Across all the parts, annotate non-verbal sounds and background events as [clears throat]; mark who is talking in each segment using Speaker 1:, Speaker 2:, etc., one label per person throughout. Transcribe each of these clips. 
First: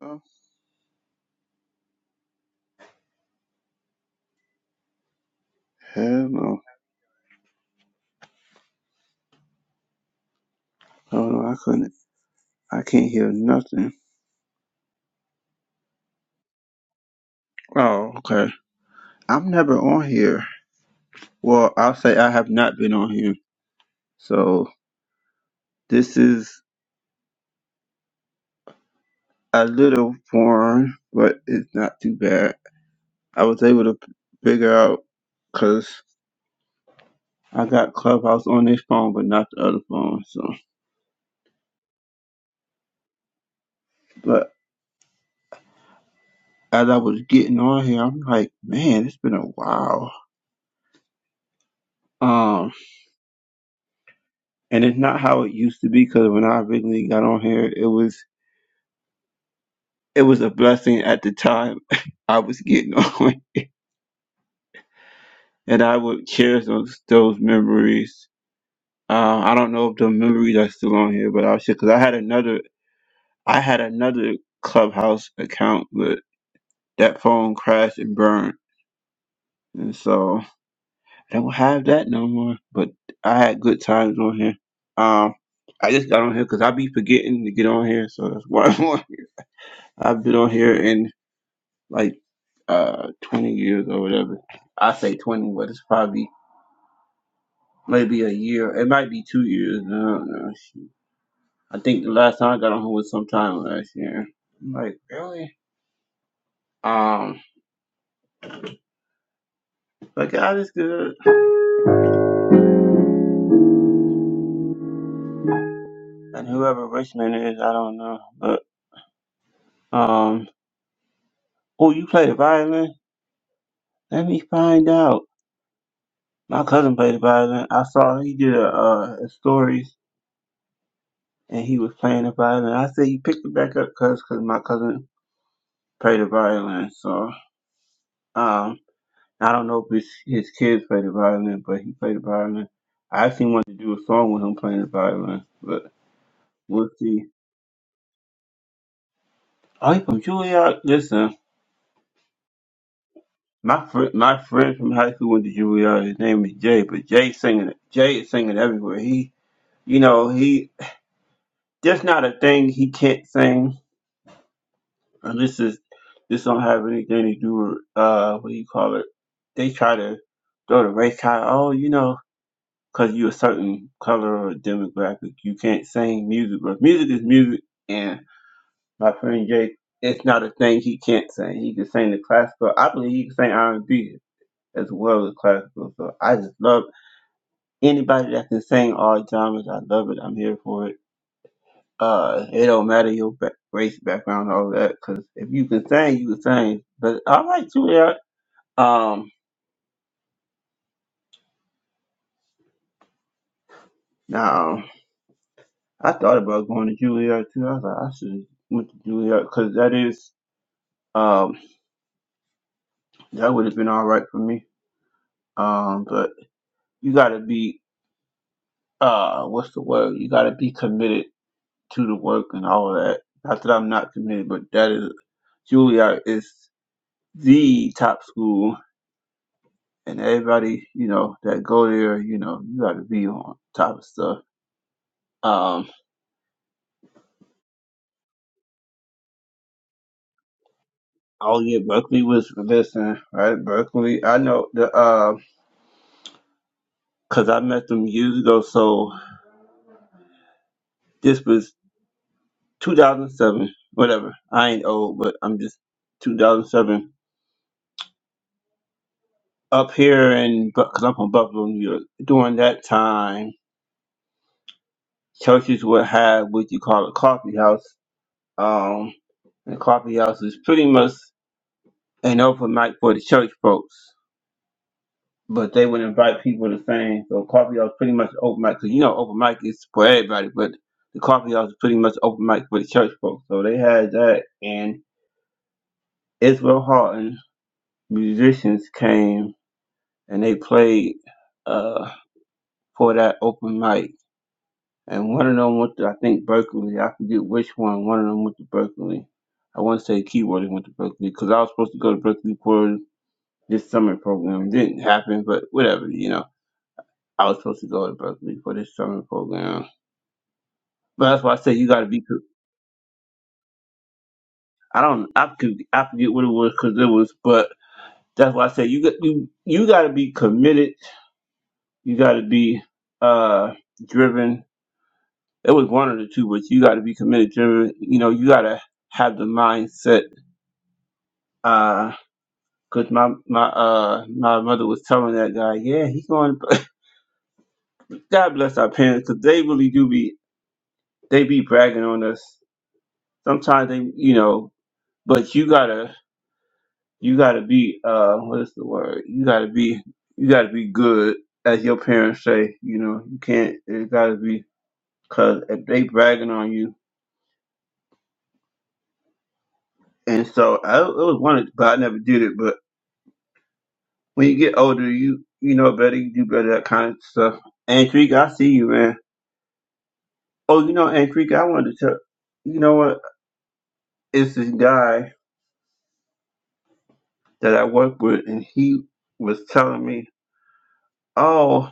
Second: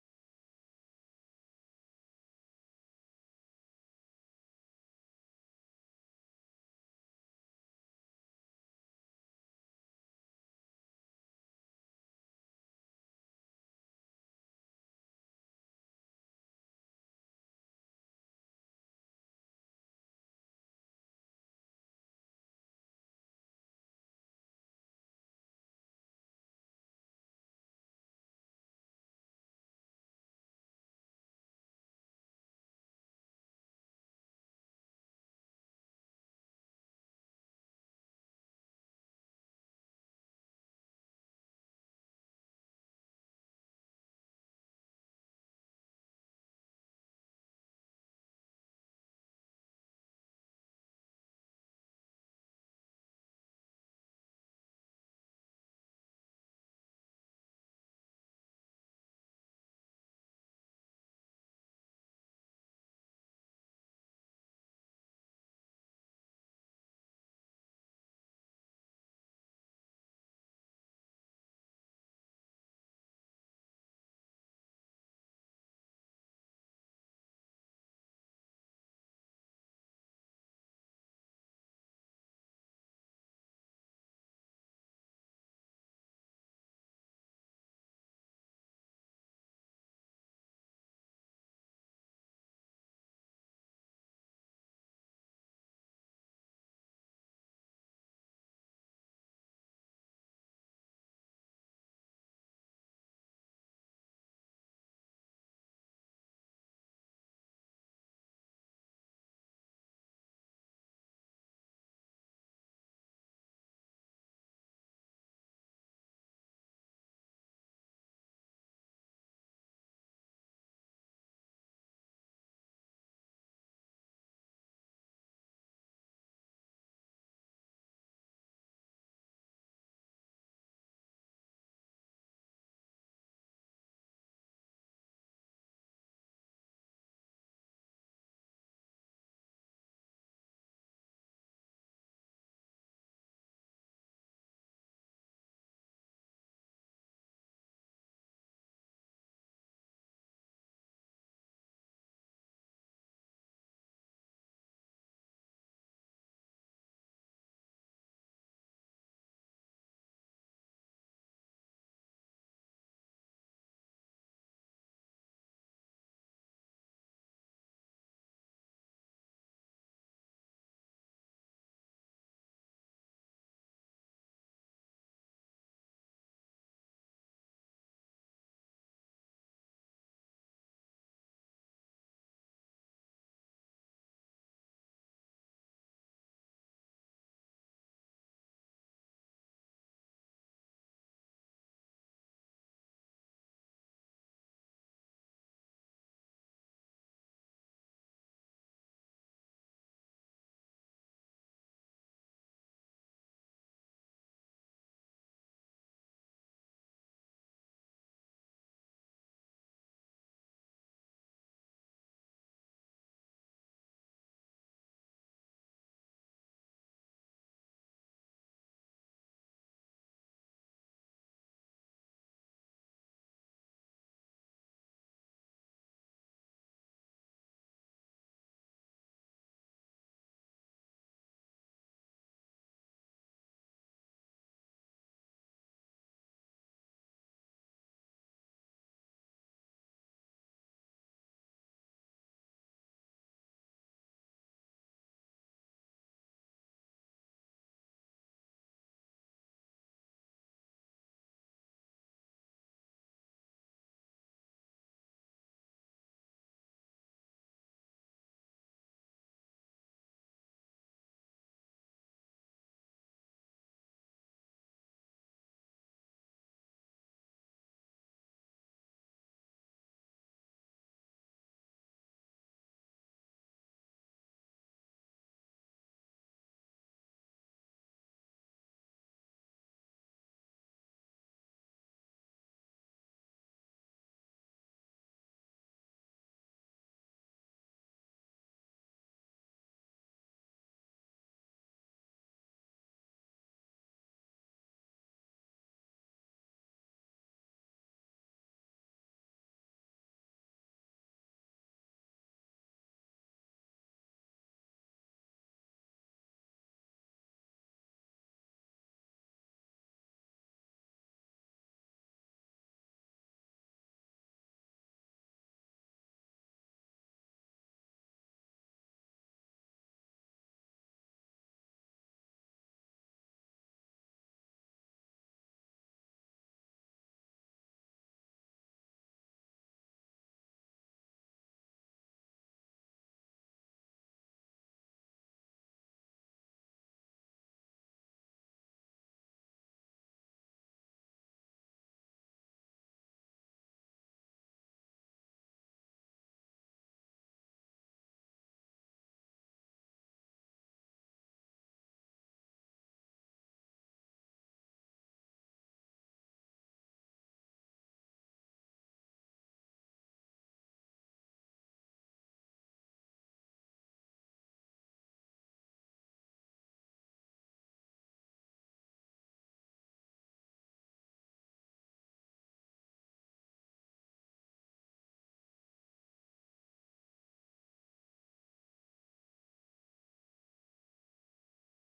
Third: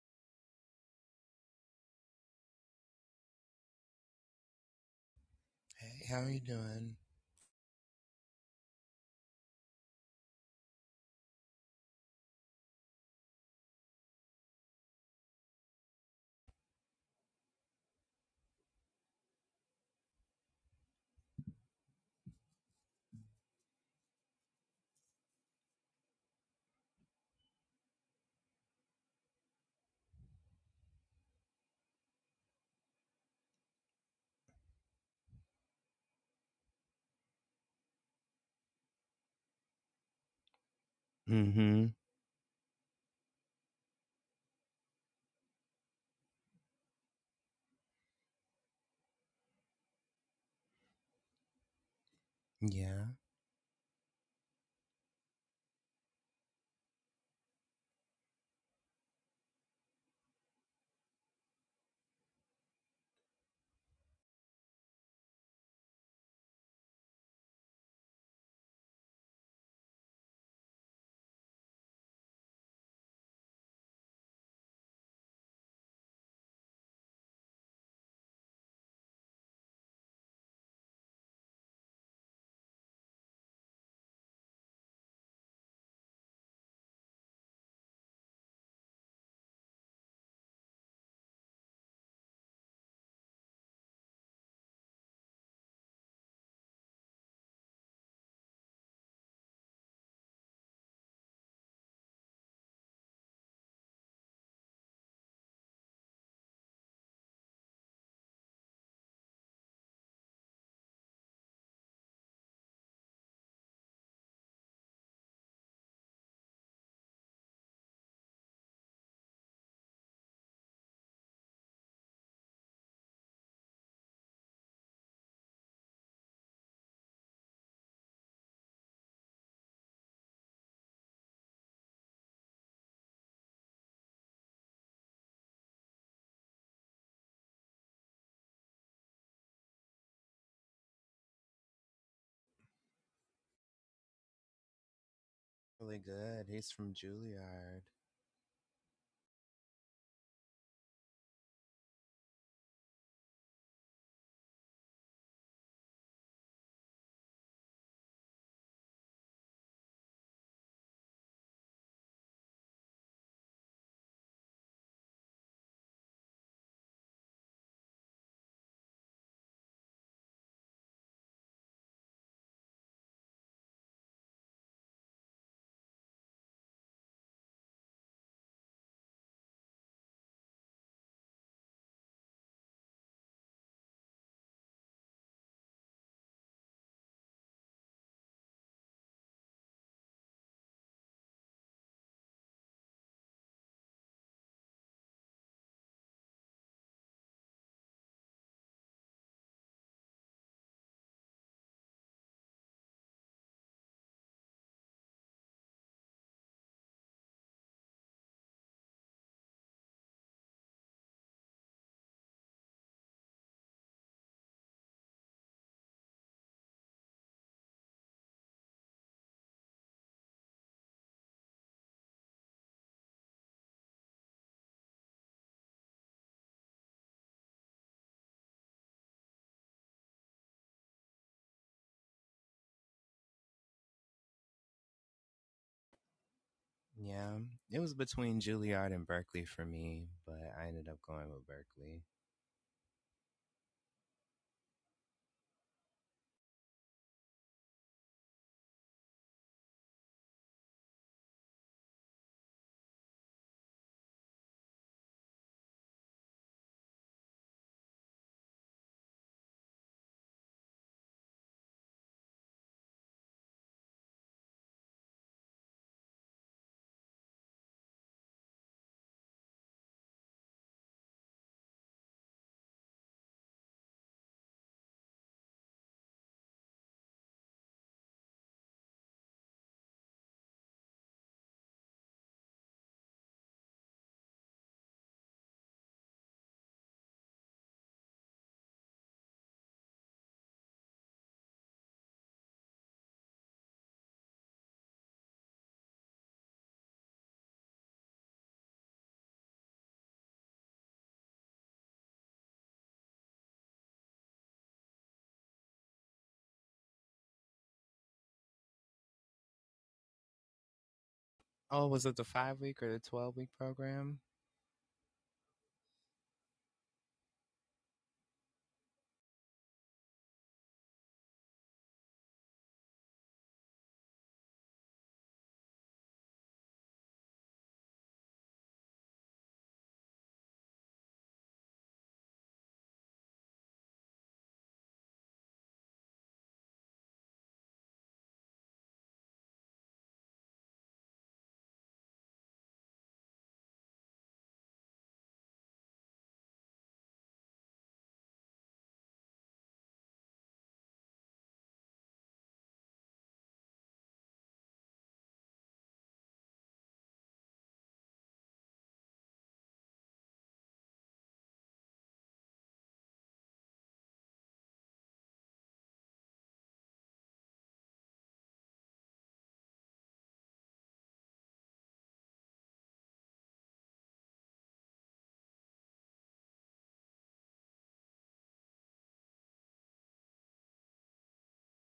Speaker 1: Oh,
Speaker 2: Hey, how
Speaker 1: hell
Speaker 2: are you
Speaker 1: no.
Speaker 2: doing?
Speaker 1: Oh no, I couldn't. I can't hear nothing. Oh, okay. I'm never on here. Well, I'll say I have not been on here. So this is a little foreign, but it's not too bad. I was able to figure out because I got Clubhouse on this phone, but not the other phone. So,
Speaker 2: Mm-hmm.
Speaker 1: but as I was getting on here, I'm like, man, it's been a while. Um,
Speaker 2: Yeah.
Speaker 1: and it's not how it used to be because when I originally got on here, it was it was a blessing at the time [laughs] I was getting [laughs] on, and I would cherish those those memories. Uh, I don't know if the memories are still on here, but I should because I had another I had another Clubhouse account, but that phone crashed and burned, and so I don't have that no more. But I had good times on here. Um, I just got on here because I be forgetting to get on here, so that's [laughs] why I'm on. I've been on here in like uh 20 years or whatever. I say 20, but it's probably maybe a year. It might be two years. I don't know. I think the last time I got on her was sometime last year. I'm like, really? Um, but God is good. And whoever Richmond is, I don't know. But um, oh, you play the violin? Let me find out. My cousin played the violin. I saw he did a, uh, a stories and he was playing the violin. I said he picked it back up because cause my cousin played the violin. So um, I don't know if his, his kids play the violin, but he played the violin. I actually wanted to do a song with him playing the violin, but
Speaker 2: Really good. He's
Speaker 1: we'll
Speaker 2: from
Speaker 1: see.
Speaker 2: Juilliard.
Speaker 1: Oh, he from Juilliard? Listen, my friend, my friend from high school went to Juilliard. His name is Jay, but Jay singing, Jay is singing everywhere. He, you know, he there's not a thing he can't sing, and this is this don't have anything to do with uh what do you call it? They try to throw the race car. Oh, you know. because you're a certain color or demographic, you can't sing music. But music is music, and my friend Jake, it's not a thing he can't sing. He can sing the classical. I believe he can sing R and B as well as classical. So I just love anybody that can sing all genres. I love it. I'm here for it. Uh, it don't matter your ba- race, background, all that, because if you can sing, you can sing. But I like Juilliard. Um, now I thought about going to Juilliard too. I was like, I should went to Juilliard because that is. um. That would have been all right for me. Um, but you gotta be uh, what's the word? You gotta be committed to the work and all of that. Not that I'm not committed, but that is Juilliard is the top school, and everybody you know that go there, you know, you gotta be on top of stuff. Um,
Speaker 2: Yeah, it was between Juilliard and Berkeley for me, but I ended up going with
Speaker 1: oh yeah,
Speaker 2: Berkeley.
Speaker 1: Berkeley was listen, right? Berkeley, I know the uh, cause I met them years ago. So this was 2007, whatever. I ain't old, but I'm just 2007 up here in because I'm from Buffalo, New York. During that time, churches would have what you call a coffee house. Um, and coffee house is pretty much an open mic for the church folks, but they would invite people to sing. So coffee house pretty much open mic because you know open mic is for everybody, but the coffee house is pretty much open mic for the church folks. So they had that, and Israel Houghton musicians came and they played uh, for that open mic and one of them went to I think Berkeley. I forget which one. One of them went to Berkeley. I want to say Keyworthy went to Berkeley because I was supposed to go to Berkeley for this summer program. didn't happen, but whatever, you know. I was supposed to go to Berkeley for this summer program, but that's why I say
Speaker 2: Oh,
Speaker 1: you got
Speaker 2: was
Speaker 1: to
Speaker 2: it
Speaker 1: be.
Speaker 2: the
Speaker 1: pre-
Speaker 2: five week or the twelve week program?
Speaker 1: I don't. I could. I forget what it was because it was, but that's why I say you got you you got to be committed. You got to be uh driven. It was one of the two, but you got to be committed, driven. You know, you got to have the mindset Uh, Cause my my uh my mother was telling that guy, yeah, he's going. to-" [laughs] God bless our parents, cause they really do be they be bragging on us. Sometimes they, you know, but you gotta you gotta be uh what is the word? You gotta be you gotta be good, as your parents say. You know, you can't. It gotta be cause if they bragging on you, and so I it was one, but I never did it. But when you get older, you you know better. You do better that kind of stuff. And Drake, I see you, man. Oh, you know, and Creek, I wanted to tell you know what? It's this guy that I work with, and he was telling me, "Oh,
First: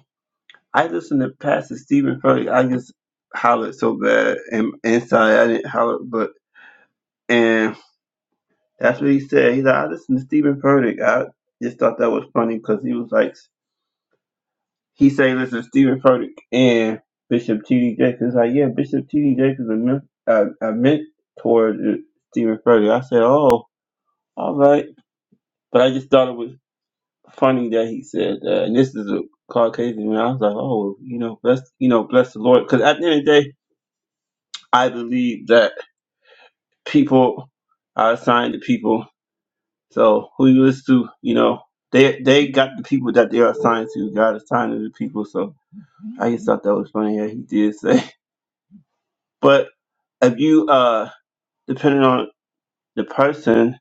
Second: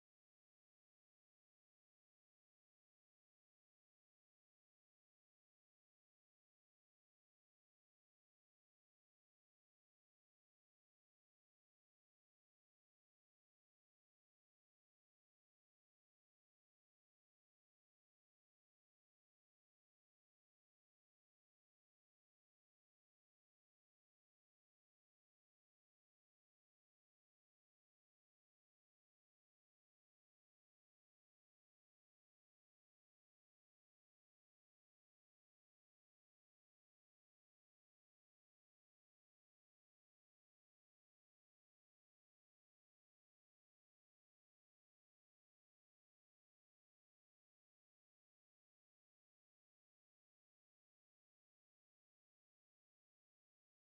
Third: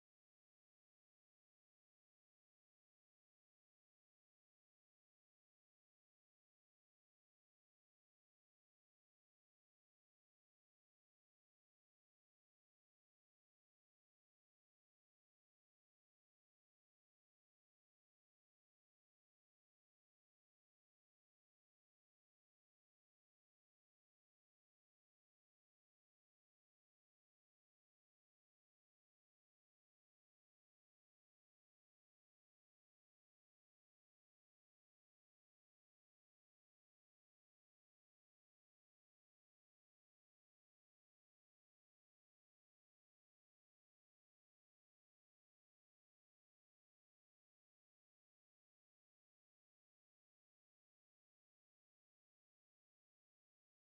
Speaker 1: I listened to Pastor Stephen Furtick. I just hollered so bad, and inside I didn't holler, but and that's what he said. He like, I listened to Stephen Furtick. I just thought that was funny because he was like, he say, listen, to Stephen Furtick and Bishop T.D. Jakes. Like, yeah, Bishop T.D. Jakes is a, men- a, a mentor to Stephen Furtick. I said, oh, all right. But I just thought it was. funny that he said, uh, and this is a Caucasian man. I was like, oh, you know, bless, you know, bless the Lord, because at the end of the day, I believe that people are assigned to people. So who you listen to, you know, they they got the people that they are assigned to. God assigned to the people. So I just thought that was funny that he did say. [laughs] But if you uh, depending on the person,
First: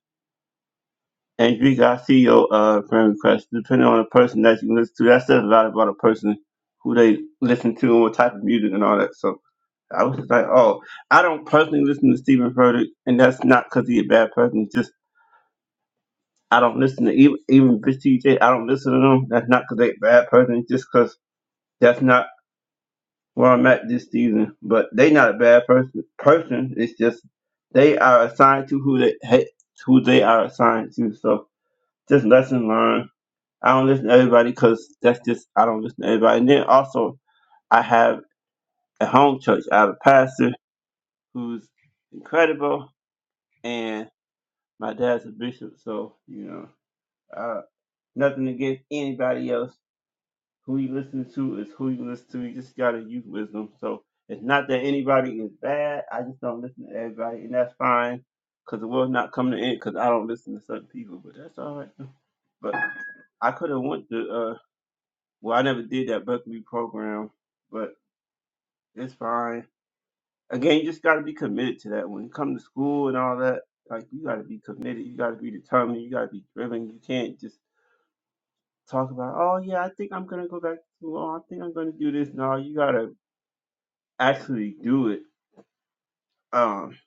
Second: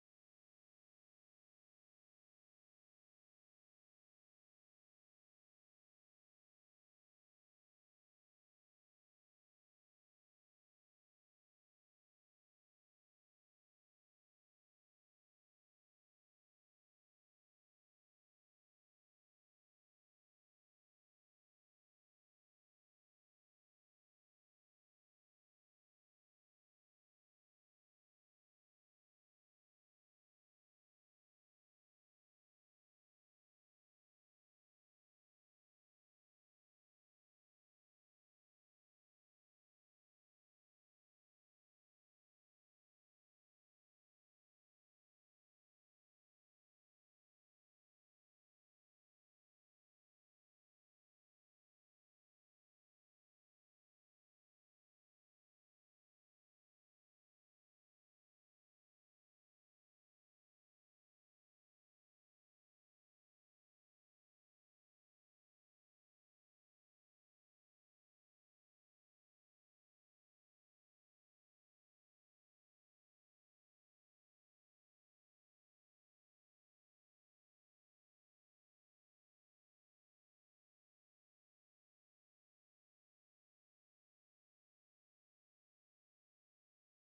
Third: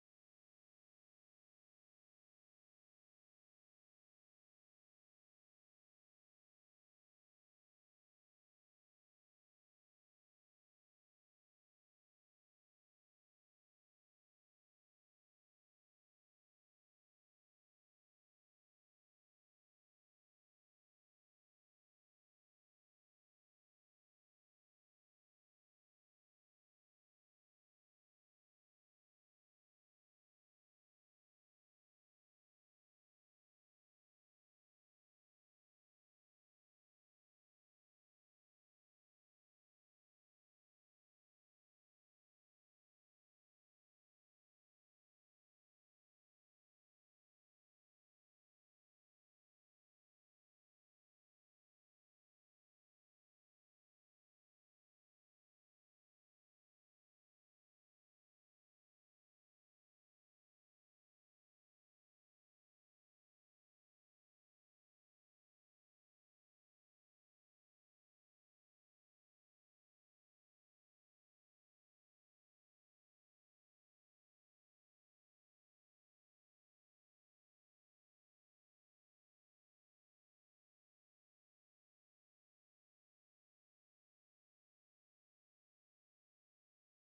Speaker 1: And Greek, I see your uh, friend request. Depending on the person that you listen to, that says a lot about a person who they listen to and what type of music and all that. So I was just like, oh, I don't personally listen to Stephen Furtick, and that's not because he's a bad person. It's just I don't listen to even even Bitch DJ. I don't listen to them. That's not because they a bad person. It's just because that's not where I'm at this season. But they not a bad person. Person, it's just they are assigned to who they hey, who they are assigned to. So just lesson learned I don't listen to everybody because that's just I don't listen to everybody. And then also I have a home church. I have a pastor who's incredible, and my dad's a bishop. So you know, uh, nothing against anybody else. Who you listen to is who you listen to. You just gotta use wisdom. So it's not that anybody is bad. I just don't listen to everybody, and that's fine. Cause the world's not coming to end. Cause I don't listen to certain people, but that's all right. But I could have went to. uh, Well, I never did that Buckley program, but it's fine. Again, you just got to be committed to that. When you come to school and all that, like you got to be committed. You got to be determined. You got to be driven. You can't just talk about, oh yeah, I think I'm gonna go back to school. Oh, I think I'm gonna do this. No, you got to actually do it. Um,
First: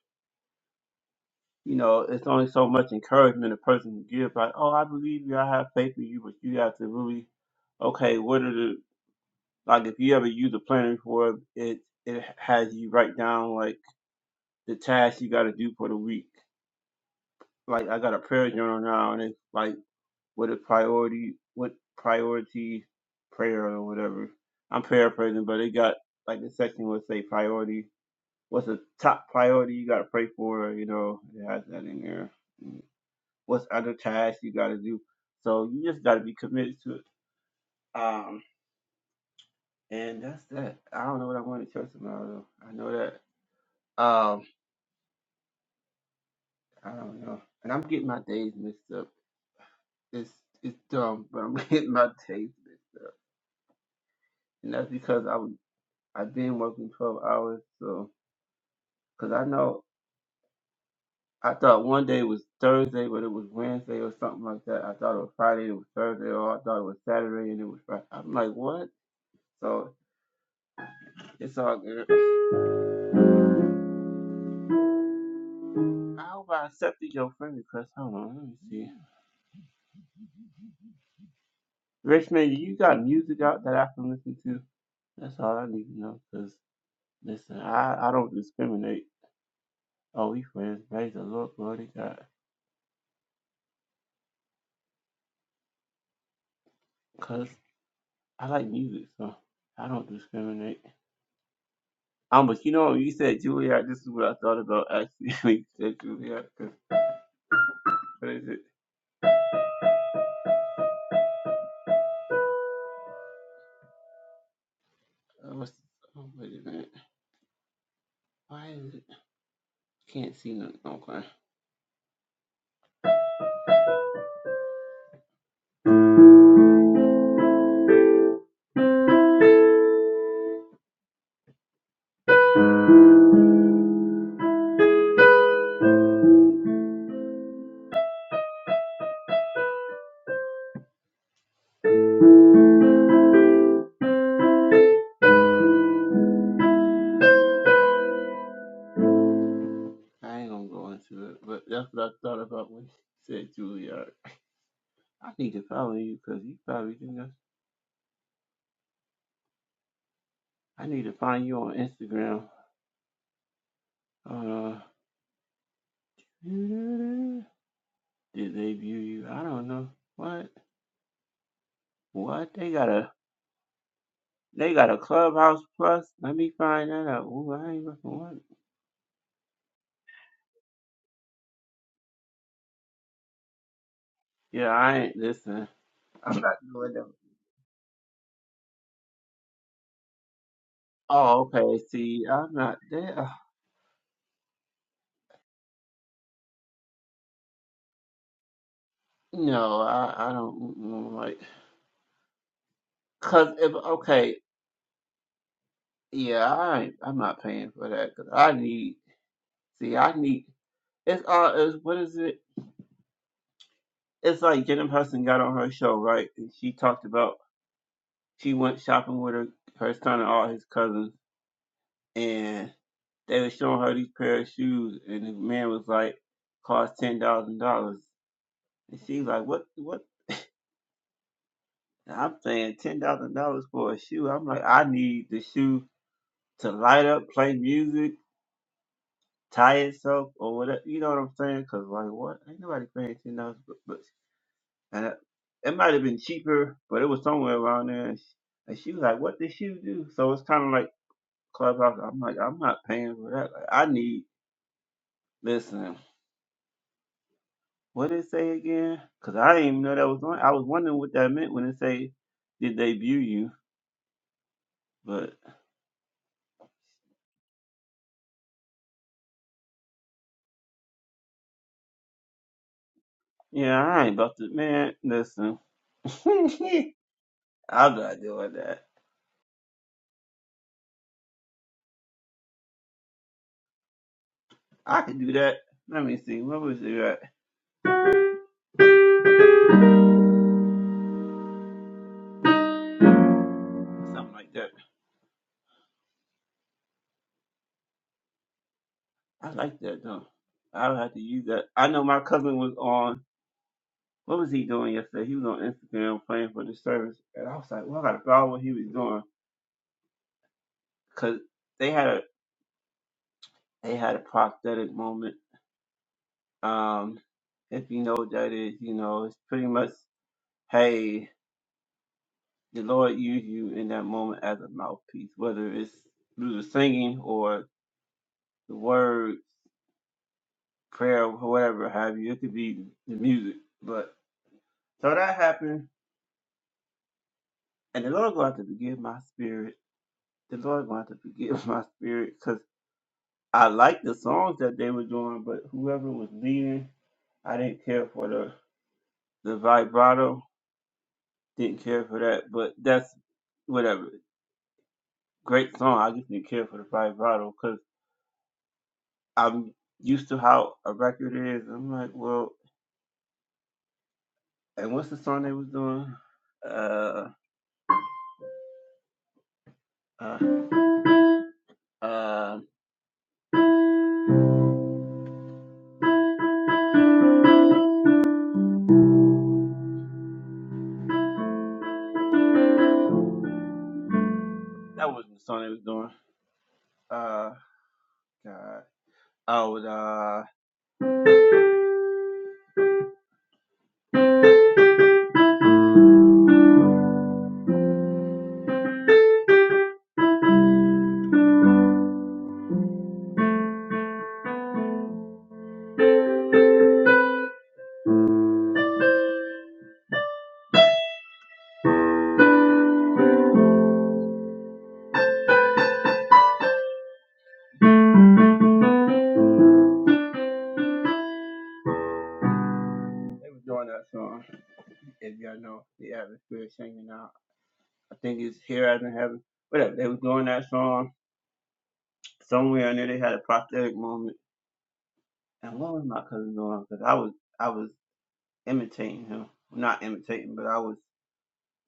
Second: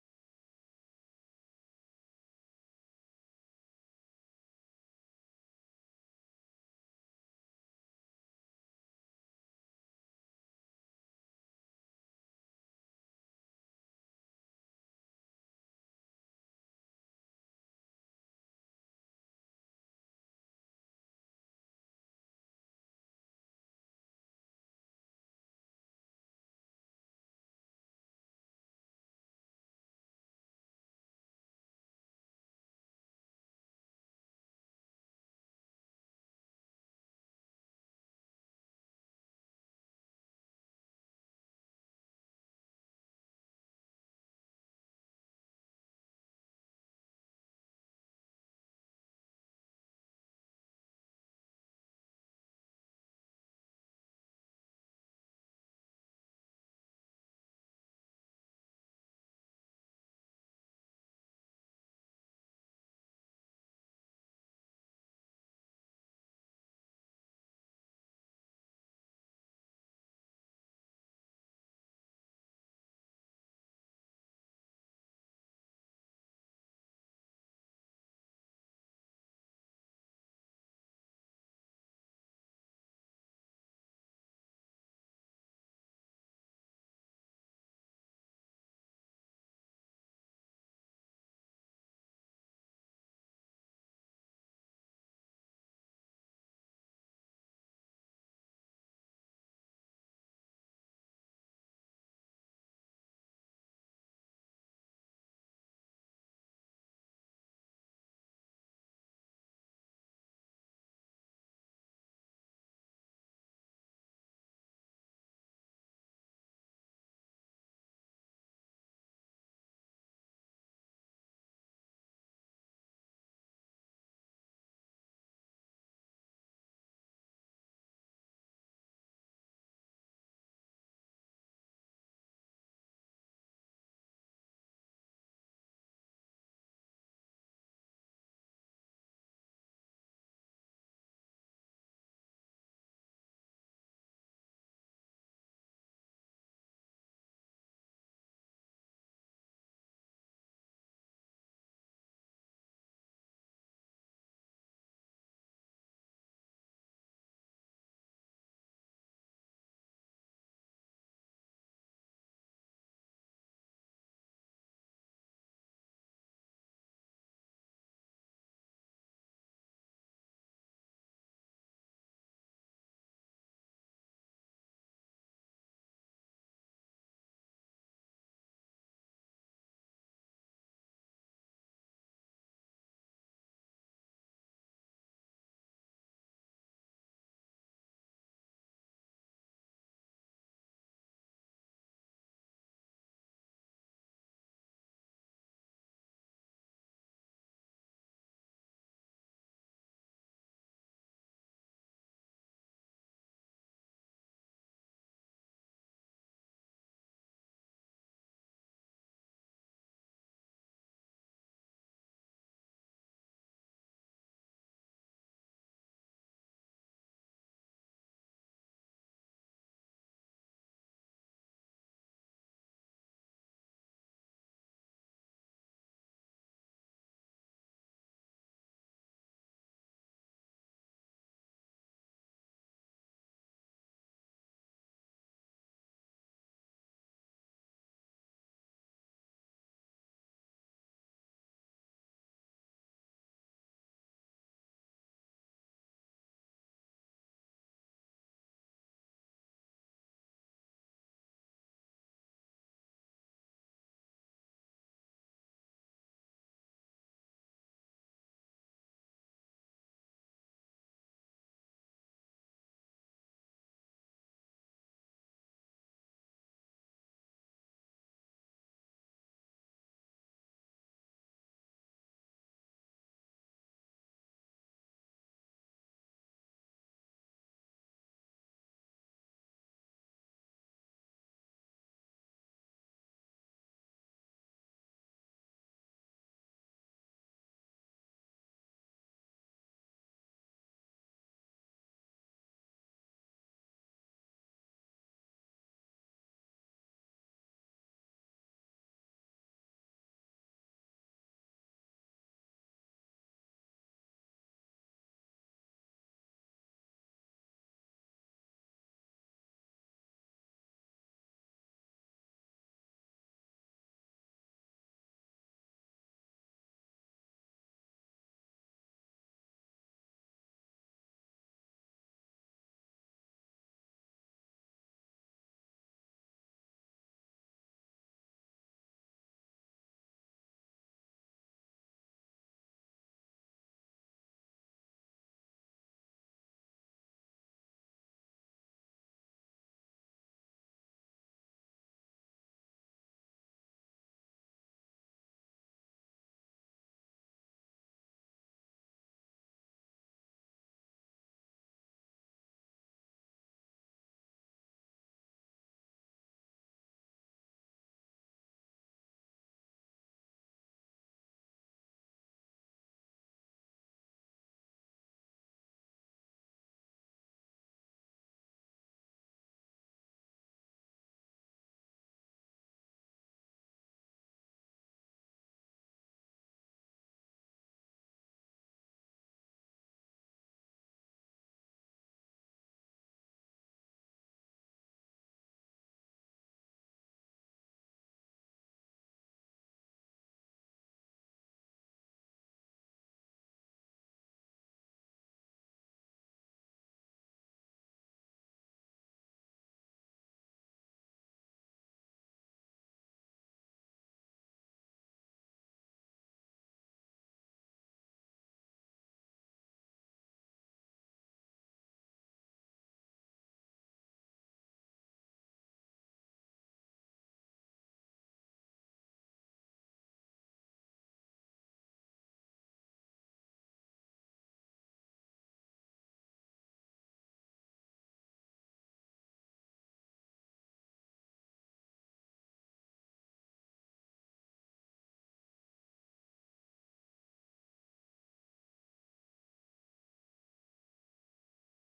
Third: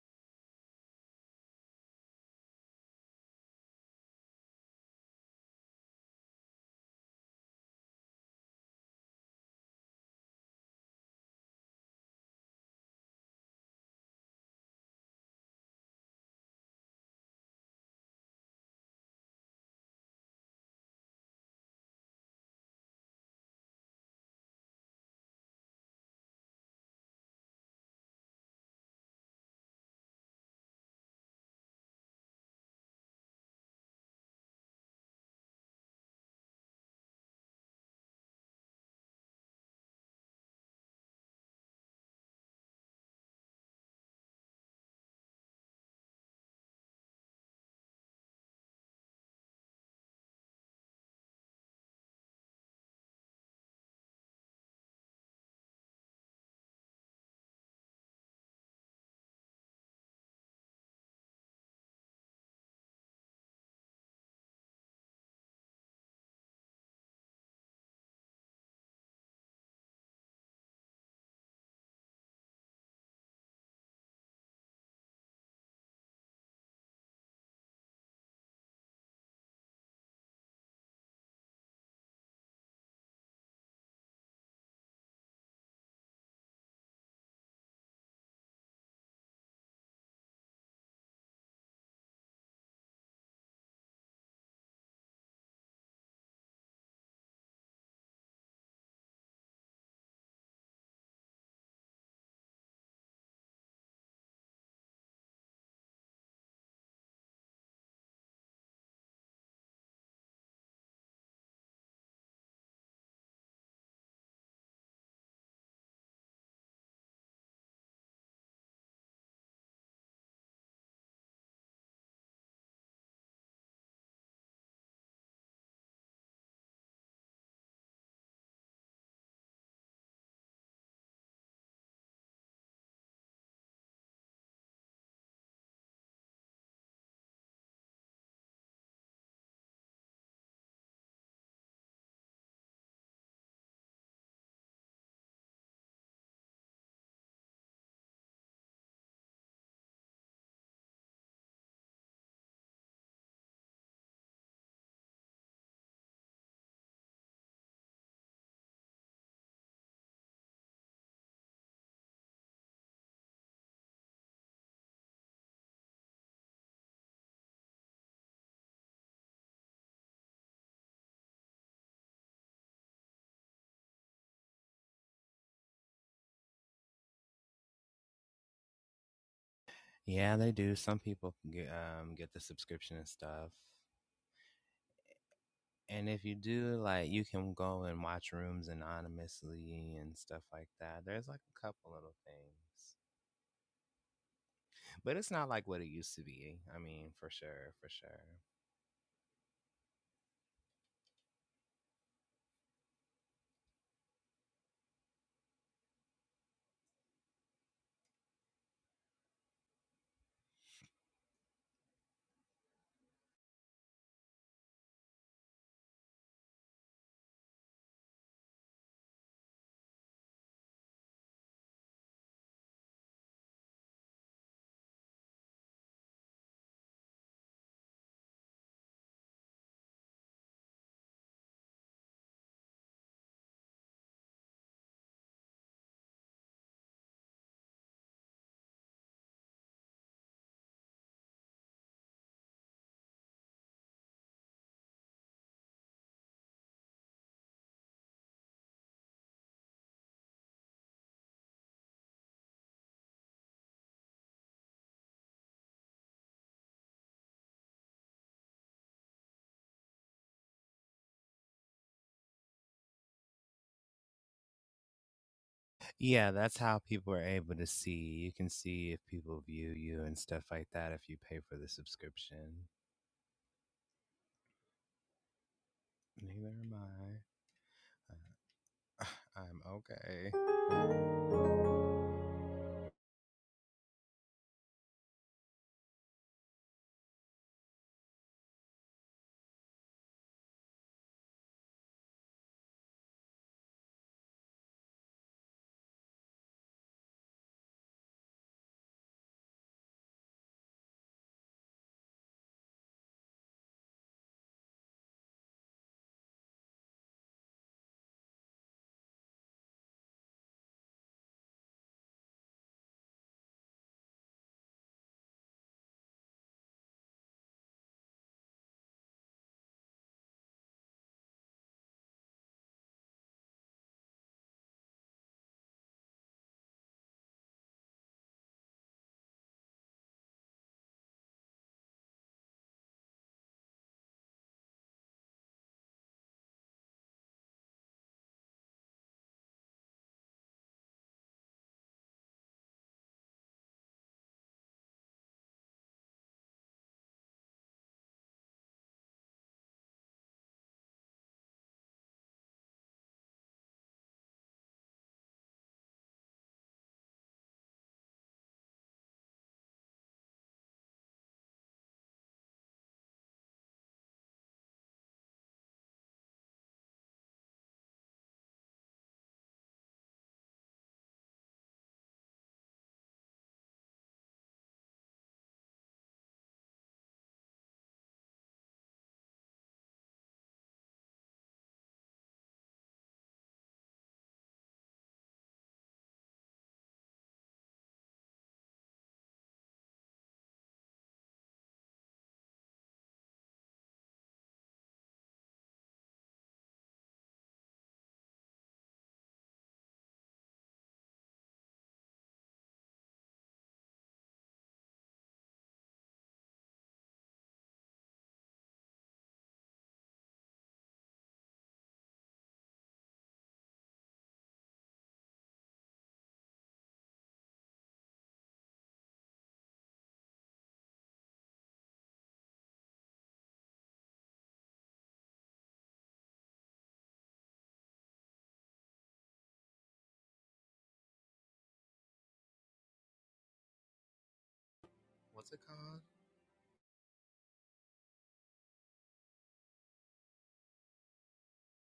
Speaker 1: you know, it's only so much encouragement a person can give. Like, oh, I believe you. I have faith in you, but you have to really, okay, what are the like? If you ever use a planner before, it it has you write down like the tasks you got to do for the week. Like I got a prayer journal now, and it's like what a priority, what priority prayer or whatever. I'm paraphrasing, but it got like the section would say priority. What's the top priority you got to pray for? You know, it has that in there. What's other tasks you got to do? So you just got to be committed to it. Um, and that's that. I don't know what I want to tell tomorrow. Though. I know that. Um, I don't know. And I'm getting my days mixed up. it's it's dumb, but I'm [laughs] getting my taste mixed up, and that's because I was I've been working twelve hours, so because I know I thought one day was Thursday, but it was Wednesday or something like that. I thought it was Friday, it was Thursday, or I thought it was Saturday and it was Friday. I'm like, what? So it's all good. How hope I accepted your friend request. Hold on, let me see. Richmond, you got music out that I can listen to? That's all I need to know. Cause listen, I I don't discriminate. Oh, we friends, praise the Lord, glory to God. Cause I like music, so I don't discriminate. Um, but you know, you said Juilliard. This is what I thought about actually. [laughs] when you said Juilliard. 'cause What is it? Oh, what's, oh, wait a minute. Why is it? Can't see nothing. Okay, I ain't gonna go into it. But that's what I thought about when you said Juilliard. I need to follow you because you probably do know. I need to find you on Instagram. Uh, did they view you? I don't know. What? What? They got a They got a Clubhouse Plus. Let me find that out. Ooh, I ain't fucking want it.
Speaker 2: Yeah, they do. Some people can get um get the subscription and stuff.
Speaker 1: Yeah, I ain't. Listen,
Speaker 2: And if you
Speaker 1: I'm not
Speaker 2: do,
Speaker 1: doing
Speaker 2: like,
Speaker 1: them.
Speaker 2: you can go and watch rooms anonymously and stuff like that. There's like
Speaker 1: Oh,
Speaker 2: a
Speaker 1: okay.
Speaker 2: couple little
Speaker 1: See, I'm not
Speaker 2: things,
Speaker 1: there.
Speaker 2: but it's not like what it used to be. I mean, for sure, for sure.
Speaker 1: No, I, I don't mm, mm, like. Cause if okay, yeah, I ain't, I'm not paying for that. Cause I need. See, I need. It's all. Is what is it? It's like Jenna Hudson got on her show, right? And she talked about she went shopping with her her son and all his cousins, and. They were showing her these pair of shoes, and the man was like, "Cost ten thousand dollars." And she's like, "What? What?" I'm saying ten thousand dollars for a shoe. I'm like, I need the shoe to light up, play music, tie itself, or whatever. You know what I'm saying? Cause like, what? Ain't nobody paying ten dollars, but, but and it, it might have been cheaper, but it was somewhere around there. And she, and she was like, "What did shoe do?" So it's kind of like clubhouse. I'm like, I'm not paying for that. Like, I need listen. What did it say again? Cause I didn't even know that was on. I was wondering what that meant when it say, "Did they view you?" But
Speaker 2: Yeah, that's how people are able to see. You can see if people view you and stuff like that if you pay for the subscription.
Speaker 1: yeah, I ain't about to. Man, listen, [laughs] I'm
Speaker 2: Neither am I.
Speaker 1: not doing that.
Speaker 2: Uh, [sighs] I'm okay.
Speaker 1: I can do that. Let me see. What was it at? Something like that. I like that though. I'll have to use that. I know my cousin was on. What was he doing yesterday? He was on Instagram playing for the service, and I was like, "Well, I gotta follow what he was doing." Cause they had a they had a prosthetic moment Um, if you know what that is, you know, it's pretty much, hey, the Lord used you in that moment as a mouthpiece, whether it's through the singing or the word, prayer, or whatever have you. It could be the music. But so that happened, and the Lord going to have to forgive my spirit. The Lord going to have to forgive [laughs] my spirit because I liked the songs that they were doing, but whoever was leading, I didn't care for the the vibrato, didn't care for that. But that's whatever. great song. I just didn't care for the vibrato because I'm used to how a record is. I'm like, well, and what's the song they was doing? Uh, uh, uh, that wasn't the song they was doing. Uh, God. Oh, it, uh, they was doing that song. If y'all know the atmosphere singing out, I think it's here as in heaven. Whatever. They was doing that song somewhere in there. They had a prosthetic moment.
Speaker 2: What's it
Speaker 1: And what
Speaker 2: called?
Speaker 1: was my cousin doing? Because I was, I was imitating him. Not imitating, but I was.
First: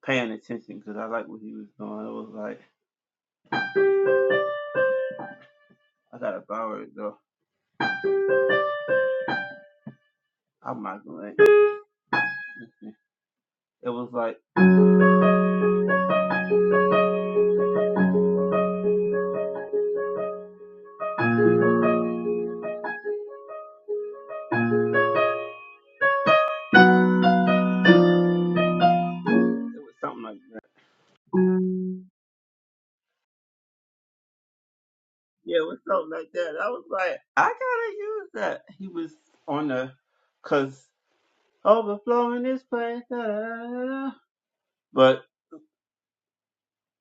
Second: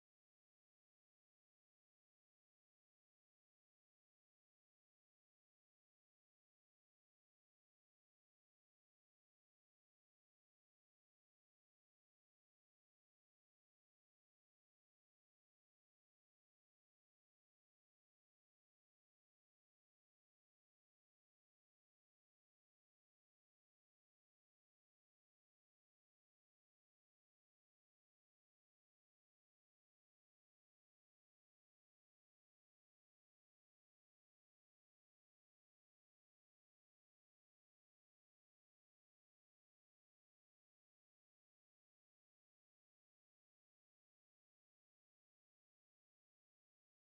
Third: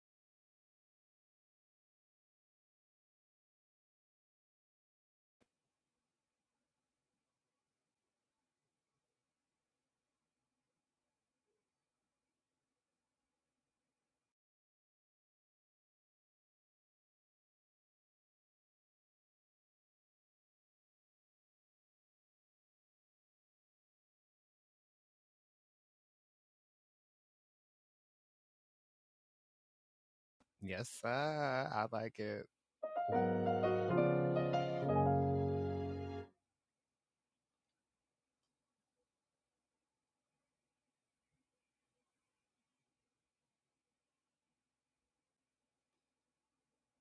Speaker 1: paying attention because I like what he was doing. It was like I gotta borrow it though. I'm not gonna. It was like it was something like that.
Speaker 2: Yes, sir. I like it.
Speaker 1: Yeah, it was something like that. I was like, I gotta use that. He was on the cause overflowing this place. Da, da, da, da. da. But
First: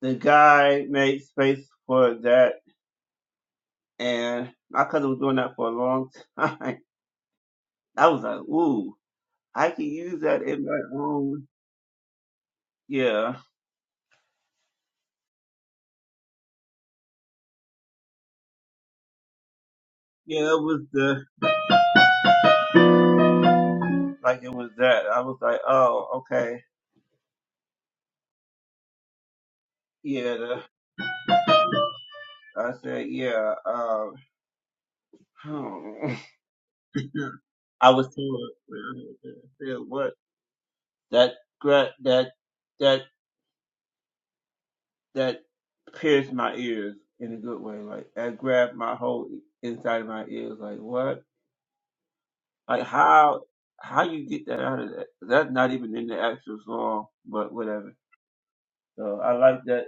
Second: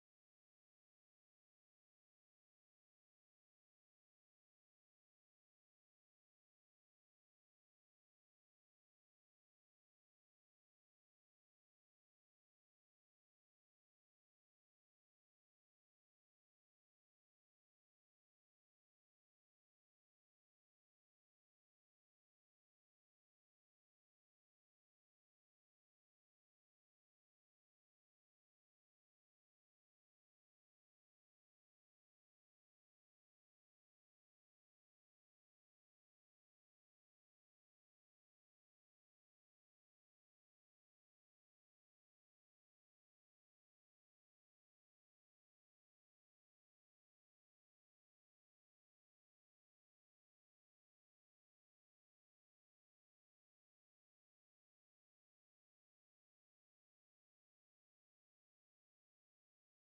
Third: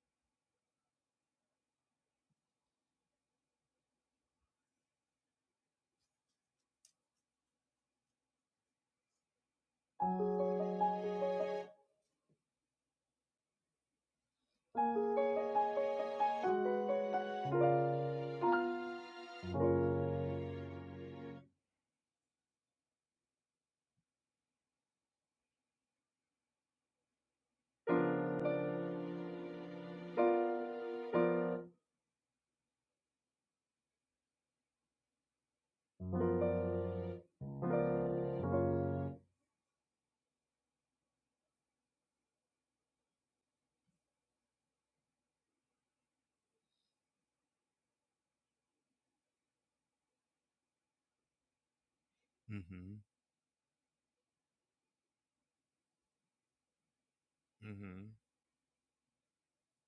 Speaker 1: the guy made space for that, and my cousin was doing that for a long time. [laughs] I was like, ooh, I can use that in my own. Yeah, yeah. It was the like it was that. I was like, oh, okay, yeah. The, I said, yeah. Um, hmm. [laughs] I was told, I said, what that gra- that that that pierced my ears in a good way. Like that grabbed my whole inside of my ears. Like what? Like
Speaker 2: Mm-hmm.
Speaker 1: how? How you get that out of that? That's not even in the actual song, but whatever.
Speaker 2: Mm-hmm.
Speaker 1: So I like that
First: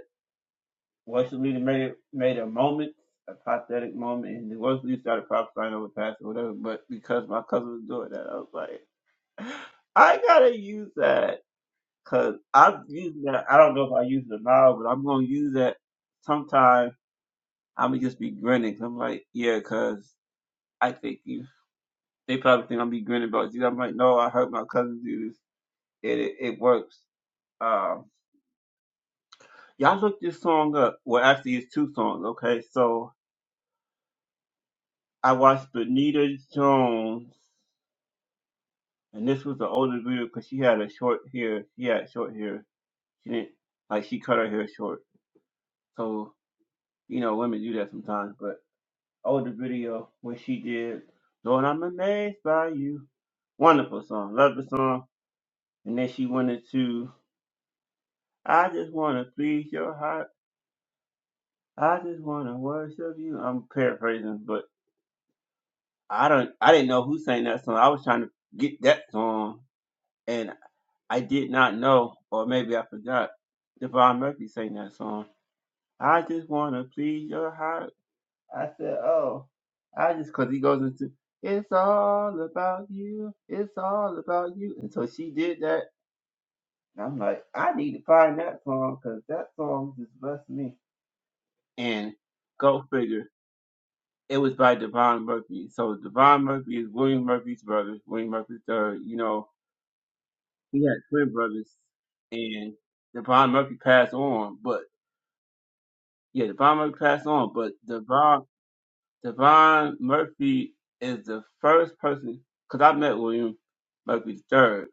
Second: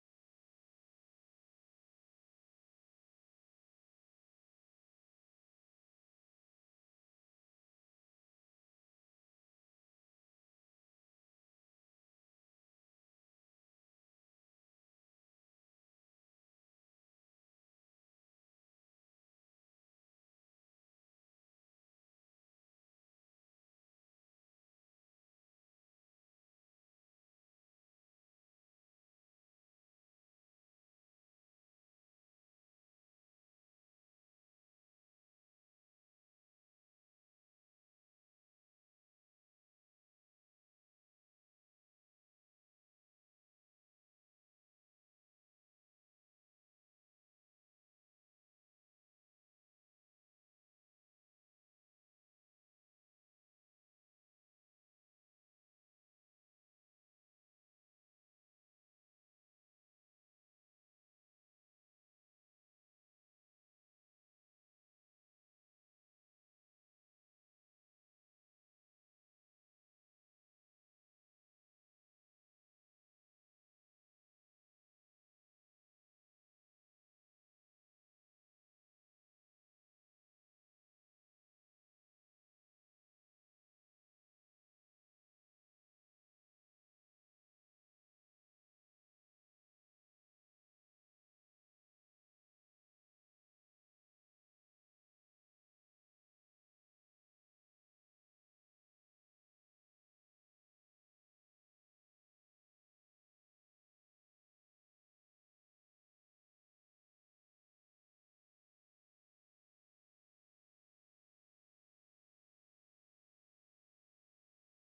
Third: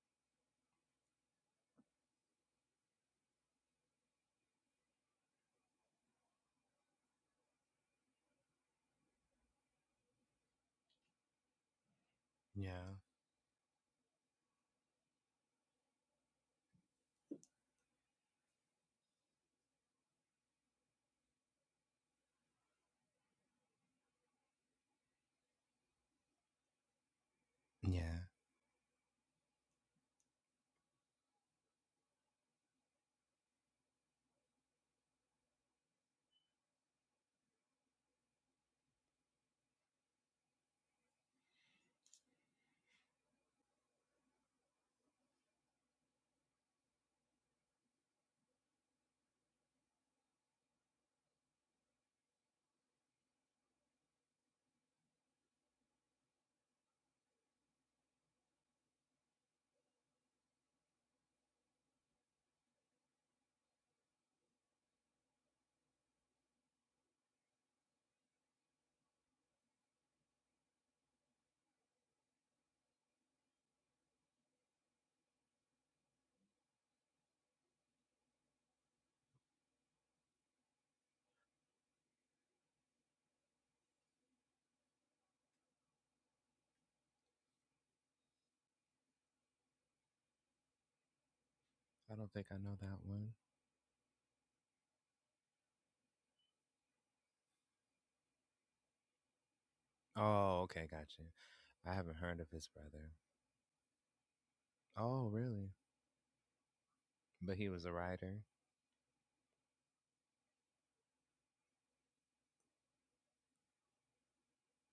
Speaker 1: Worship leader made made a moment, a pathetic moment, and the worship leader started prophesying over pastor or whatever. But because my cousin was doing that, I was like, [gasps] I gotta use that because I'm
Speaker 2: Yeah.
Speaker 1: using that. I don't know if I use it now, but I'm gonna use that sometime. I'm gonna just be grinning. i am like, yeah, because I think you. They probably think I'm be grinning about you. I'm like, no, I heard my cousin do this. It it, it works. Um,
Speaker 2: Yeah.
Speaker 1: y'all look this song up. Well, actually, it's two songs. Okay, so I watched Benita Jones, and this was the older video because she had a short hair. She had short hair. She didn't like she cut her hair short. So you know, women do that sometimes. But older video when she did, Lord, I'm amazed by you. Wonderful song, love the song. And then she went into, I just wanna please your heart. I just wanna worship you. I'm paraphrasing, but I don't. I didn't know who sang that song. I was trying to get that song and. I did not know, or maybe I forgot, Devon Murphy sang that song. I just wanna please your heart. I said, oh, I just cause he goes into it's all about you, it's all about you, and so she did that. And I'm like, I need to find that song because that song just blessed me. And
Speaker 2: I don't think I know
Speaker 1: go
Speaker 2: that
Speaker 1: figure,
Speaker 2: one.
Speaker 1: it was by Devon Murphy. So Devon Murphy is William Murphy's brother, William Murphy's third. You know,
Speaker 2: Oh,
Speaker 1: he
Speaker 2: okay,
Speaker 1: had
Speaker 2: gotcha.
Speaker 1: twin brothers,
Speaker 2: I haven't heard of his
Speaker 1: and
Speaker 2: brother.
Speaker 1: Devon Murphy passed on, but
Speaker 2: Oh, really?
Speaker 1: Yeah, Devon Murphy passed on,
Speaker 2: But he
Speaker 1: but
Speaker 2: was a writer.
Speaker 1: Devon Devon Murphy is the first person because I met William Murphy the third.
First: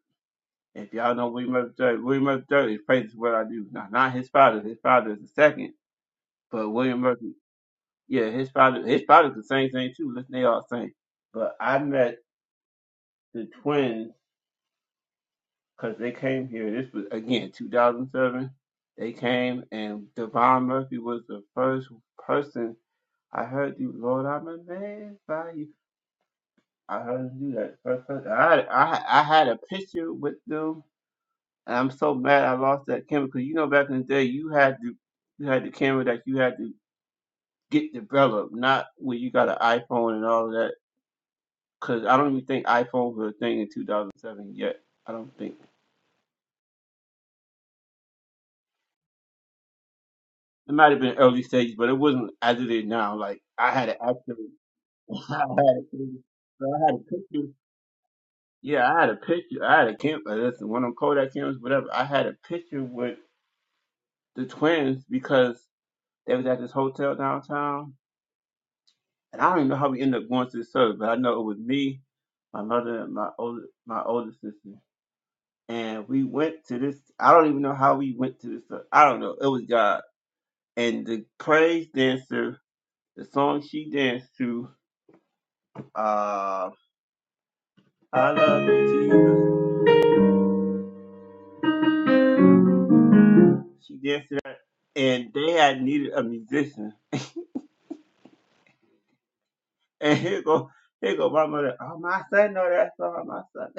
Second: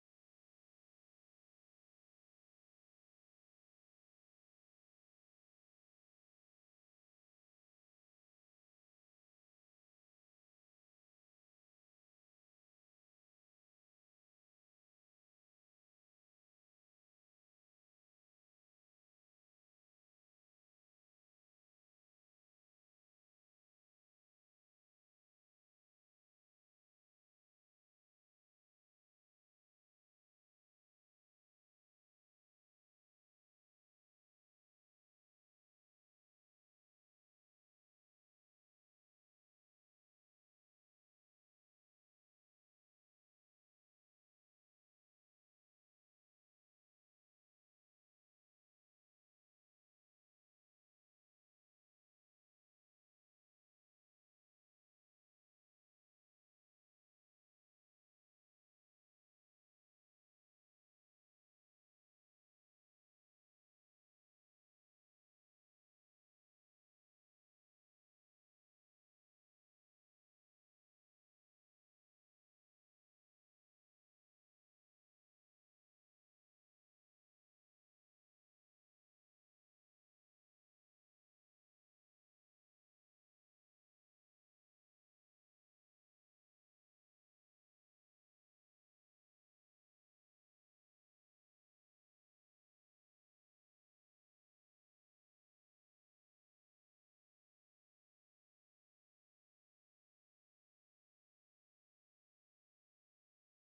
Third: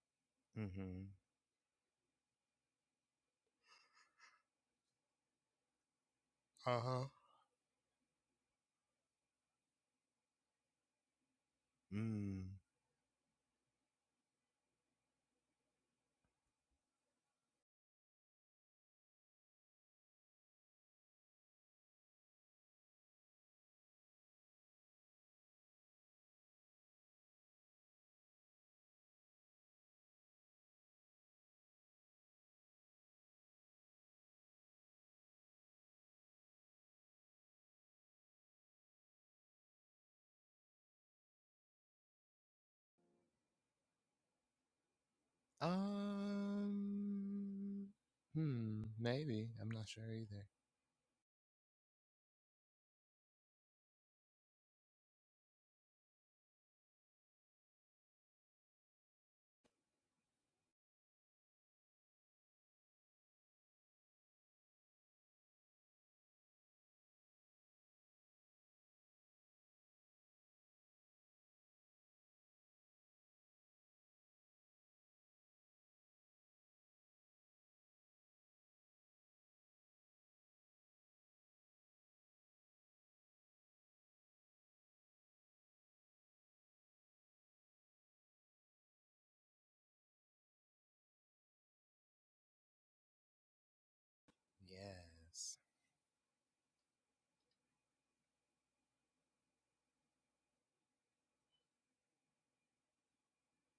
Speaker 1: If
Speaker 2: Mm-hmm.
Speaker 1: y'all know William Murphy the third, William Murphy the third is praise what I do. Now, not his father. His father is the second, but William
Speaker 2: Uh-huh.
Speaker 1: Murphy, yeah, his father, his father's the same thing too. Listen, they all same. But I met
Speaker 2: Mm.
Speaker 1: the twins because they came here. This was again 2007. They came and Devon Murphy was the first person I heard you, Lord, I'm amazed by you. I heard you do that first person. I had, I had- I had a picture with them, and I'm so mad I lost that camera because you know back in the day you had to you had the camera that you had to get developed, not where you got an iPhone and all of that. Because I don't even think iPhones were a thing in 2007 yet. I don't think
Speaker 2: Um, hmm, maybe. I'm not sure either.
Speaker 1: it might have been early stages, but it wasn't as it is now. Like I had an actual, [laughs] I had a, so I had a picture. Yeah, I had a picture. I had a camera. Listen, one of them Kodak cameras, whatever. I had a picture with. the twins because they was at this hotel downtown, and I don't even know how we ended up going to the service, but I know it was me, my mother, and my older my older sister, and we went to this. I don't even know how we went to this. ser- I don't know. It was God and the praise dancer. The song she danced to, uh, I love you, Jesus. She danced to that, and they
Speaker 2: Yes.
Speaker 1: had needed a musician. And here go, here go my mother. Oh, my son know that song, my son. [laughs]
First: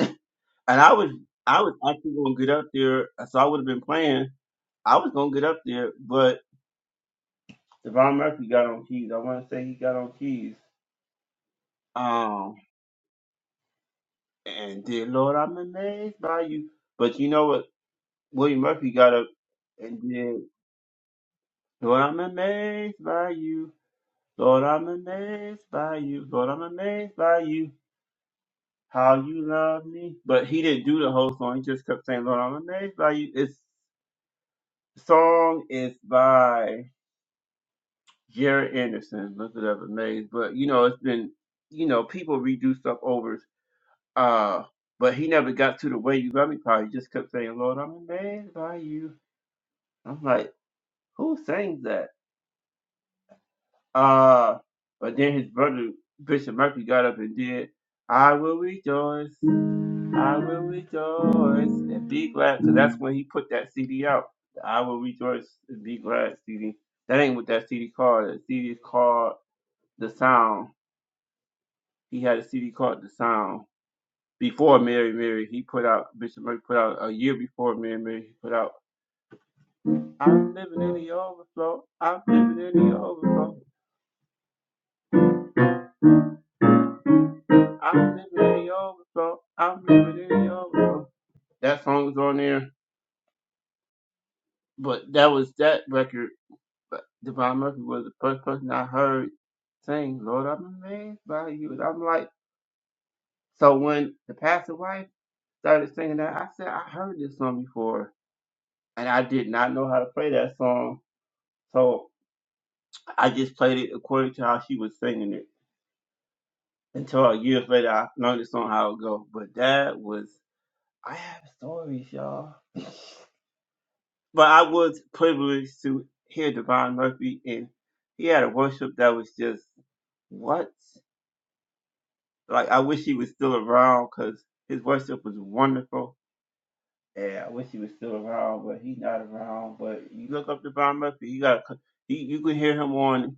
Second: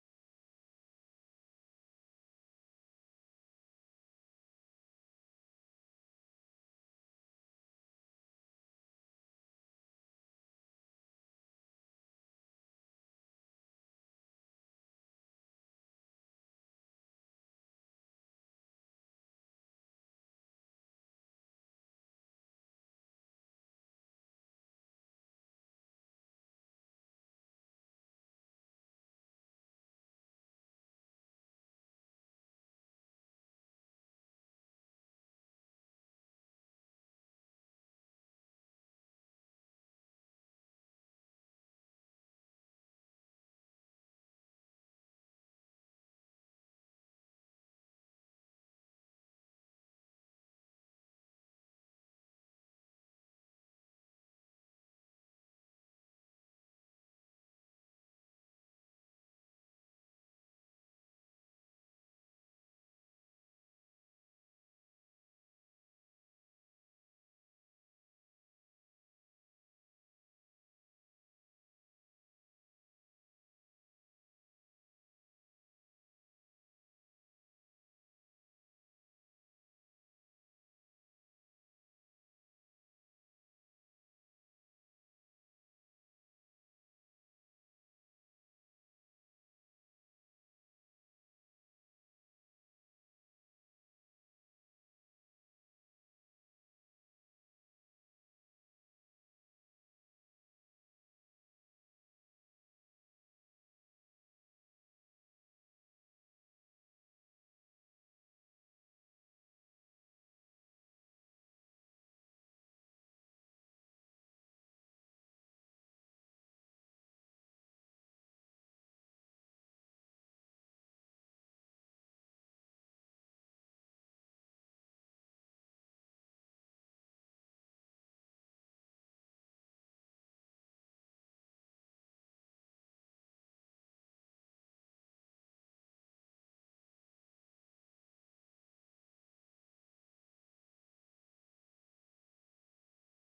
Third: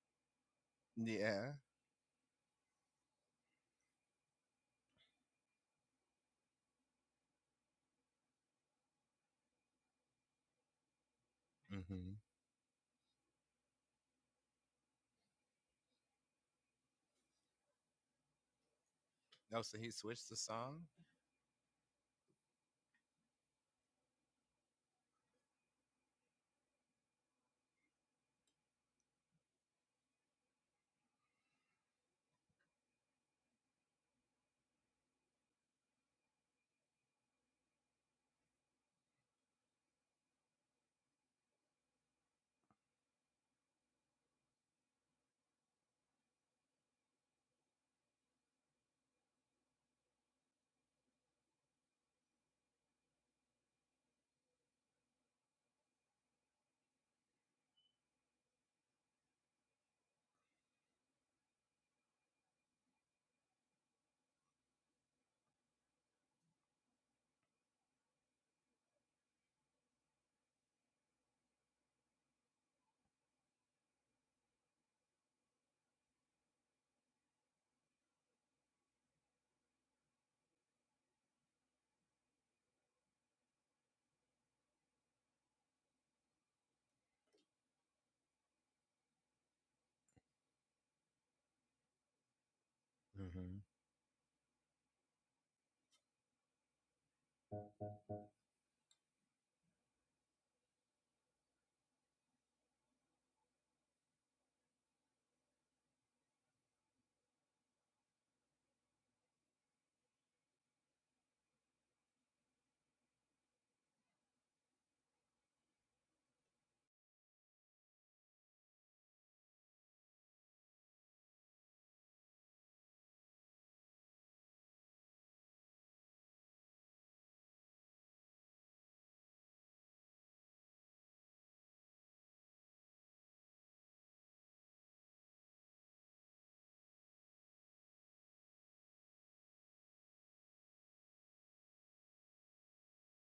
Speaker 1: And I was
Speaker 2: Yeah.
Speaker 1: I was actually gonna get up there, uh, so I would have been playing. I was gonna get up there, but Devon Murphy got on keys. I want to say he got on keys.
Speaker 2: Mm-hmm.
Speaker 1: Um, and did Lord, I'm amazed by you. But you know what? William Murphy got up
Speaker 2: Oh, so he
Speaker 1: and
Speaker 2: switched the
Speaker 1: did
Speaker 2: song?
Speaker 1: Lord, I'm amazed by you. Lord, I'm amazed by you. Lord, I'm amazed by you. How you love me. But he didn't do the whole song. He just kept saying, Lord, I'm amazed by you. It's song is by Jared Anderson, looked it up at Maze. But you know, it's been you know, people redo stuff over uh but he never got to the way you got me part. He just kept saying, Lord, I'm amazed by you. I'm like, who sang that? Uh but then his brother Bishop Murphy got up and did I will rejoice, I will rejoice and be glad. So that's when he put that CD out. the I will rejoice and be glad CD. That ain't what that CD called. That CD is called the sound. He had a CD called The Sound. Before Mary Mary, he put out Bishop Murphy put out a year before Mary Mary. He put out I'm living in the overflow. I'm living in the overflow. I'm living in the overflow. I'm living in the overflow. That song was on there,
Speaker 2: Mm-hmm.
Speaker 1: but that was that record. But Devon Murphy was the first person I heard sing "Lord, I'm amazed by you." And I'm like, so when the pastor wife started singing that, I said I heard this song before, and I did not know how to play that song. So. I just played it according to how she was singing it. Until years later, I noticed on how it go. But that was I have stories, y'all. [laughs] But I was privileged to hear Devon Murphy, and he had a worship that was just what? Like I wish he was still around because his worship was wonderful. Yeah, I wish he was still around, but he's not around. But you look up Devon Murphy, you got he, you can hear him on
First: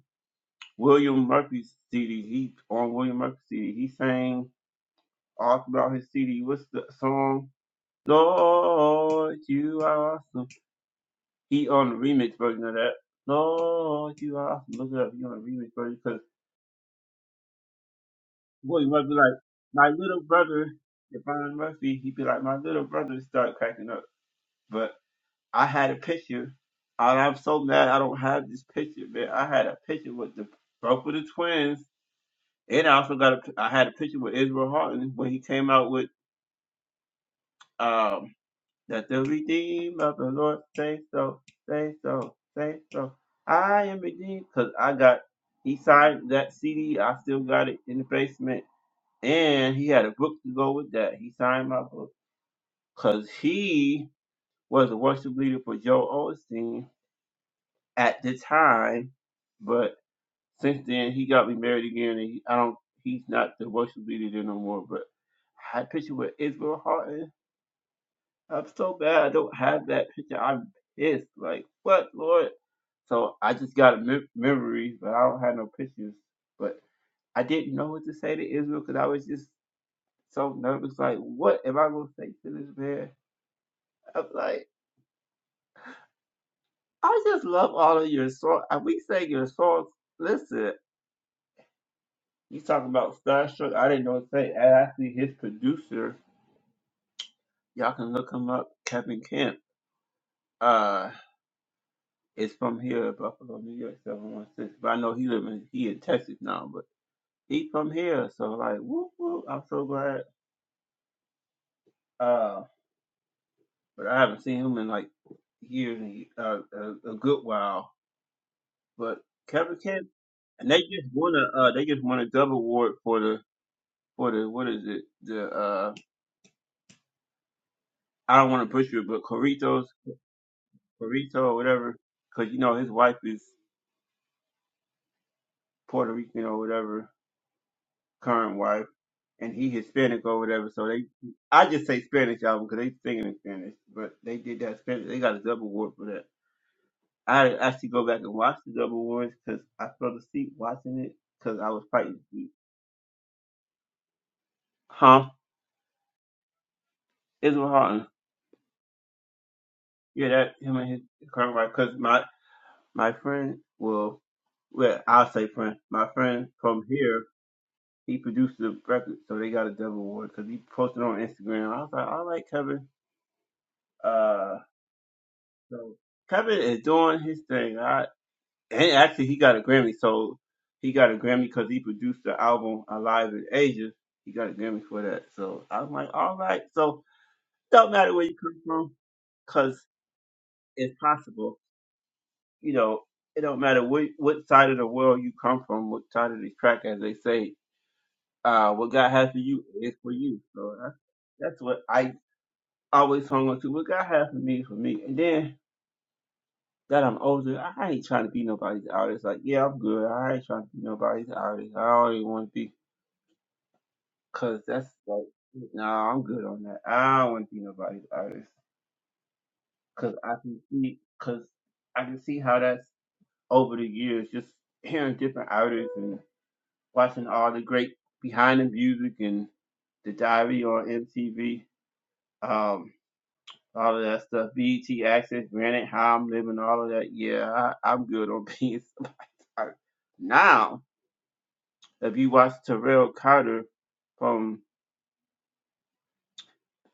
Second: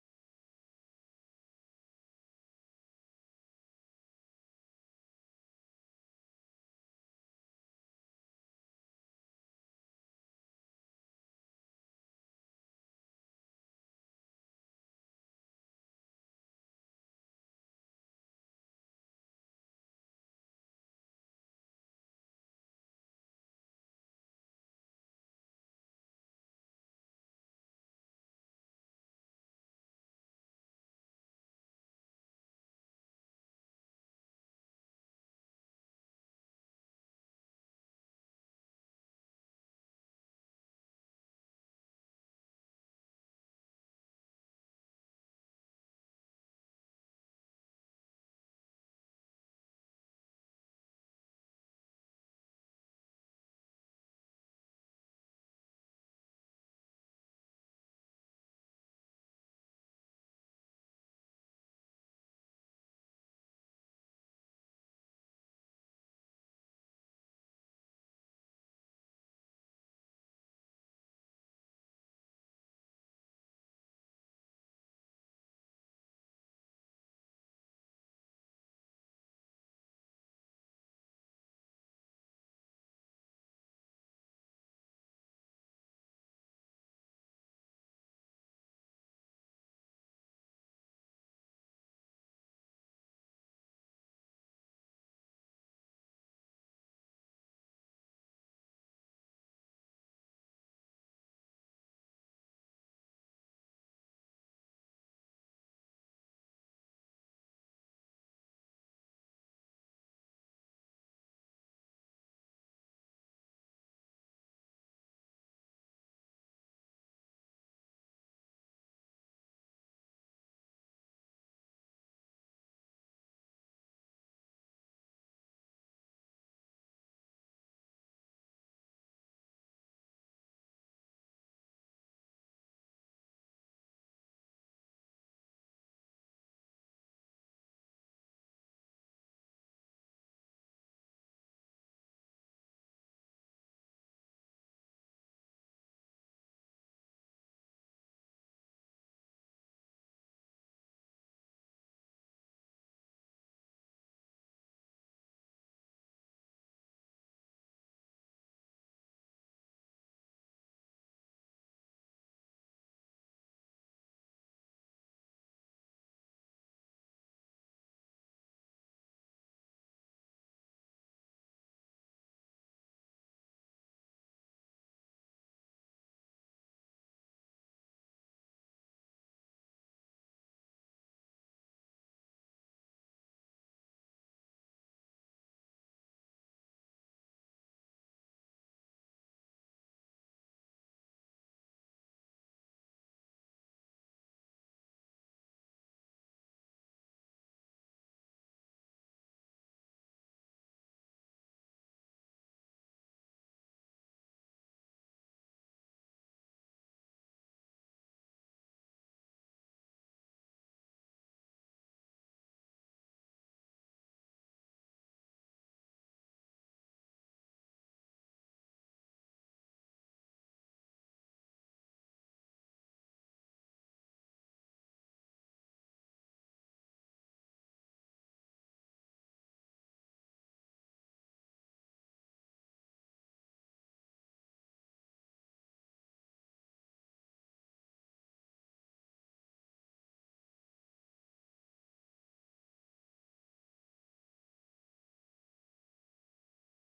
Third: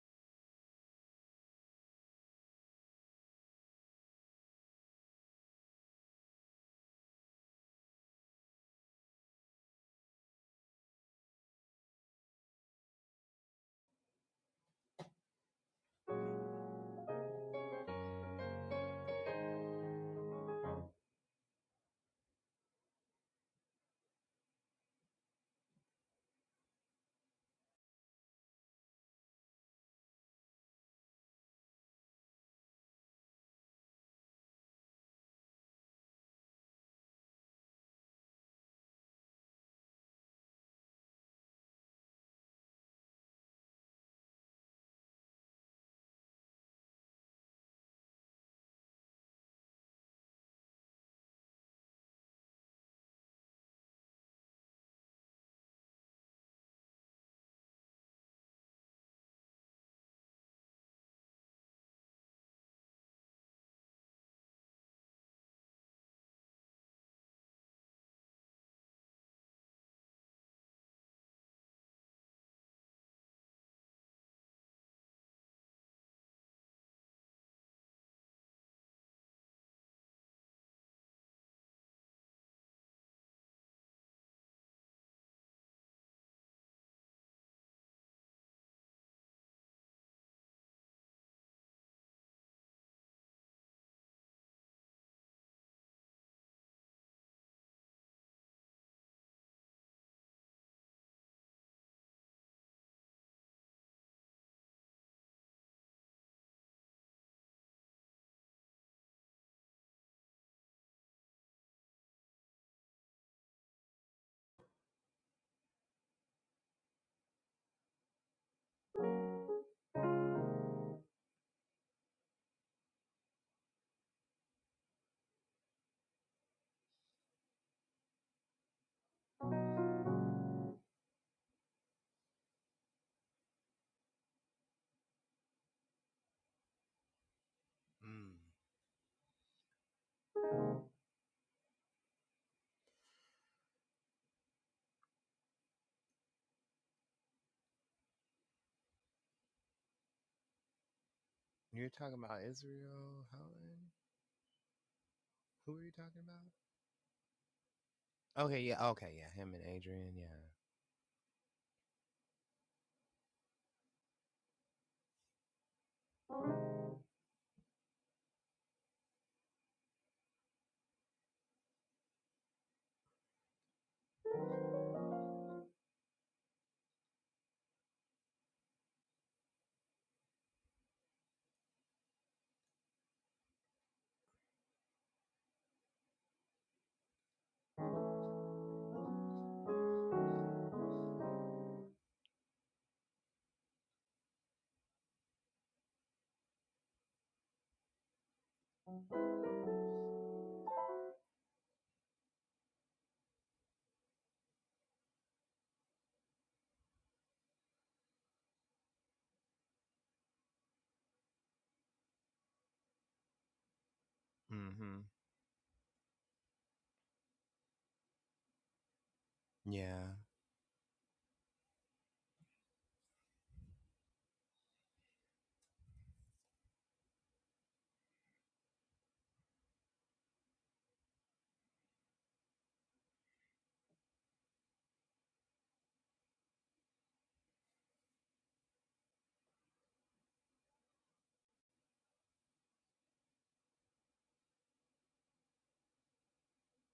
Speaker 1: William Murphy's CD. He on William Murphy's CD. He sang. all throughout his CD. What's the song? Lord, you are awesome. He on the remix version of that. Lord, you are awesome. Look it up. He on the remix version because boy, you might be like my little brother, Devon Murphy. He'd be like my little brother. Start cracking up. But I had a picture. And I'm so mad I don't have this picture, man. I had a picture with the both of the twins, and I also got a I had a picture with Israel Harton when he came out with. um that the redeemed of the Lord say so, say so, say so. I am redeemed because I got, he signed that CD. I still got it in the basement. And he had a book to go with that. He signed my book because he was a worship leader for Joe Osteen at the time. But since then, he got me married again. And he, I don't, he's not the worship leader there no more. But I had a picture with Israel Hart I'm so bad. I don't have that picture. I'm pissed. Like, what, Lord? So I just got a mem- memories, but I don't have no pictures. But I didn't know what to say to Israel because I was just so nervous. Like, what am I gonna say to this man? I'm like, I just love all of your songs. We sang your songs. Listen, you talking about Starstruck? I didn't know what to say. And actually, his producer, y'all can look him up, Kevin Kemp. Uh, is from here, Buffalo, New York, 716. But I know he live in he in Texas now, but he from here, so like whoop whoop. I'm so glad. Uh, but I haven't seen him in like years and uh, a, a good while. But Kevin Kent and they just won a uh, they just won a double award for the for the what is it the uh I don't want to butcher it, but Corritos Corrito or whatever, because you know his wife is Puerto Rican or whatever
Speaker 2: Mm.
Speaker 1: current wife, and he Hispanic or whatever. So they, I just say Spanish album because they singing in Spanish, but they did that Spanish. They got a double award for that. I had to actually go back and watch the double awards because I fell asleep watching it because I was
Speaker 2: You're
Speaker 1: fighting
Speaker 2: talking about
Speaker 1: sleep.
Speaker 2: Israel Helen?
Speaker 1: Huh?
Speaker 2: Who are you talking about?
Speaker 1: Israel Houghton.
Speaker 2: Okay, yeah, okay, yeah. Him and Adrian,
Speaker 1: Yeah,
Speaker 2: yeah.
Speaker 1: that him and his current wife. Because my my friend, well, well, I'll say friend. My friend from here, he produced the record, so they got a double award because he posted on Instagram. I was like, all right, Kevin. Uh, So Kevin is doing his thing. I and actually he got a Grammy, so he got a Grammy because he produced the album Alive in Ages. He got a Grammy for that. So I'm like, all right. So don't matter where you come from, because it's possible. You know, it don't matter what what side of the world you come from, what side of the track, as they say. Uh, what God has for you is for you. So that's that's what I always hung on to. What God has for me is for me. And then that I'm older, I ain't trying to be nobody's artist. Like, yeah, I'm good. I ain't trying to be nobody's artist. I already want to be, cause that's
Speaker 2: Mm-hmm.
Speaker 1: like, nah, I'm good on that. I don't want to be nobody's artist, cause
Speaker 2: Yeah.
Speaker 1: I can see, cause I can see how that's over the years, just hearing different artists and watching all the great behind the music and the diary on MTV, um, all of that stuff, BET Access, Granted, How I'm Living, all of that. Yeah, I, I'm good on being [laughs] somebody now. If you watch Terrell Carter from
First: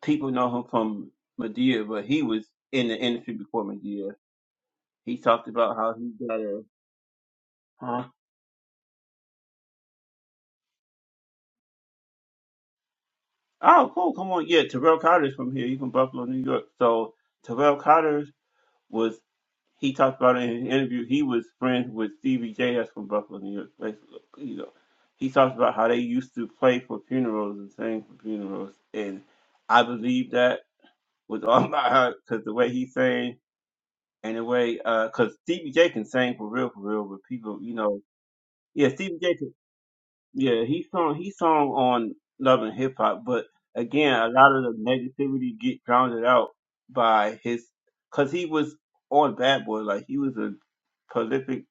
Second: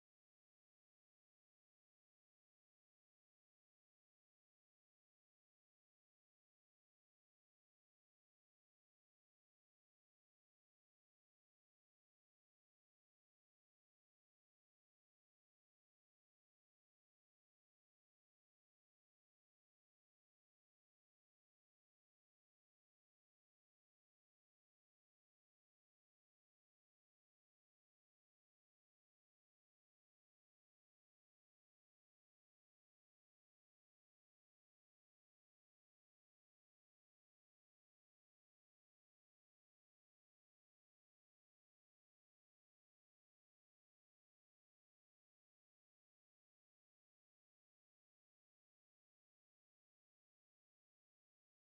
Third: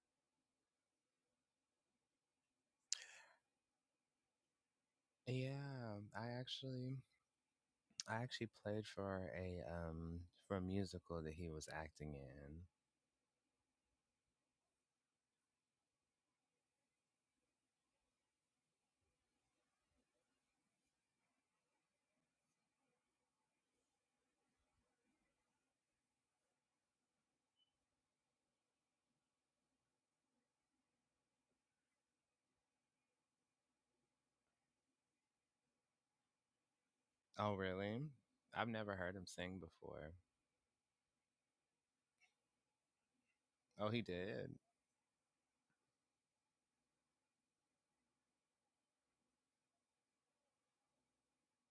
Speaker 1: people know him from Medea, but he was in the industry before Medea. He talked about how
Speaker 2: Yeah.
Speaker 1: he
Speaker 2: I
Speaker 1: got a
Speaker 2: actually
Speaker 1: huh?
Speaker 2: I actually played for a um for a musical that he was acting in.
Speaker 1: Oh, cool, come on. Yeah, Terrell Carter's from here. He's from Buffalo, New York. So Terrell Carter was he talked about it in his interview, he was friends with Stevie J that's from Buffalo, New York. Basically, you know. He talked about how they used to play for funerals and sing for funerals and I believe that with [laughs] all my heart because the way he sang in a way, because Stevie J can sing for real, for real. But
Speaker 2: Oh
Speaker 1: people, you know,
Speaker 2: really? I've
Speaker 1: yeah,
Speaker 2: never heard
Speaker 1: Stevie
Speaker 2: him
Speaker 1: J can,
Speaker 2: sing before.
Speaker 1: yeah, he sung, he sung on Love and Hip Hop. But
Speaker 2: Oh he
Speaker 1: again, a
Speaker 2: did?
Speaker 1: lot of the negativity get drowned out by his, because he was on Bad Boy, like he was a prolific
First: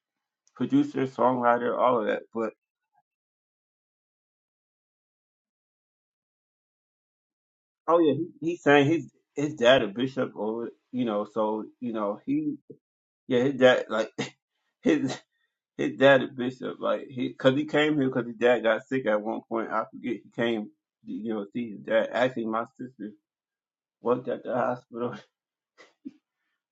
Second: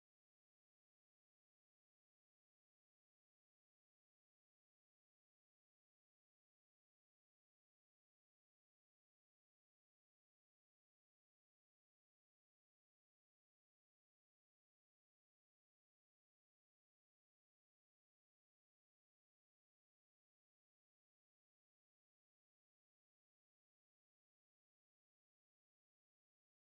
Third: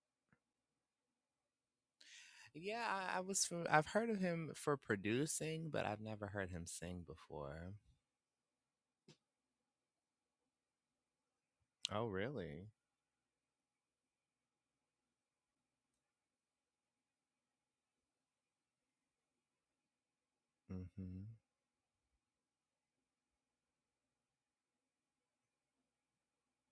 Speaker 1: producer, songwriter, all of that. But
Speaker 2: Yeah, I, I was. From, I've heard of him for producing, but I've never heard him sing before.
Speaker 1: oh yeah, he, he sang his his dad a bishop, or you know, so you
Speaker 2: Oh,
Speaker 1: know he,
Speaker 2: really?
Speaker 1: yeah, his dad like. [laughs] his. His dad, a bishop, like he, cause he came here because his dad got sick at one point. I forget he came, you know,
Speaker 2: Mm-hmm.
Speaker 1: see his dad. Actually, my sister worked at the hospital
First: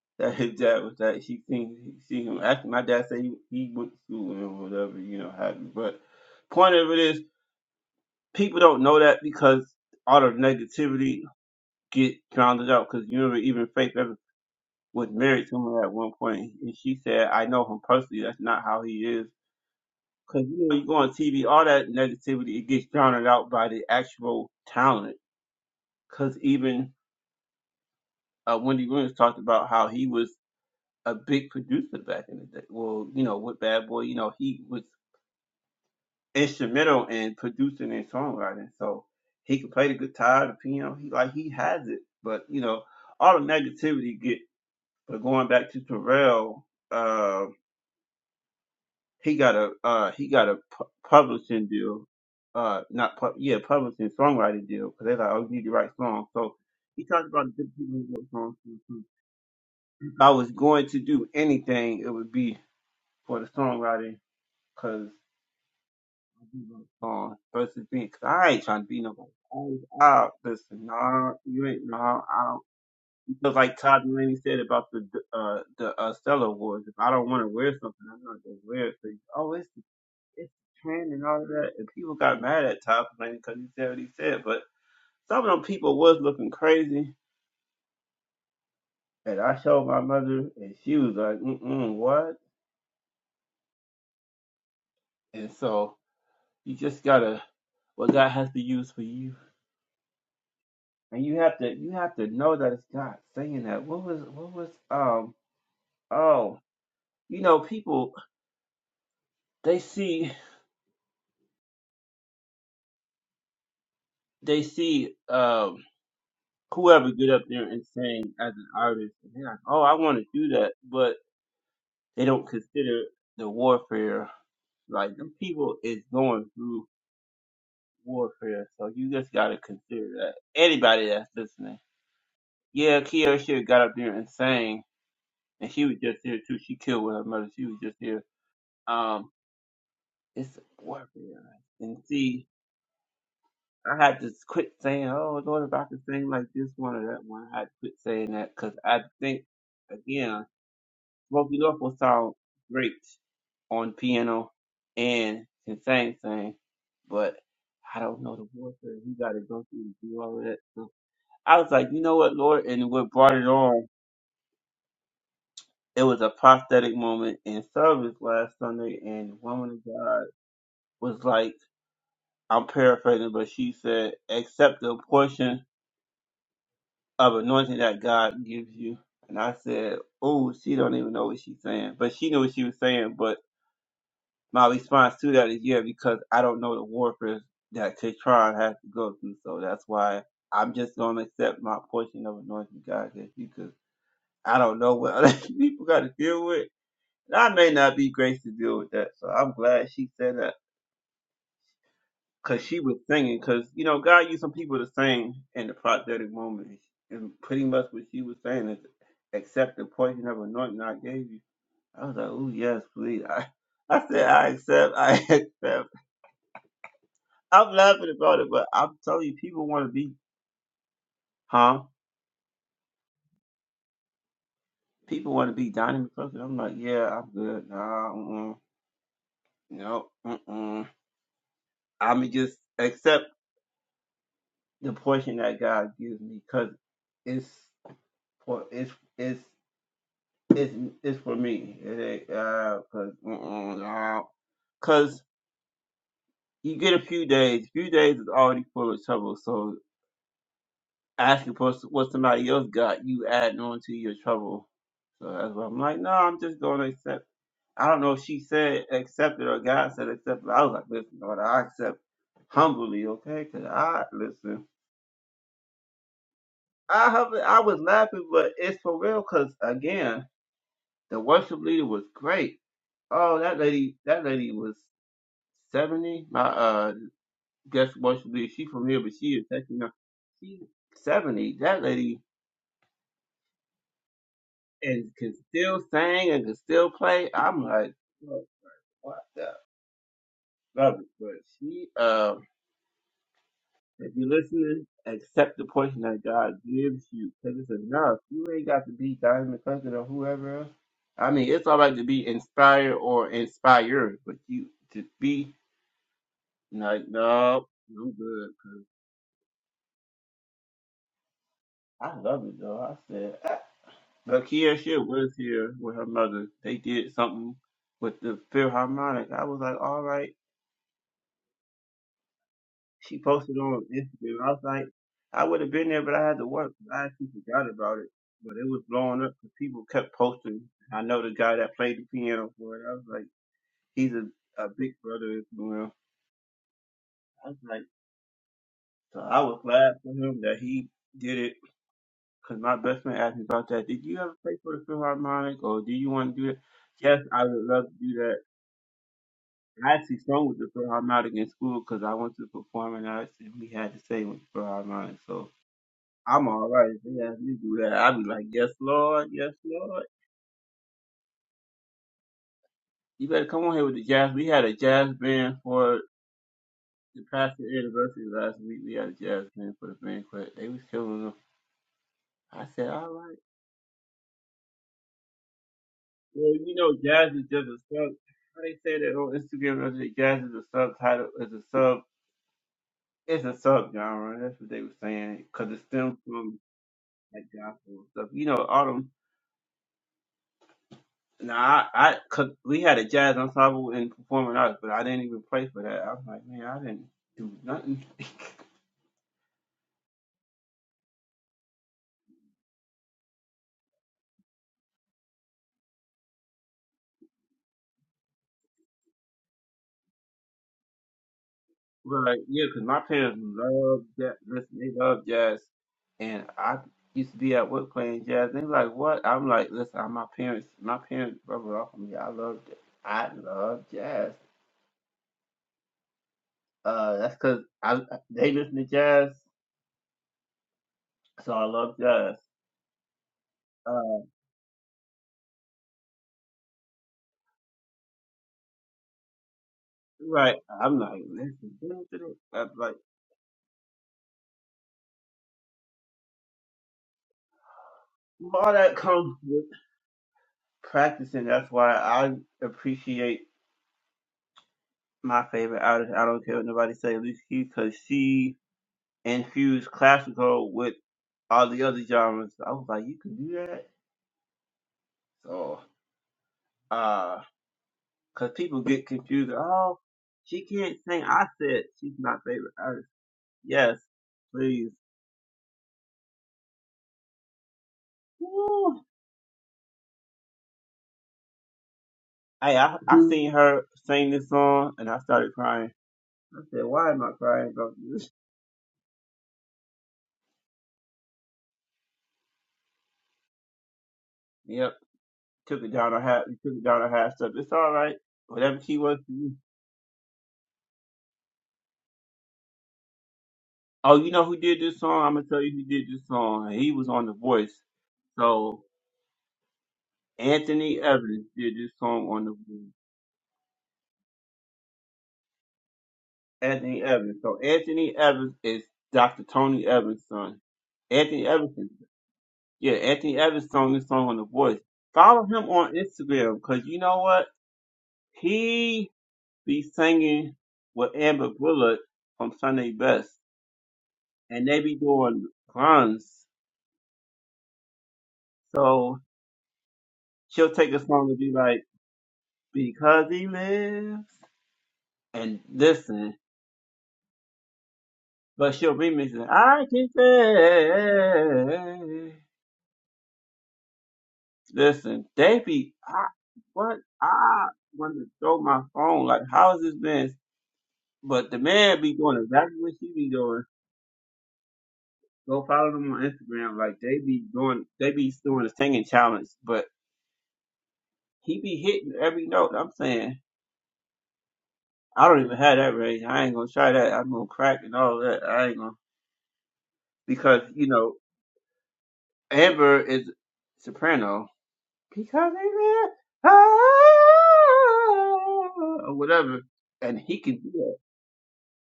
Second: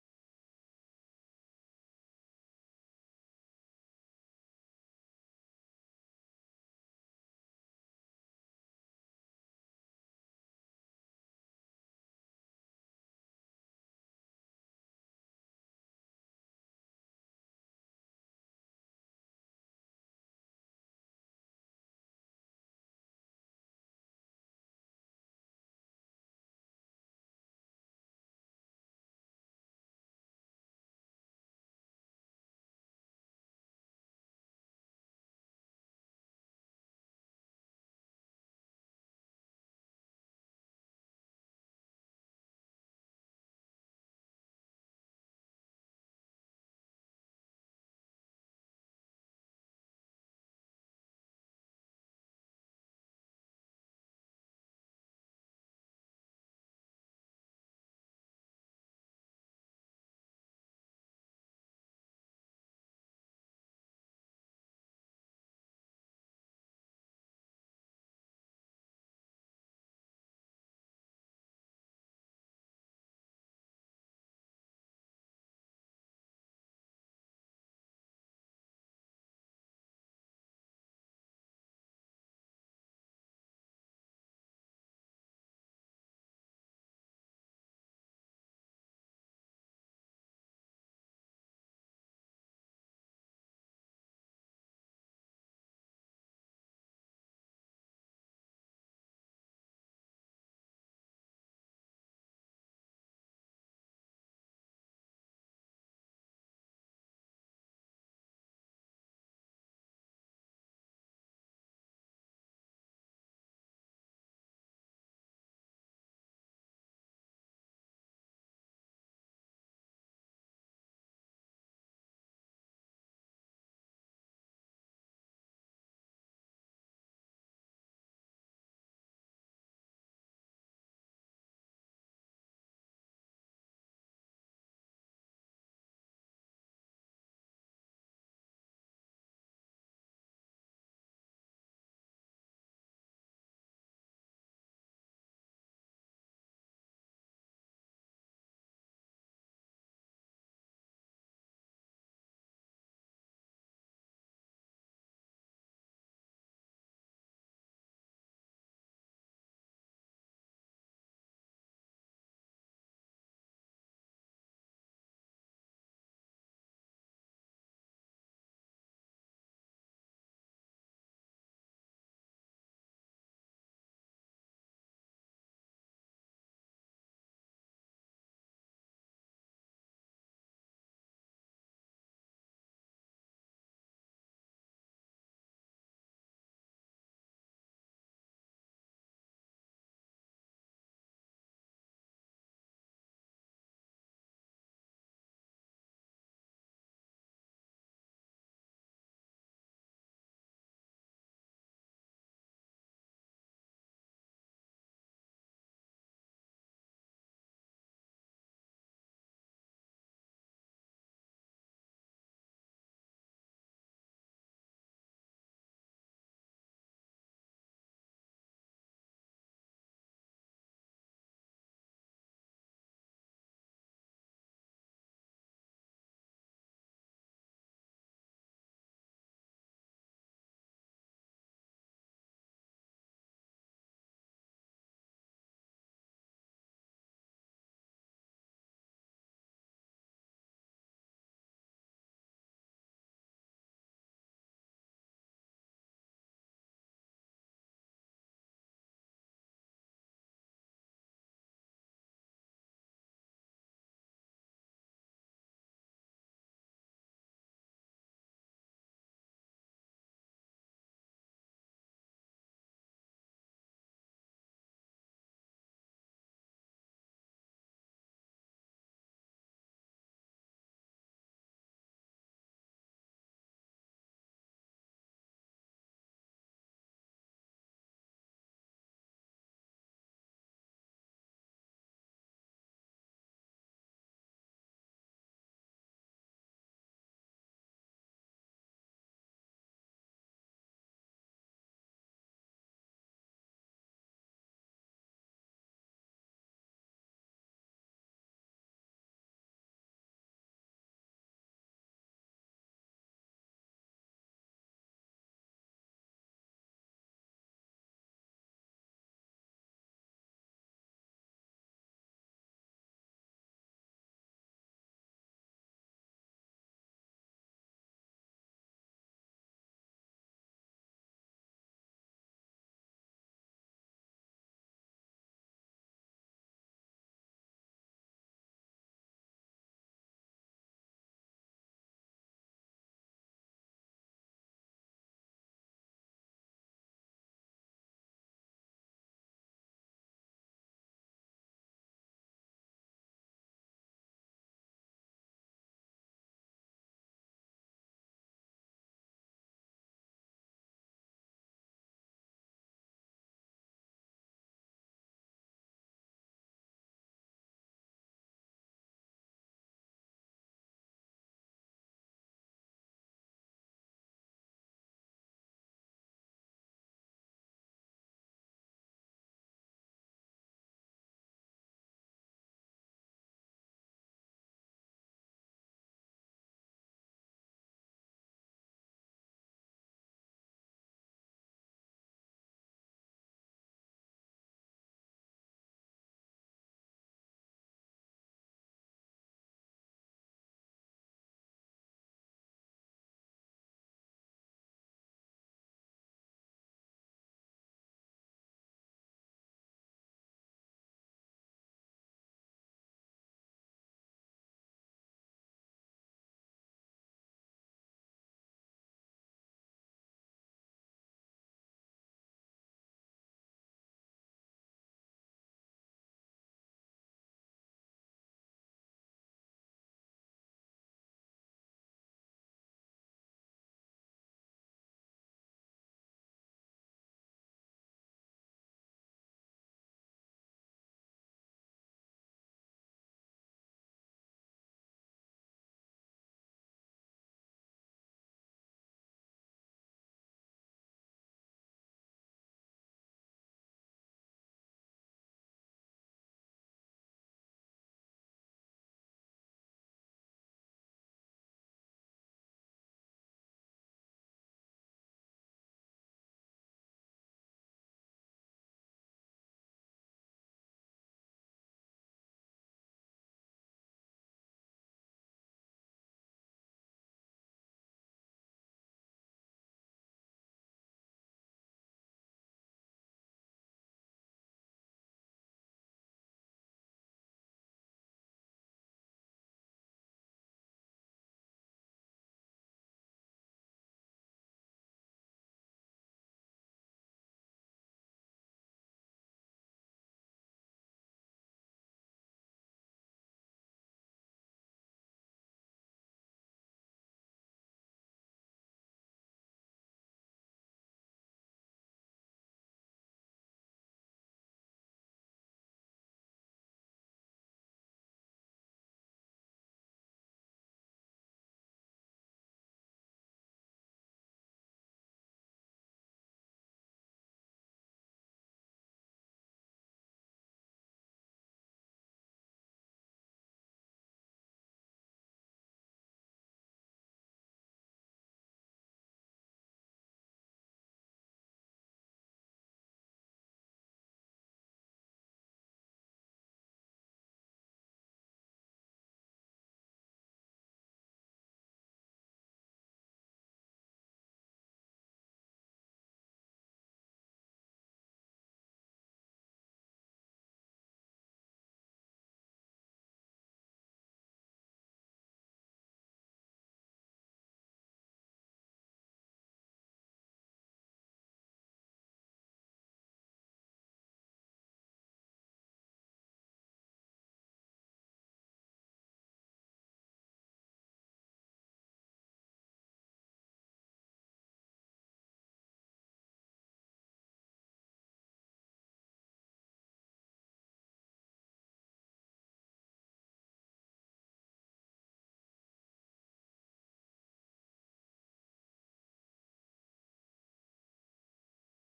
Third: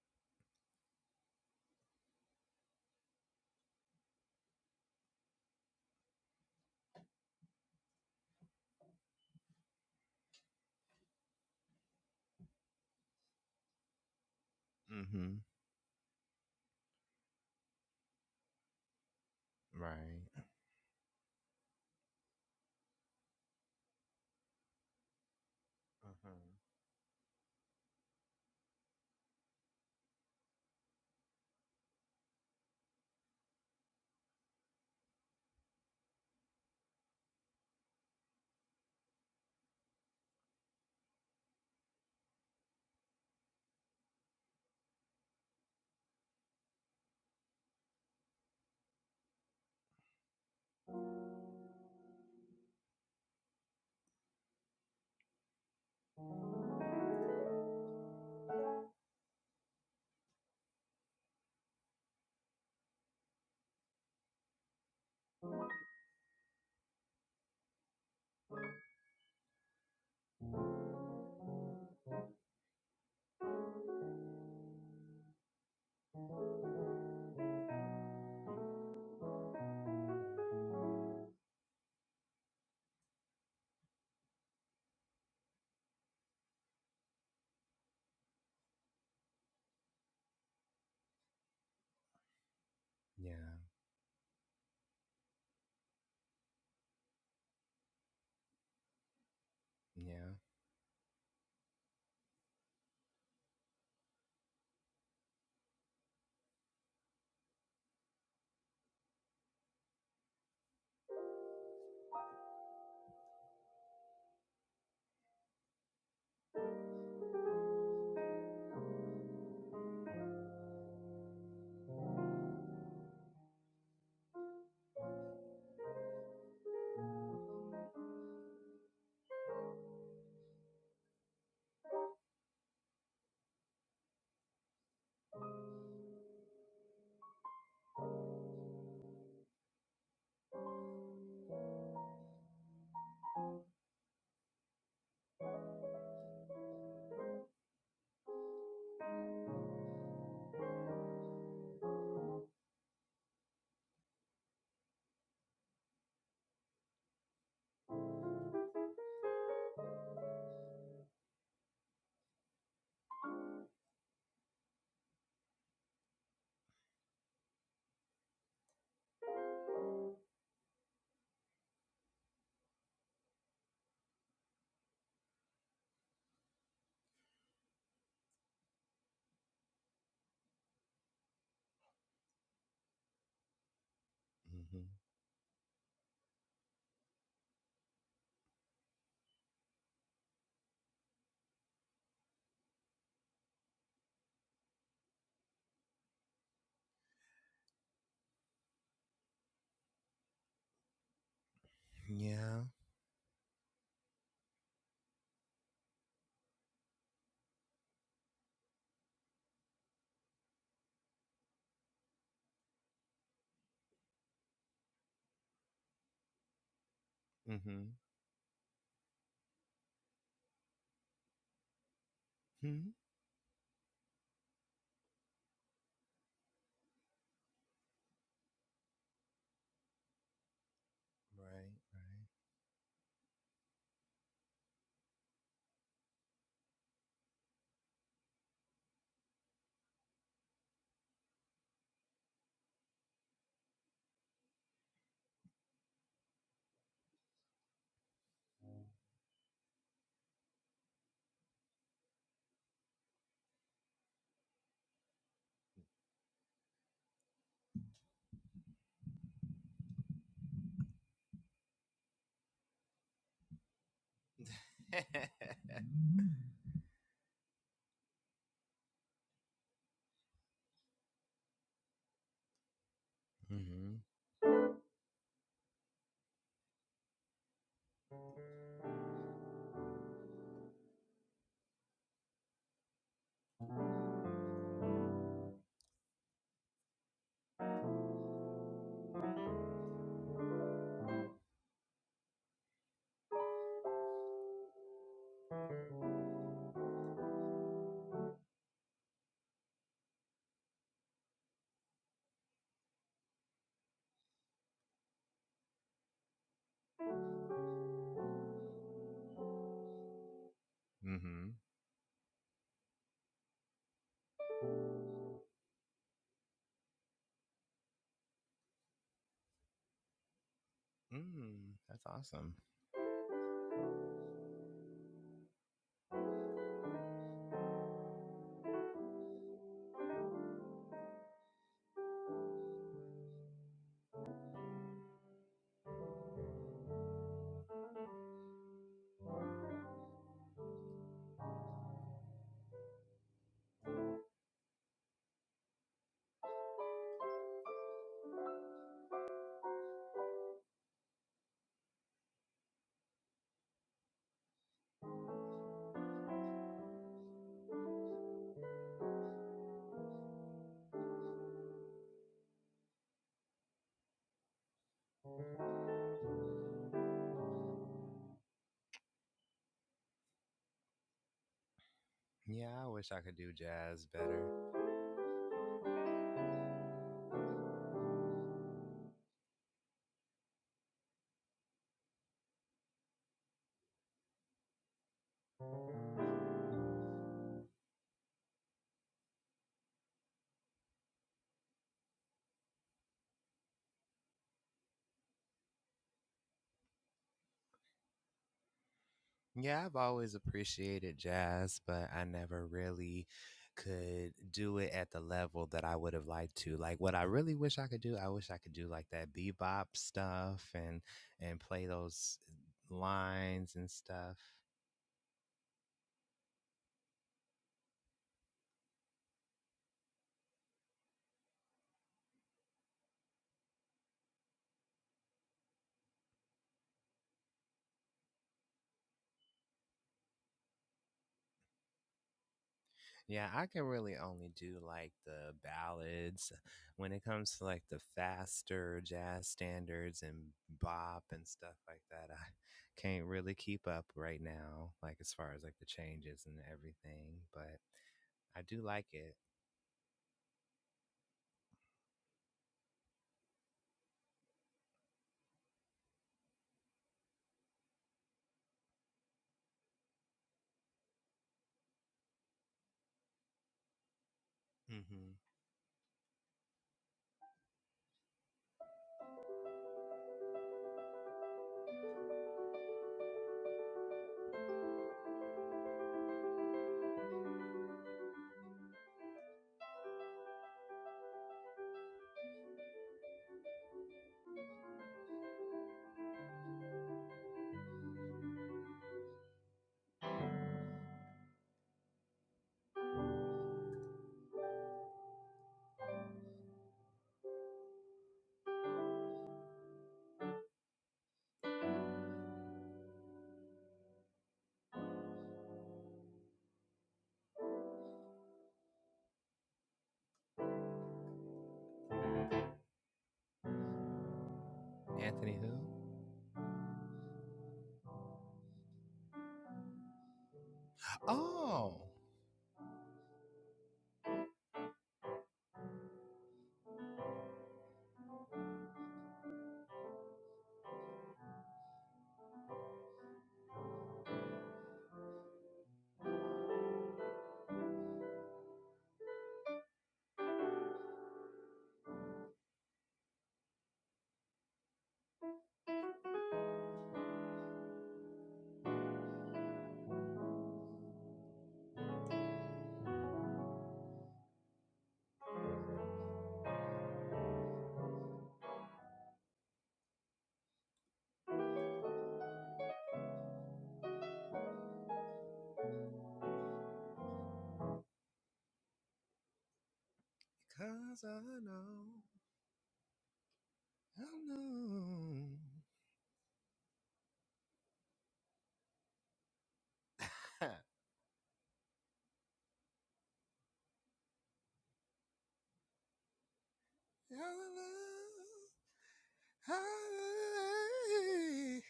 Speaker 1: [laughs] that his dad was at. She seen, she seen him. Actually, my dad said he, he went to school and whatever, you know, happened. But point of it is, people don't know that because all the negativity get drowned out. Because you remember, even Faith Evans was
Speaker 2: Mm-hmm.
Speaker 1: married to him at one point, and she said, "I know him personally. That's not how he is."
Speaker 2: Right.
Speaker 1: Cause you know you go on TV, all that negativity it gets drowned out by the actual talent.
Speaker 2: Uh-huh.
Speaker 1: Cause even uh, Wendy Williams talked about how he was a big producer back in the day. Well, you know with Bad Boy, you know he was instrumental in producing and songwriting. So he could play the guitar, the piano. He like he has it. But you know all the negativity get. But going back to Terrell, uh, he got a uh he got a pu- publishing deal, uh not pu- yeah publishing songwriting deal because they're like oh you need to write songs. So he talked about the different people who wrote songs. for him. If I was going to do anything, it would be for the songwriting because I do write songs versus being because I ain't trying to be nobody. I, I listen, nah, you ain't nah. I don't Just like Todd Mulaney said about the uh the uh Stella Awards. If I don't want to wear something, I'm not gonna wear it. So, oh, it's it's pain and all of that. And people got mad at Todd Blaney because he said what he said. But some of them people was looking crazy. And I showed my mother, and she was like, mm-mm, what?
Speaker 2: Yeah.
Speaker 1: And so you just gotta, what God has to use for you.
Speaker 2: Yeah.
Speaker 1: And you have to, you have to know that it's God saying that. What was, what was, um, oh, you know, people, they see, they see, um, whoever get up there and sing as an artist. And they're like, oh, I want to do that. but. They don't consider the warfare like the people is going through warfare. So you just gotta consider that. Anybody that's listening. Yeah, Kiara should have got up there and sang and she was just here too. She killed with her mother. She was just here. Um it's warfare. And see I had to quit saying, "Oh Lord, if I could sing like this one or that one," I had to quit saying that because I think again Smokey Norfolk sound great on piano and can sing, sing, but I don't know the warfare he got to go through to do all of that. So I was like, you know what, Lord, and what brought it on? It was a prophetic moment in service last Sunday, and the woman of God was like, I'm paraphrasing, but she said, accept the portion of anointing that God gives you. And I said, oh, she don't even know what she's saying, but she knew what she was saying, but My
Speaker 2: Mm-hmm.
Speaker 1: response to that is yeah, because I don't know the warfare that Katron has to go through, so that's why I'm just gonna accept my portion of anointing God gave you, because I don't know what other [laughs] people got to deal with. And I may not be graced to deal with that, so I'm glad she said that, because
Speaker 2: Yeah.
Speaker 1: she was singing, because you know God used some people to sing in the prophetic moment, and pretty much what she was saying is accept the portion of anointing I gave you. I was like, oh yes, please. [laughs] I, I said I accept, I [laughs] accept. I'm
Speaker 2: Mm-hmm.
Speaker 1: laughing about it, but I'm telling you, people want to be, huh?
Speaker 2: hmm
Speaker 1: People want to be Donnie McClurkin. I'm like, yeah, I'm good. Nah, mm-mm. no, mm-mm.
Speaker 2: Right.
Speaker 1: I'm just accept the portion that God gives me because it's for it's it's it's it's for me. It ain't uh, cause mm-mm, nah. 'Cause you get a few days. few days is already full of trouble. So asking for s- what somebody else got, you adding on to your trouble. So that's why I'm like, no, I'm just gonna accept. I don't know if she said accept it or God said accept it. I was like, listen, Lord, I accept humbly, okay? Because I, listen,
Speaker 2: Right. [laughs]
Speaker 1: I have. I was laughing, but it's for real because, again, the worship leader was great. Oh, that
Speaker 2: mm-hmm.
Speaker 1: lady, that lady was 70. My uh guest worship leader, she from here, but she is actually not. She's 70. That lady and can still sing and can still play. I'm like, what the? Love it. But she, uh, If you're listening, accept the portion that God gives you because it's enough. You ain't got to be Diamond Cousin or whoever else. I mean, it's all right to be inspired or inspired, but you to be like, no, I'm good. 'cause
Speaker 2: Mm-hmm.
Speaker 1: I love it though. I said, ah. but Kiesha was here with her mother. They did something with the Philharmonic. I was like, all right.
Speaker 2: Mm. That's awesome.
Speaker 1: She posted on Instagram. I was like, I would have been there, but I had to work. I actually forgot about it, but it was blowing up because people kept posting. I know the guy that played the piano for it. I was like, he's a, a big brother Instagram. I was like, so I was glad for him that he did it because my best friend asked me about that. Did you ever play for the Philharmonic or do you want to do it? Yes, I would love to do that. I actually sung with the Philharmonic in school because I went to performing arts and we had to sing with the Philharmonic. So I'm all right. They ask me to do that. i be like, yes, Lord, yes, Lord. You better come on here with the jazz. We had a jazz band for the pastor anniversary last week. We had a jazz band for the banquet. They was killing them. I
Speaker 2: Yeah,
Speaker 1: said,
Speaker 2: I
Speaker 1: all
Speaker 2: wish I
Speaker 1: right.
Speaker 2: could do jazz better.
Speaker 1: Well, you know, jazz is just a sub. How they say that on Instagram? I said, jazz is a subtitle. It's a sub. It's a sub genre. That's what they were saying. Cause it stems from like gospel and stuff. You know, all them Nah, I, I cause we had a jazz ensemble in performing arts, but I didn't even play for that. I was like, man, I didn't do nothing.
Speaker 2: Yeah, I've always appreciated jazz, but I never really could do it at the level that I would have liked to. Like what I really wish I could do, I wish I could do like that bebop stuff and and play those
Speaker 1: Right? Yeah, cause my parents
Speaker 2: lines and
Speaker 1: love jazz.
Speaker 2: stuff.
Speaker 1: Listen, they love jazz, and I used to be at work playing jazz. They like, what? I'm like, listen, I'm my parents. My parents rub it off on me. I love, j- I love jazz. Uh, that's cause I they listen to jazz, so I love jazz.
Speaker 2: Yeah, I can
Speaker 1: Uh,
Speaker 2: really only do like the ballads. When it comes to like the faster jazz standards and
Speaker 1: right? I'm like,
Speaker 2: bop and
Speaker 1: listen,
Speaker 2: stuff like
Speaker 1: listen to
Speaker 2: that, I
Speaker 1: this. I'm like
Speaker 2: can't really keep up right now, like as far as like the changes and everything, but I
Speaker 1: all
Speaker 2: do
Speaker 1: that
Speaker 2: like it.
Speaker 1: comes. with. practicing. That's why I appreciate my favorite artist. I don't care what nobody say, Alicia Keys, because she infused classical with all the other genres. I was like, you can do that.
Speaker 2: hmm
Speaker 1: So, uh, cause people get confused. Oh, she can't sing. I said she's my favorite artist. Yes, please. Woo. Hey, I, I seen her sing this song and I started crying. I said, why am I crying about this? [laughs] Yep. took it down a half, took it down a half step. It's all right. Whatever she wants to do. Oh, you know who did this song? I'm gonna tell you who did this song. He was on The Voice. So Anthony Evans did this song on The Voice.
Speaker 2: Anthony who?
Speaker 1: Anthony Evans. So Anthony Evans is Dr. Tony Evans' son. Anthony Evans.
Speaker 2: Oh,
Speaker 1: Yeah, Anthony Evans song this song on The Voice. Follow him on Instagram because you know what? He be singing with Amber Bullard from Sunday Best, and they be doing runs So she'll take a song and be like, Because he lives and listen, but she'll remix it. I can say Listen, they be I what I want to throw my phone, like how is this man but the man be doing exactly what she be doing. Go follow them on Instagram, like they be doing they be doing a singing challenge, but
Speaker 2: because I
Speaker 1: he be
Speaker 2: know,
Speaker 1: hitting every note. I'm saying
Speaker 2: I
Speaker 1: I don't even
Speaker 2: know.
Speaker 1: have that range. I ain't gonna try that. I'm gonna crack and all that. I ain't gonna because
Speaker 2: [laughs]
Speaker 1: you know Amber is soprano because I love-
Speaker 2: I love,
Speaker 1: ah, or whatever, and he can do that.
Speaker 2: I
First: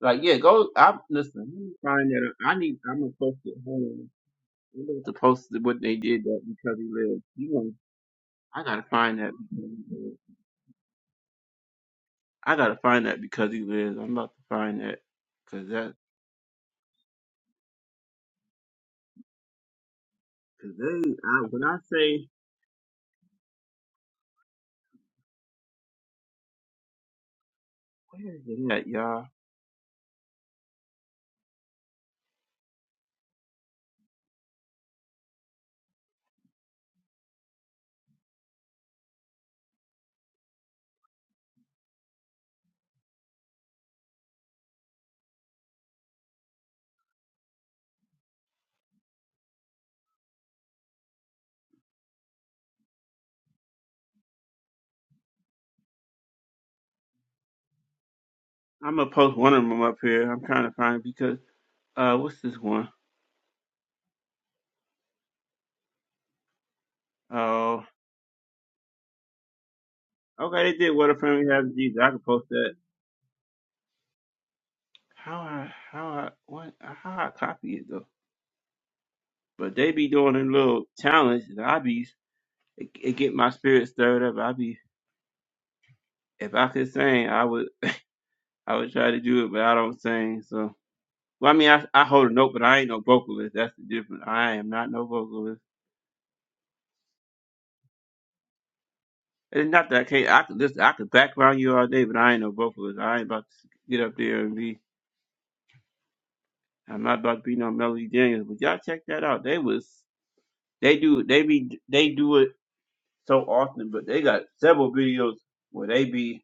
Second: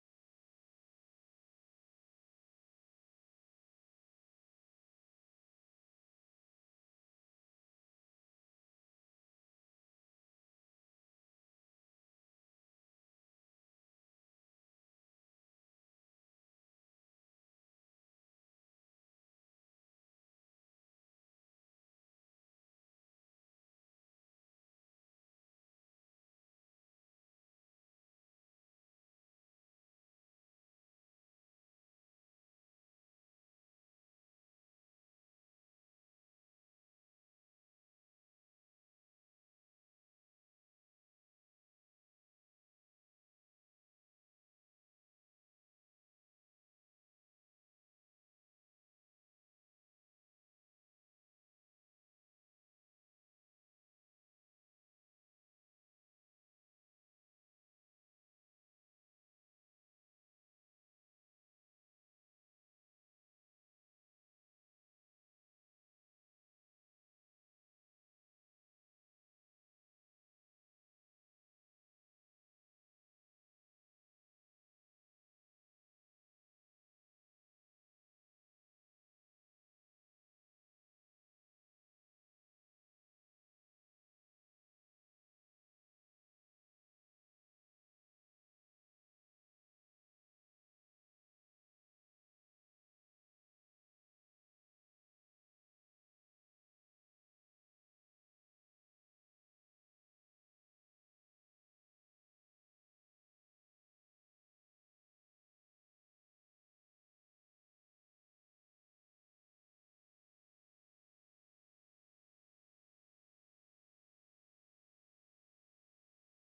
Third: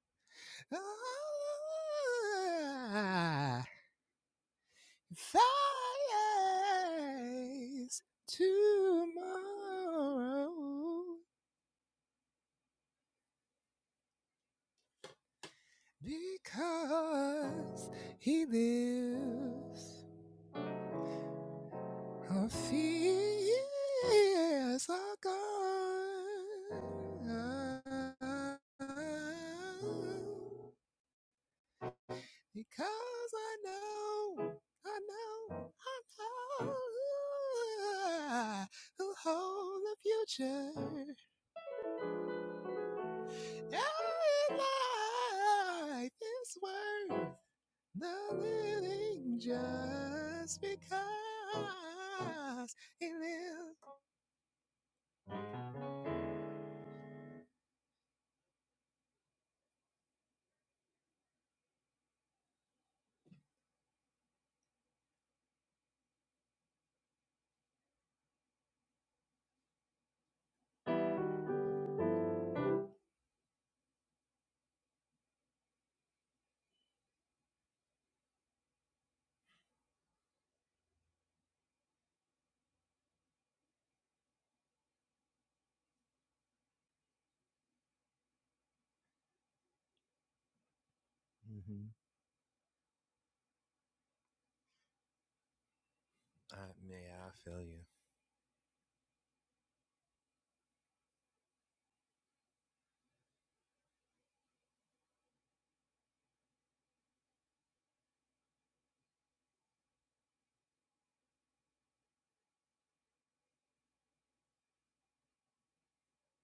Speaker 1: Like, yeah, go. I listen. Let me find that. I need. I'm gonna post it.
Speaker 2: Thighs
Speaker 1: Hold on. I'm going to post it, what they did that because he lives. You want? I gotta find that. Because he lives.
Speaker 2: tomorrow
Speaker 1: I gotta find that because he lives. I'm about to find that because that
Speaker 2: because he lives.
Speaker 1: because they. I, when I say
Speaker 2: Our fears are gone.
Speaker 1: where is it at, y'all?
Speaker 2: Because I know, I know, I know who holds the future. Every life is worth the living just because it lives.
Speaker 1: I'm gonna post one of them up here. I'm trying to find it because. Uh, what's this one? Oh, okay. They did what a family has Jesus. I can post that. How I how I what how I copy it though. But they be doing a little challenge, and I be it, it get my spirit stirred up. I be if I could sing, I would I would try to do it, but I don't sing. So well, I mean, I
Speaker 2: Mm-hmm.
Speaker 1: I hold a note, but I ain't no vocalist. That's the difference. I am not no vocalist.
Speaker 2: I, yeah, I feel you.
Speaker 1: It's not that I can't. I could listen. I could background you all day, but I ain't no vocalist. I ain't about to get up there and be. I'm not about to be no Melody Daniels, but y'all check that out. They was they do they be they do it so often, but they got several videos where they be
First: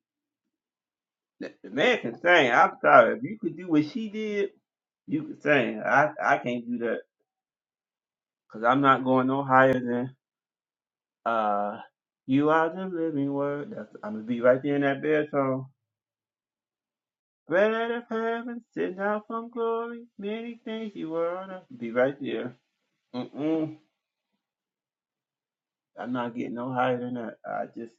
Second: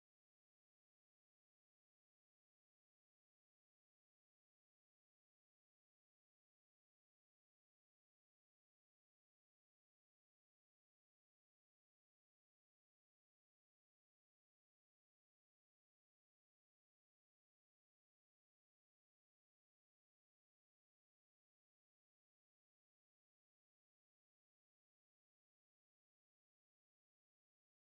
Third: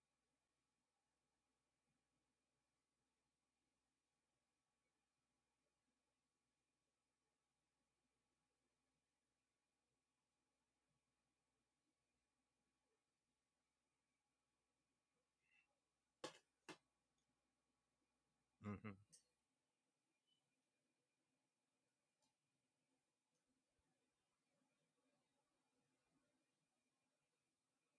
Speaker 1: the the man can sing. I'm sorry if you could do what she did, you could sing. I I can't do that because I'm not going no higher than uh you are the living word. That's, I'm gonna be right there in that bed song. Bread out of heaven,
Speaker 2: hmm
Speaker 1: sent out from glory, many things you were on. Be right there. Mm mm. I'm not getting no higher than that. I just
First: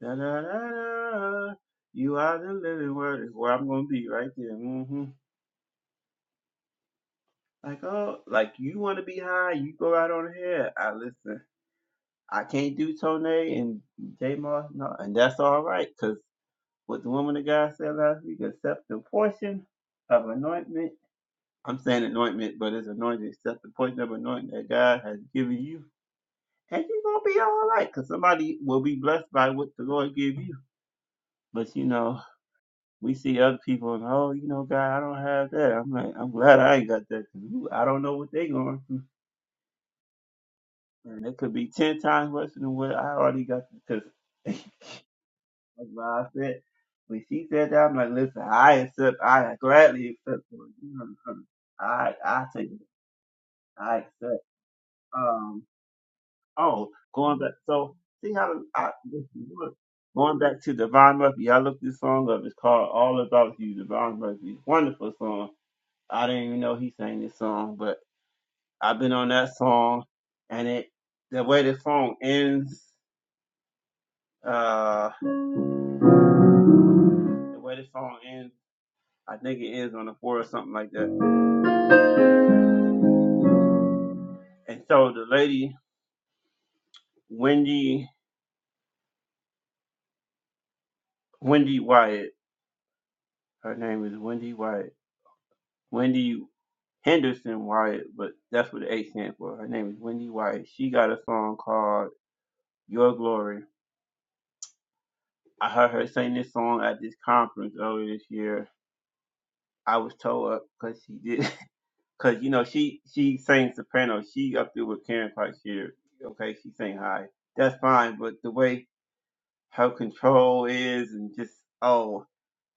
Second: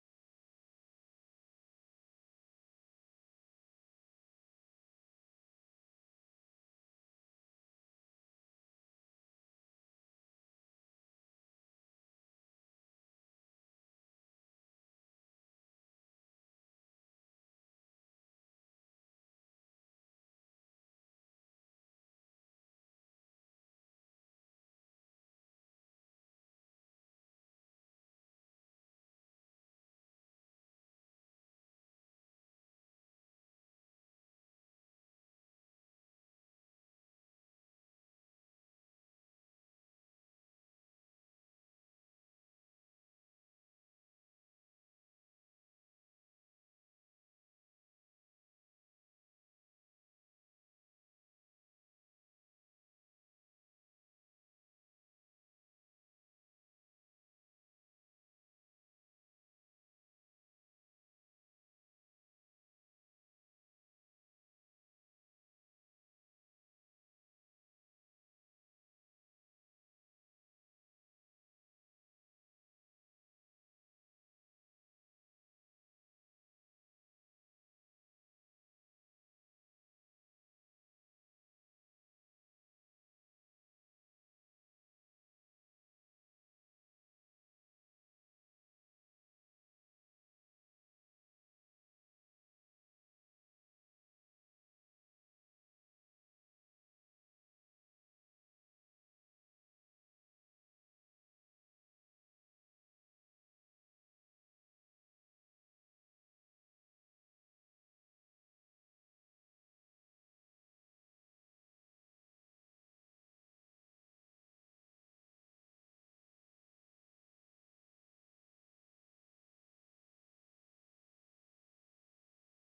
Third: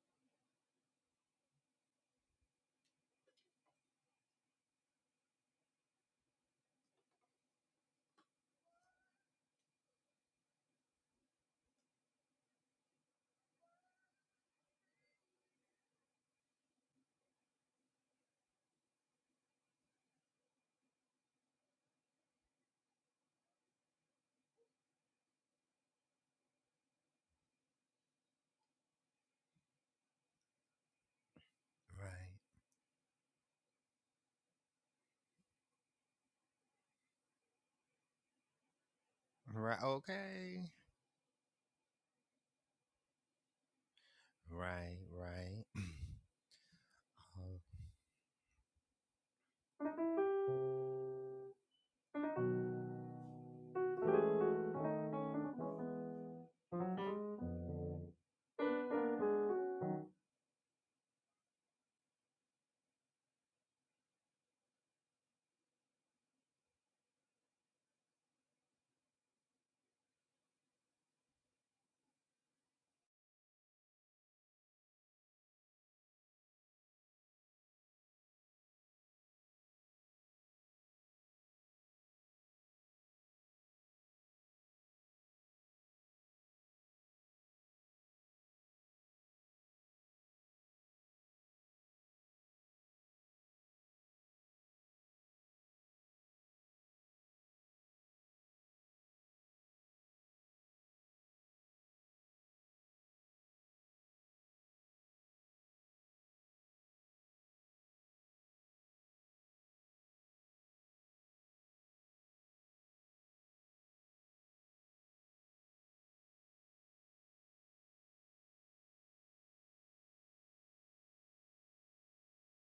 Speaker 1: Da, da, da, da. You are the living word is where I'm gonna be right there. hmm Like oh, like you want to be high, you go right on ahead. I listen. I can't do Tone and J Moss, no, and that's all right, cause what the woman of God said last week, accept the portion of anointment. I'm saying anointment, but it's anointing. Accept the portion of anointing that God has given you, and you're gonna be all right, cause somebody will be blessed by what the Lord gave you. But you know.
Speaker 2: Right.
Speaker 1: we see other people and oh, you know, God, I don't have that. I'm like, I'm glad I ain't got that 'cause ooh, I don't know what they going through,
Speaker 2: Right. Okay.
Speaker 1: and it could be ten times worse than what I already got. Because [laughs] that's
Speaker 2: Right. Right.
Speaker 1: why I
Speaker 2: [clears throat]
Speaker 1: said when she said that, I'm like, listen, I accept, I gladly accept. For it. You know, um, I I take it, I accept. Um, oh, going back, so see how I listen, look, Going back to Devon Murphy, I looked this song up. It's called All About You, Devon Murphy. Wonderful song I didn't even know he sang this song, but I've been on that song, and it the way the song ends, uh, the way the song ends, I think it ends on the four or something like that. And so the lady, Wendy, Wendy Wyatt, her name is Wendy Wyatt, Wendy Henderson Wyatt, but that's what the H stands for. Her name is Wendy Wyatt. She got a song called Your Glory. I heard her sing this song at this conference earlier this year. I was told up because she did. [laughs] Cause you know she she sang soprano. She up there with Karen quite here, Okay, she sang high. That's fine, but the way her control is and just oh,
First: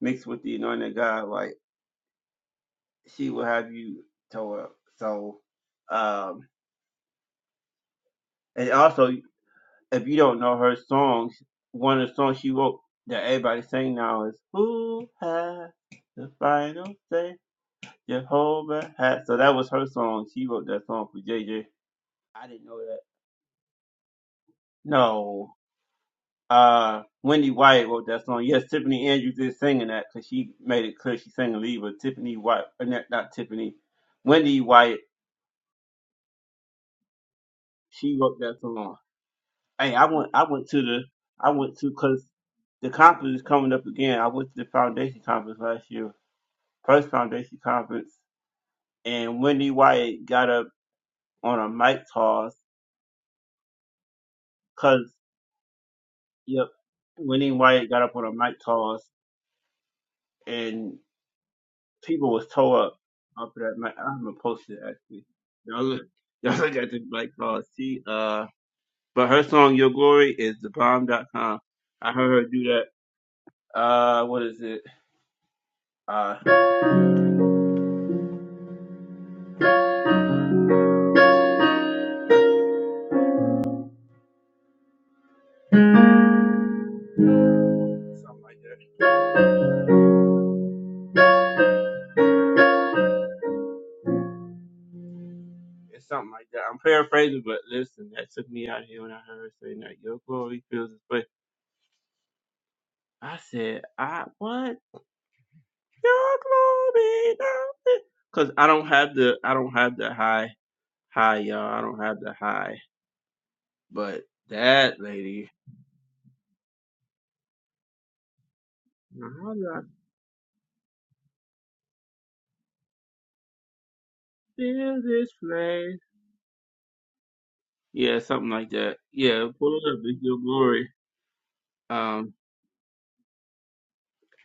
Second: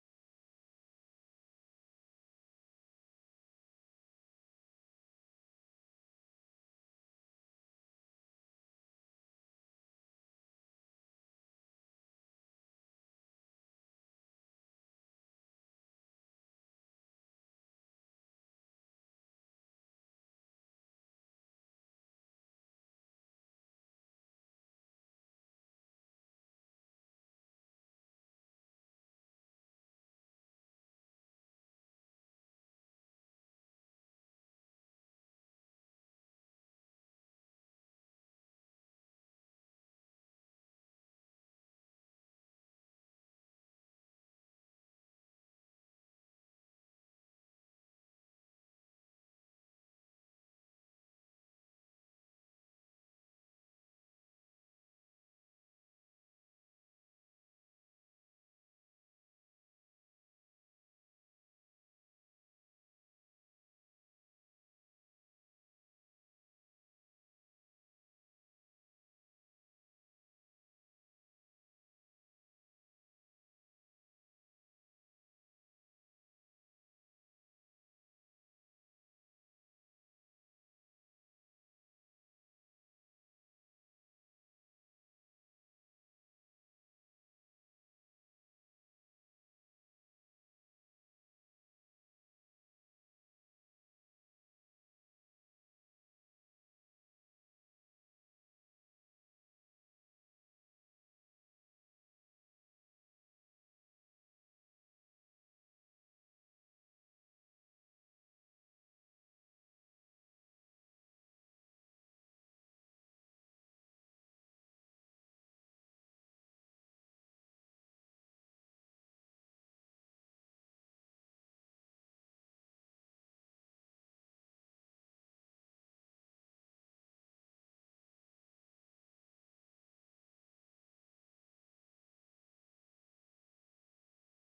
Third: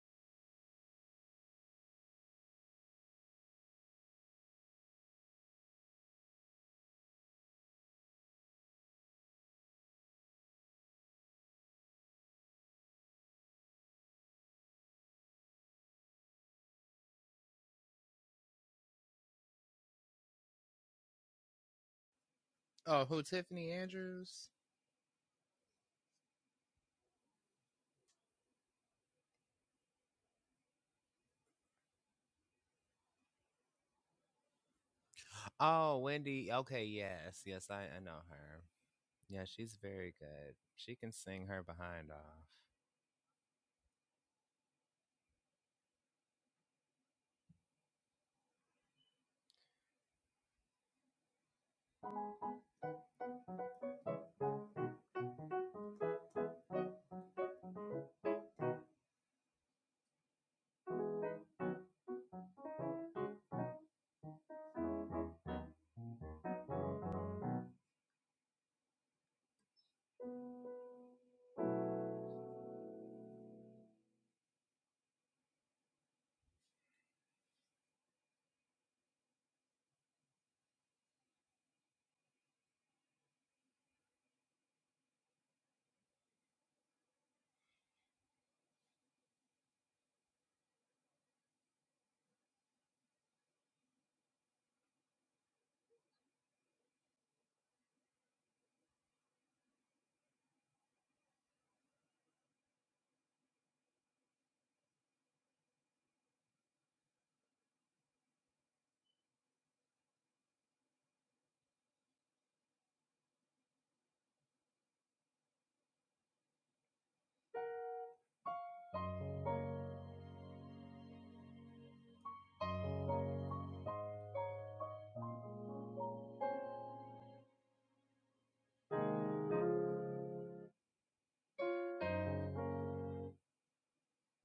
Speaker 1: mixed with the anointing of God, like she will have you tore up. So, um, and also if you don't know her songs, one of the songs she wrote that everybody sing now is "Who Has the Final Say?" Jehovah has. So that was her song. She wrote that song for J J. I didn't know
Speaker 2: oh,
Speaker 1: that.
Speaker 2: oh, who? Tiffany Andrews?
Speaker 1: No. Uh, Wendy White wrote that song. Yes, Tiffany Andrews is singing that because she made it clear she's singing Libra. Tiffany White, uh, not, not Tiffany, Wendy White.
Speaker 2: Oh, Wendy. Okay, yes, yes, I, I
Speaker 1: She
Speaker 2: know
Speaker 1: wrote that
Speaker 2: her.
Speaker 1: song.
Speaker 2: Yeah, she's
Speaker 1: Hey, I
Speaker 2: very
Speaker 1: went. I
Speaker 2: good.
Speaker 1: went to
Speaker 2: She
Speaker 1: the.
Speaker 2: can sing
Speaker 1: I
Speaker 2: her
Speaker 1: went to
Speaker 2: behind
Speaker 1: because
Speaker 2: off.
Speaker 1: the conference is coming up again. I went to the foundation conference last year, first foundation conference, and Wendy White got up on a mic toss because yep, Wendy White got up on a mic toss and. people was tore up after that match. I haven't posted it, actually. Y'all look, [laughs] y'all look at this black card. She uh, but her song "Your Glory" is thebomb.com. I heard her do that. Uh, what is it? Uh, something like that. It's something like that. I'm paraphrasing, but listen, that took me out of here when I heard her saying that "Your Glory" fills this way. I said, I what your glory, because I don't have the I don't have the high high y'all. I don't have the high, but that lady. All I feel this flame. Yeah, something like that. Yeah, pull it up. It's your glory. Um,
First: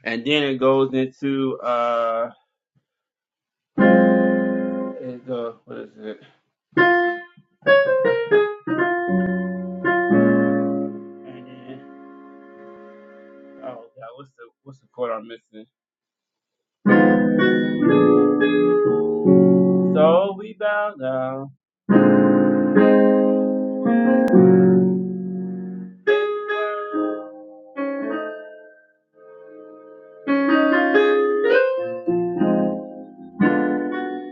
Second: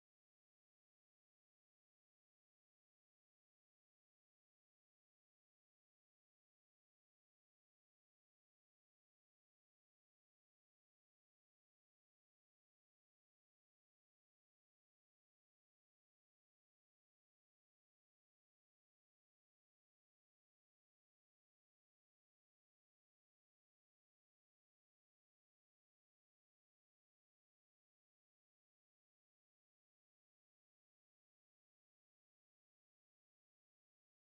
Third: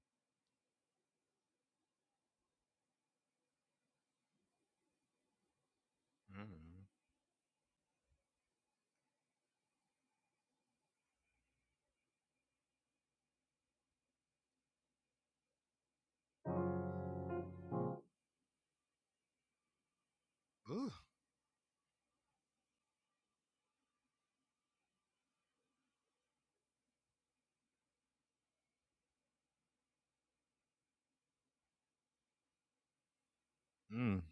Speaker 1: and then it goes into uh, it go, what is it?
Speaker 2: Mm.
Speaker 1: And then oh god, what's the what's the chord I'm missing? So we bow
Speaker 2: Ooh.
Speaker 1: down
Speaker 2: Mm.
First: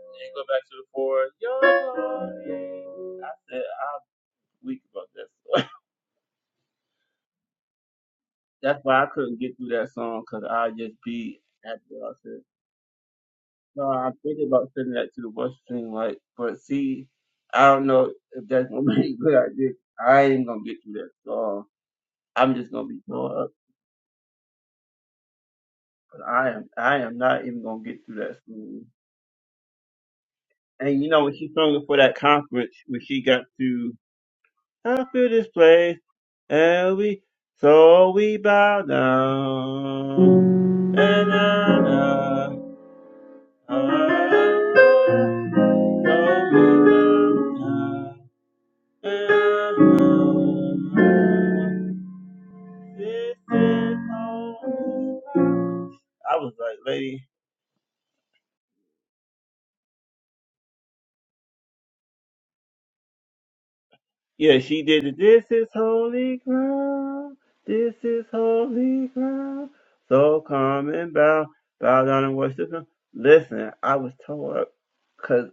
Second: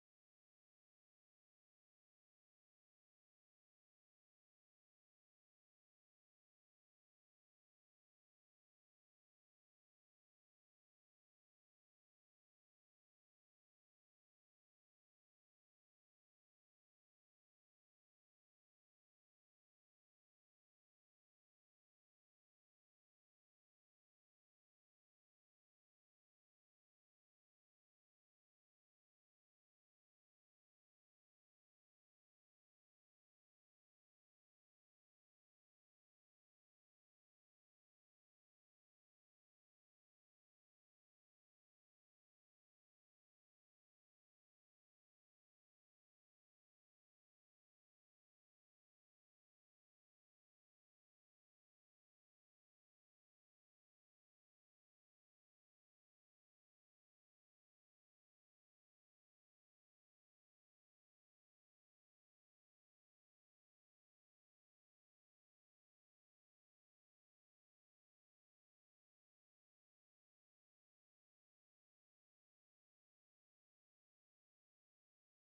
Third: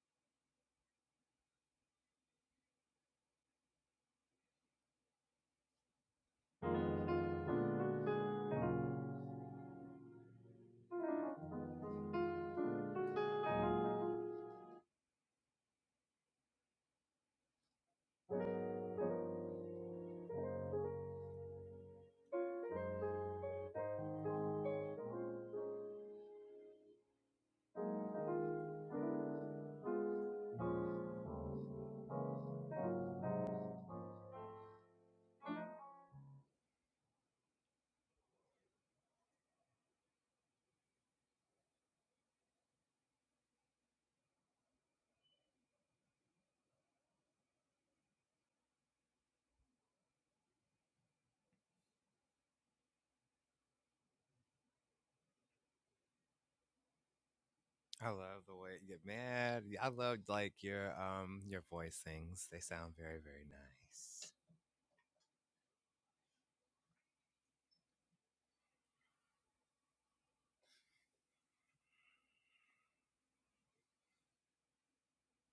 Speaker 1: and go back to the chorus. Your glory. I said I'm weak about this. [laughs] That's why I couldn't get through that song because I just be at the altar. No, I'm thinking about sending that to the West Stream, like, but see, I don't know if that's gonna be a good idea. I ain't gonna get through that so I'm just gonna be tore up. But I am, I am not even gonna get through that school. And you know, when she sung it for that conference, when she got to, I feel this place, and we, so we bow down, and I, I, I, so we bow down. Uh-huh. I was like, lady,
Speaker 2: I love the way you get mad. I love like your um your voicings. They sound very, very nice.
Speaker 1: yeah, she did it. This is holy ground. This is holy ground. So come and bow, bow down and worship him. Listen, I was told up because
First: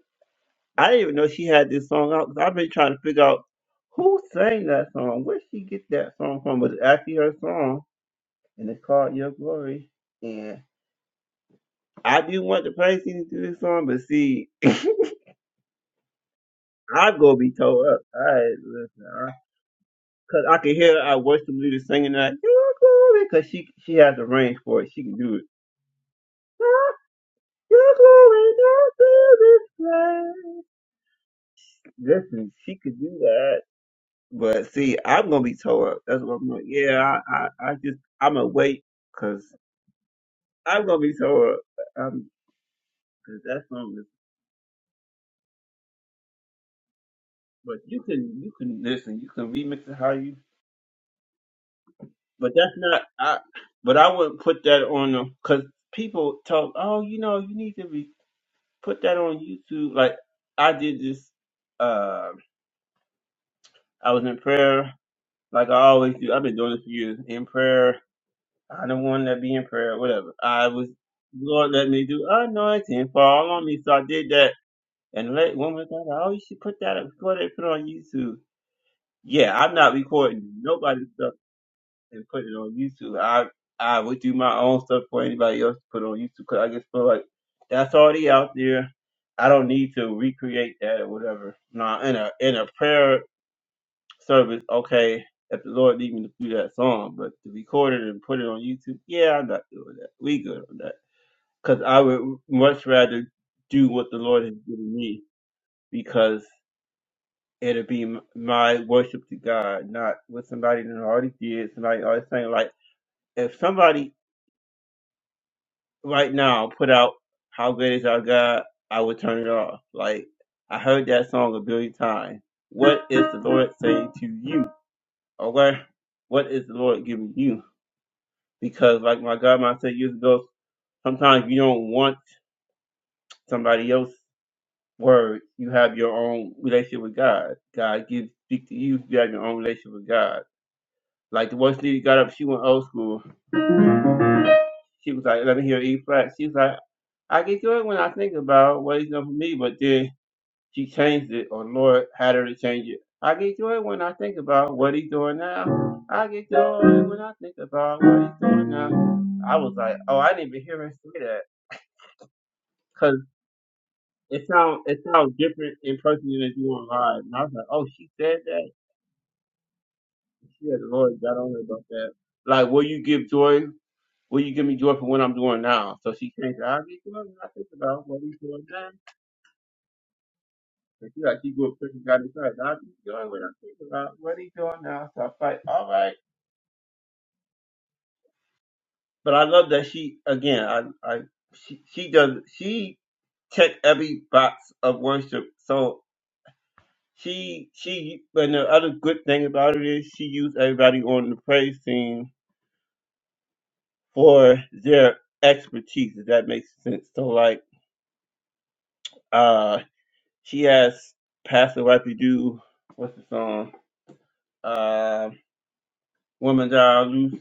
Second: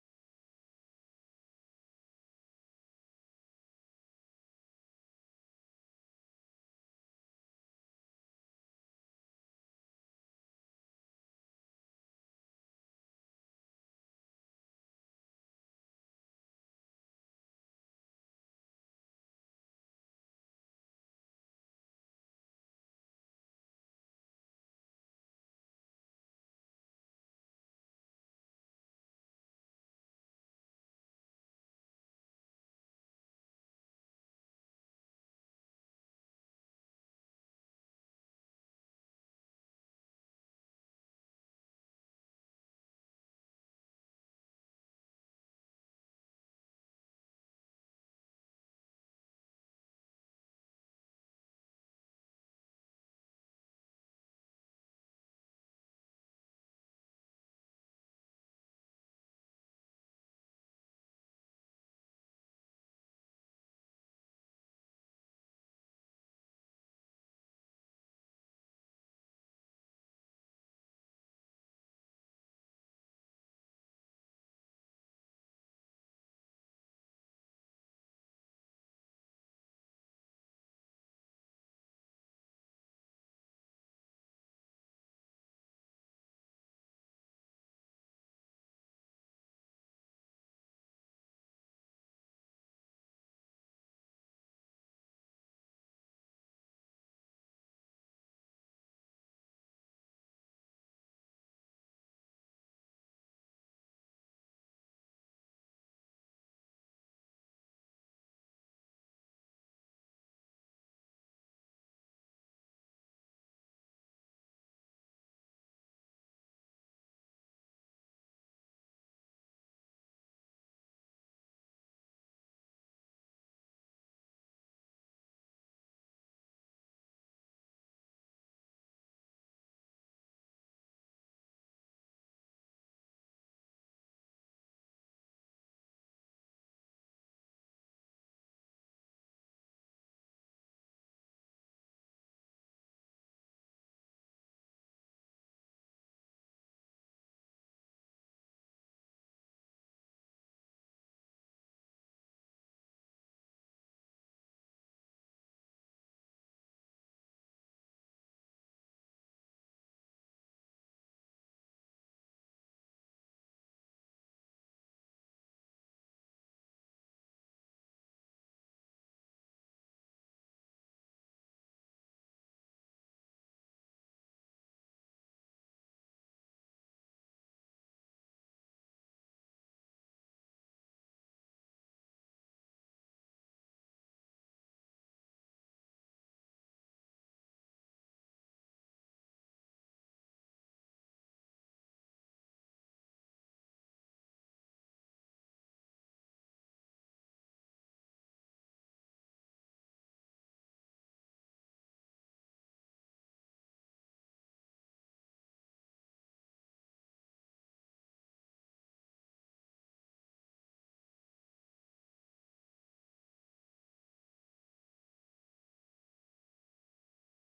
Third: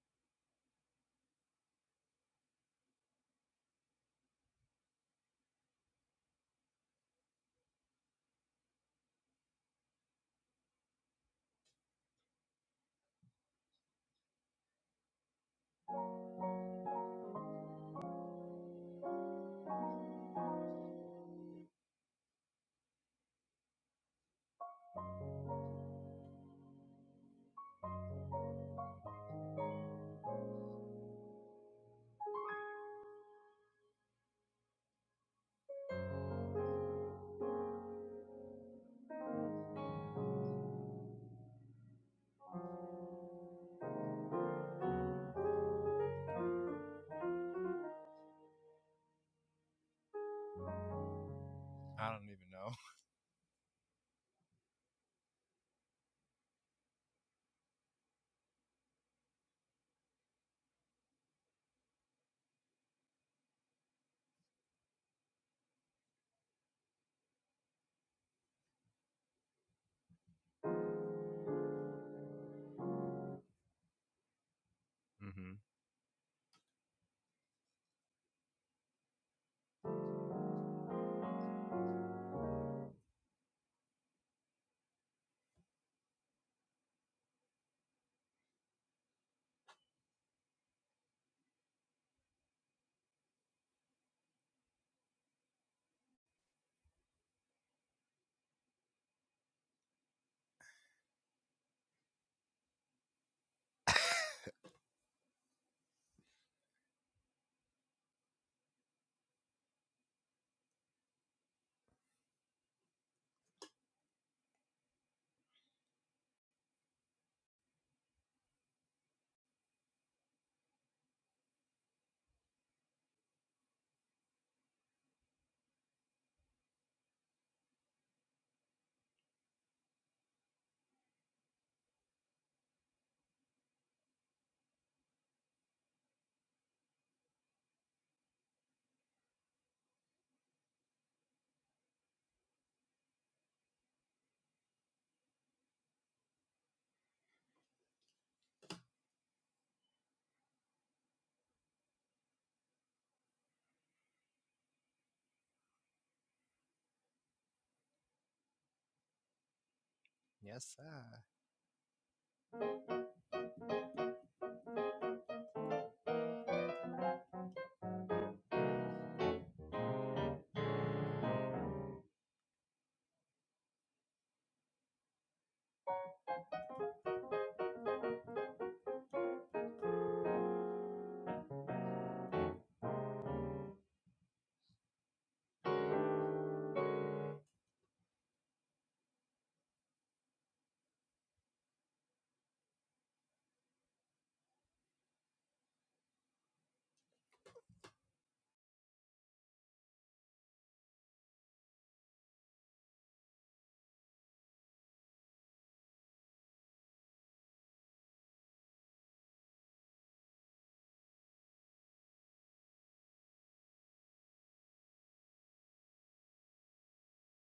Speaker 1: I didn't even know she had this song out. Cause I've been trying to figure out who sang that song. Where she get that song from? But it's actually her song, and it's called Your Glory. I do want to praise him through this song, but see, I go be tore up. I listen, I, cause I can hear I watch the leader singing that "Your glory," cause she she has the range for it. She can do it. "Ah, Your glory, your spirit flies. Listen, she could do that. But see, I'm gonna be tore up. That's what I'm like. Yeah, I, I, I just I'm gonna wait, cause I'm gonna be tore up. Um, cause that song is. But you can you can listen. You can remix it how you
Speaker 2: I don't
Speaker 1: But that's
Speaker 2: even
Speaker 1: not. I. But I wouldn't put that on them because people talk. Oh, you know, you need to be put that on YouTube. Like I did this. Uh, I was in prayer, like I always do. I've been doing this for years. In prayer, I don't want to be in prayer. Whatever. I was. Lord, let me do. Anointing fall on me. So I did that. And
Speaker 2: know.
Speaker 1: let woman of God. Oh, you should put that up. Go ahead, and put it on YouTube. Yeah, I'm not recording nobody's stuff. and put it on YouTube. I I would do my own stuff for anybody else to put on YouTube because I just feel like that's already out there. I don't need to recreate that or whatever. Now in a in a prayer service, okay, if the Lord lead me to do that song, but to record it and put it on YouTube, yeah, I'm not doing that. We good on that because I would much rather do
Speaker 2: [laughs] hmm
Speaker 1: what the Lord has given me because it'll be m- my worship to God, not what somebody done already did. Somebody already saying like if somebody right now put out "How Great Is Our God," I would turn it off. Like I heard that song a billion times. What is the Lord saying to you? Or where, what is the Lord giving you? Because like my godmother said years ago, sometimes you don't want somebody else's word. You have your own relationship with God. God gives speak to you. You have your own relationship with God. Like the one lady got up, she went old school. She was like, "Let me hear E flat." She was like, "I get good when I think about what He's done for me," but then She changed it, or Lord had her to change it. I get joy when I think about what he's doing now. I get joy when I think about what he's doing now. I was like, oh, I
Speaker 2: [laughs]
Speaker 1: didn't even
Speaker 2: Yes,
Speaker 1: hear Him say
Speaker 2: sir.
Speaker 1: that because it sounds it sounds different in person than it do on live. And I was like, oh, she said that. She had the Lord got on her about that. Like, will you give joy? Will you give me joy for what I'm doing now? So she changed. it. I get joy when I think about what he's doing now. And she like, she grew up Christian, got inside. I get joy when I think about what he's doing now. So I was like, all right. But I love that she again. I, I she, she does she check every box of worship. So she she and the other good thing about it is she used everybody on the praise team for their expertise. If that makes sense. So like uh she has Pastor Wifey do what's the song? Uh, Woman Die Loose.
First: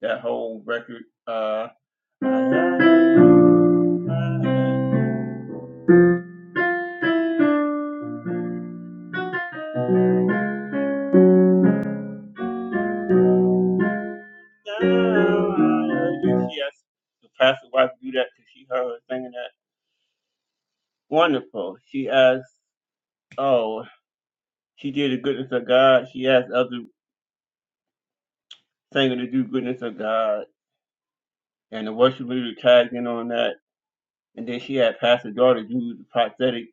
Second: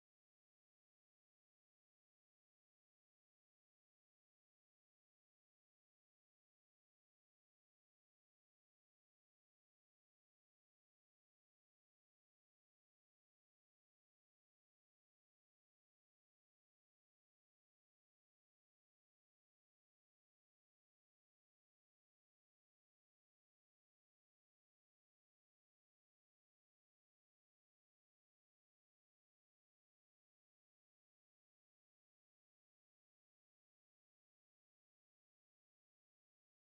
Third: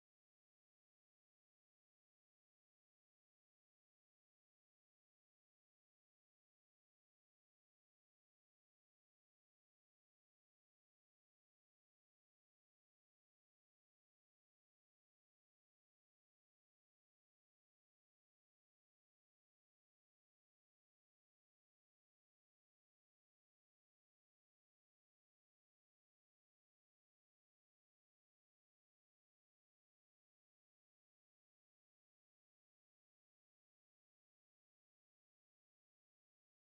Speaker 1: That whole record. Uh. now. I heard. She asked the pastor wife to do that because she heard her singing that. Wonderful. She asked, oh, she did the goodness of God. She asked other singers to do goodness of God. And the worship leader tagged in on that. And then she had Pastor Daughter do the prophetic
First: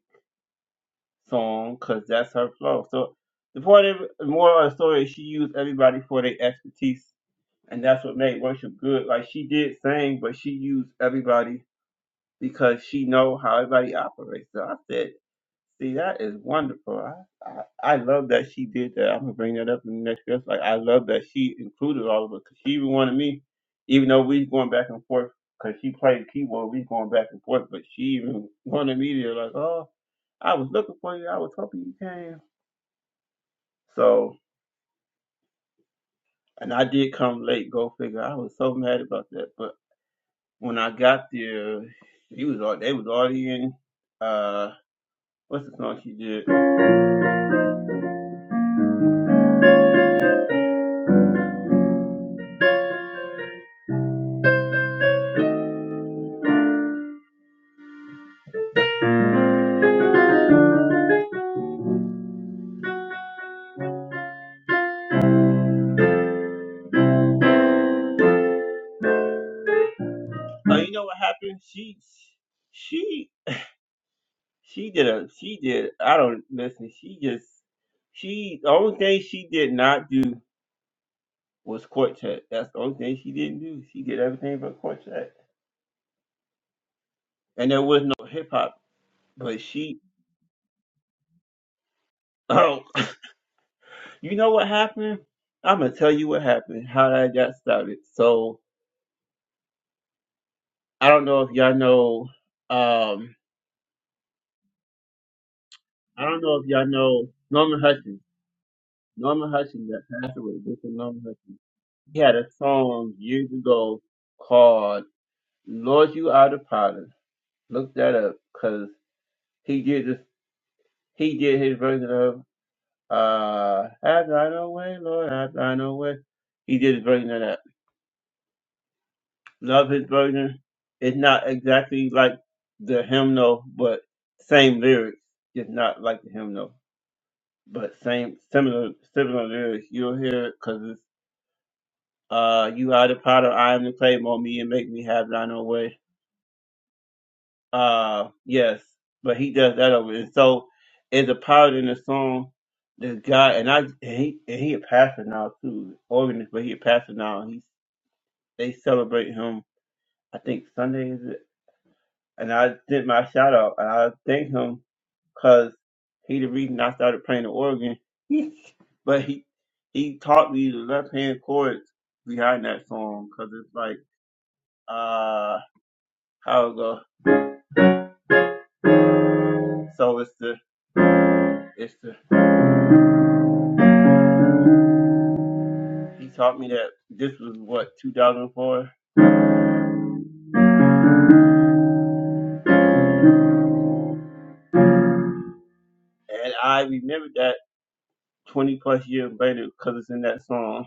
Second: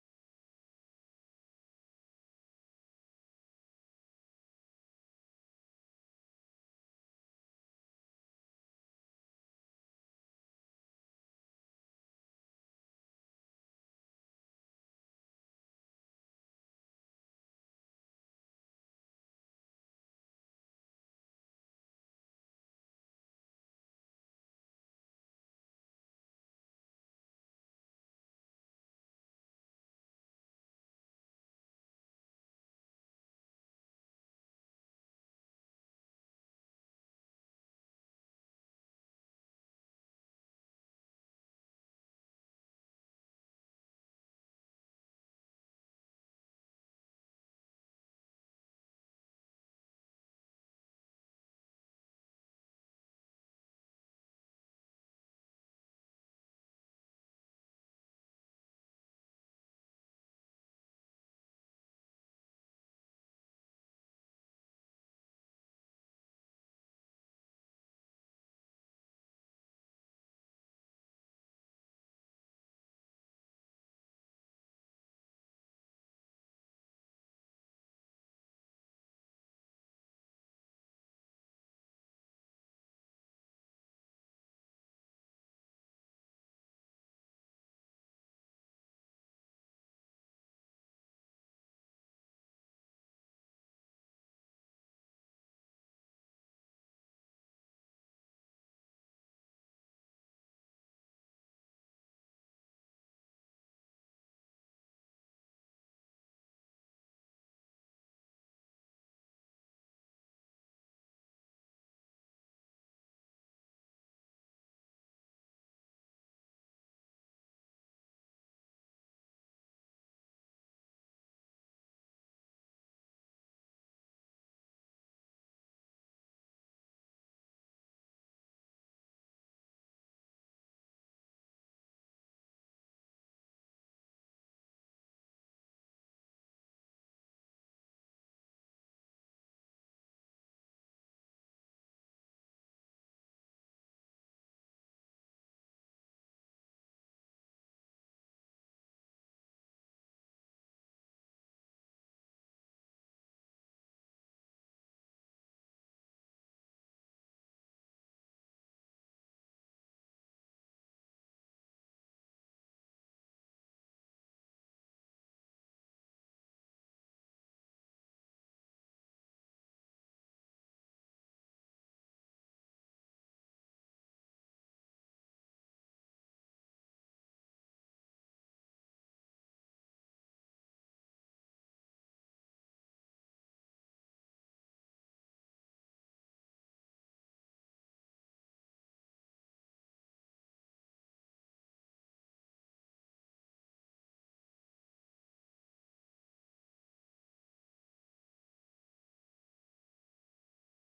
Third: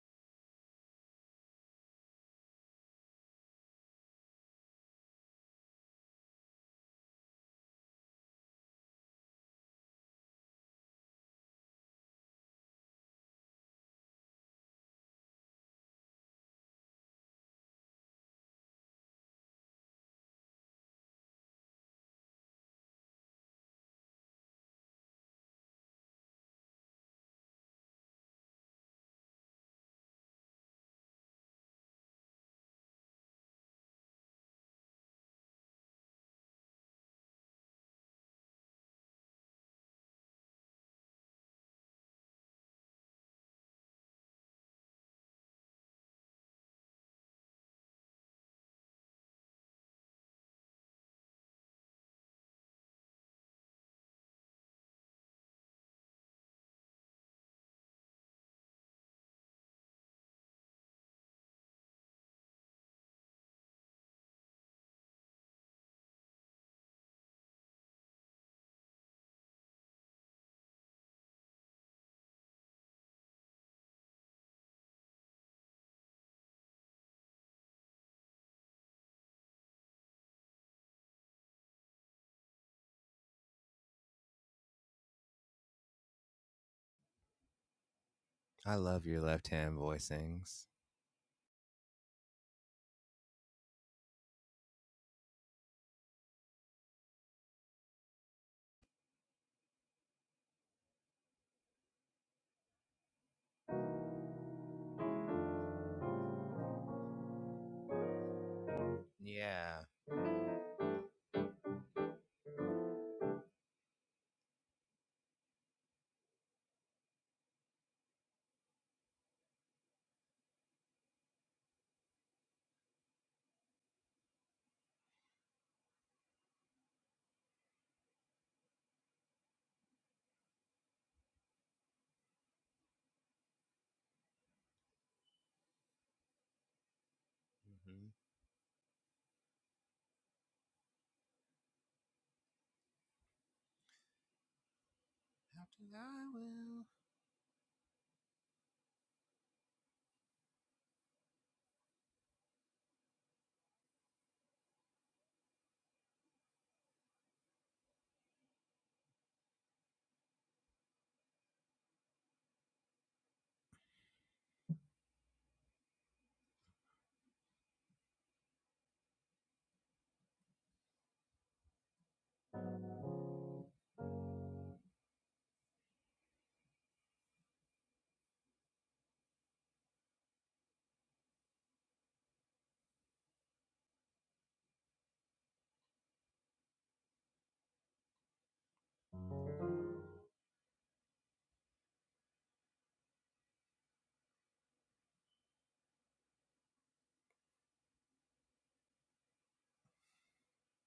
Speaker 1: song because that's her flow. So the point of the moral of the story is she used everybody for their expertise. And that's what made worship good. Like she did sing, but she used everybody because she know how everybody operates. So I said See, that is wonderful. I, I, I love that she did that. I'm gonna bring that up in the next dress. Like, I love that she included all of us 'cause she even wanted me, even though we going back and forth, 'cause she played keyboard, we going back and forth, but she even wanted me to like, oh, I was looking for you. I was hoping you came. So, and I did come late. Go figure. I was so mad about that. But when I got there, he was all they was already in. Uh, what's the song she did? Oh, you know what happened? She, she She did a she did I don't listen, she just she the only thing she did not do was quartet. That's the only thing she didn't do. She did everything but quartet. And there was no hip
Speaker 2: I
Speaker 1: hop.
Speaker 2: love your left
Speaker 1: But
Speaker 2: hand
Speaker 1: she
Speaker 2: voicings.
Speaker 1: [laughs] oh [coughs] you know what happened? I'ma tell you what happened, how that got started. So I don't know if y'all know um I don't know if y'all know Norman Hutchins. Norman
Speaker 2: Yeah.
Speaker 1: Hutchins that passed away, Mr. Norman Hutchins. He had a song years ago called. Lord, you are the problem. Look that up, cause he did this. He did his version of uh, "Have Thy Own Way, Lord, Have Thine Own Way." He did his version of that. Love his version. It's not exactly like the hymnal, but same lyrics. It's not like the hymnal, but
Speaker 2: hmm
Speaker 1: same similar similar lyrics. You'll hear it, cause it's uh, "You are the potter, I am the clay, mold me and make me have Thine own
Speaker 2: After
Speaker 1: way."
Speaker 2: I will.
Speaker 1: Uh, yes, but he does that over. And so, it's a part in the song. This guy and I, and he and he a pastor now too, organist, but he a pastor now. He they celebrate him. I think Sunday is it. And I did my shout out, and I thank him because he the reason I started playing the organ. [laughs] but he he taught me the left hand chords behind that song because it's like uh how it go. So it's the it's the He taught me that this was what 2004, and I remembered that 20 plus years later because it's in that song.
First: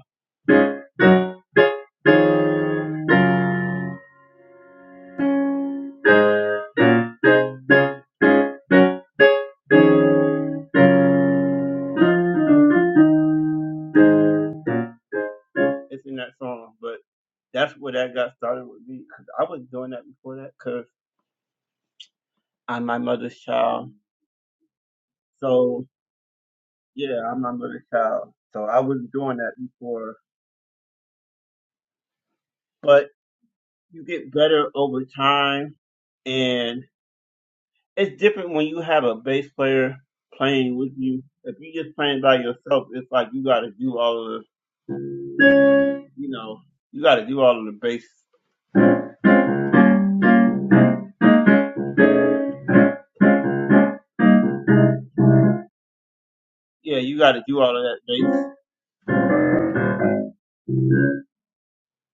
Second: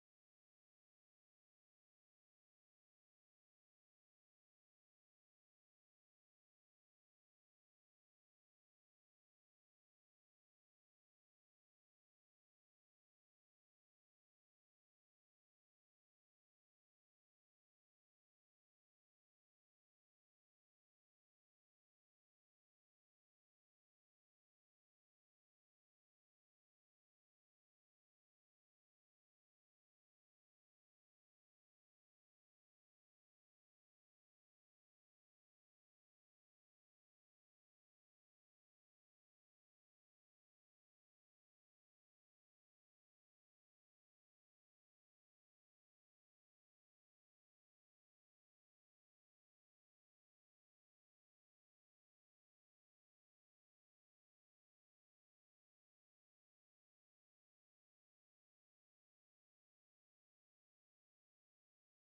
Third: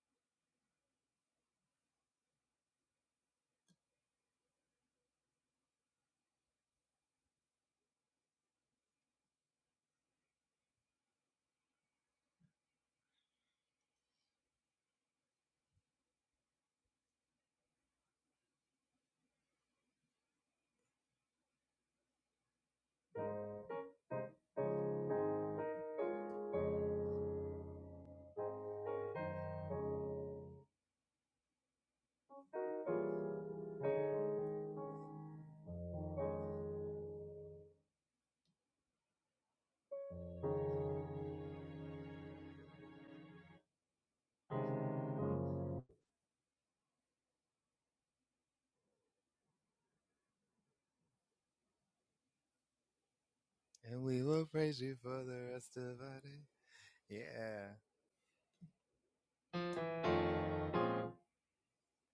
Speaker 1: It's in that song, but that's where that got started with me. 'cause I was doing that before that because I'm my mother's child. So yeah, I'm my mother's child. So I was doing that before, but you get better over time, and it's different when you have a bass player playing with you. If you just playing by yourself, it's like you got to do all of the you know, you got to do all of the base.
Speaker 2: And we will praise you for the rest of our day.
Speaker 1: Yeah, you got to do
Speaker 2: Yeah.
Speaker 1: all of that base.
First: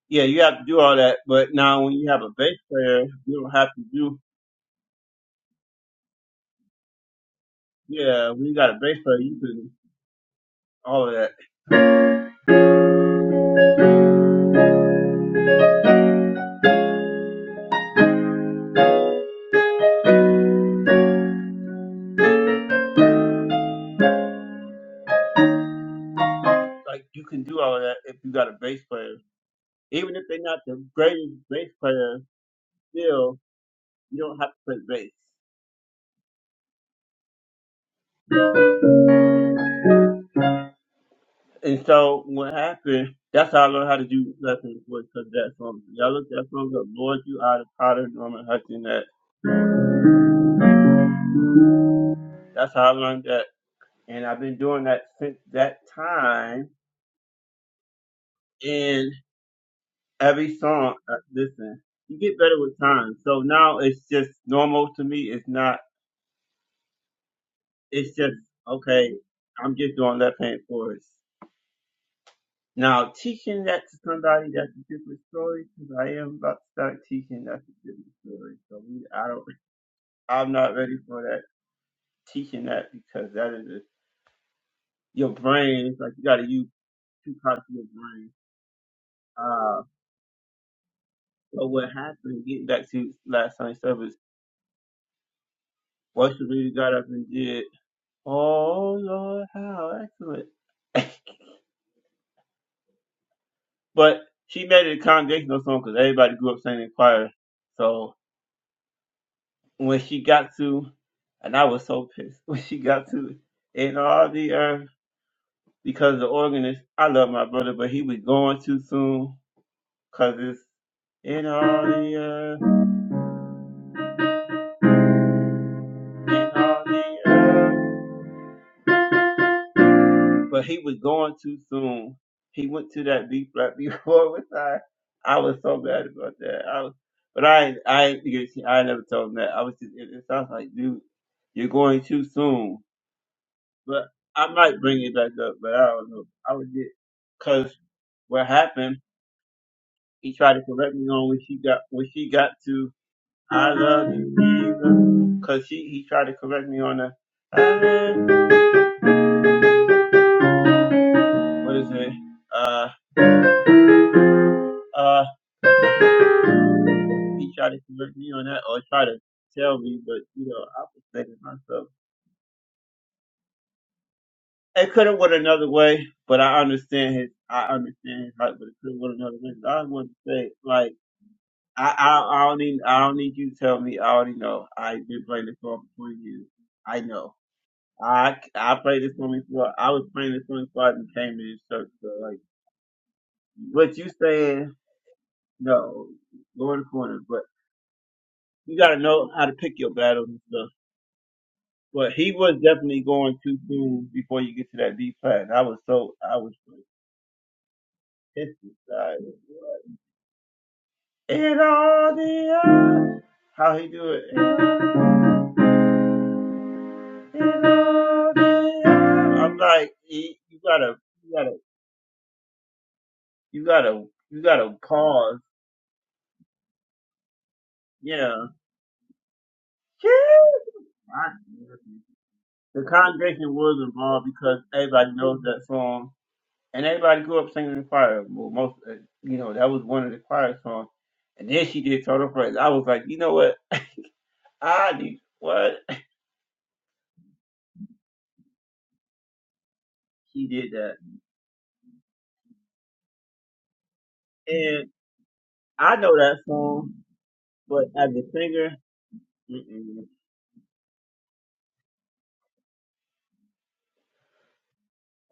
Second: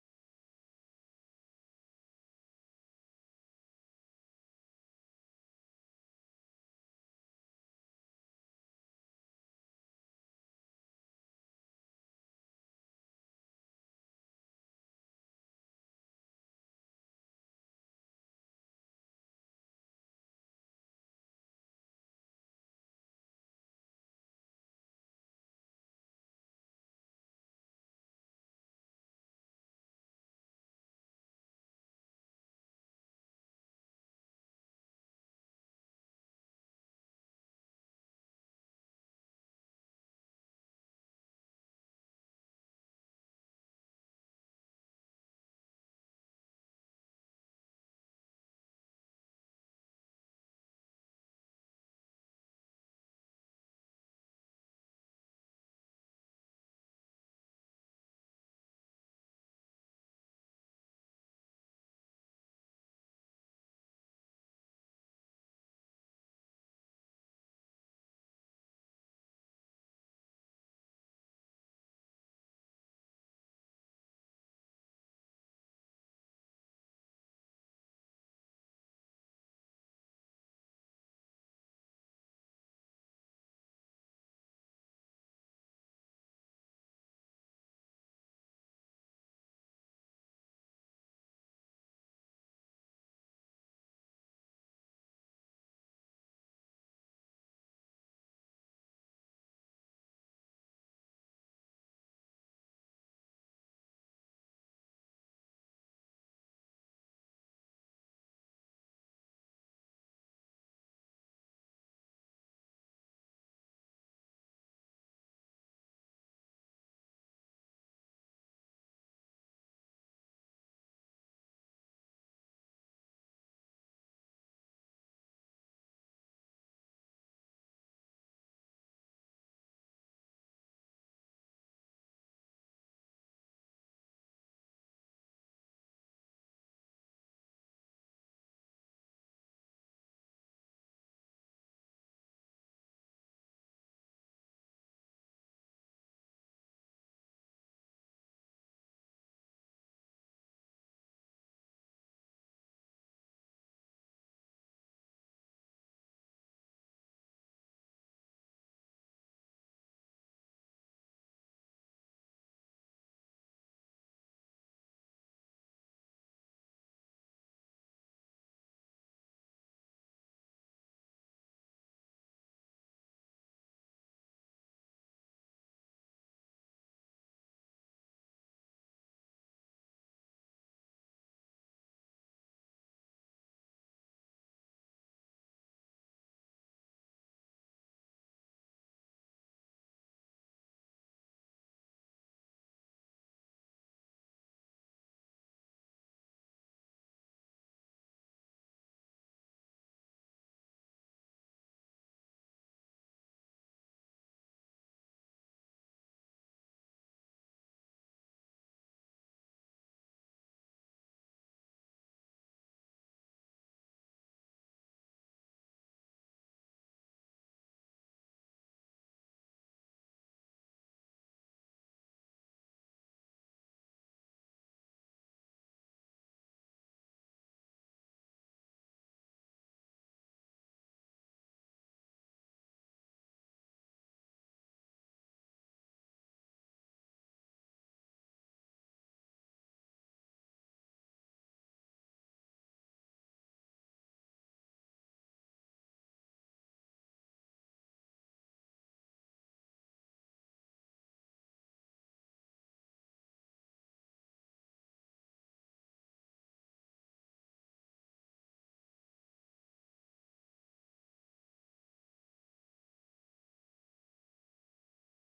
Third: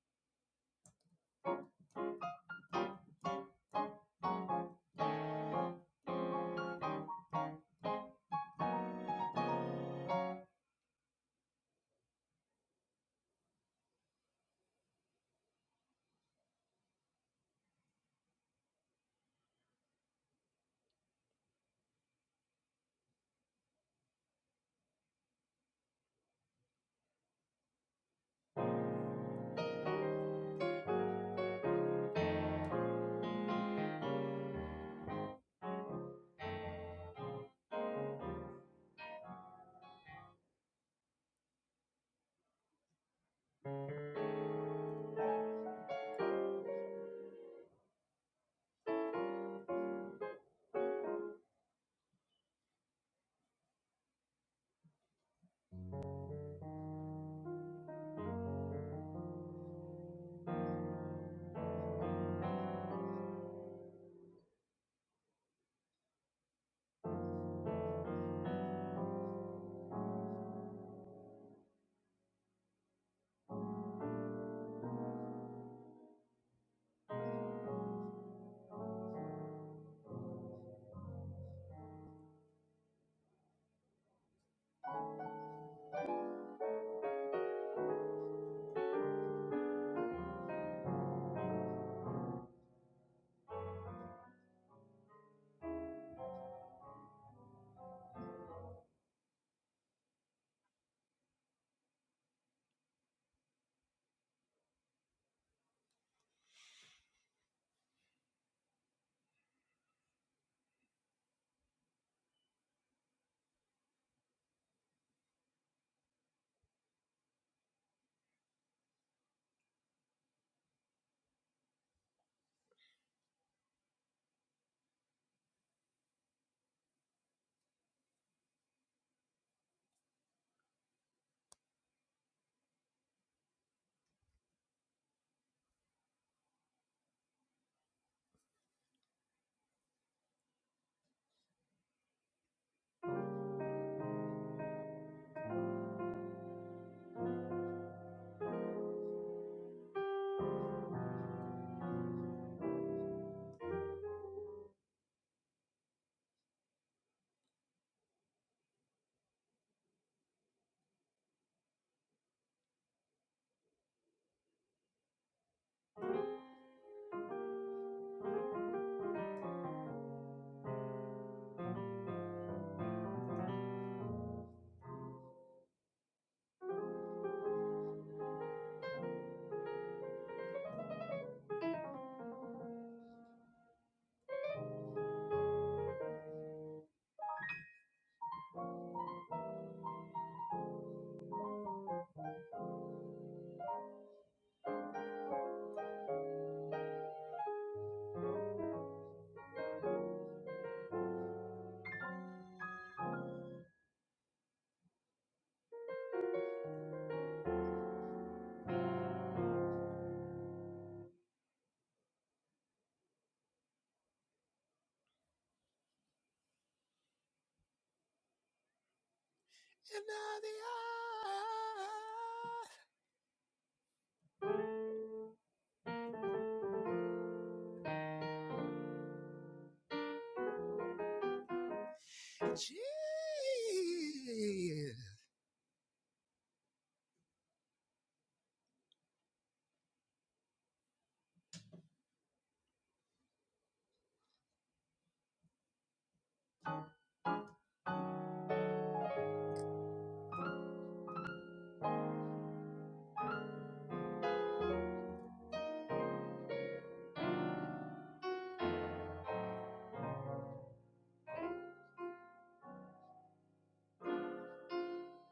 Speaker 1: Yeah, you have to do all that. But now when you have a bass player, you don't have to do. Yeah, when you got a bass player, you can all of that. Like you can do all of that if you got a bass player. Even if they're not the greatest bass player, still you don't have to play bass. And so what happened? That's how I learned how to do lessons was because that song. Y'all look that song up. Lord, you out of Potter, Norman Hudson. That that's how I learned that and I've been doing that since that time. And every song, uh, listen, you get better with time. So now it's just normal to me. It's not. It's just okay. I'm just doing left hand chorus. Now teaching that to somebody that's a different story because I am about to start teaching that's a different story. So we, I don't. I'm not ready for that teaching that because that is a, your brain. It's like you got to use two parts of your brain. Uh, So what happened, getting back to last Sunday service, worship leader got up and did, Oh Lord, how excellent. [laughs] but she made it a congregational song because everybody grew up singing in choir. So when she got to, and I was so pissed, [laughs] when she got to In All the Earth, because the organist, I love my brother, but he was going too soon because it's In All the Earth, In All the Earth. but he was gone too soon. He went to that B flat before [laughs] which I I was so bad about that. I was, but I ain't- I ain't- you see, I never told him that. I was just it, it sounds like dude, you're going too soon. But I might bring it back up, but I don't know. I would get because what happened. He tried to correct me on when she got when she got to I love you Jesus because she he tried to correct me on the uh, what is it uh uh. He tried to convert me on that or try to tell me, but you know, I was thinking to myself. It could have went another way, but I understand his I understand his heart, but it could have went another way. I want to say like I, I I don't need I don't need you to tell me. I already know. I've been playing this song for twenty years. I know. I I played this song before. I was playing this song before I even came to this church. So like what you saying, no, go in the corner. But you gotta know how to pick your battles and stuff. But he was definitely going too soon before you get to that deep flat. I was so I was pissed inside. In all the earth. how he do it? In all the earth. I'm like,
Speaker 2: and
Speaker 1: you you gotta, you gotta, you gotta, you gotta pause. Yeah. My goodness.
Speaker 2: not the eye.
Speaker 1: The
Speaker 2: Gee.
Speaker 1: congregation was involved because everybody knows that song. and everybody grew up singing the choir. Well, most, uh, you know, that was one of the choir songs. And then she did Total Praise. I was like, you know what? I need what [laughs] she did that, and I know that song, but as a singer, mm-mm.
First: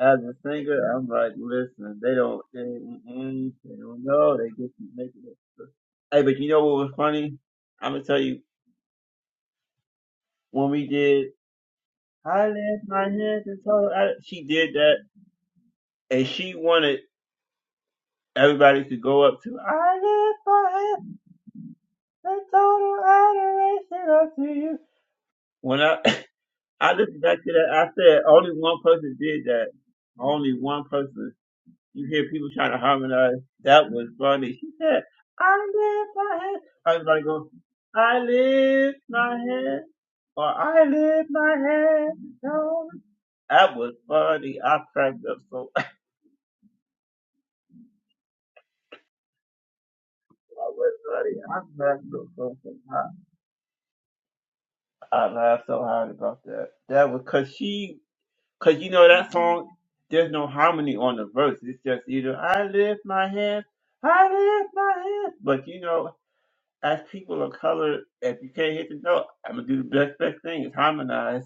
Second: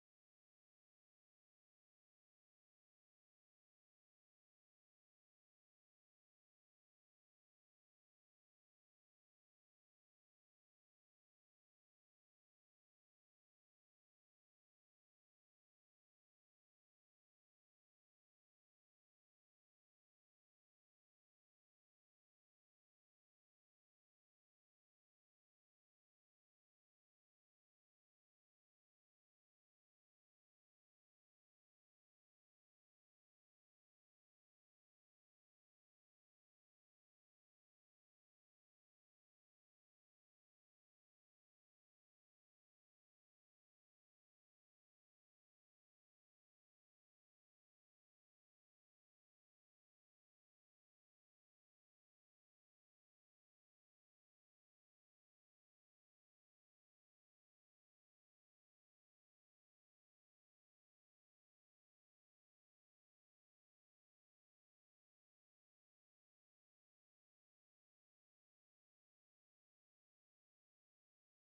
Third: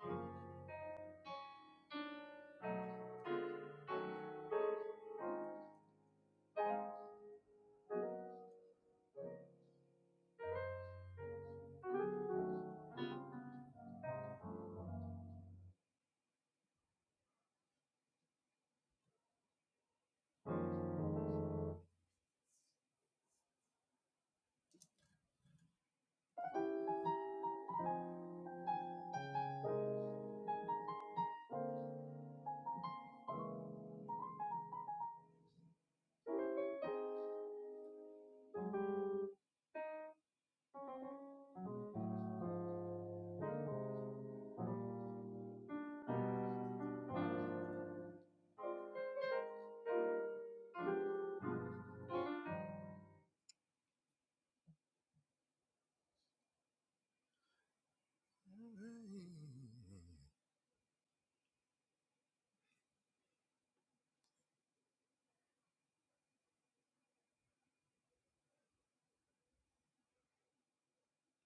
Speaker 1: as a singer, I'm like, listen, they don't, they, mm-mm, they don't know. They just keep making it. Hey, but you know what was funny? I'm gonna tell you when we did. I lift my hands and told. I, she did that, and she wanted. Everybody could go up to I lift my hands in total adoration unto you. When I [laughs] [clears throat] I listened back to that, I said only one person did that. Only one person. You hear people trying to harmonize. That was funny. She said, I lift my hands. Everybody go, I lift my hand or I lift my hand. in total that was funny. I cracked up so. [laughs] That was funny. I cracked up so. hard. I laughed so hard about that. That was cause she, cause you know that song. There's no harmony on the verse. It's just either I lift my hands, I lift my hands. But you know, as people of color, if you can't hit the note, I'm gonna do the best best thing is harmonize.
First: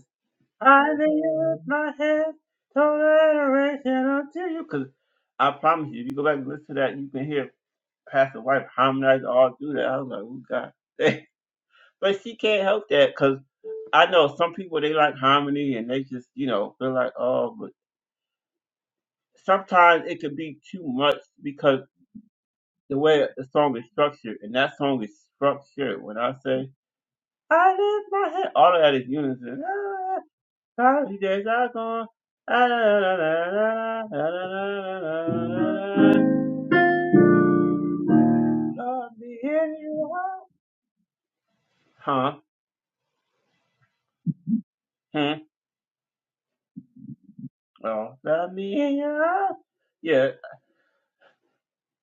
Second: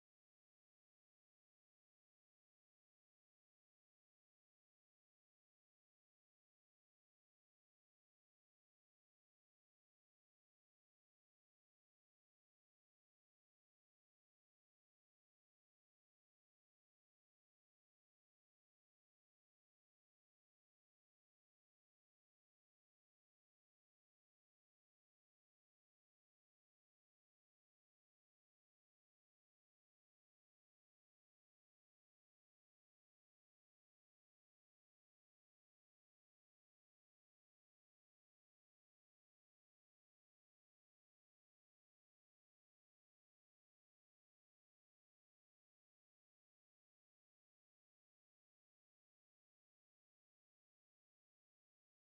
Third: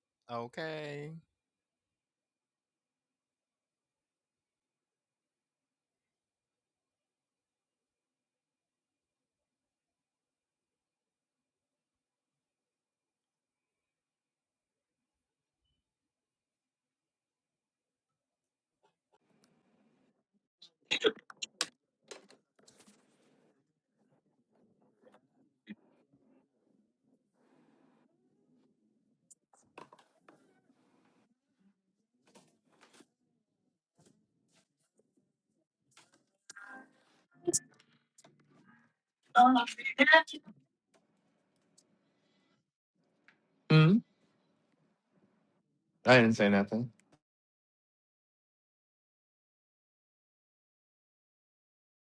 Speaker 1: I
Speaker 2: Okay.
Speaker 1: lift my hands, total adoration unto you. Cause I promise you, if you go back and listen to that, you can hear Pastor White harmonize all through that. I was like, oh God. [laughs] But she can't help that because I know some people they like harmony and they just you know they're like oh, but sometimes it could be too much because the way the song is structured and that song is structured. When I say I lift my head, all of that is unison. Ah, Cloudy days are gone. Ah, la, la, la, la, la, la, la, la, la, la, la. Love me in your arms. Huh?
Speaker 2: Hmm?
Speaker 1: Hmm.
Speaker 2: I didn't say nothing.
Speaker 1: Oh, love me in your arms. Yeah,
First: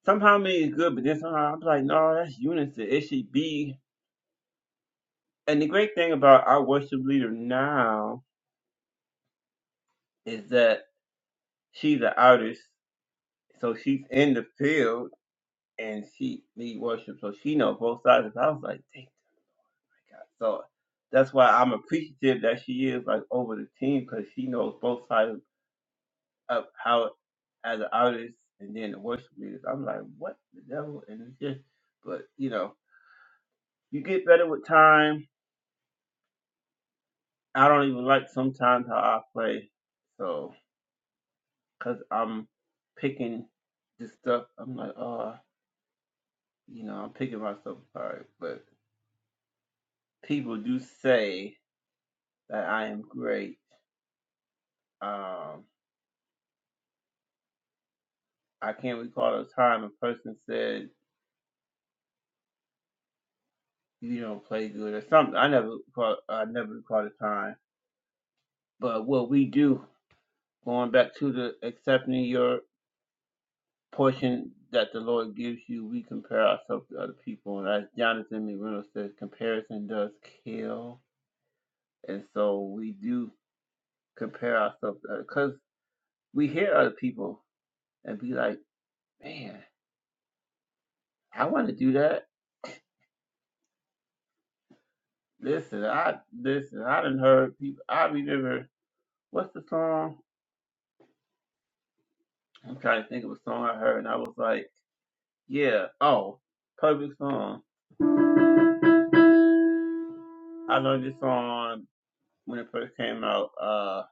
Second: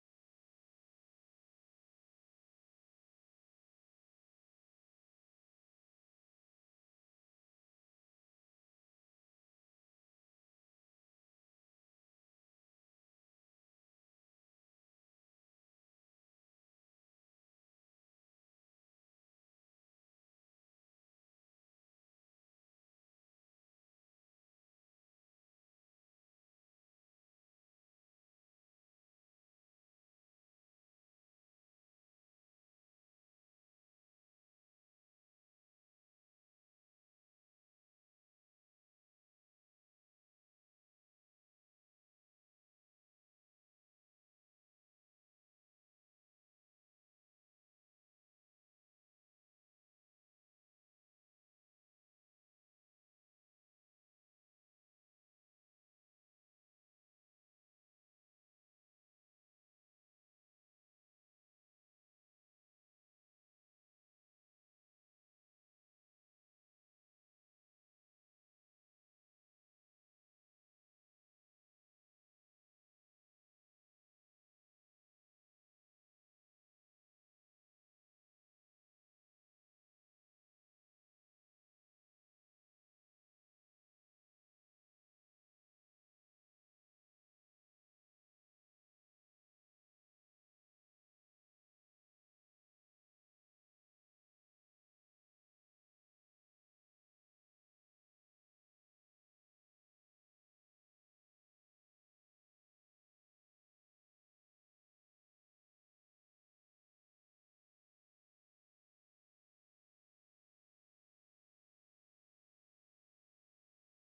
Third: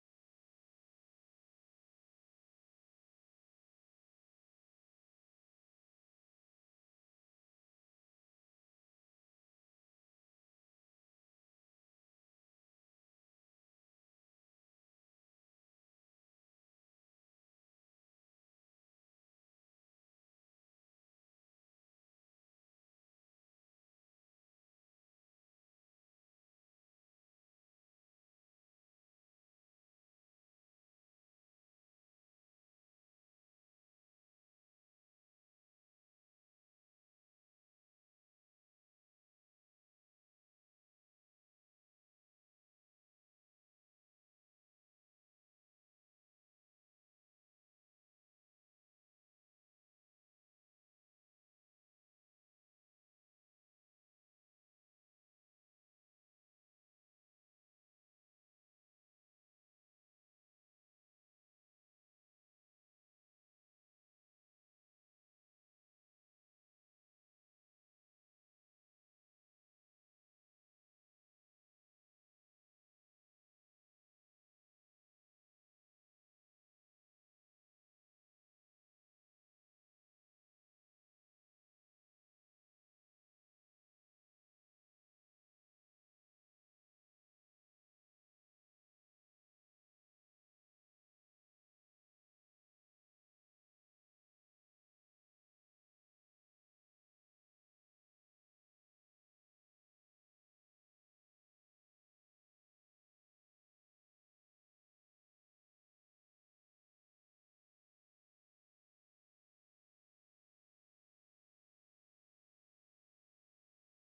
Speaker 1: somehow made it good, but then somehow I'm like, no, that's unison. It should be. And the great thing about our worship leader now is that she's an artist, so she's in the field and she lead worship, so she knows both sides. I was like, dang, my God. So that's why I'm appreciative that she is like over the team because she knows both sides of how as an artist and then the worship leaders. I'm like, what the devil? And it's just, but you know, you get better with time I don't even like sometimes how I play, so because I'm picking this stuff, I'm like, oh, you know, I'm picking myself apart. But people do say that I am great. Um, I can't recall a time a person said you don't play good or something. I never recall, I never recall a time. But what we do, going back to the accepting your portion that the Lord gives you, we compare ourselves to other people. And as Jonathan McReynolds says, comparison does kill. And so we do compare ourselves because we hear other people and be like, man, I want to do that. Listen, I listen. I didn't heard people. I remember what's the song? I'm trying to think of a song I heard, and I was like, yeah, oh, perfect song. I learned this song when it first came out. Uh,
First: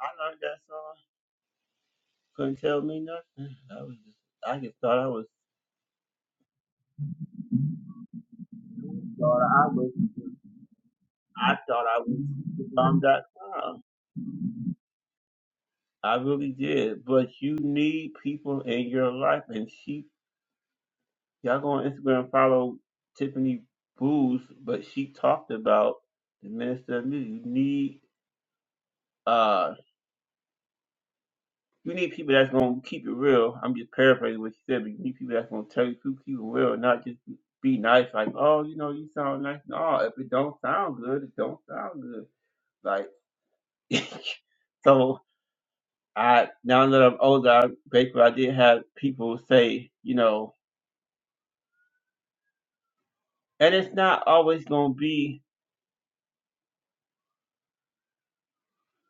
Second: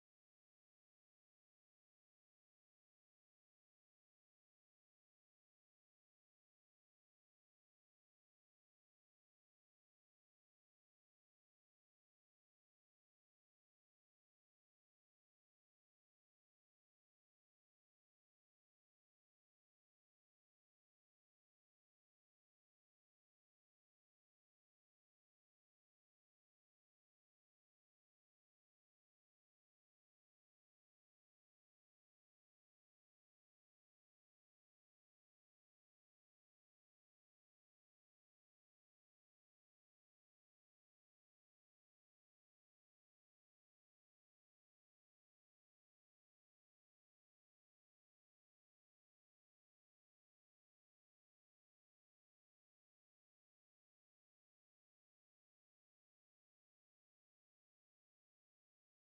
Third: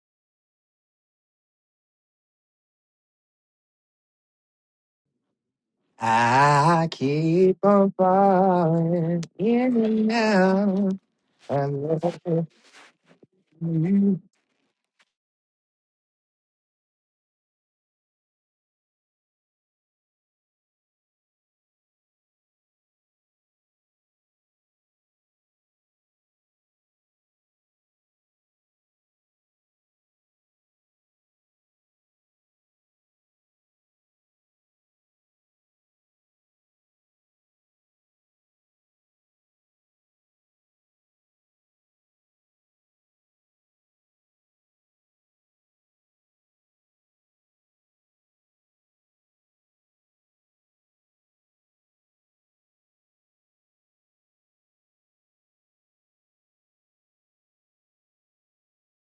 Speaker 1: I learned that song. Couldn't tell me nothing. I was just, I just thought I was,
Speaker 2: I keep on falling
Speaker 1: thought I
Speaker 2: in
Speaker 1: was,
Speaker 2: and out.
Speaker 1: I
Speaker 2: I
Speaker 1: thought I
Speaker 2: love
Speaker 1: was dot com.
Speaker 2: you.
Speaker 1: I really did. But you need people in your life, and she, y'all go on Instagram and follow Tiffany Booz, but she talked about the minister of music. You need uh You need people that's gonna keep it real. I'm just paraphrasing what she said, but you need people that's gonna tell you truth, keep it real, not just be be nice. Like, oh, you know, you sound nice. No, if it don't sound good, it don't sound good. Like, [laughs] so I now that I'm older, I, basically I did have people say, you know, and it's not always gonna be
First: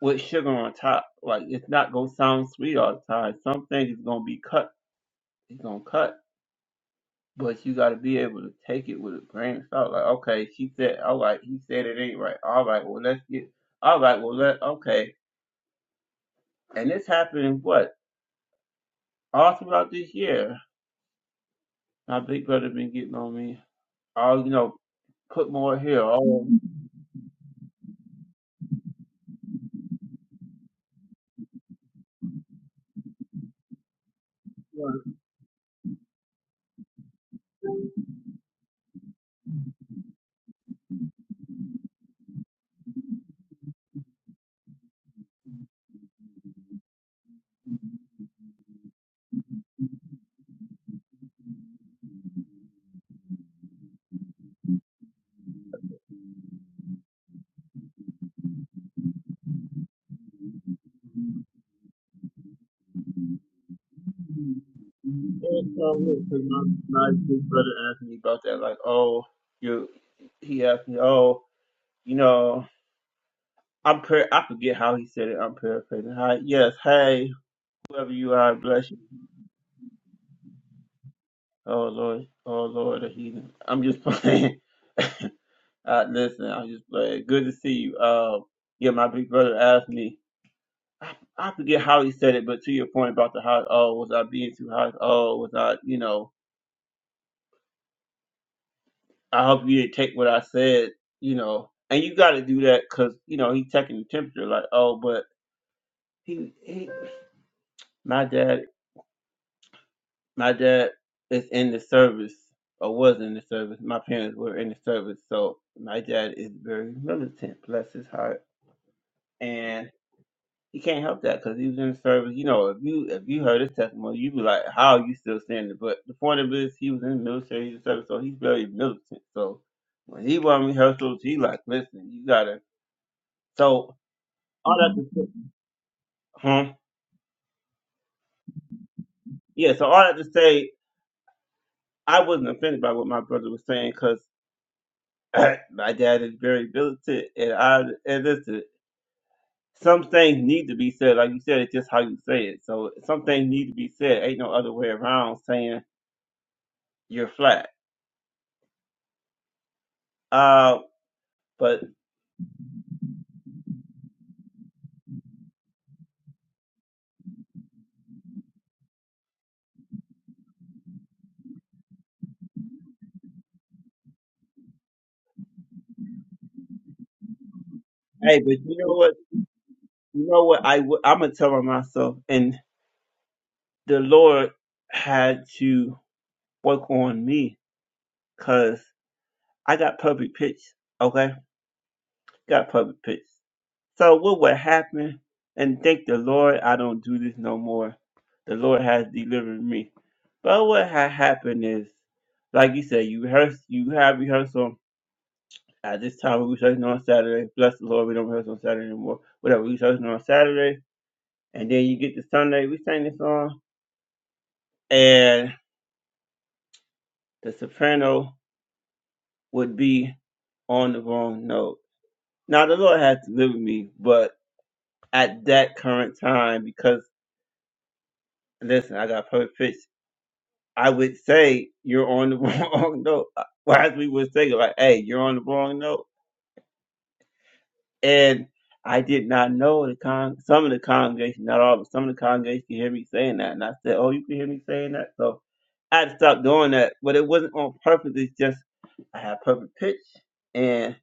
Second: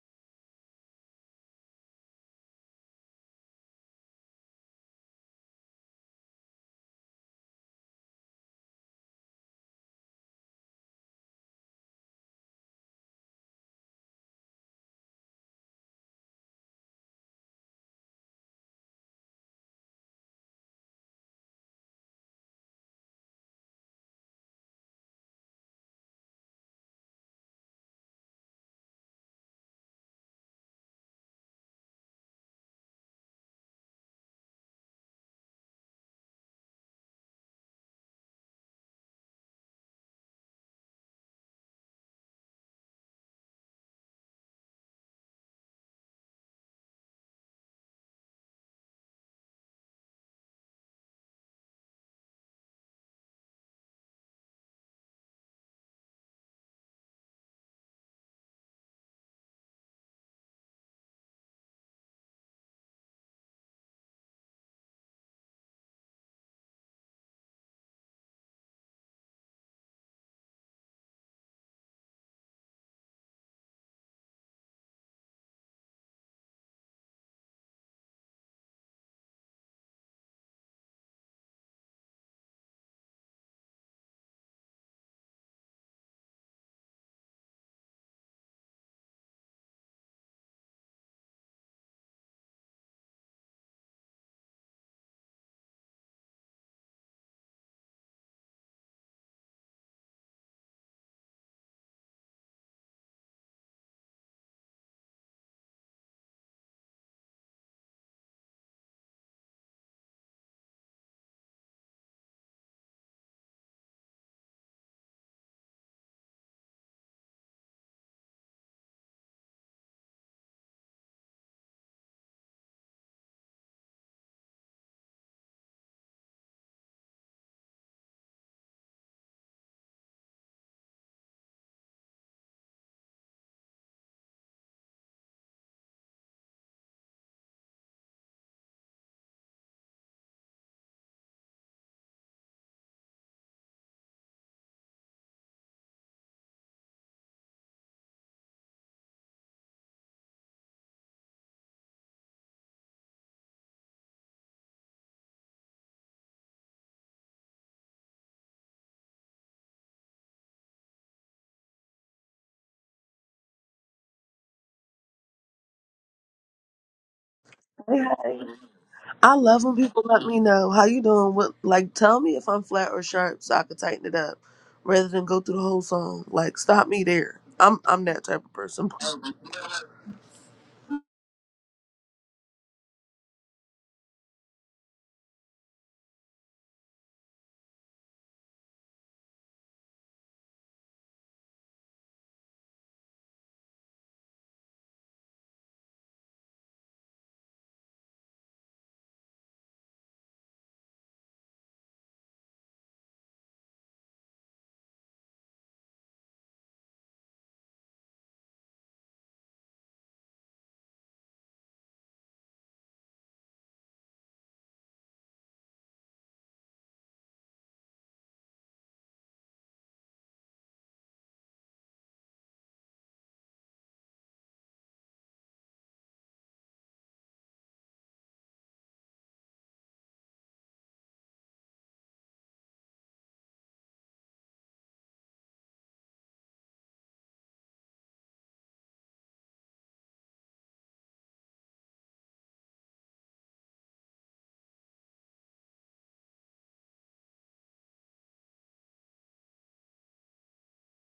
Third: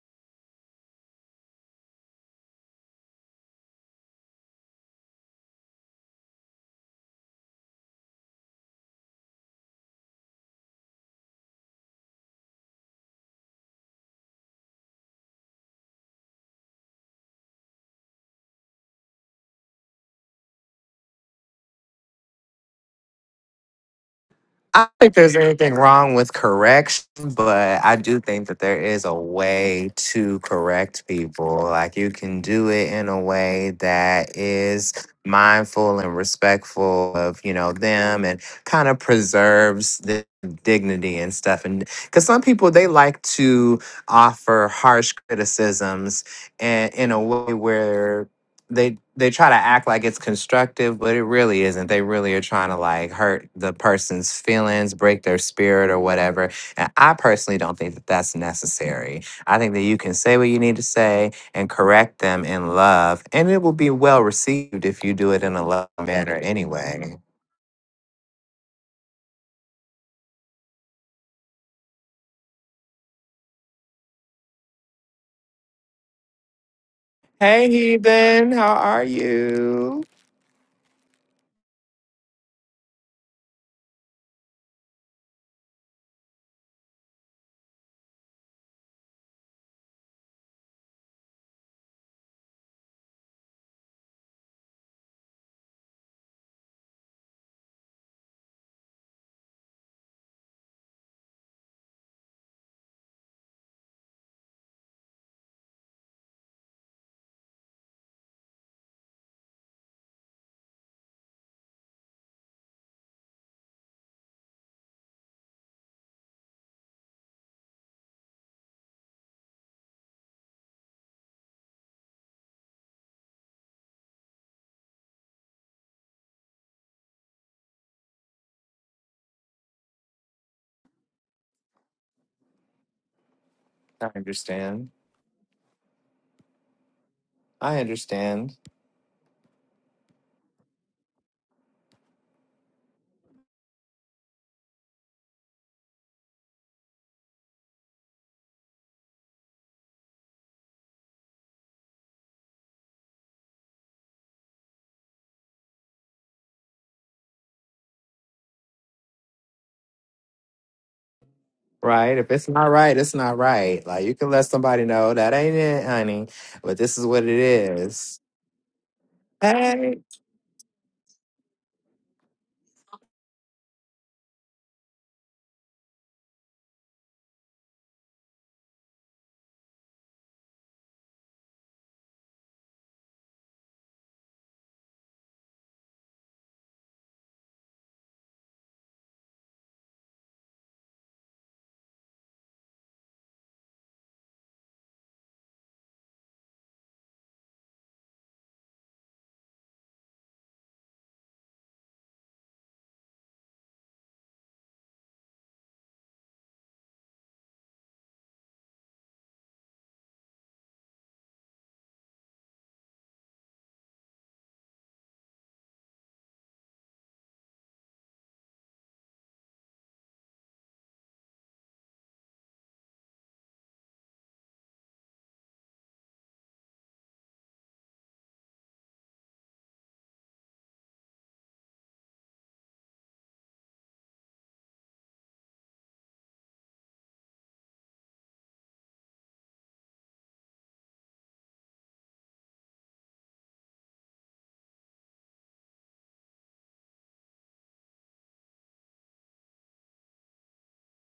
Speaker 1: with sugar on top. Like, it's not gonna sound sweet all the time. Some things is gonna be cut. It's gonna cut But you gotta be able to take it with a grain of salt. Like, okay, she said, all right, he said it ain't right. All right, well let's get, all right, well let, okay. And this happened what all throughout this year. My big brother been getting on me. All you know,
Speaker 2: I don't think there's
Speaker 1: put
Speaker 2: anything
Speaker 1: more here.
Speaker 2: wrong with
Speaker 1: Oh,
Speaker 2: correction, but I do think that there is a way to correct people. Like you can do it in a way that is
Speaker 1: because
Speaker 2: mindful and respectful of, you know, them and kind of preserves the dignity and stuff. And because some people they like to offer harsh criticisms and in a way where they they try to act like it's constructive, but it really isn't. They really are trying to like hurt the person's feelings, break their spirit or whatever. And I personally don't think that that's necessary. I think that you can say what you need to say and correct them in love, and it will be well received if you do it in a love manner
Speaker 1: my my
Speaker 2: anyway.
Speaker 1: big brother asked me about that. Like, oh, you. He asked me, oh, you know, I'm par- I forget how he said it. I'm paraphrasing. Hi, yes, hey,
Speaker 2: Hey,
Speaker 1: whoever you
Speaker 2: heathen,
Speaker 1: are,
Speaker 2: how
Speaker 1: bless you.
Speaker 2: are you?
Speaker 1: Oh Lord, oh Lord, the heathen. I'm just playing. [laughs] uh, listen, I'm just playing. Good to see you. Uh, yeah, my big brother asked me. I, I forget how he said it, but to your point about the hot. Oh, was I being too hot? Oh, was I? You know, I hope you didn't take what I said. You know, and you got to do that because you know he taking the temperature. Like, oh, but he, he, my dad My dad is in the service, or was in the service. My parents were in the service, so my dad is very militant. Bless his heart, and he can't help that because he was in the service. You know, if you if you heard his testimony, you'd be like, "How are you still standing?" But the point of it is, he was in the military, he was in service, so he's very militant. So when he won rehearsals, he like, "Listen, you gotta." So
Speaker 2: I
Speaker 1: all
Speaker 2: understand.
Speaker 1: that to say, huh?
Speaker 2: I understand.
Speaker 1: Yeah. So all that to say, I wasn't offended by what my brother was saying because. [laughs] [clears throat] my dad is very militant, and I and listen. Some things need to be said, like you said. It's just how you say it. So some things need to be said. Ain't no other way around saying you're flat. Uh, but
Speaker 2: Right. If it's not right, it's not right. Like you can let somebody know that ain't it, honey. But this is what it
Speaker 3: Hey,
Speaker 2: is.
Speaker 3: hey. I love when
Speaker 2: Hey.
Speaker 3: people let me know how you doing. What like tell me if I'm flat or sharp so I can tighten it up, rather than go through the whole song. Like stop me there. I'm I'm that
Speaker 1: hey,
Speaker 3: type
Speaker 1: but
Speaker 3: of
Speaker 1: you
Speaker 3: person.
Speaker 1: know what? You know what? I w- I'm gonna tell on myself, and the Lord had to work on me because I got public pitch. Okay, got public pitch. So what would happen? And thank the Lord, I don't do this no more. The Lord has delivered me. But what had happened is, like you said, you rehearse, you have rehearsal at this time. We rehearsing on Saturday. Bless the Lord, we don't rehearse on Saturday anymore. Whatever we rehearsing on Saturday, and then you get to Sunday, we sing the song, and the soprano would be on the wrong note. Now the Lord has delivered me, but at that current time, because listen, I got perfect. I would say you're on the [laughs] wrong note. uh, Well, as we were saying, like, hey, you're on the wrong note. And I did not know the con some of the congregation, not all, but some of the congregation could hear me saying that. And I said, Oh, you can hear me saying that? So I had to stop doing that. But it wasn't on purpose, it's just I have perfect pitch. And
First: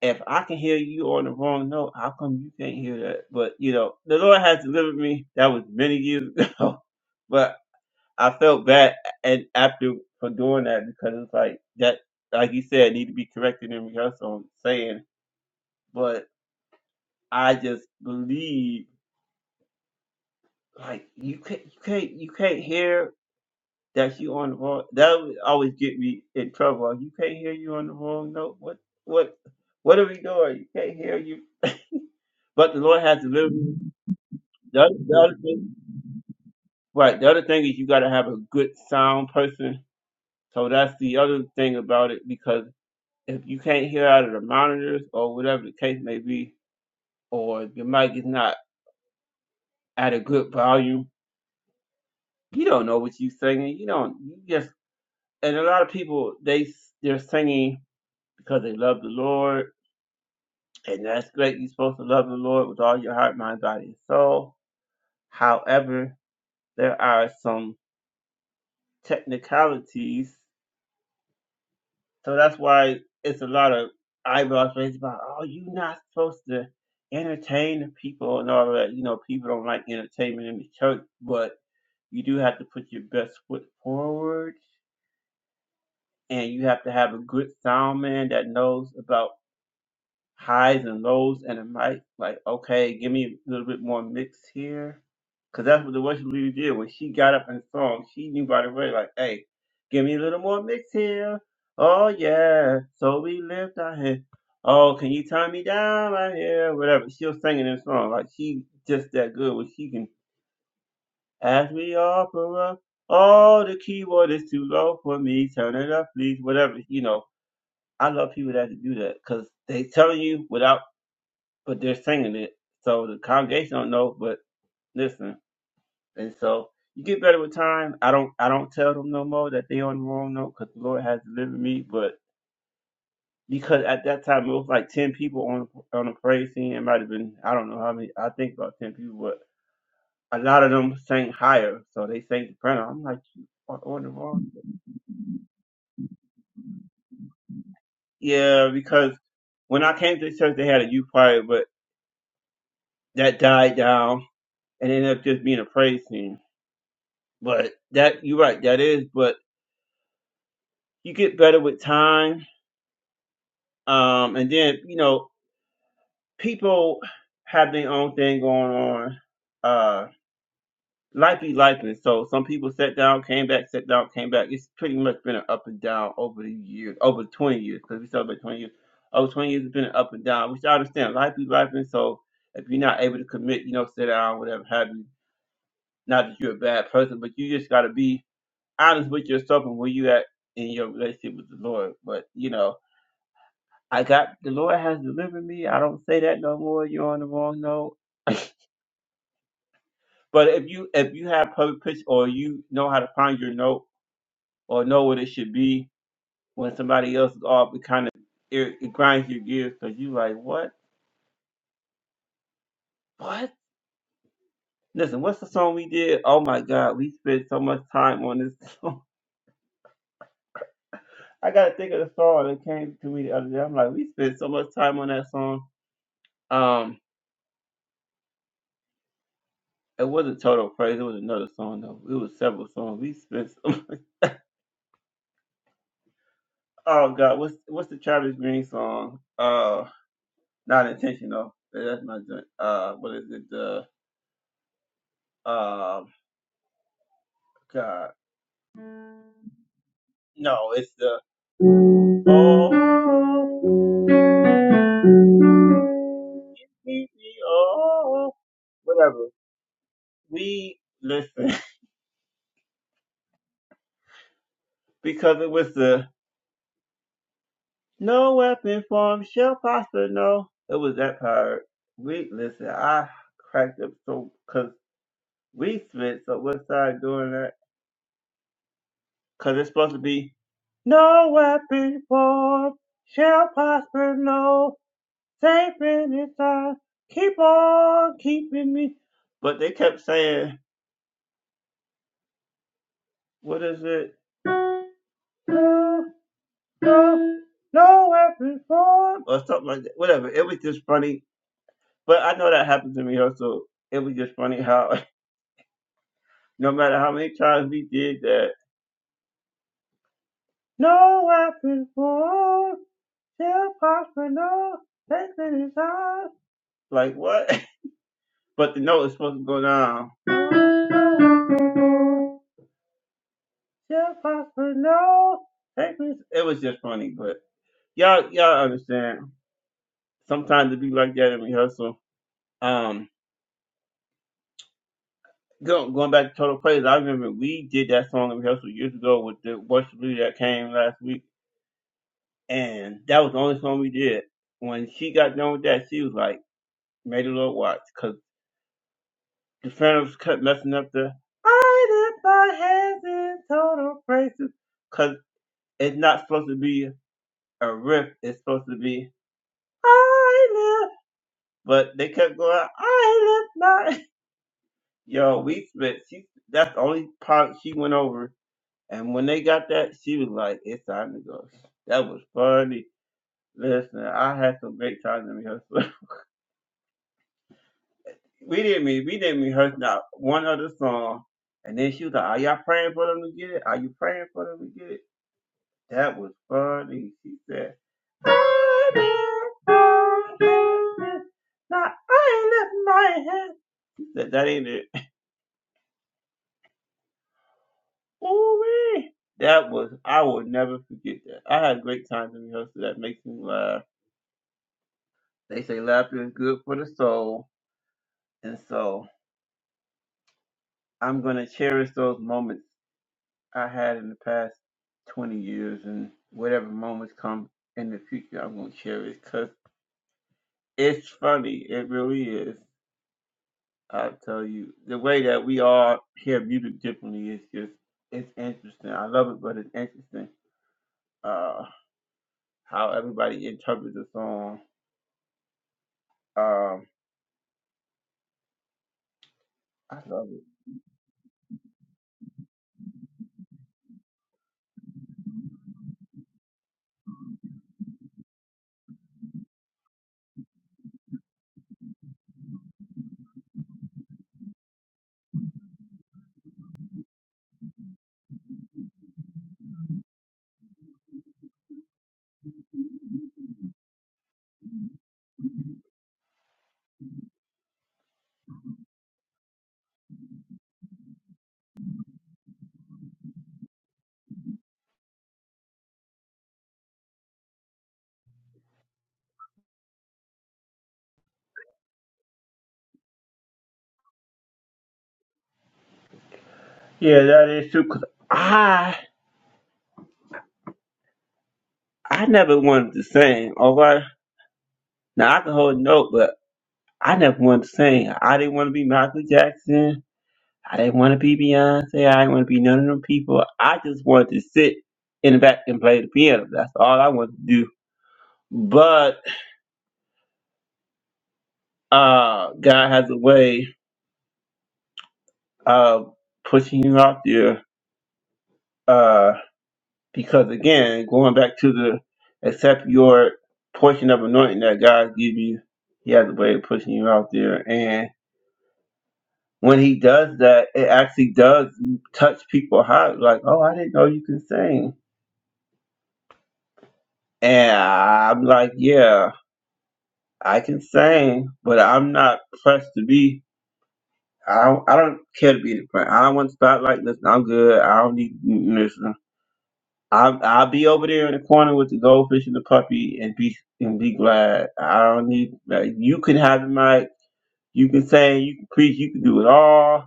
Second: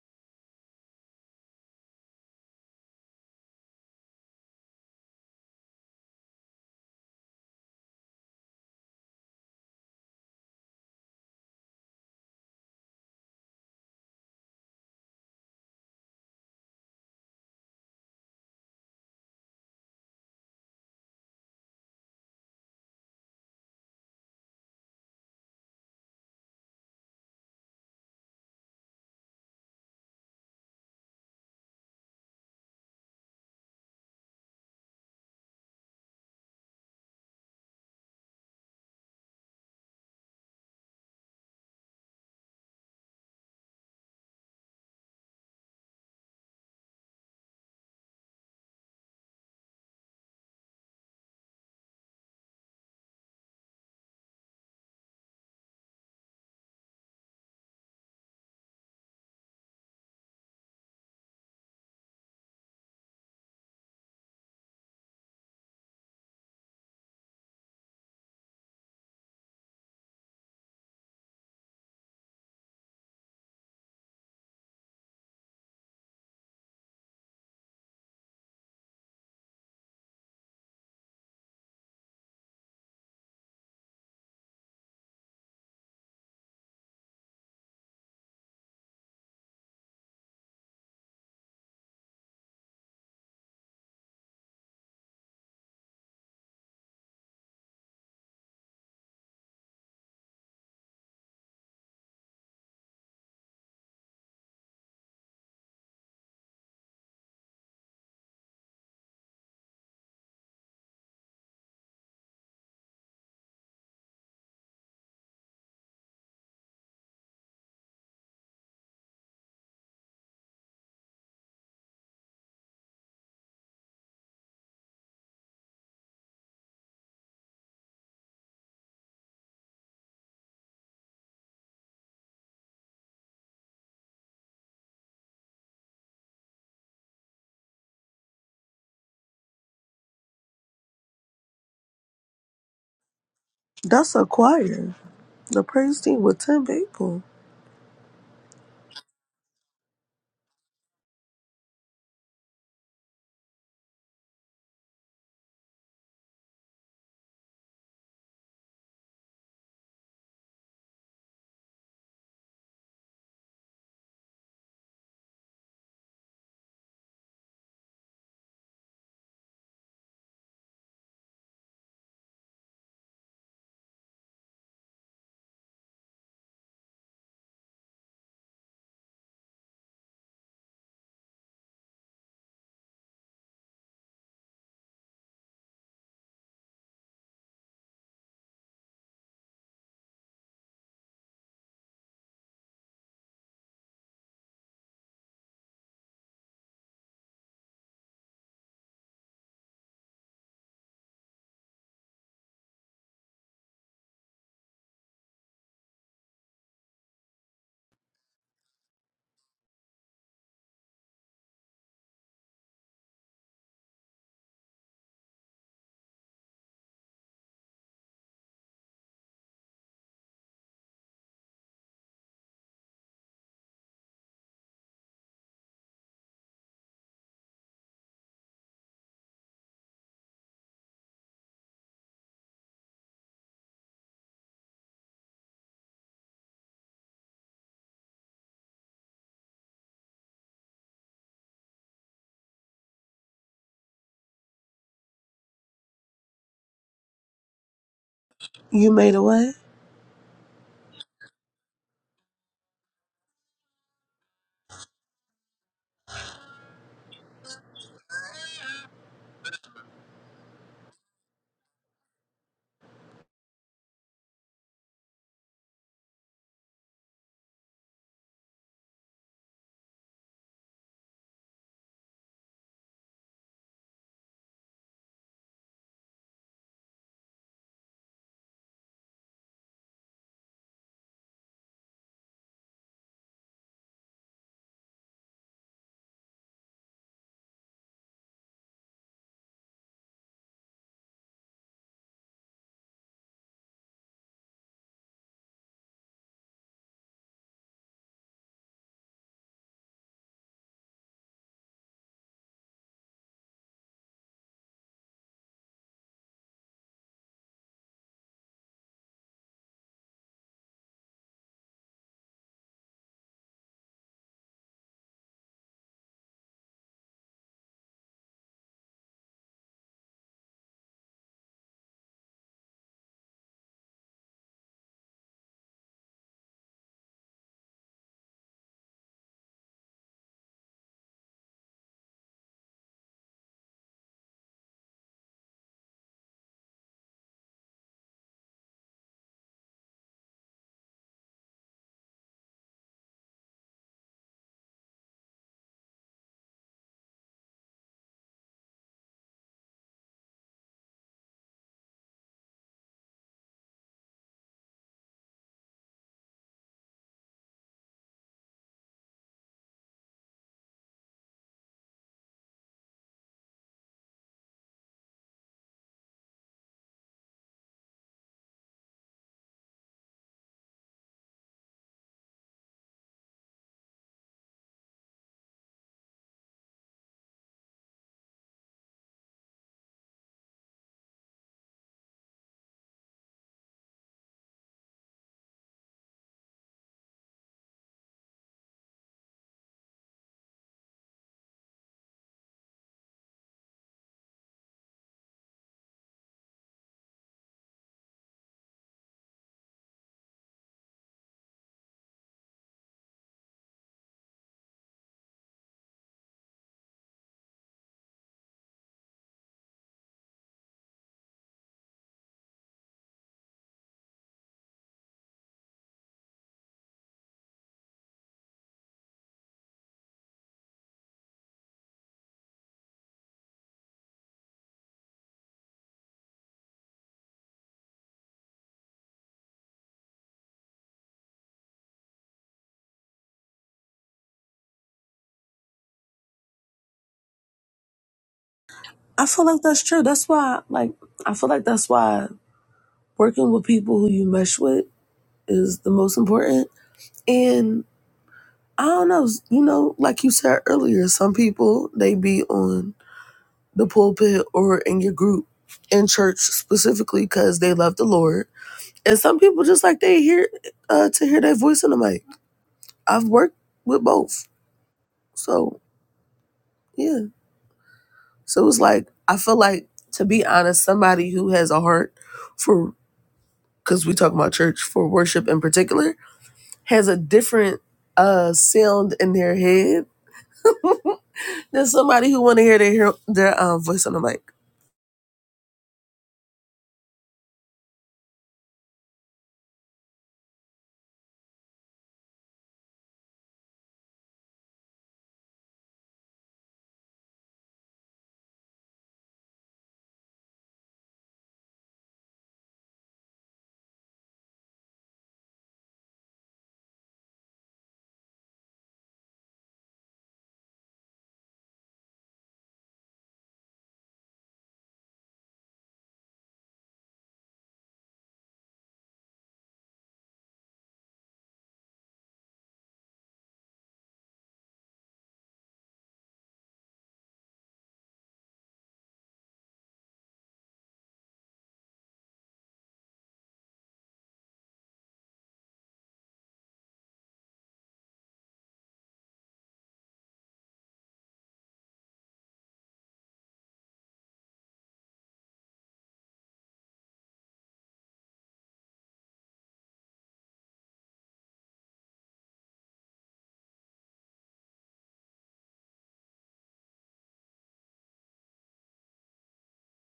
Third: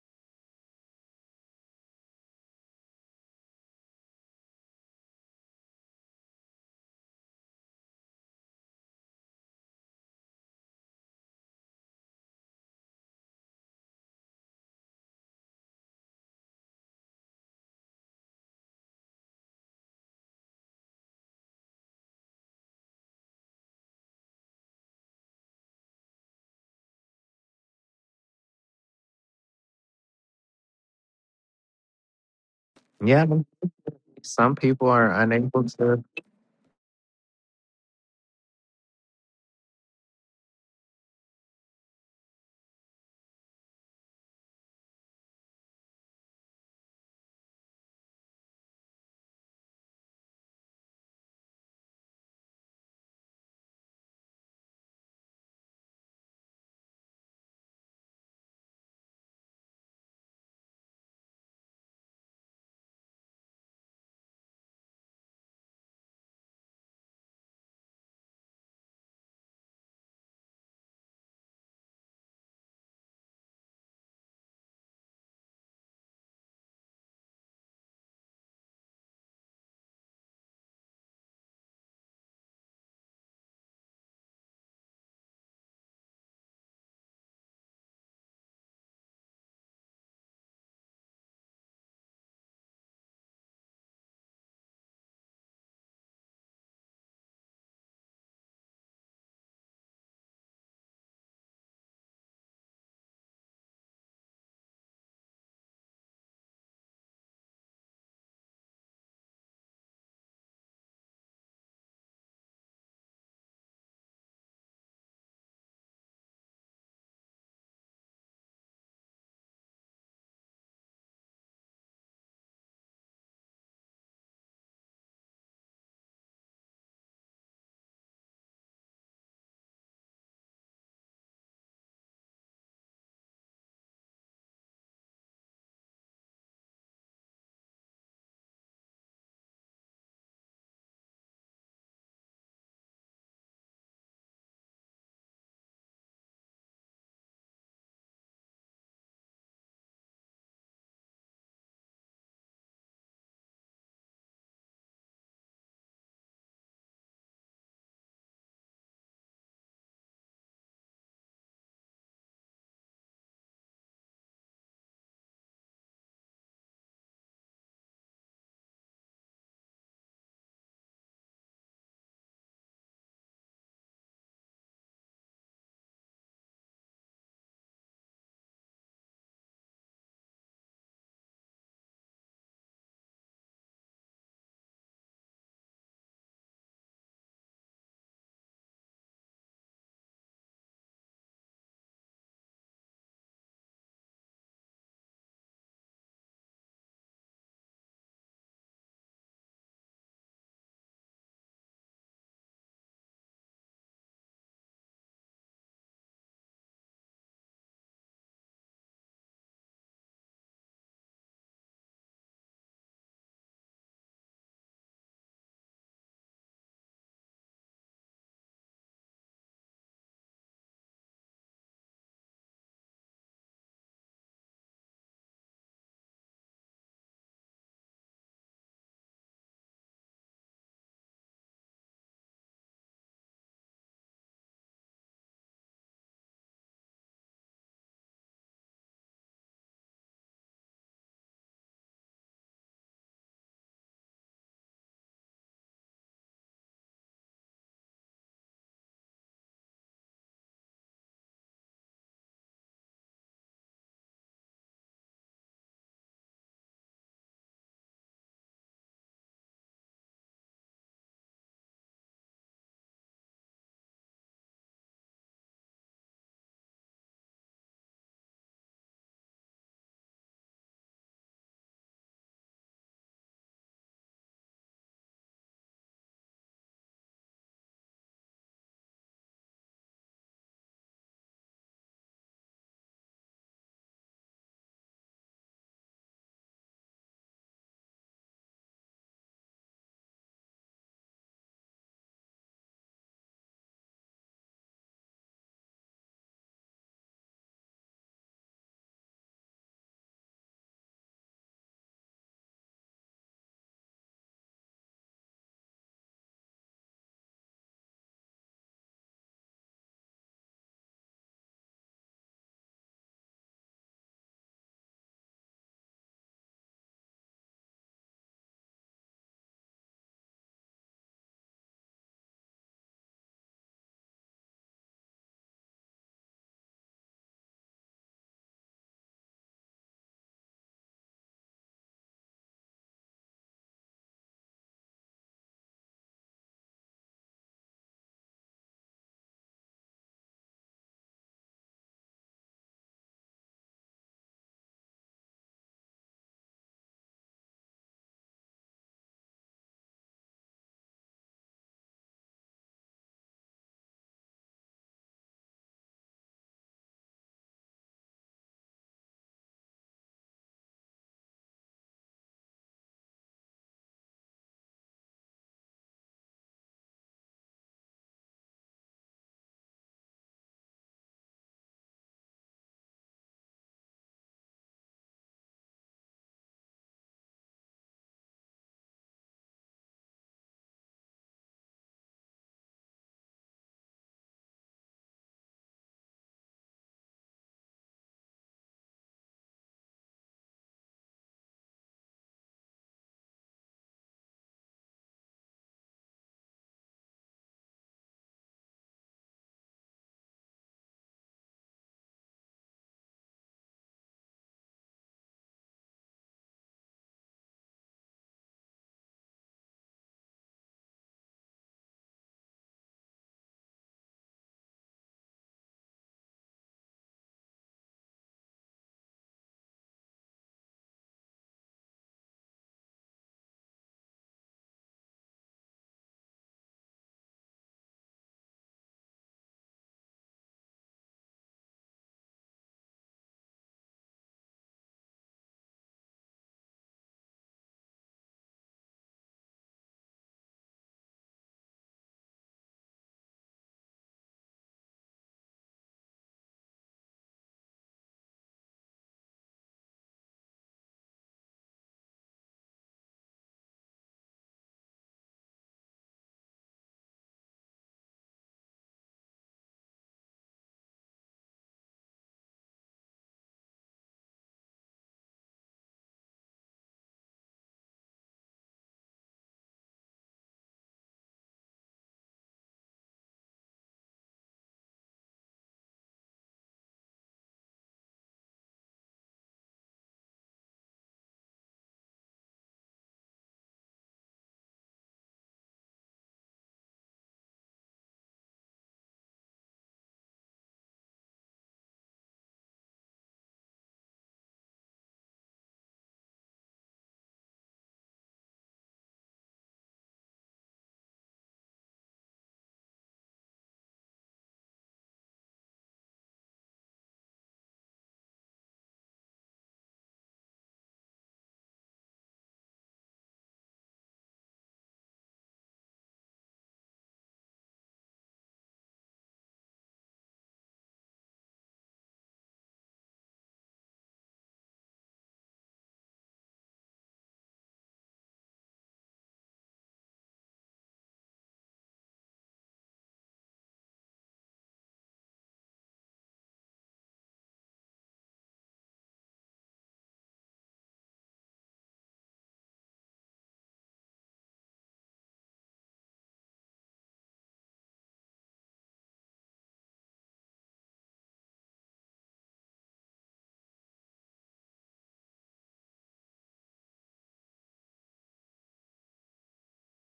Speaker 1: if I can hear you on the wrong note, how come you can't hear that? But you know, the Lord has delivered me. That was many years [laughs] ago. I felt bad and after for doing that because it's like that, like you said, need to be corrected in rehearsal. I'm saying, but I just believe like you can't, you can't, you can't hear that you on the wrong. That would always get me in trouble. Like, You can't hear you on the wrong note. What, what, what are we doing? You can't hear you. But the Lord has
Speaker 2: Yeah.
Speaker 1: delivered. me.
Speaker 2: Some
Speaker 1: The
Speaker 2: people
Speaker 1: other,
Speaker 2: are
Speaker 1: the other
Speaker 2: unable
Speaker 1: thing,
Speaker 2: to.
Speaker 1: right. The other thing is you got to have a good sound person. So that's the other thing about it because if you can't hear out of the monitors or whatever the case may be, or your mic is not at a good volume, you don't know what you're singing. You don't. You just and a lot of people they they're singing because they love the Lord, and that's great. You're supposed to love the Lord with all your heart, mind, body, and soul. However, there are some technicalities So that's why it's a lot of eyebrows raised about, oh, you're not supposed to entertain the people and all that. You know, people don't like entertainment in the church, but you do have to put your best foot forward and you have to have a good sound man that knows about highs and lows and it might like okay give me a little bit more mix here because that's what the worship leader did when she got up and sung she knew by the way like hey give me a little more mix here oh yeah so we lift our head oh can you turn me down right here whatever she was singing this song like she just that good when she can ask me opera oh the keyboard is too low for me turn it up please whatever you know I love people that can do that because they telling you without but they're singing it. So the congregation don't know, but listen. And so you get better with time. I don't I don't tell them no more that they on the wrong note because the Lord has delivered me. But because at that time it was like ten people on on the praise scene. It might have been I don't know how many. I think about ten people, but a lot of them sang higher, so they sang the prayer. I'm like you are on the
Speaker 3: That's a
Speaker 1: wrong.
Speaker 3: choir, the praise team with ten people.
Speaker 1: Yeah, because when I came to church, they had a youth choir, but that died down and ended up just being a praise scene. But that you're right, that is. But you get better with time, um, and then you know people have their own thing going on. Uh, life be life, and so some people sat down, came back, sat down, came back. It's pretty much been an up and down over the years, over 20 years, because we celebrate 20 years. Over 20 years, it's been an up and down, which I understand. Life be life, and so if you're not able to commit, you know, sit down, whatever have you. Not that you're a bad person, but you just gotta be honest with yourself and where you at in your relationship with the Lord. But you know, I got the Lord has delivered me. I don't say that no more. You're on the wrong note. [laughs] but if you if you have perfect pitch or you know how to find your note or know what it should be when somebody else is off, it kind of it, it grinds your gears because you like what what. Listen, what's the song we did? Oh my God, we spent so much time on this [laughs] song. I gotta think of the song that came to me the other day. I'm like, we spent so much time on that song. Um, It wasn't Total Praise. It was another song though. It was several songs. We spent. Some... [laughs] Oh God, what's what's the Travis Green song? Uh, not intentional. Yeah, That's my joint. Uh, what is it? The uh, God.
Speaker 3: You made a way.
Speaker 1: No, it's the. Oh, we- we- oh, whatever. We listen [laughs] because it was the No weapon formed shall prosper, no. It was that part. We listen. I cracked up so because we spent so much time doing that because it's supposed to be no weapon formed shall prosper, no. Safe in its time. Keep on keeping me. But they kept saying, what is it? No, no, no weapon formed or something like that. Whatever. It was just funny But I know that happened to me also. It was just funny how [laughs] no matter how many times we did that, no weapon formed shall prosper. No, that's in his Like what? [laughs] But the note is supposed to go down. Shall prosper. No, that's in It was just funny, but y'all y'all understand. Sometimes it be like that in rehearsal. Um. Go, going back to Total Praise, I remember we did that song in rehearsal years ago with the worship leader that came last week And that was the only song we did. When she got done with that, she was like, "Made a little watch. Because the Phantoms kept messing up the I lift my hands in total praises. Because it's not supposed to be a riff, it's supposed to be I lift. But they kept going, I lift my. [laughs] Yo, we spent, she, that's the only part she went over. And when they got that, she was like, It's time to go. That was funny. Listen, I had some great times in rehearsal. [laughs] we didn't mean we didn't rehearse not one other song. And then she was like, "Are y'all praying for them to get it? Are you praying for them to get it?" That was funny. She said, "I did, I did, now I lift my hand." She said, "That ain't it." Ooh wee. That was I will never forget that. I had great times in rehearsal. That makes me laugh. They say laughter is good for the soul, and so I'm gonna cherish those moments I had in the past 20 years and whatever moments come in the future, I'm going to share it because it's funny. It really is. I tell you, the way that we all hear music differently is just, it's interesting. I love it, but it's interesting uh, how everybody interprets a song. Um,
Speaker 3: I feel like that's
Speaker 1: I
Speaker 3: true. That's
Speaker 1: love it.
Speaker 3: why like I feel like that's why working with people who you mesh with is the most important. And I don't know, you know, like you said earlier, some people they be on the pulpit or in your group in church specifically because they love the Lord. And some people just like they hear uh, to hear their voice in the mic. I've worked with both. So yeah. So it's like I feel like to be honest, somebody who has a heart for because we talk about church for worship in particular has a different uh sound in their head than somebody who want to hear their their um, voice on the mic.
Speaker 1: Yeah, that is true. 'cause I, I never wanted to sing, all right? Now, I can hold a note, but I never wanted to sing. I didn't want to be Michael Jackson. I didn't want to be Beyonce. I didn't want to be none of them people. I just wanted to sit in the back and play the piano. That's all I wanted to do. But uh, God has a way of pushing you out there uh, because, again, going back to the accept your portion of anointing that God gives you, He has a way of pushing you out there. And when He does that, it actually does touch people's heart. Like, oh, I didn't know you could sing. And I'm like, yeah. I can sing, but I'm not pressed to be. I don't, I don't care to be the front. I don't want spotlight. Listen, I'm good. I don't need mm, listen. I'll, I'll be over there in the corner with the goldfish and the puppy and be and be glad. I don't need like, you can have the mic. You can sing. You can preach. You can do it all.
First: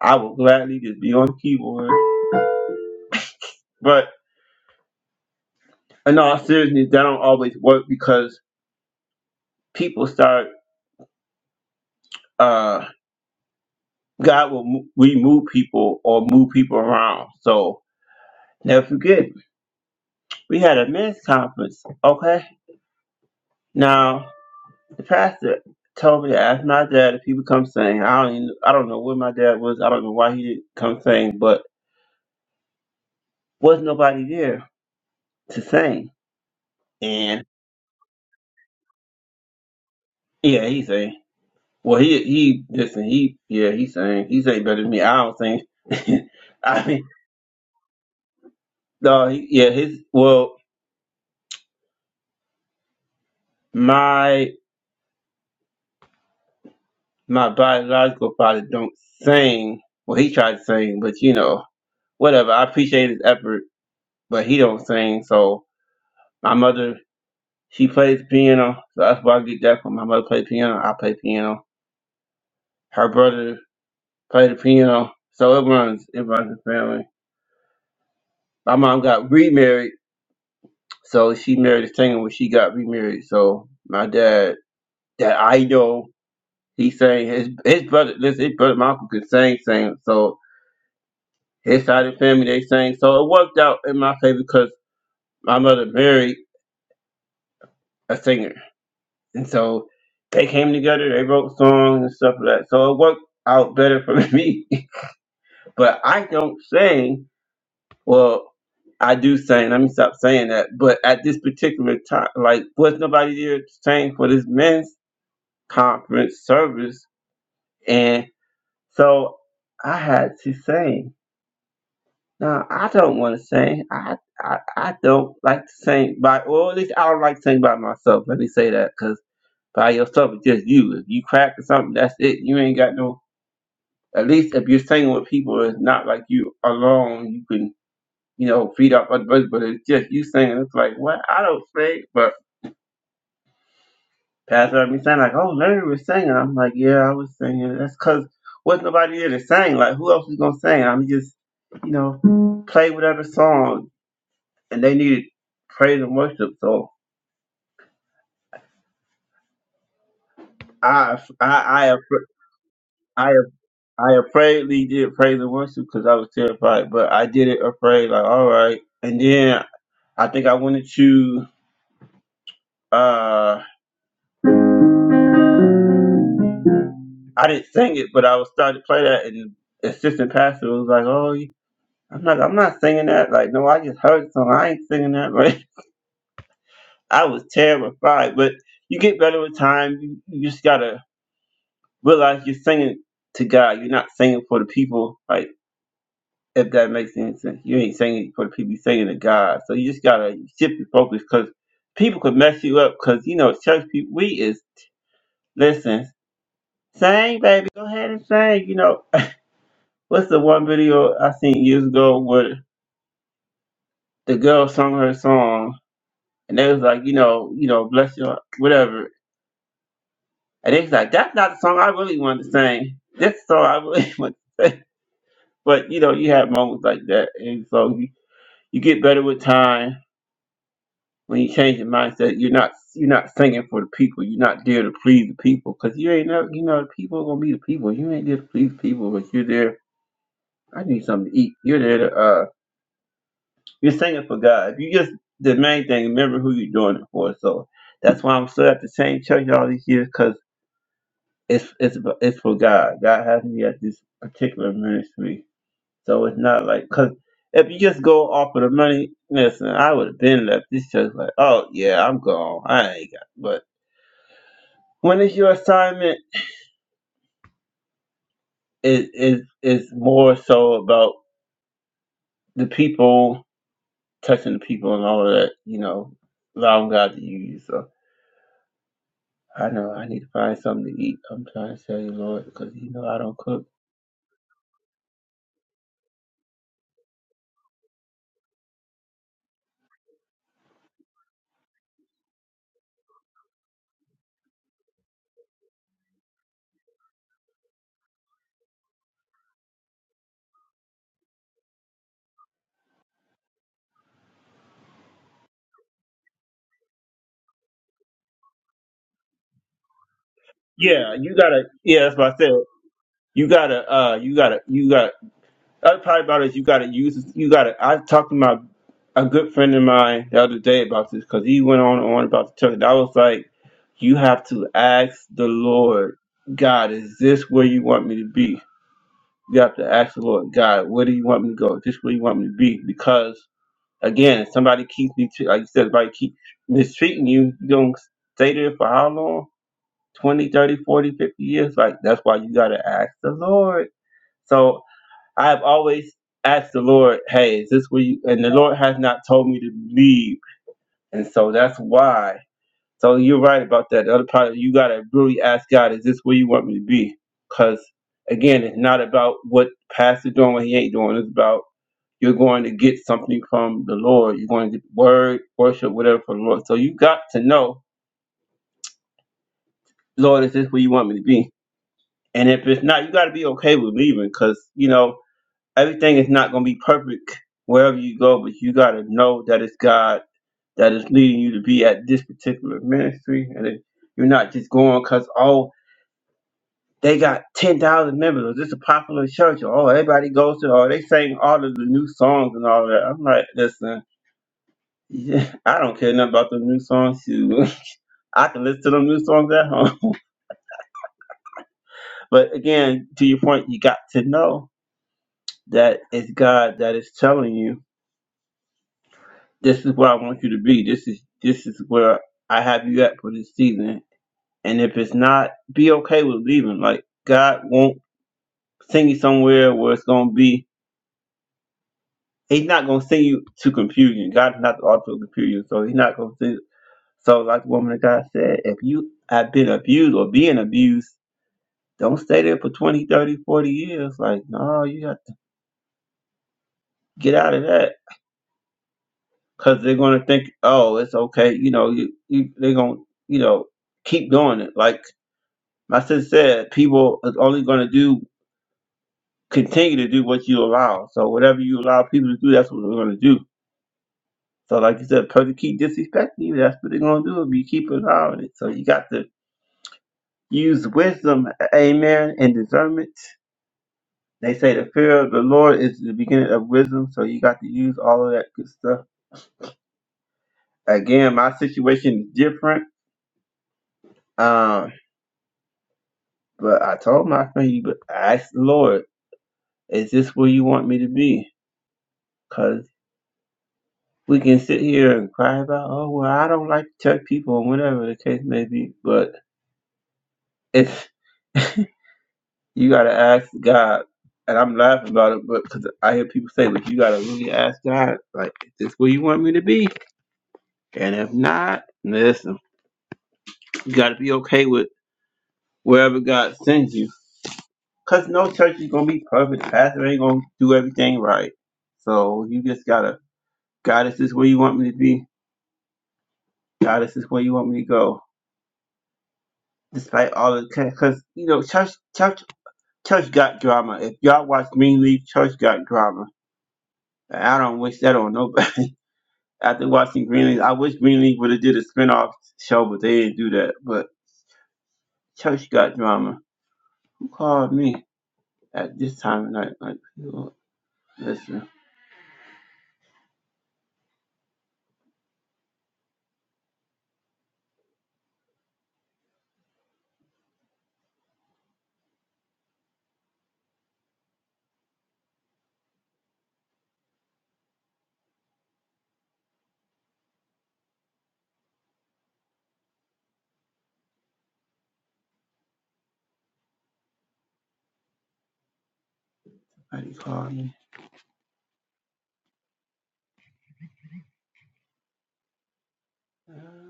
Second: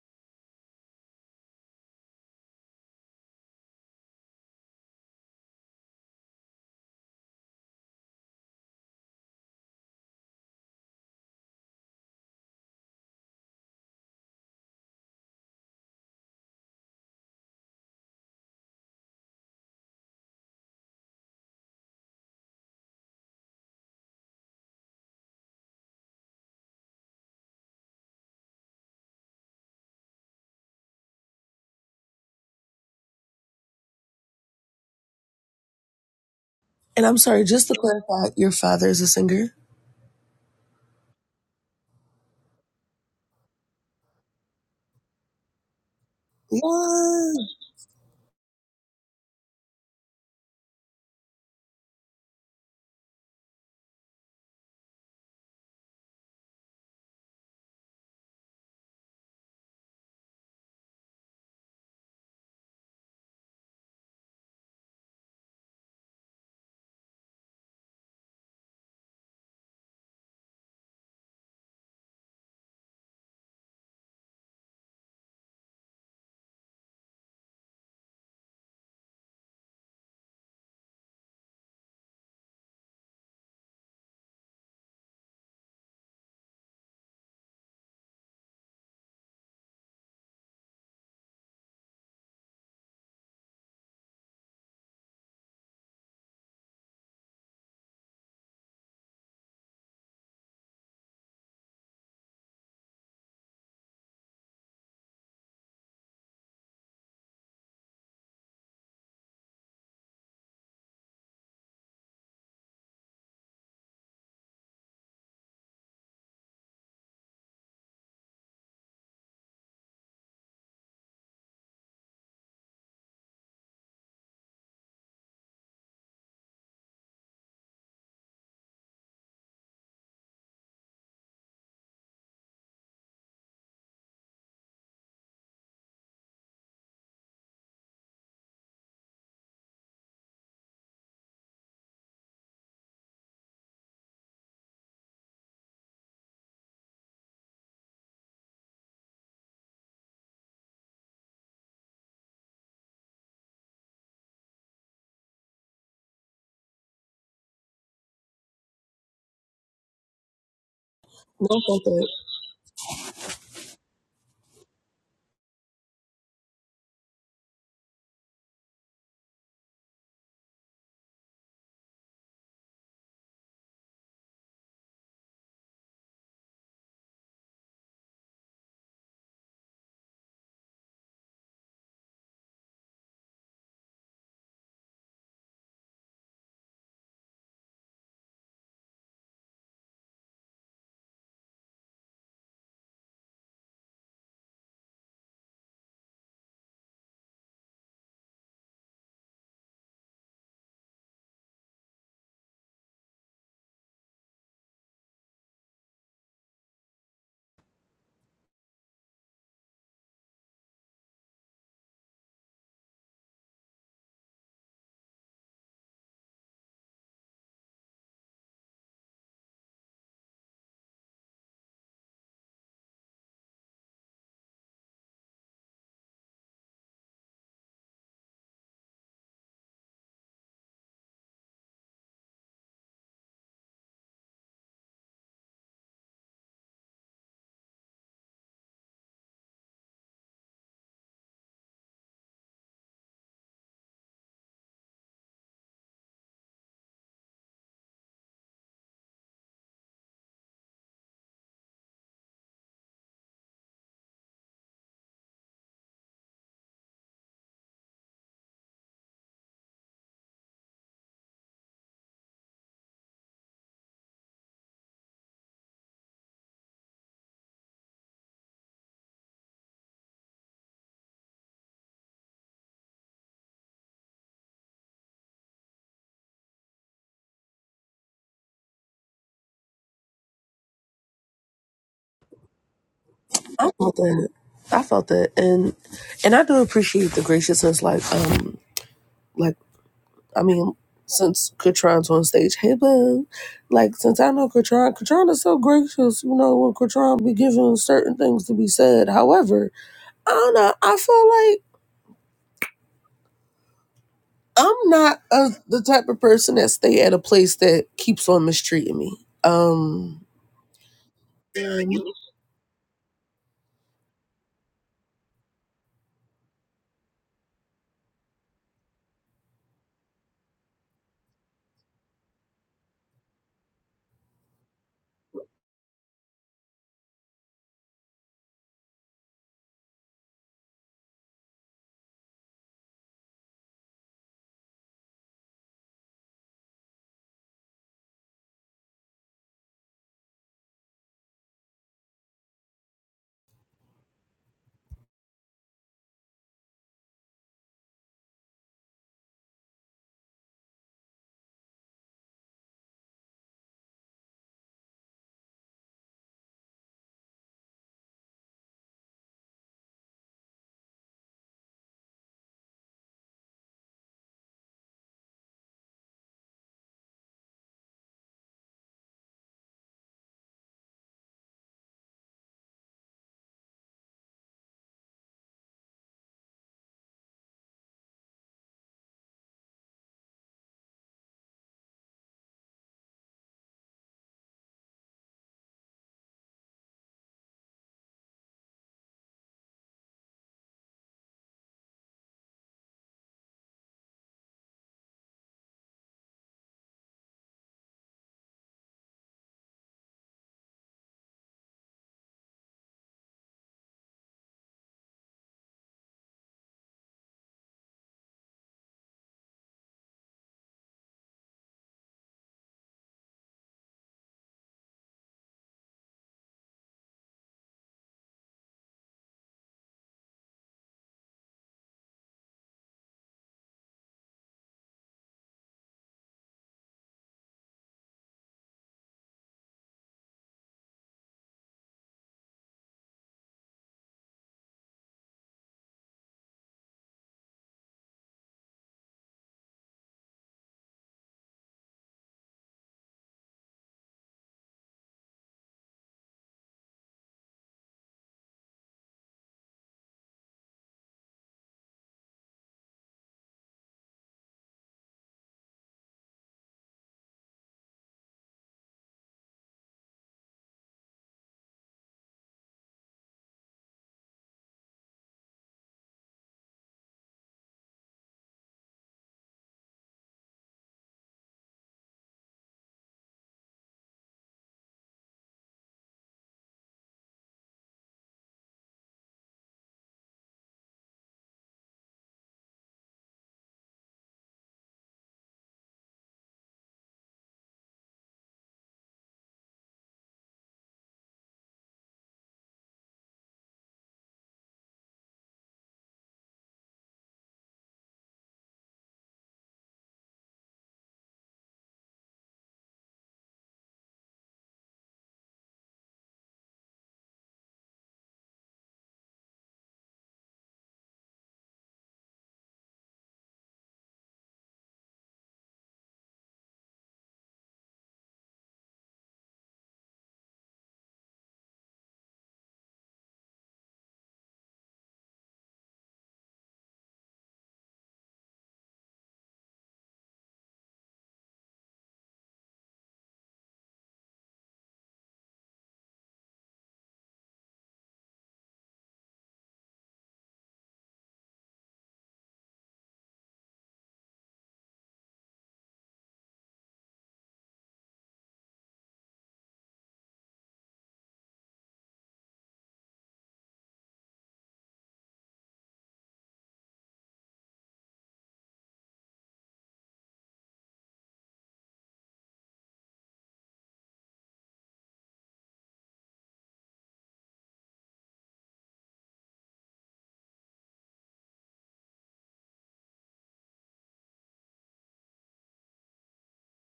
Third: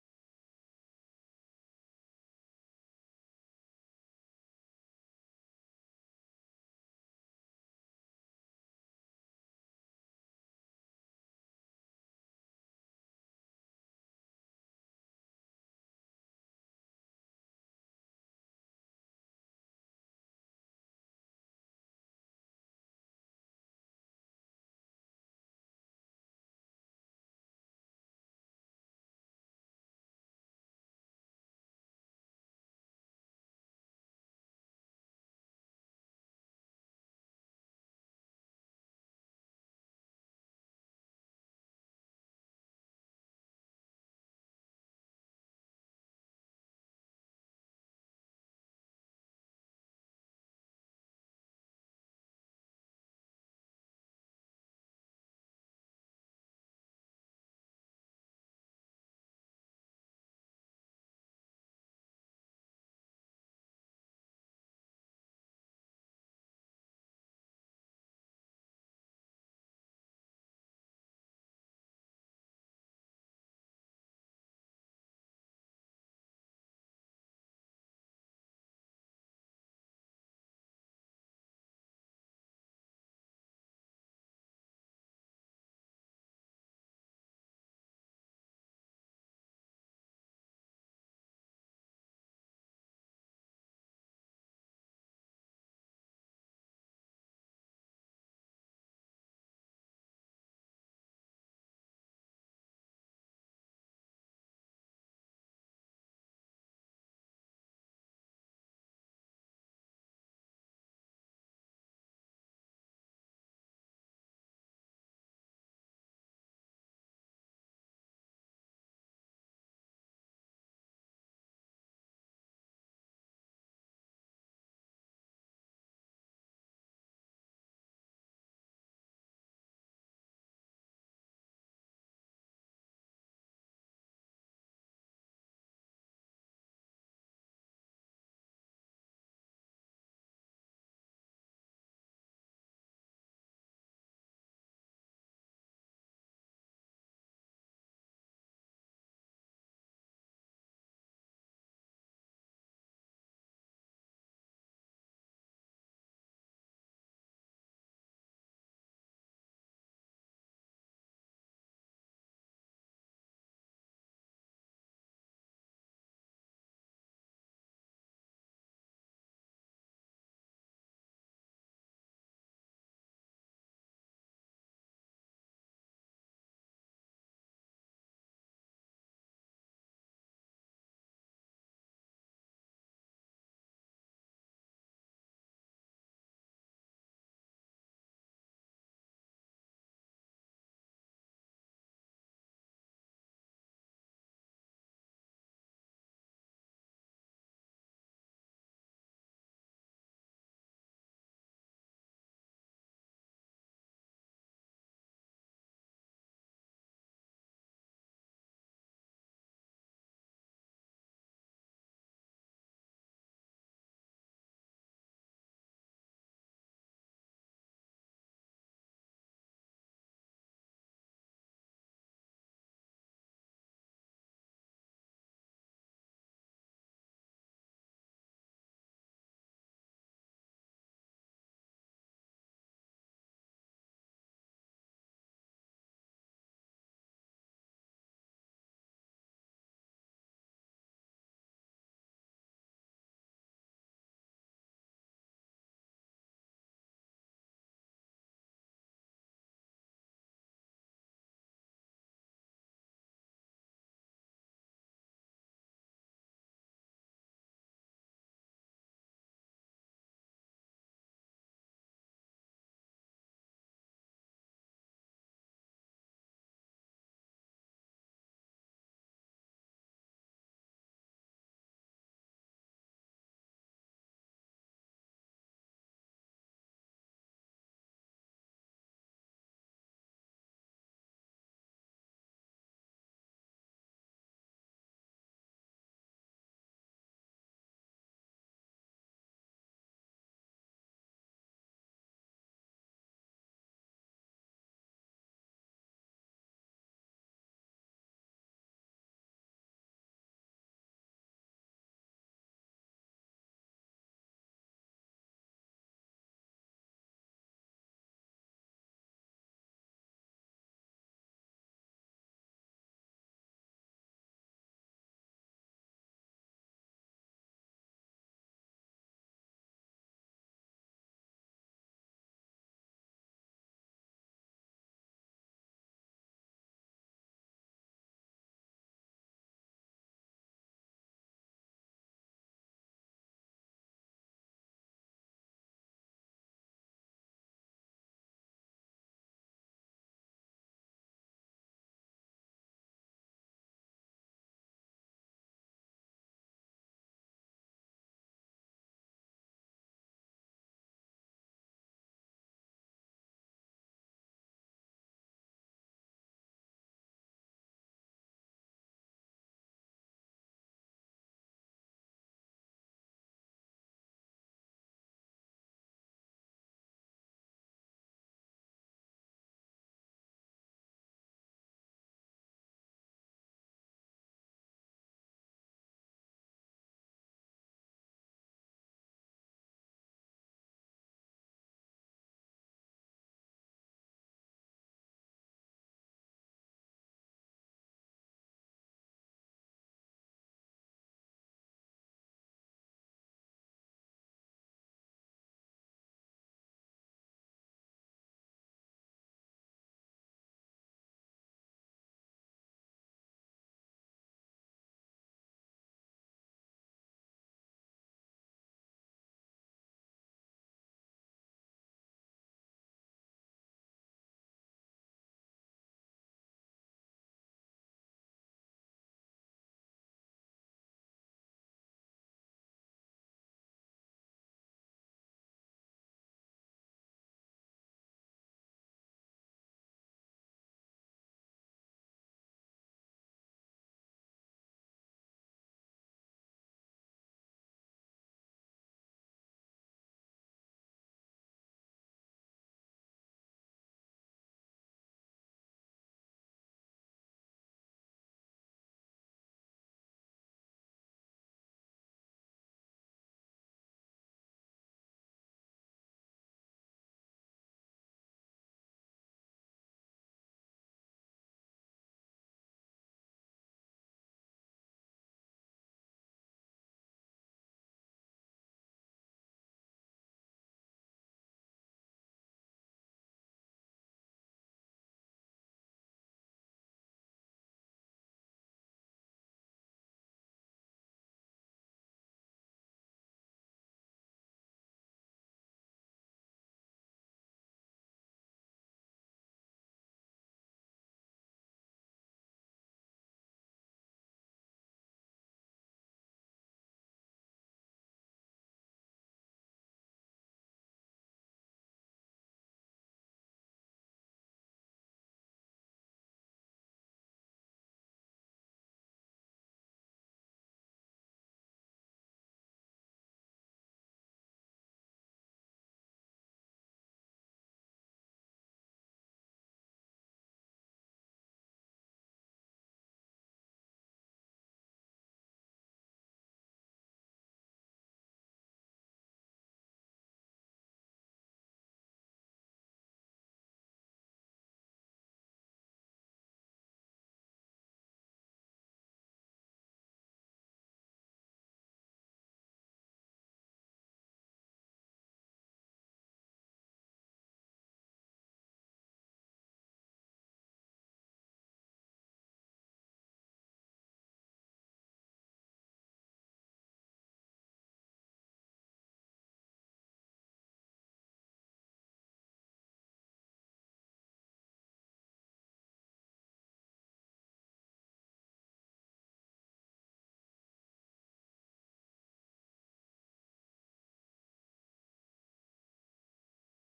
Speaker 1: I will gladly just be on the keyboard. But in all seriousness, that don't always work because people start. uh God will mo- remove people or move people around. So never forget we had a men's conference, okay? Now, the pastor told me to ask my dad if he would come sing. I don't even, I don't know where my dad was. I don't know why he didn't come sing, but was nobody there to sing.
Speaker 3: And I'm
Speaker 1: And
Speaker 3: sorry, just to clarify, your father is a singer.
Speaker 1: yeah, he sang. Well, he he listen. He yeah, he sang. He sang better than me. I don't sing. [laughs] I mean,
Speaker 3: Yes.
Speaker 1: no, he, yeah, his well, my my biological father don't sing. Well, he tried to sing, but you know, whatever. I appreciate his effort, but he don't sing. So My mother, she plays piano, so that's where I get that from. My mother played piano, I play piano. Her brother played the piano, so it runs, it runs the family. My mom got remarried, so she married a singer when she got remarried. So my dad, that I know, he sang his his brother, listen, his brother, my uncle could sing, sing. So his side of the family they sang, so it worked out in my favor because my mother married a singer. And so they came together, they wrote songs and stuff like that. So it worked out better for [laughs] me. But I don't sing. Well, I do sing. Let me stop saying that. But at this particular time, like, was nobody there to sing for this men's conference service. And so I had to sing. Now, I don't want to sing. I, I I don't like to sing by, or at least I don't like to sing by myself. Let me say that because. by yourself. It's just you. If you crack or something, that's it. You ain't got no. At least if you're singing with people, it's not like you alone. You can you know feed off other people, but it's just you singing. It's like what I don't sing, but Pastor heard me saying like, oh, Larry was singing. I'm like, yeah, I was singing. That's because was wasn't nobody there to sing. Like who else is gonna sing? I'm just you know play whatever song, and they needed praise and worship. So I
Speaker 3: No, I felt
Speaker 1: I I.
Speaker 3: that.
Speaker 1: appre- I I afraidly did praise and worship because I was terrified, but I did it afraid, like all right. And then I think I wanted to. Uh, I didn't sing it, but I was starting to play that, and the assistant pastor was like, "Oh, you- I'm not, I'm not singing that." Like, no, I just heard the song. I ain't singing that. [laughs] Right? I was terrified, but you get better with time. You, you just gotta realize you're singing to God. You're not singing for the people. Like if that makes any sense. You ain't singing it for the people, you're singing to God. So you just gotta shift your focus because people could mess you up. Because you know, church people, we is listen, sing, baby, go ahead and sing. You know, what's the one video I seen years ago where the girl sung her song and they was like, you know, you know, bless your whatever, and they was like, that's not the song I really wanted to sing. That's the song I really [laughs] want to sing. But you know, you have moments like that, and so you, you get better with time When you change your mindset, you're not you're not singing for the people. You're not there to please the people because you ain't know you know the people are gonna be the people. You ain't there to please the people, but you're there. I need something to eat. You're there to uh you're singing for God. You just the main thing. Remember who you're doing it for. So that's why I'm still at the same church all these years because it's it's it's for God. God has me at this particular ministry, so it's not like because if you just go off of the money, listen, I would have been left. This church like, oh yeah, I'm gone. I ain't got. but. when it's your assignment it is is more so about the people touching the people and all of that you know allowing god to use you so i know i need to find something to eat i'm trying to tell you lord because you know i don't cook
Speaker 3: I felt that. I felt that, and and I do appreciate the graciousness. Like, um, like I mean, since Katron's on stage, hey boo, like since I know Katron, Katron is so gracious. You know, when Katron be given certain things to be said. However, I don't know. I feel like I'm not a, the type of person that stay at a place that keeps on mistreating me. Um,
Speaker 1: yeah you gotta yeah that's what i said you gotta uh you gotta you gotta The other part about it is you got to use it- you got to. I talked to my a good friend of mine the other day about this because he went on and on about the church. And I was like, you have to ask the Lord, God, is this where you want me to be? You have to ask the Lord, God, where do you want me to go? Is this where you want me to be? Because again, if somebody keeps me to, like you said, if I keep mistreating you, you don't stay there for how long? 20, 30, 40, 50 years? Like, that's why you got to ask the Lord. So I have always asked the Lord, hey, is this where you, and the Lord has not told me to leave. And so that's why. So you're right about that. The other part, you got to really ask God, is this where you want me to be? Because again, it's not about what pastor doing, what he ain't doing. It's about you're going to get something from the Lord. You're going to get word, worship, whatever from the Lord. So you got to know, Lord, is this where you want me to be? And if it's not, you got to be okay with leaving because, you know, everything is not going to be perfect wherever you go, but you got to know that it's God that is leading you to be at this particular ministry. And that you're not just going because, oh, they got 10,000 members, or this is a popular church, or oh, everybody goes to, or they sing all of the new songs and all that. I'm like, listen, [laughs] yeah, I don't care nothing about the new songs. shoot. [laughs] I can listen to them new songs at home. [laughs] But again, to your point, you got to know that it's God that is telling you. This is where I want you to be. This is this is where I have you at for this season. And if it's not, be okay with leaving. Like God won't send you somewhere where it's gonna be. He's not gonna send you to confusion. God's not the author of confusion, so He's not gonna send. So, like the woman of God said, if you have been abused or being abused, don't stay there for 20, 30, forty years. Like, no, you got to get out of that because they're going to think, oh, it's okay. You know, you, you they're going to, you know, keep doing it. Like, My sister said people is only going to do continue to do what you allow. So whatever you allow people to do, that's what they're going to do. So like you said, people keep disrespecting you. That's what they're going to do if you keep allowing it. So you got to use wisdom, amen, and discernment. They say the fear of the Lord is the beginning of wisdom. So you got to use all of that good stuff. Again, my situation is different. Um, but I told my friend, you, but I asked the Lord, is this where you want me to be? we can sit here and cry about, oh, well, I don't like to touch people or whatever the case may be. But if you got to ask God, and I'm laughing about it, but because I hear people say, but you got to really ask God, like, is this where you want me to be? And if not, listen, you got to be okay with wherever God sends you. Because no church is going to be perfect. Pastor ain't going to do everything right. So you just got to, God, is this where you want me to be? God, is this where you want me to go? Despite all the, because, you know, church, church Church got drama. If y'all watch Greenleaf, Church got drama. And I don't wish that on nobody. [laughs] After watching Greenleaf, I wish Greenleaf would have did a spinoff show, but they didn't do that. But Church got drama. Who called me at this time of night? Like, you know, listen, somebody called me. [laughs]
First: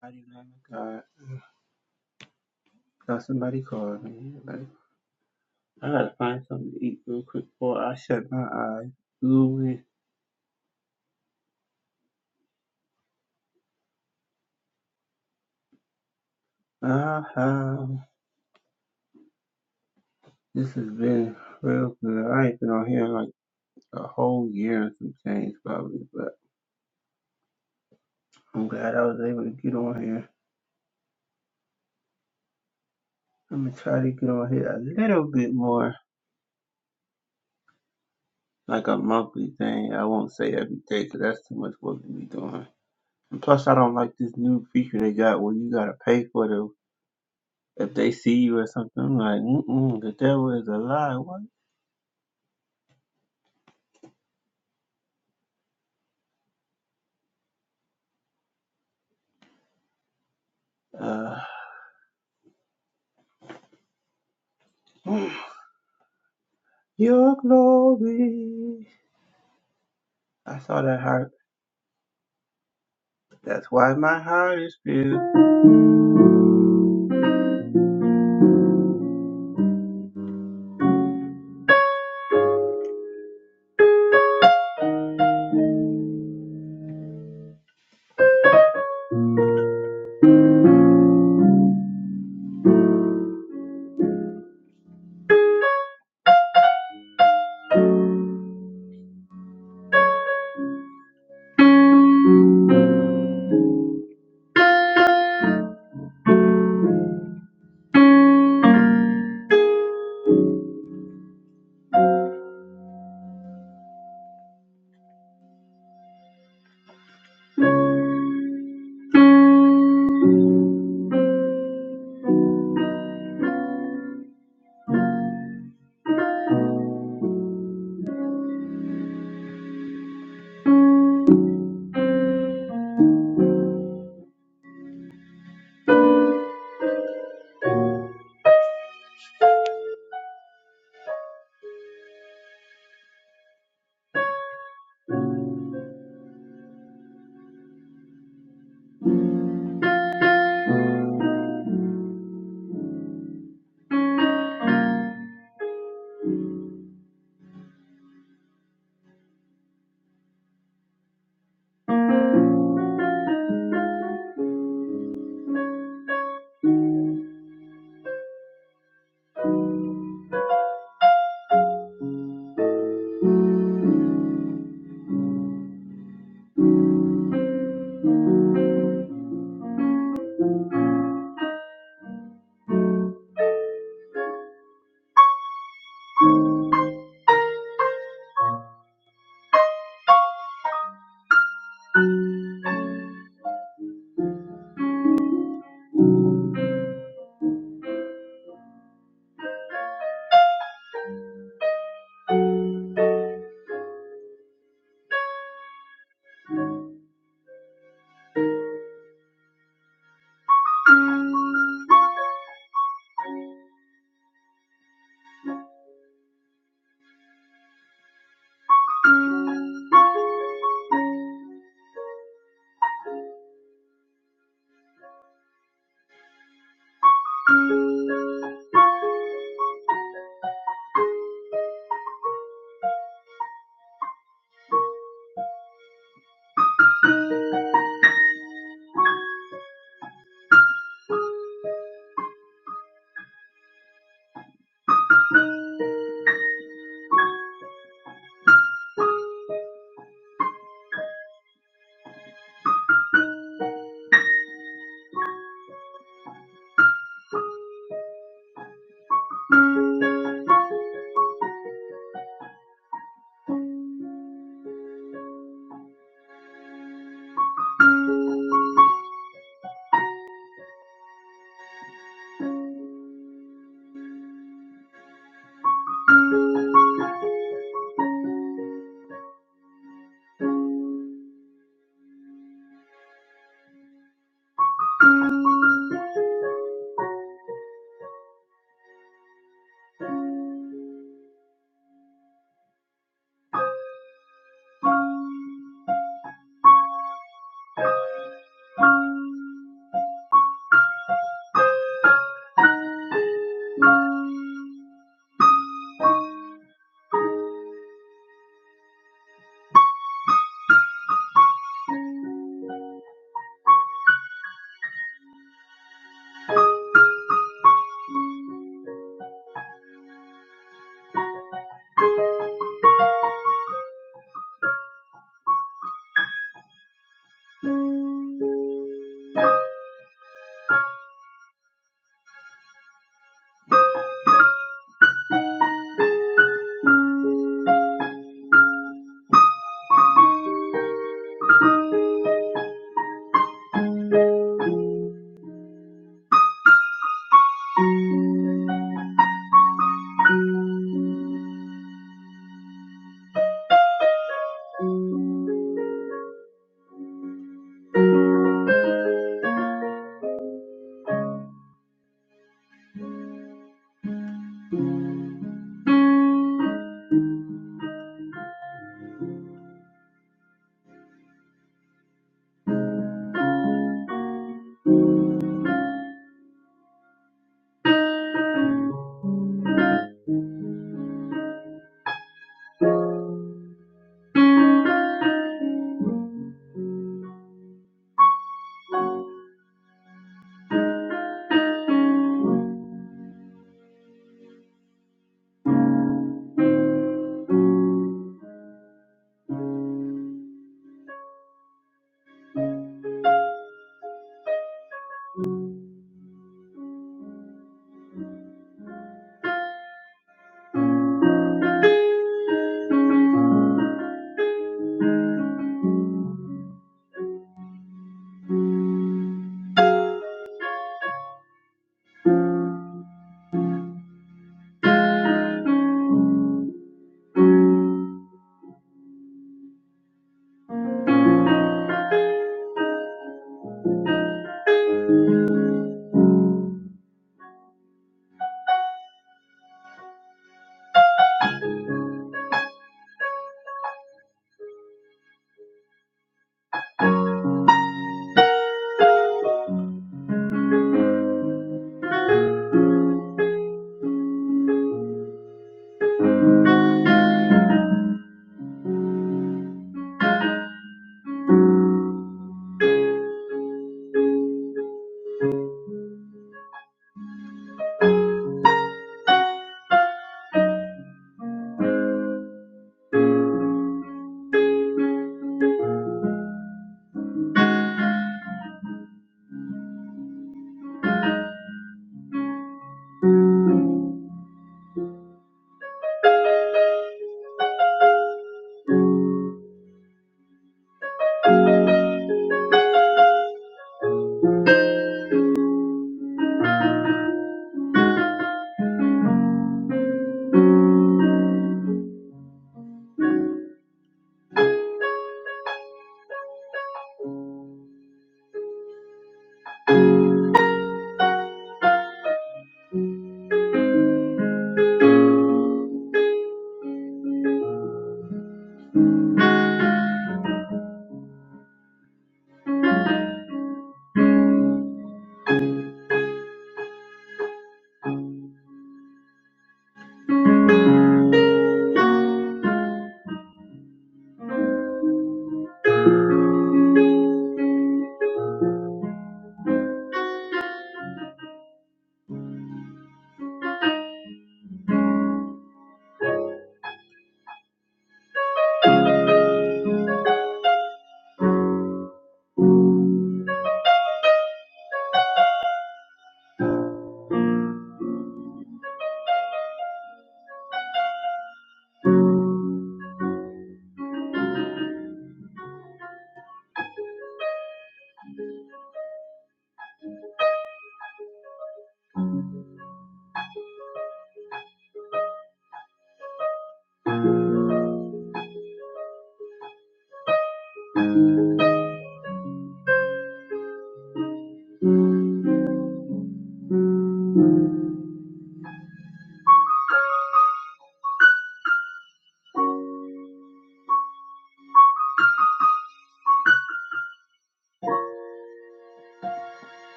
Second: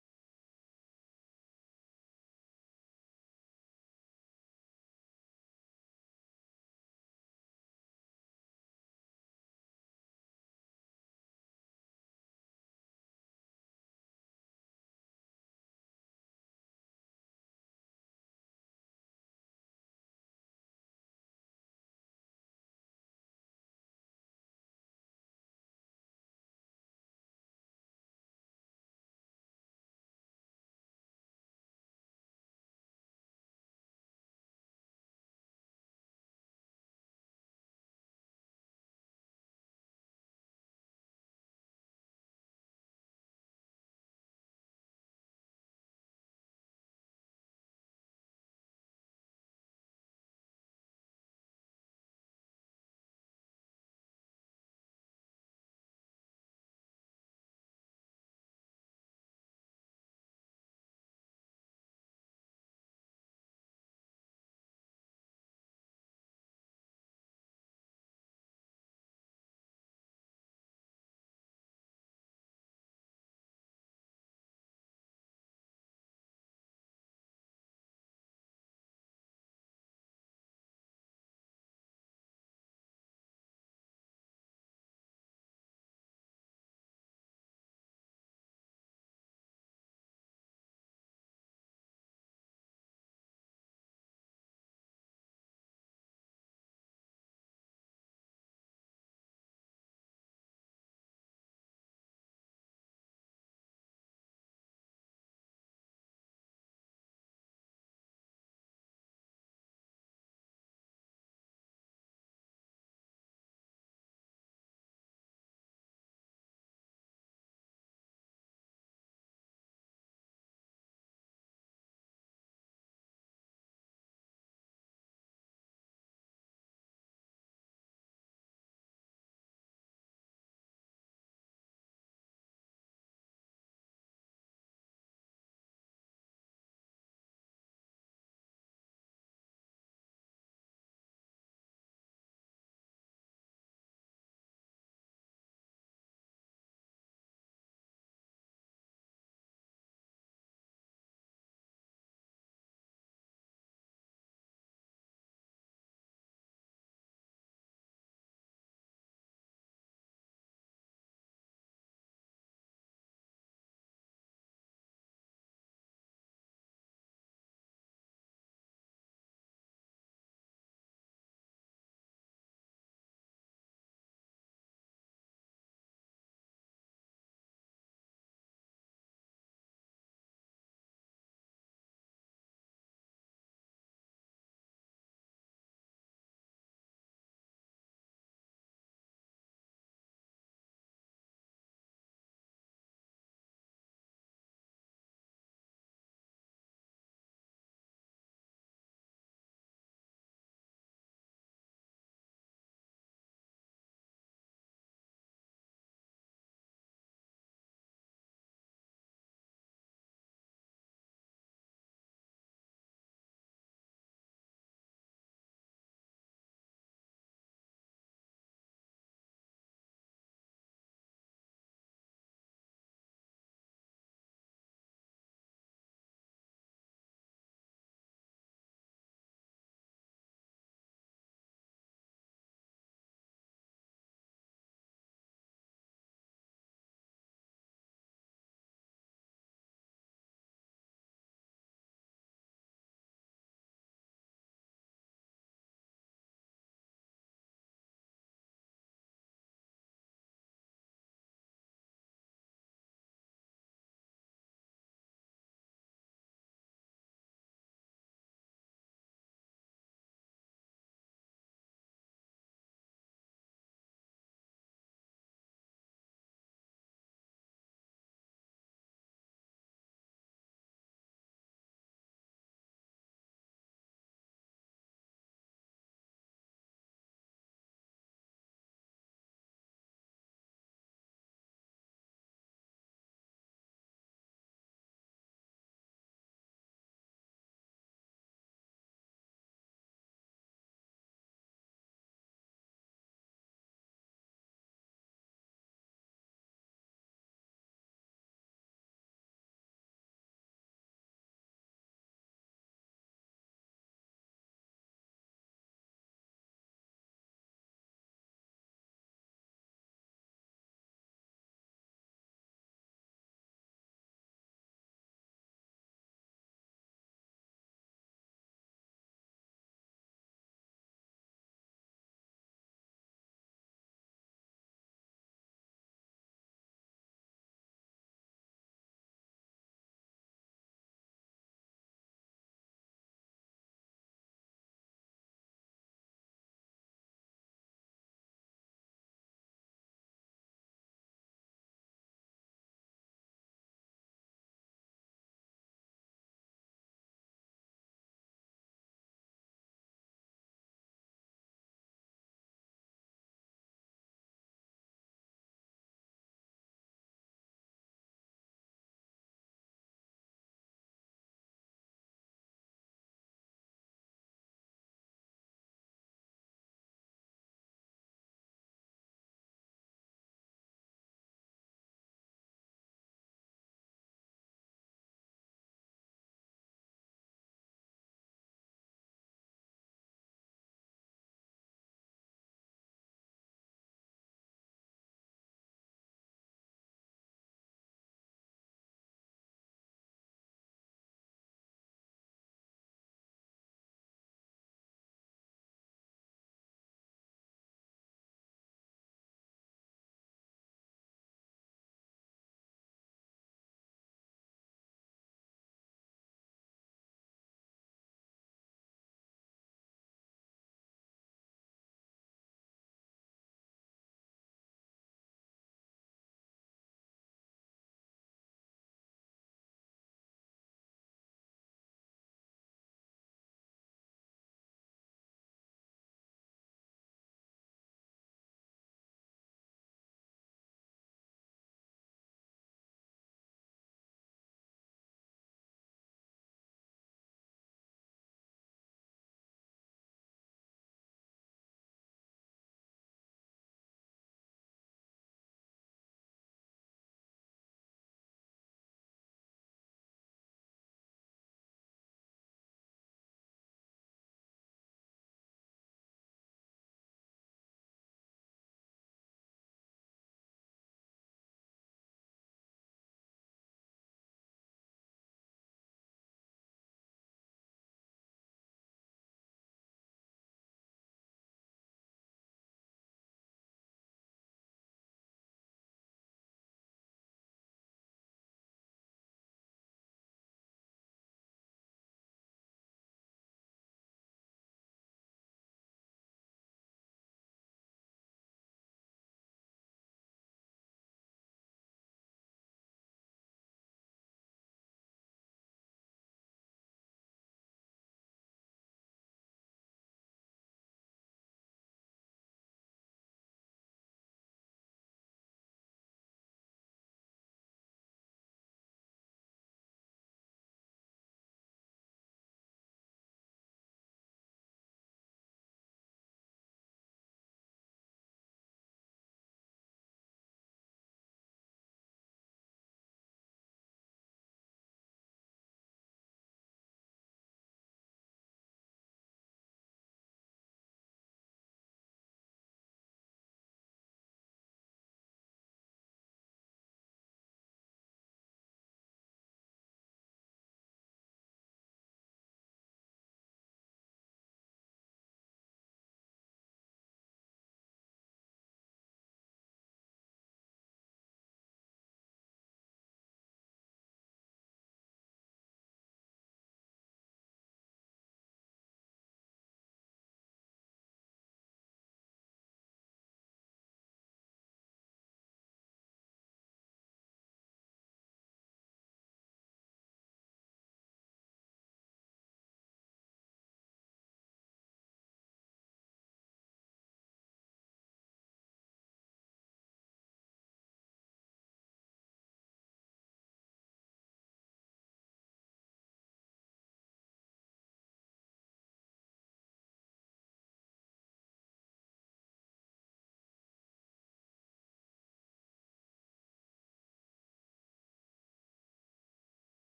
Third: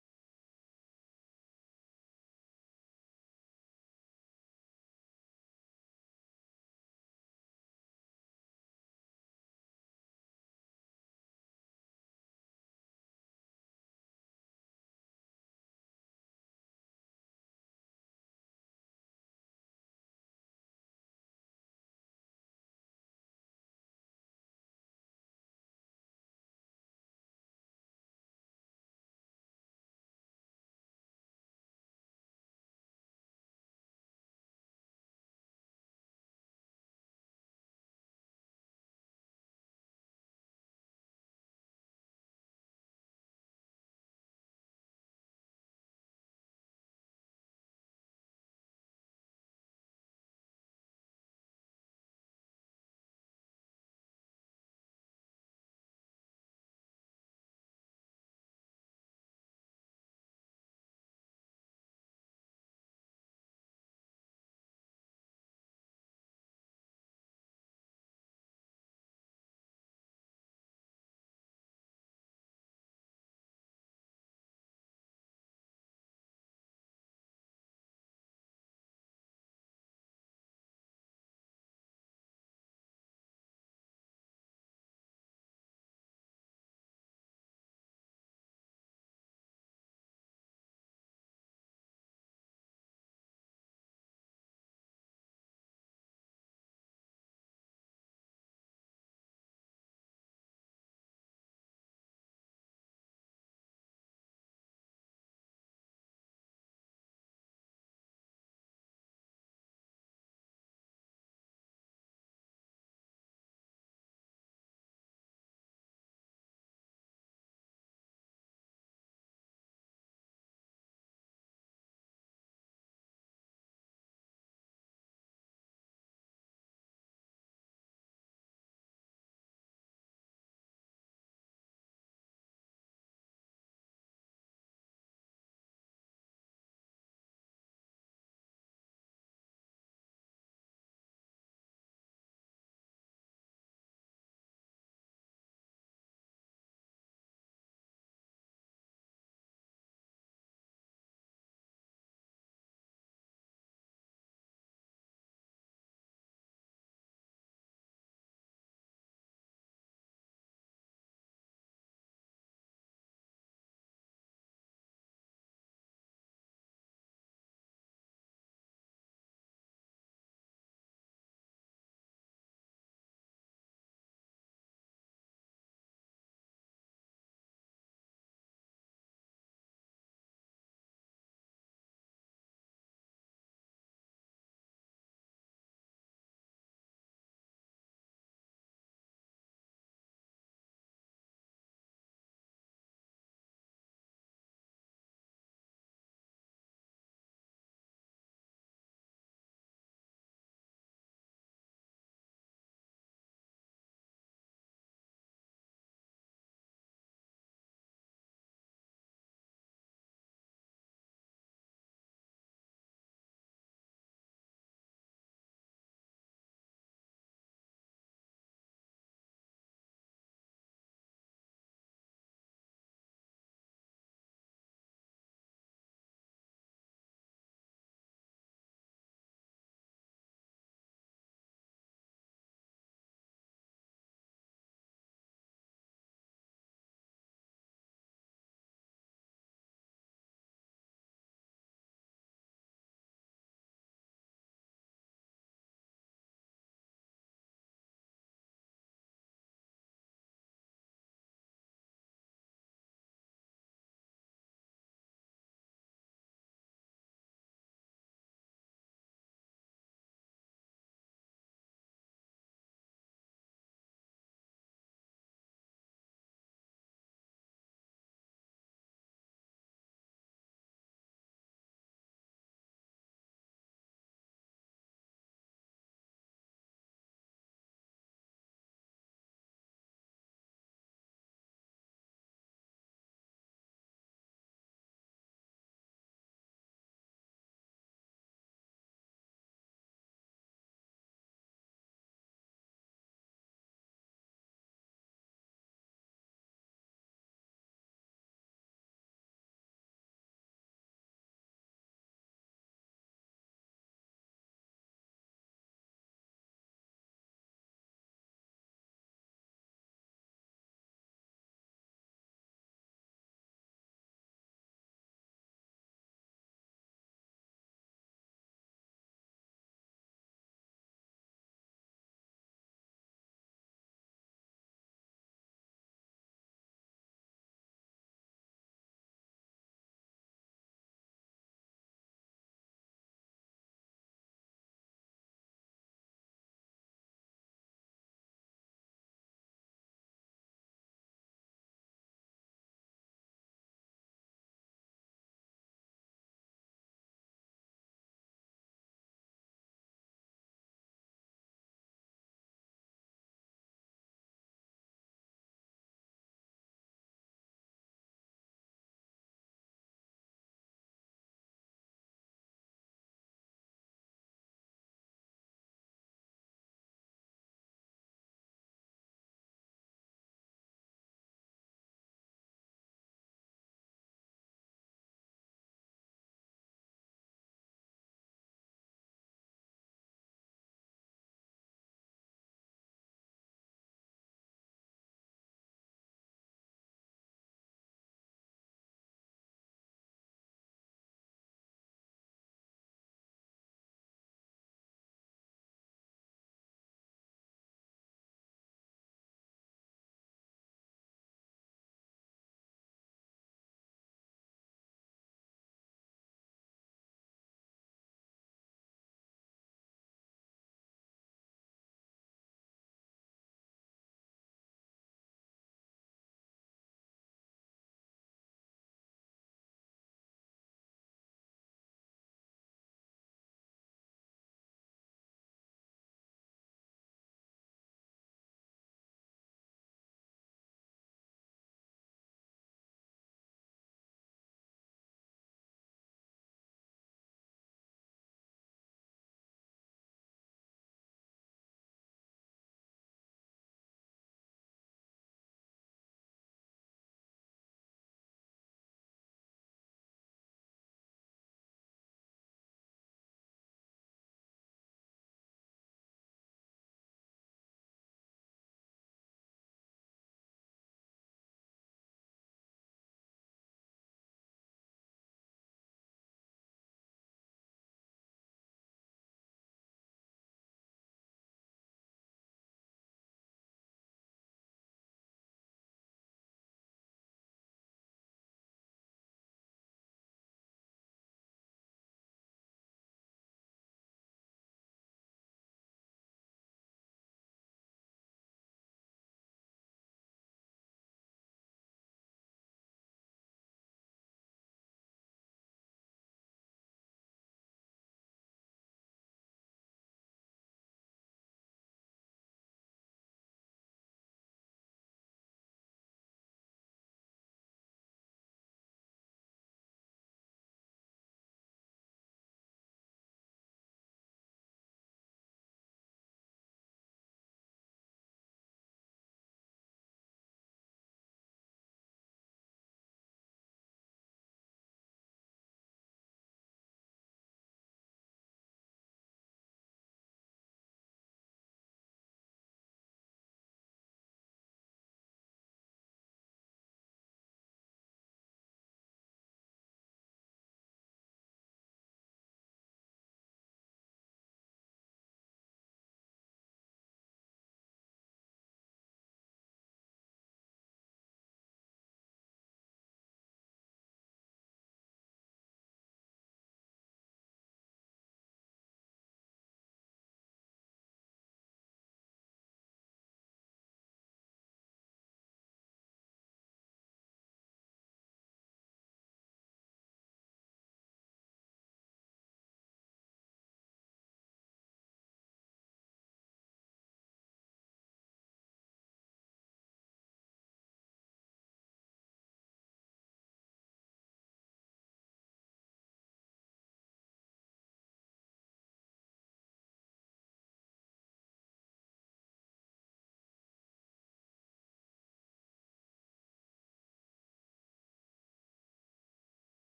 Speaker 1: Somebody love God. Now somebody called me. Like, I gotta find something to eat real quick before I shut my eyes. Ooh, uh-huh. This has been real good. I ain't been on here in like a whole year and some change probably, but I'm glad I was able to get on here. I'm gonna try to get on here a little bit more, like a monthly thing. I won't say every day, cause that's too much work to be doing. And plus, I don't like this new feature they got where you gotta pay for the if they see you or something. I'm like, mm-mm, the devil is a lie. What? Uh, [sighs] your glory. I saw that heart. That's why my heart is filled.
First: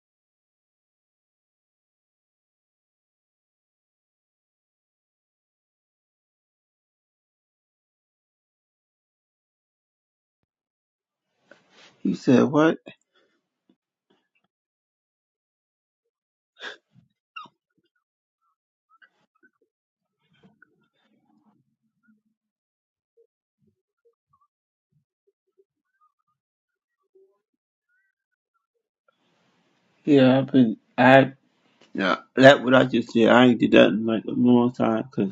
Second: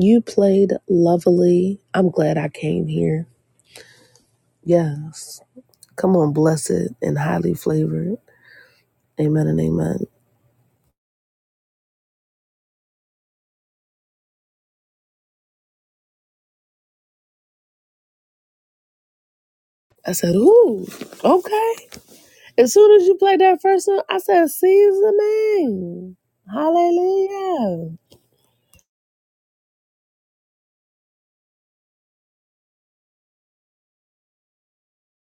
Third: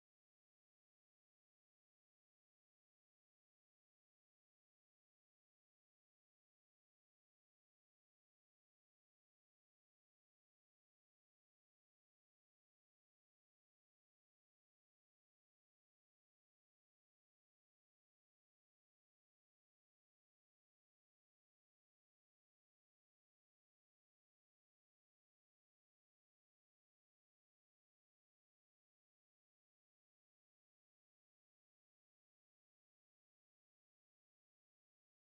Speaker 3: you played lovely. I'm glad I came here. Yes. Come on, blessed and highly flavored. Amen and amen.
Speaker 1: He said, "What?
Speaker 3: I said, ooh, okay. As soon as you played that first song, I said, seasoning. Hallelujah.
Speaker 1: Yeah, I've been. I. Yeah, that what I just said. I ain't did that in like a long time, cause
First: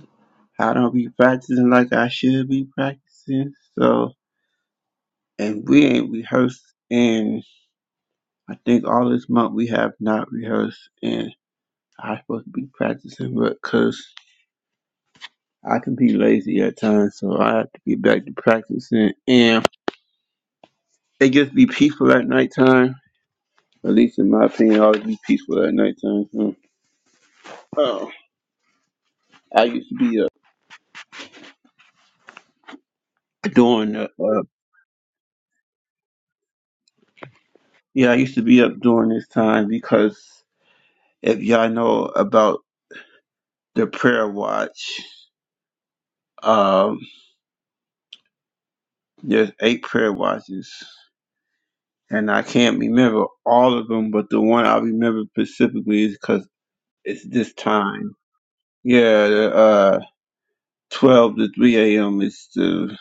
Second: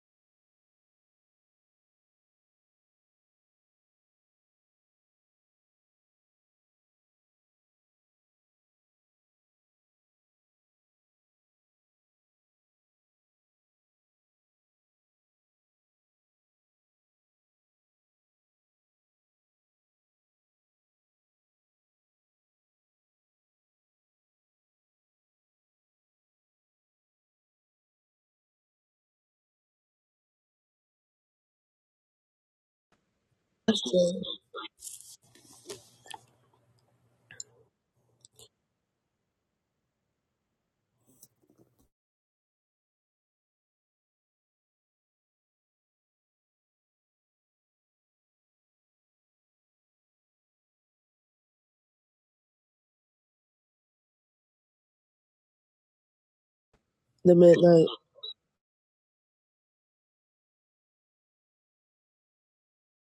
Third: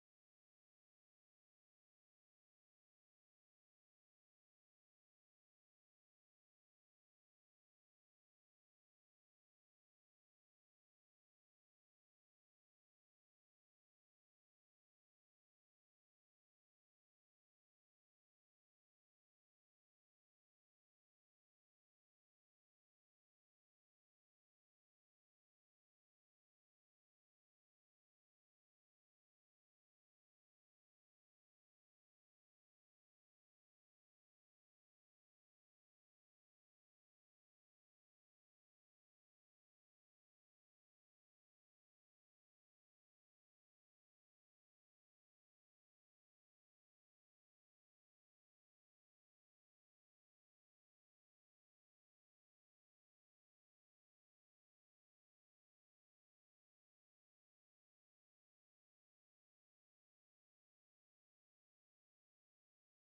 Speaker 1: I don't be practicing like I should be practicing. So, and we ain't rehearsed, and I think all this month we have not rehearsed, and I supposed to be practicing, but cause I can be lazy at times, so I have to get back to practicing. And it just be peaceful at nighttime. At least in my opinion, always be peaceful at nighttime. So, oh, I used to be uh, doing that. Yeah, I used to be up during this time because if y'all know about the prayer watch, um, there's eight prayer watches, and I can't remember all of them, but the one I remember specifically is because it's
Speaker 3: The
Speaker 1: this
Speaker 3: midnight
Speaker 1: time. Yeah, the, uh, 12 to 3 a.m. is the,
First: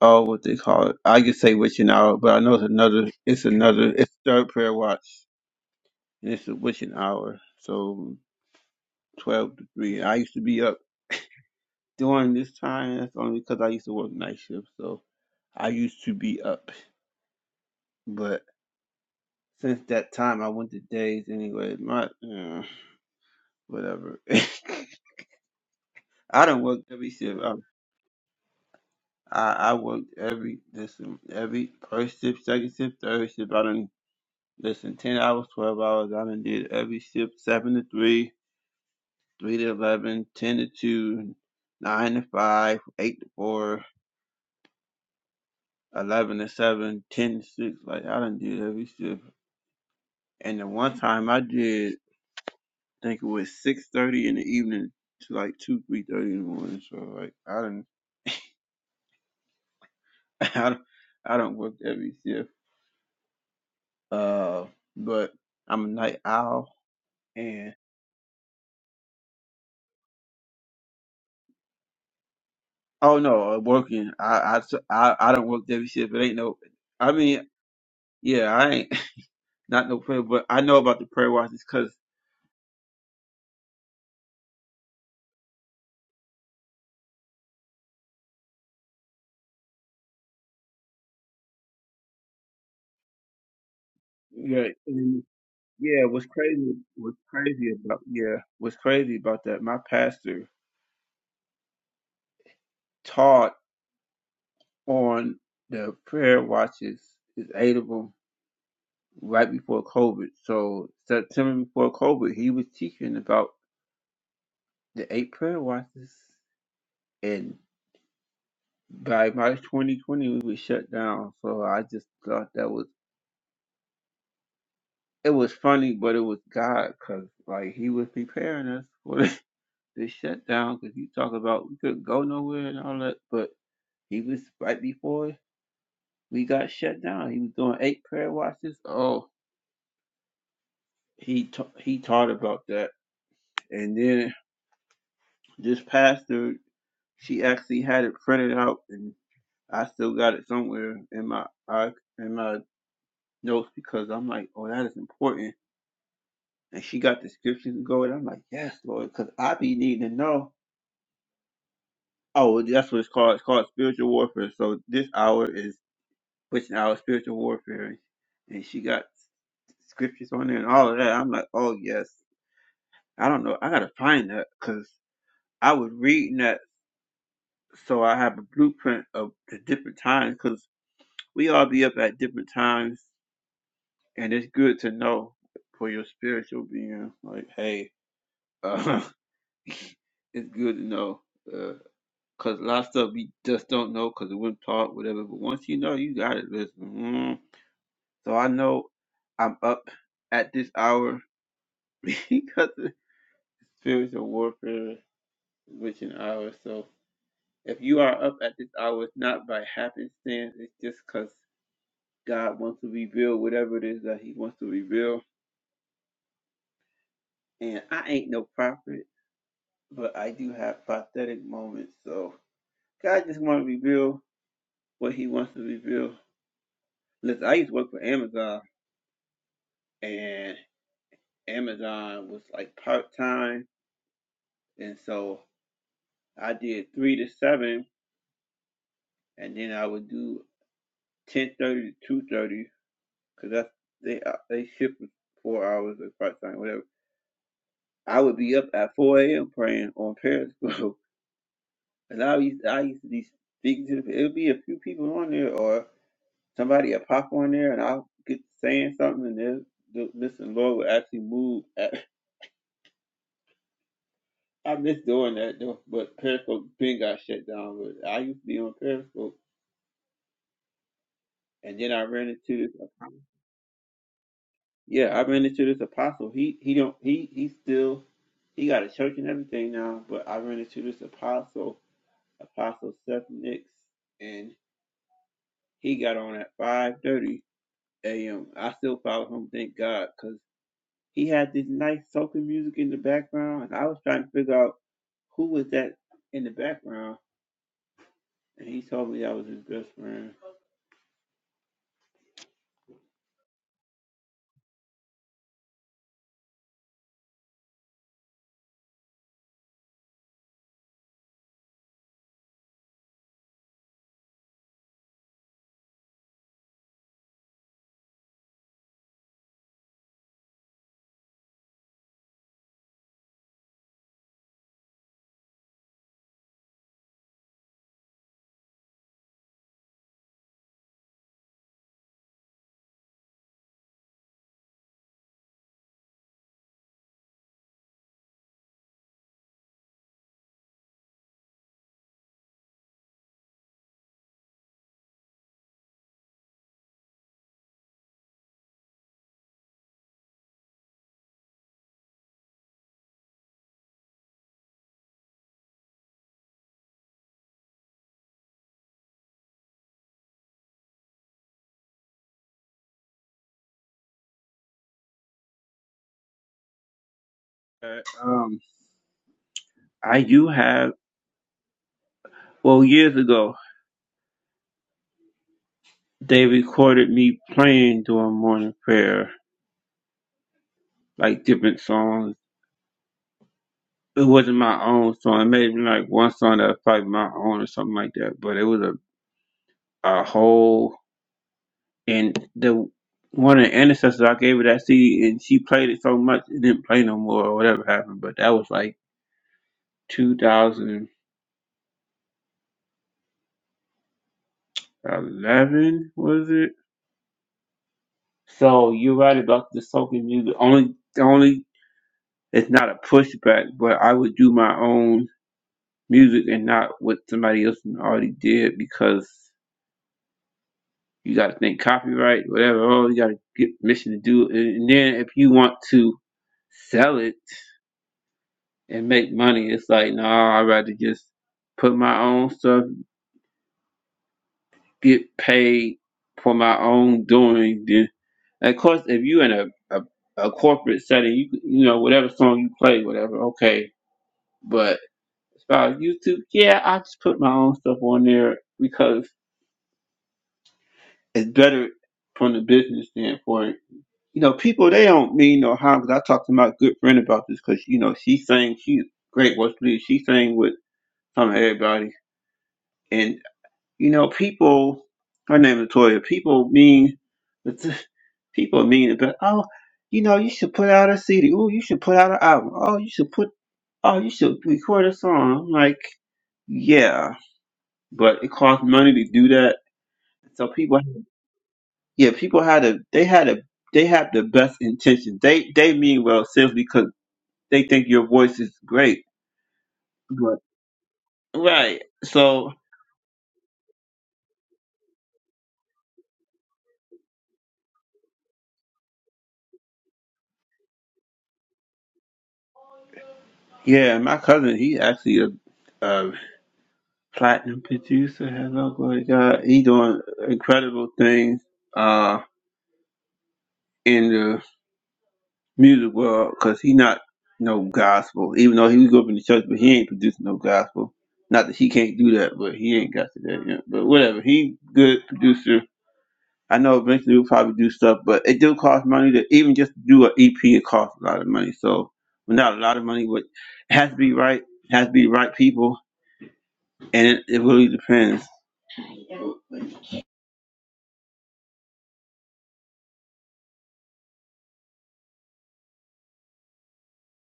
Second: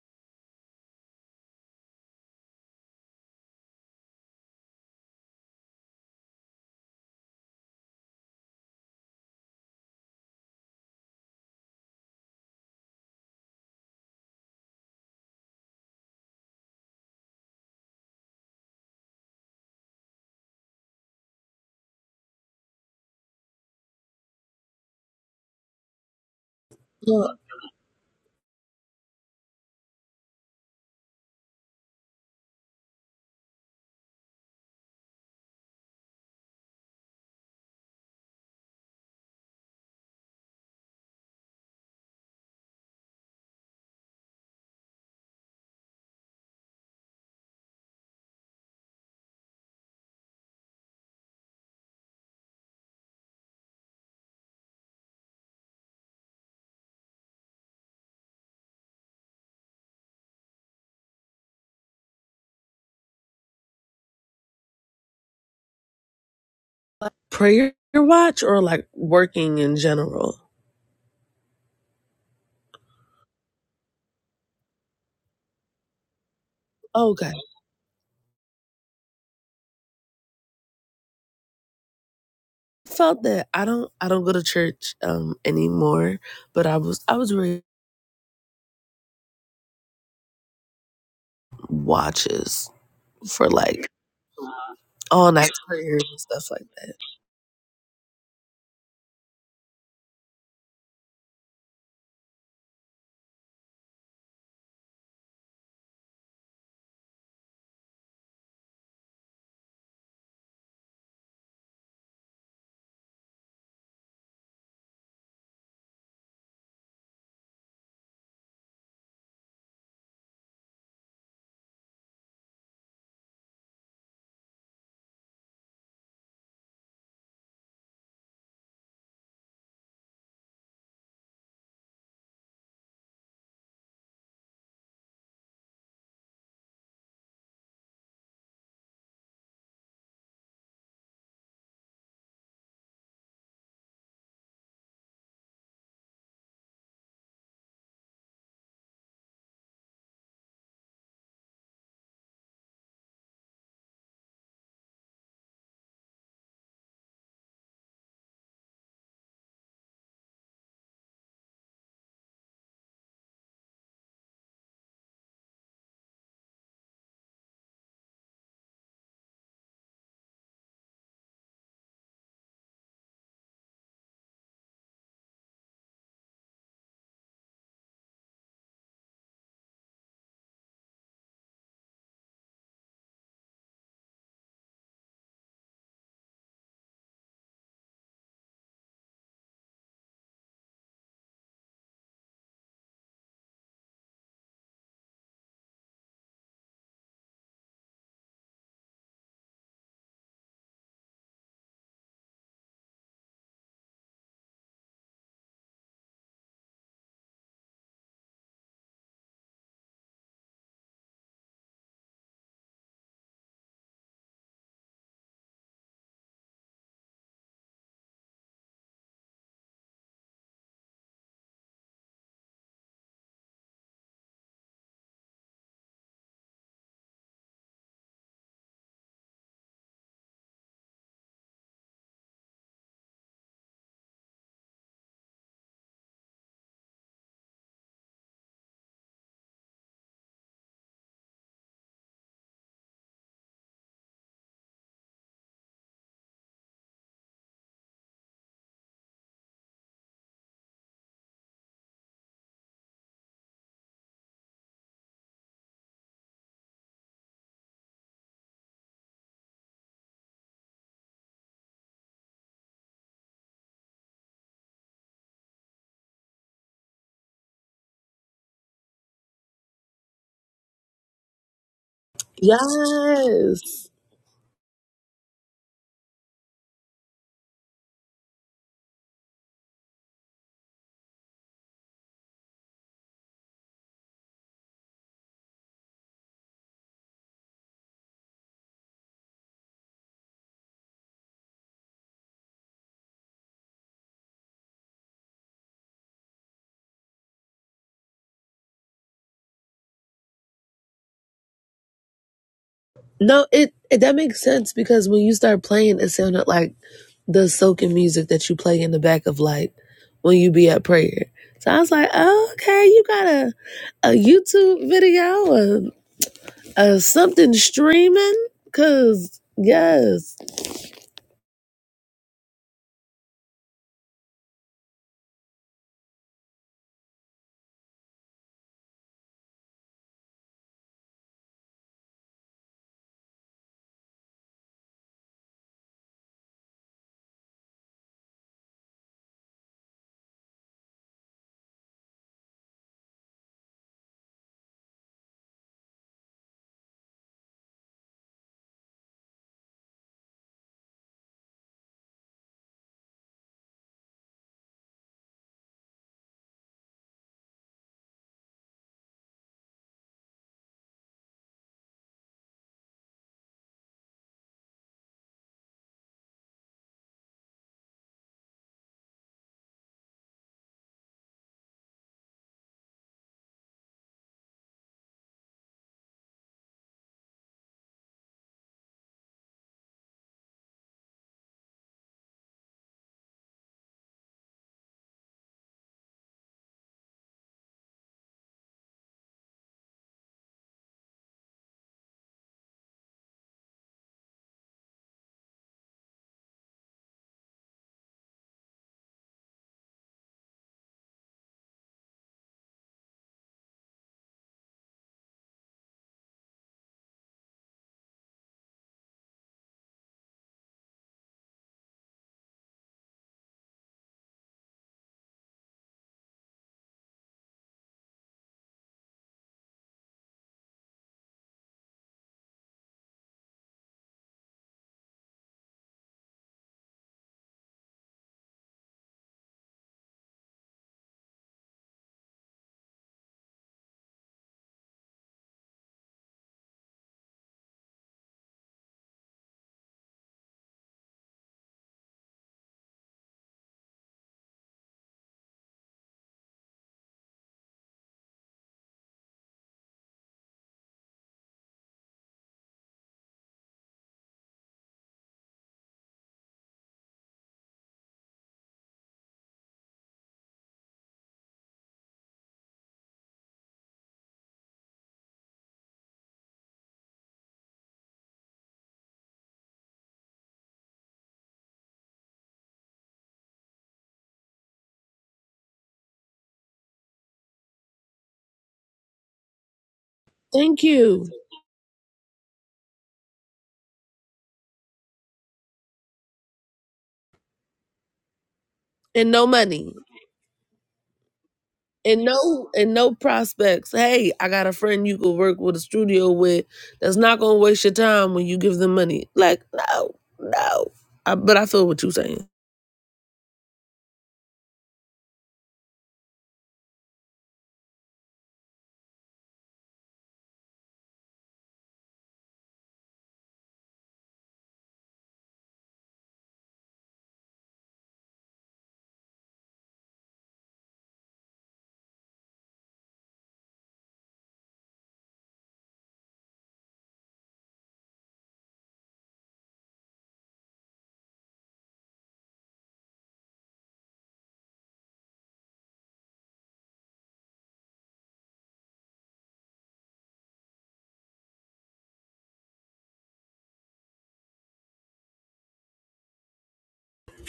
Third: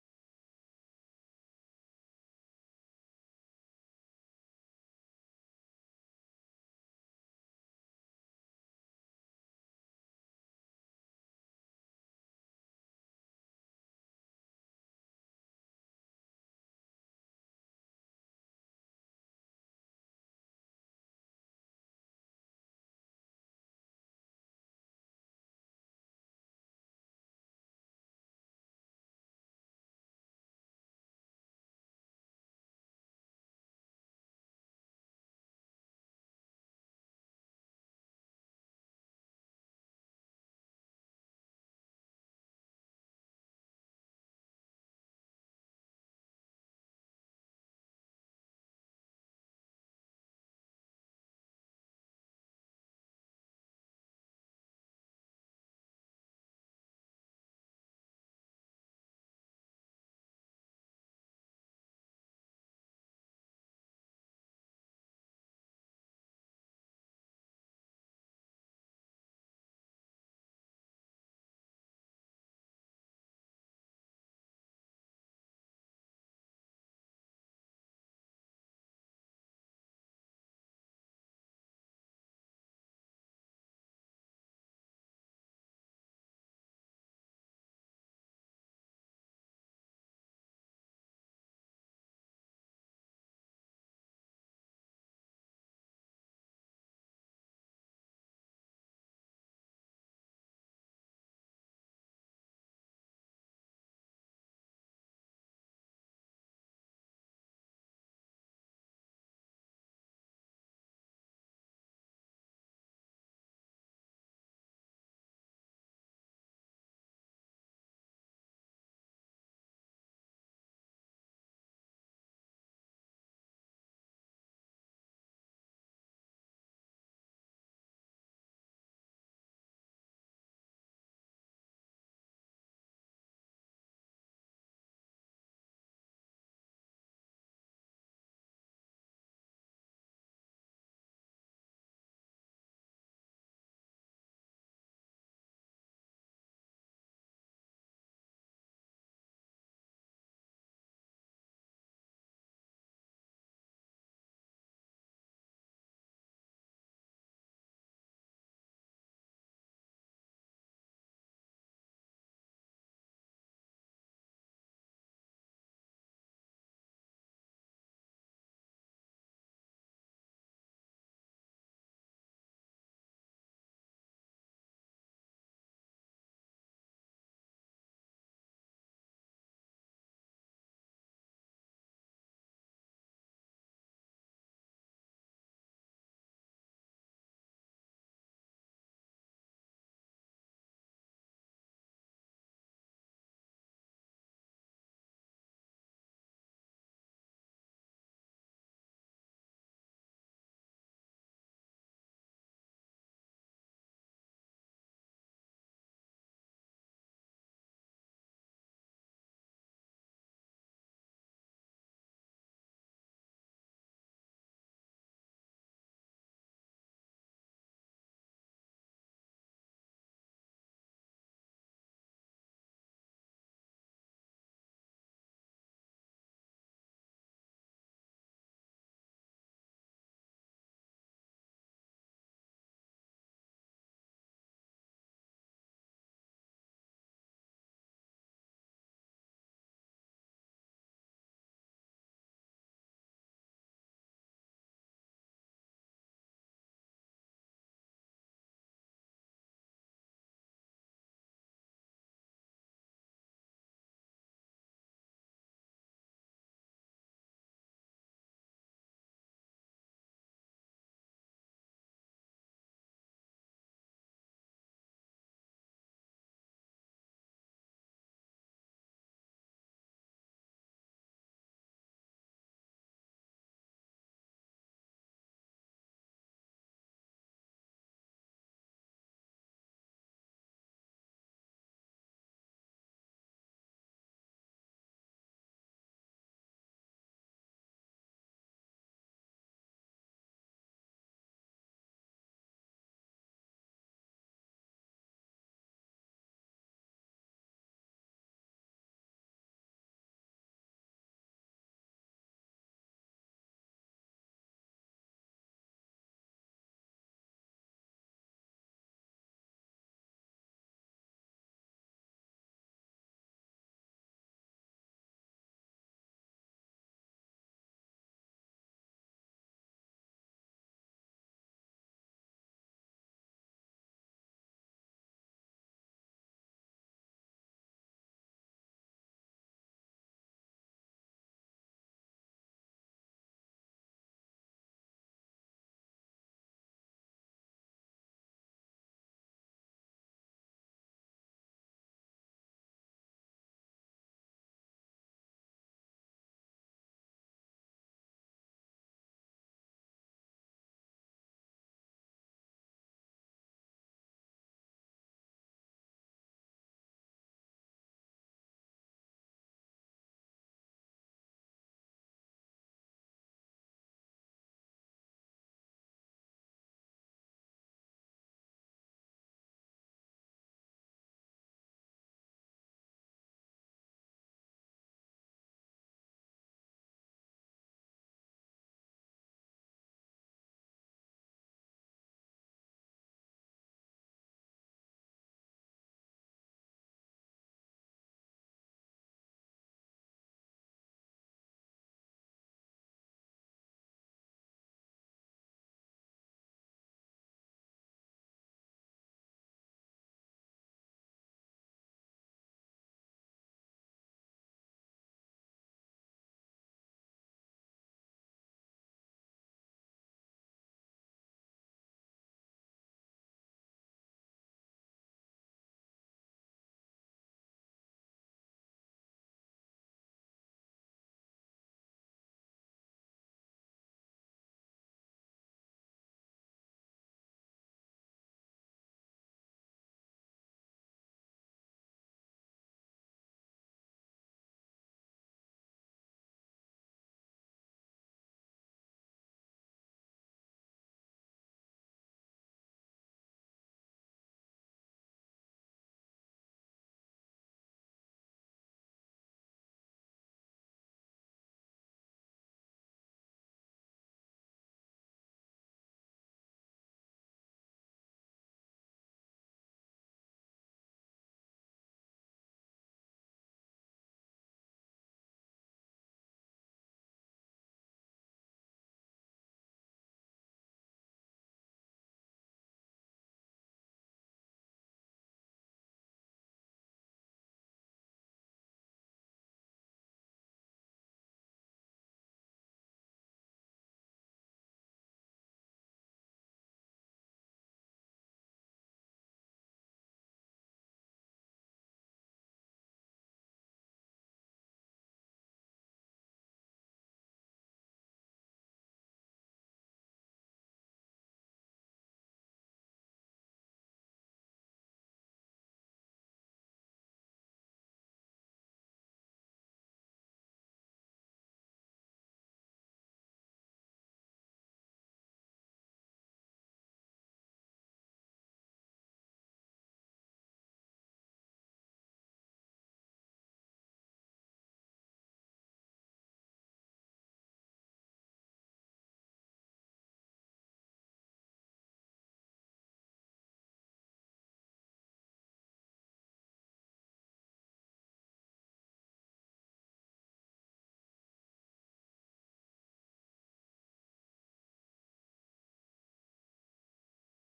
Speaker 1: oh, what they call it. I could say witching hour, but I know it's another, it's another, it's third prayer watch, and it's a witching hour. So 12 to 3. I used to be up. during this time, that's only because I used to work night shift, so I used to be up. But since that time, I went to days anyway. My uh, whatever. [laughs] I don't work every
Speaker 3: yeah.
Speaker 1: shift. I, I I worked every listen every first shift, second shift, third shift. I done listen ten hours, twelve hours. I done did every shift seven to three, three to eleven, ten to two, nine to five, eight to four, eleven to seven, ten to six. Like I done did every shift. And the one time I did, I think it was six thirty in the evening to like two, three thirty in the morning. So like I don't, [laughs] I don't, I don't work every shift. Uh, but I'm a night owl,
Speaker 3: prayer
Speaker 1: and
Speaker 3: watch or like working in general.
Speaker 1: oh no, uh, working. I I s- I, I don't work every shift. It ain't no. I
Speaker 3: Okay.
Speaker 1: mean, yeah, I ain't [laughs] not no prayer, but I know about the prayer watches because
Speaker 3: Felt that I don't I don't go to church um anymore, but I was I was reading watches for like
Speaker 1: yeah, and,
Speaker 3: all night prayers
Speaker 1: yeah.
Speaker 3: and
Speaker 1: What's
Speaker 3: stuff like
Speaker 1: crazy?
Speaker 3: that.
Speaker 1: What's crazy about yeah? What's crazy about that? My pastor taught on the prayer watches is Adable right before COVID. So September before COVID, he was teaching about the eight prayer watches, and by March 2020, we were shut down. So I just thought that was it was funny, but it was God because like He was preparing us for [laughs] the, the shutdown. Because you talk about we couldn't go nowhere and all that, but He was right before we got shut down. He was doing eight prayer watches. Oh, he ta- he taught about that And then this pastor, she actually had it printed out, and I still got it somewhere in my I, in my notes because I'm like, oh, that is important. And she got the scriptures to go, and I'm like, yes, Lord, because I be needing to know. Oh, that's what it's called. It's called spiritual warfare. So this hour is pushing out spiritual warfare, and she got scriptures on there and all of that. I'm like, oh yes. I don't know. I gotta find that because I was reading that so I have a blueprint of the different times because we all be up at different times, and it's good to know for your spiritual being. Like, hey, uh, [laughs] it's good to know because a lot of stuff we just don't know because it wouldn't taught, whatever. But once you know, you got it. Listen, mm. so I know I'm up at this hour [laughs] because of spiritual warfare, which an hour. So if you are up at this hour, it's not by happenstance. It's just cause. God wants to reveal whatever it is that He wants to reveal. And I ain't no prophet, but I do have prophetic moments. So God just want to reveal what He wants to reveal. Listen, I used to work for Amazon, and Amazon was like part time, and so I did three to seven, and then I would do ten thirty to two thirty, cause that's they uh, they shift for four hours or part time, whatever. I would be up at 4 a.m. praying on Periscope [laughs] And I used I used to be speaking to it'll be a few people on there or somebody will pop on there and I'll get to saying something and then the listen Lord will actually move. [laughs] I miss doing that though, but Periscope been got shut down. But I used to be on Periscope and then I ran into this
Speaker 3: Yes.
Speaker 1: yeah, I ran into this apostle. He he don't he he still he got a church and everything now, but I ran into this apostle, apostle Seth Nix, and he got on at 5:30. AM. I still follow him, thank God, because he had this nice soaking music in the background, and I was trying to figure out who was that in the background, and he told me that was his best friend.
Speaker 3: No, it, it that makes sense because when you start playing, it sounded like the soaking music that you play in the back of like when you be at prayer. So I was like, oh, okay, you got a a YouTube video, a, a something streaming, cause yes,
Speaker 1: Uh, Um, I do have, well, years ago, they recorded me playing during morning prayer, like different songs. It wasn't my own song. It may have been like one song that was probably my own or something like that, but it was a, a whole And the one of the ancestors I gave her that CD, and she played it so much it didn't play no more or whatever happened. But that was like 2011, was it? So you're right about the soaking music. Only, the only it's not a pushback, but I would do my own music and not what somebody else already did because you got to think copyright, whatever. Oh, you got to get permission to do it, and then if you want to sell it and make money. It's like, no, nah, I'd rather just put my own stuff, get paid for my own doing. Then, of course, if you in a, a, a corporate setting, you you know whatever song you play, whatever, okay. But as far as YouTube, yeah, I just put my own stuff on there because it's better from the business standpoint. You know, people they don't mean no harm. Cause I talked to my good friend about this because you know she sang, she great work leader. She sang with some of everybody and You know, people. Her name is Latoya. People mean, [laughs] people mean, it, but oh, you know, you should put out a CD. Oh, you should put out an album. Oh, you should put. Oh, you should record a song. I'm like, yeah, but it costs money to do that. So
Speaker 3: thank
Speaker 1: people,
Speaker 3: you,
Speaker 1: yeah, people had a. They had a. They have the best intentions. They they mean well simply because they think your voice is great.
Speaker 3: and no money,
Speaker 1: But right,
Speaker 3: and no
Speaker 1: so
Speaker 3: and no prospects. Hey, I got a friend you could work with a studio with that's not gonna waste your time when you give them money. Like no, no. I, but I feel what you're saying.
Speaker 1: yeah, my cousin, he actually a. a platinum producer. Hello, glory to God. He doing incredible things uh in the music world because he not no gospel. Even though he grew up in the church, but he ain't producing no gospel. Not that he can't do that, but he ain't got to that yet. But whatever, he good producer. I know eventually we'll probably do stuff, but it do cost money to even just do an EP. It costs a lot of money, so well, not a lot of money, but it has to be right. Has to be the right people, and it, it really depends.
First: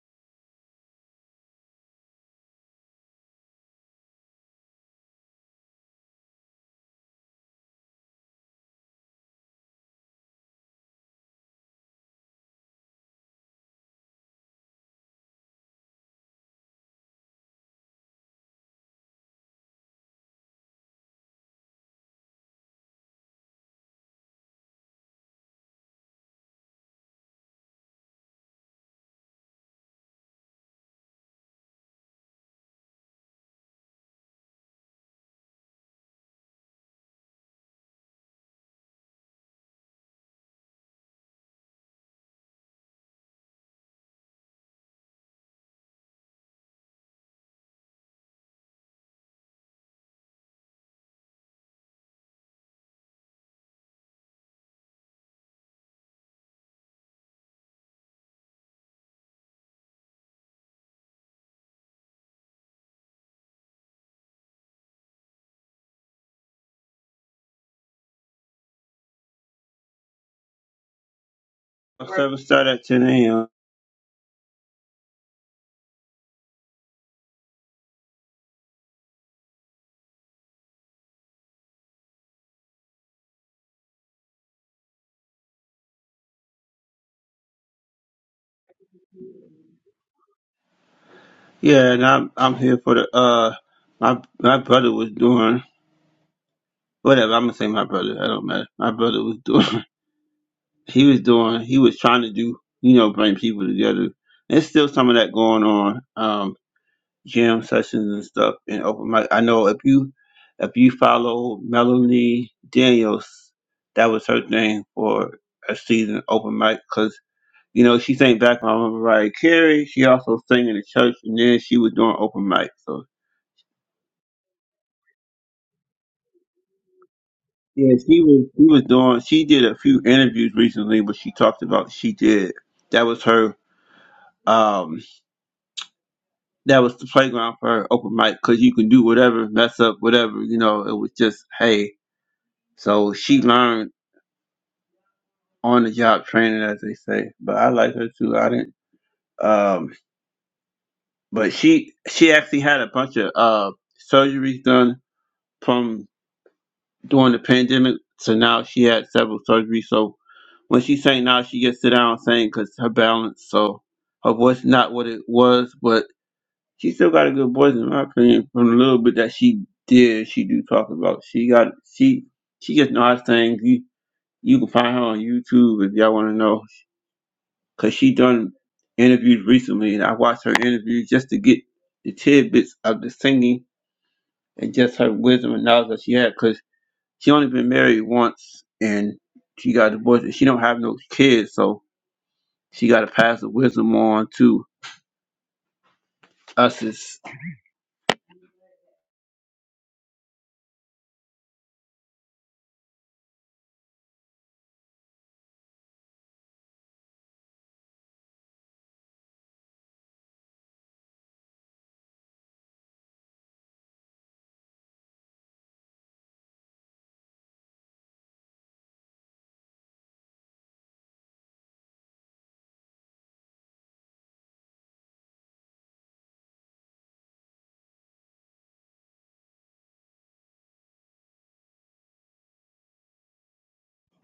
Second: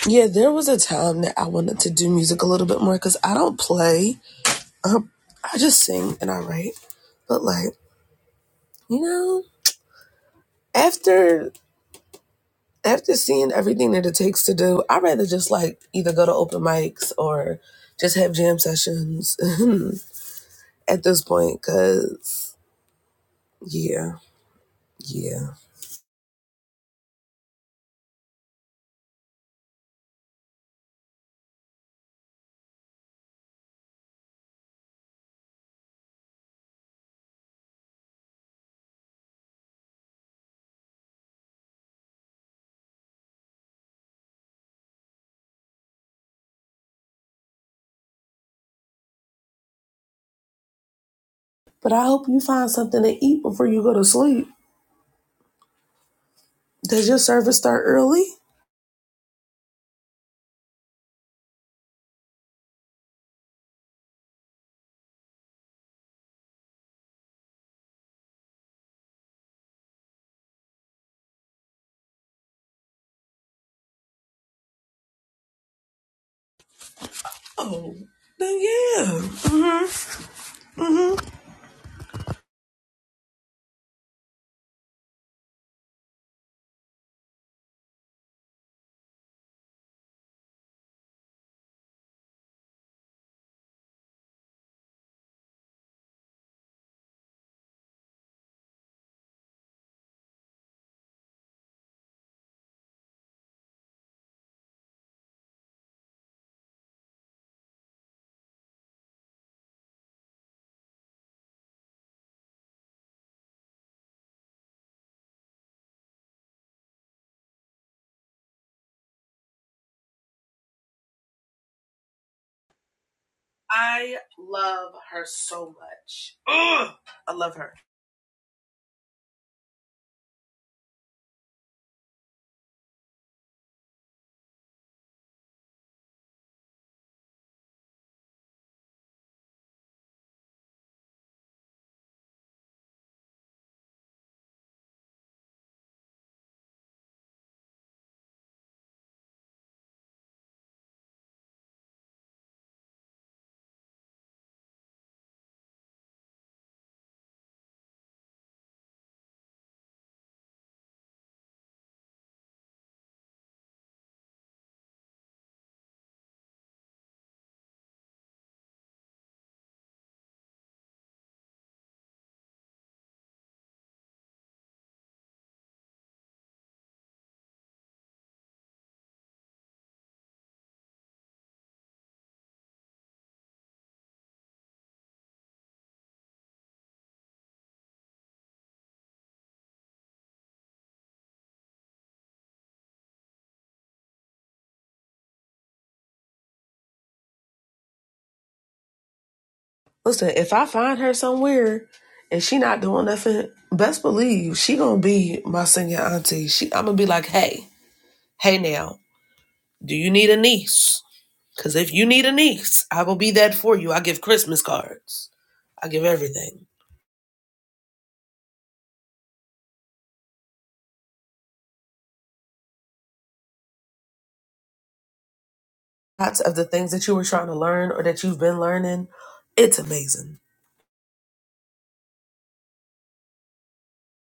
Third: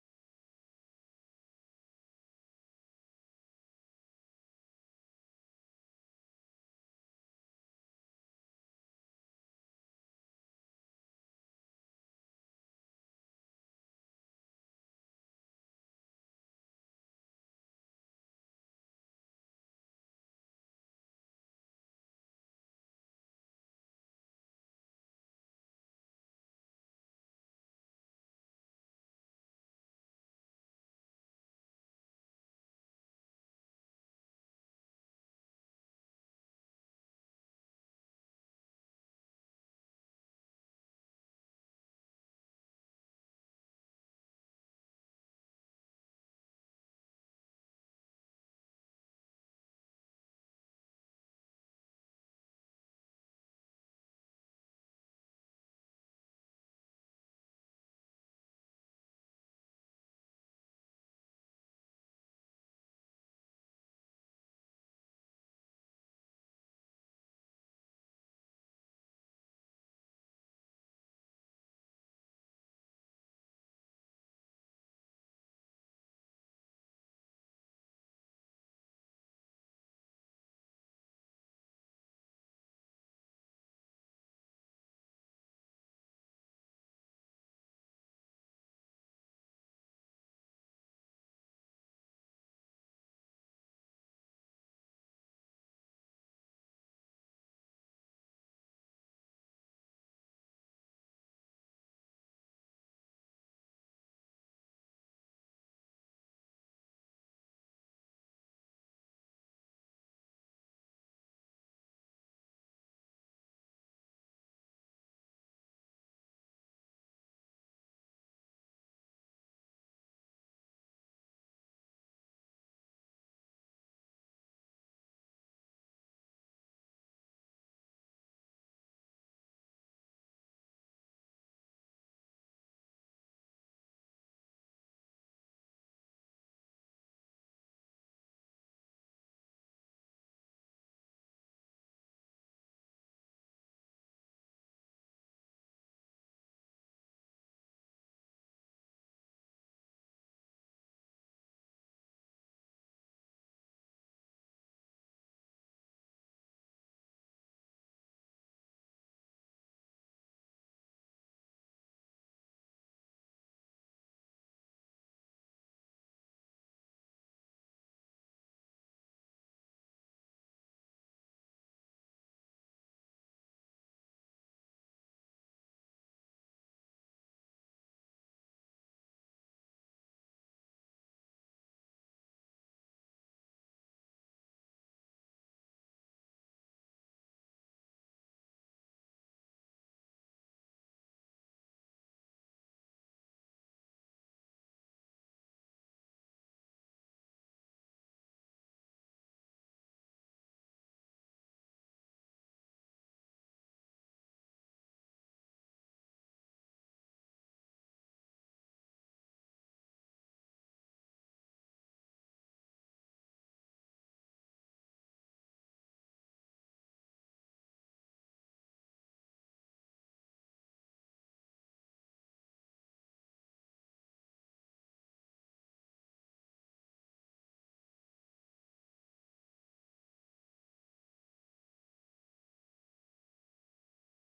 Speaker 3: Yeah, there was a time that I wanted to do music a little bit more because I don't play. Um, I just sing and I write. But like, you know, after after seeing everything that it takes to do, I'd rather just like either go to open mics or just have jam sessions [laughs] at this point. Cause yeah, yeah. But I hope you find something to eat before you go to sleep. Does your service start early?
Speaker 1: Our Service start at 10 a.m.
Speaker 3: Oh, then yeah. Mm-hmm.
Speaker 1: Yeah, and I'm I'm here for the uh my my brother was doing whatever I'm gonna say my brother I don't matter my brother was doing [laughs] he was doing he was trying to do you know bring people together there's still some of that going on um jam sessions and stuff and open mic I know if you if you follow Melanie Daniels that was her thing for a season open mic because you know she sang back on Mariah Carey she also sang in the church and then she was doing open mic so
Speaker 3: I love her so much. Ugh, I love her.
Speaker 1: Yeah, she was she was doing she did a few interviews recently where she talked about she did that was her um that was the playground for her open mic because you can do whatever, mess up, whatever, you know, it was just hey. So she learned on the job training as they say. But I like her too. I didn't um but she she actually had a bunch of uh surgeries done from during the pandemic. So now she had several surgeries. So When she sang now, she gets sit down and sing because her balance, so her voice not what it was, but she still got a good voice in my opinion. From the little bit that she did, she do talk about. She got she she just know how to sing. You you can find her on YouTube if y'all want to know, cause she done interviews recently, and I watched her interviews just to get the tidbits of the singing and just her wisdom and knowledge that she had, cause she only been married once and she got divorced and she don't have no kids, so She got to pass the wisdom on to us. Is,
Speaker 3: Listen, if I find her somewhere and she not doing nothing, best believe she gonna be my senior auntie. She, I'm gonna be like, hey, hey now, do you need a niece? Cause if you need a niece, I will be that for you. I give Christmas cards. I give everything. Lots of the things that you were trying to learn or that you've been learning, it's amazing.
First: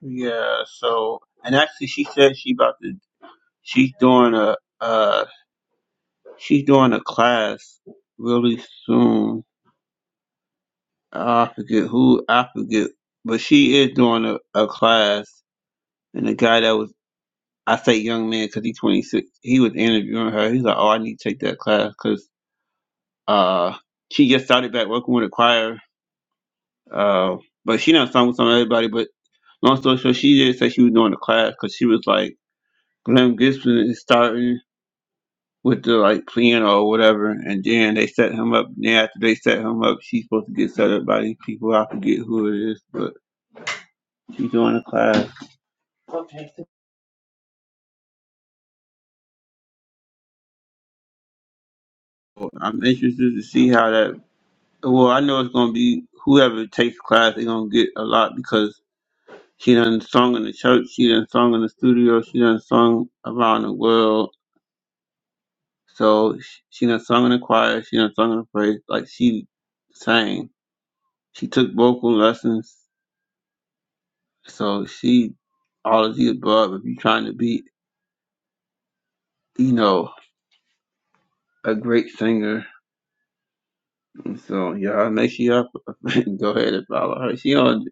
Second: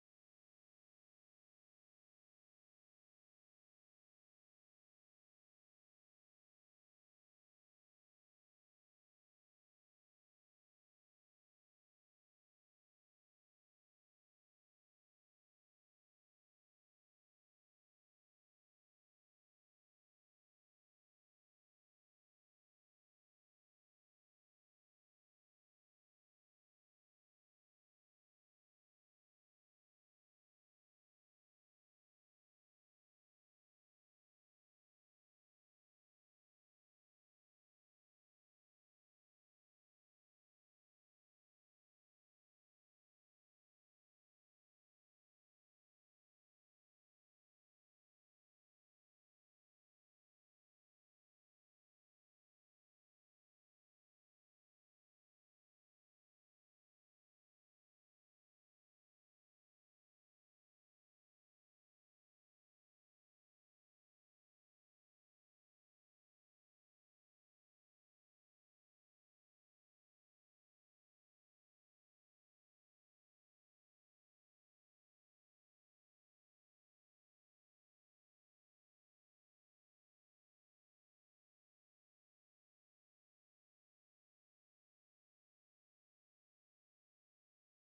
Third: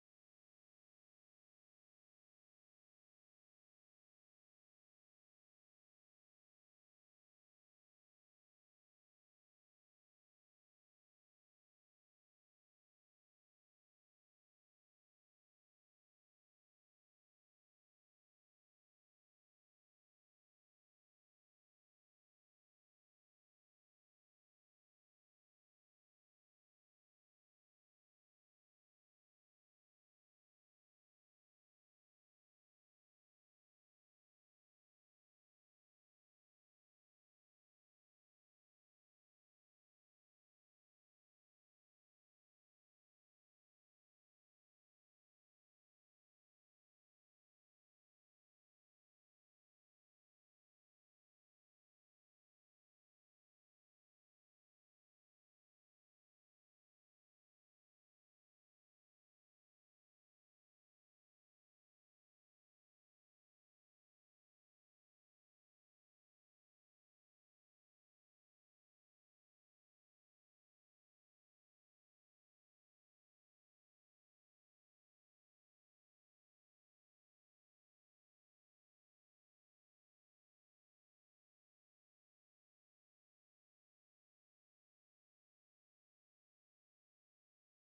Speaker 1: yeah. So, and actually, she said she about to. She's doing a. Uh, she's doing a class really soon. I forget who. I forget, but she is doing a, a class. And the guy that was, I say, young man, because he's 26. He was interviewing her. He's like, "Oh, I need to take that class because uh, she just started back working with a choir. Uh, but she not sung with some everybody, but Long story short, she didn't say she was doing the class because she was like, Glenn Gibson is starting with the like piano or whatever, and then they set him up. Then after they set him up, she's supposed to get set up by these people. I forget who it is, but she's doing a class. So, I'm interested to see how that. Well, I know it's gonna be whoever takes the class, they're gonna get a lot because she done sung in the church, she done sung in the studio, she done sung around the world. So she, she done sung in the choir, she done sung in the praise. Like she sang. She took vocal lessons, so she all of the above. If you're trying to be, you know, a great singer, And so y'all make sure y'all [laughs] go ahead and follow her. She on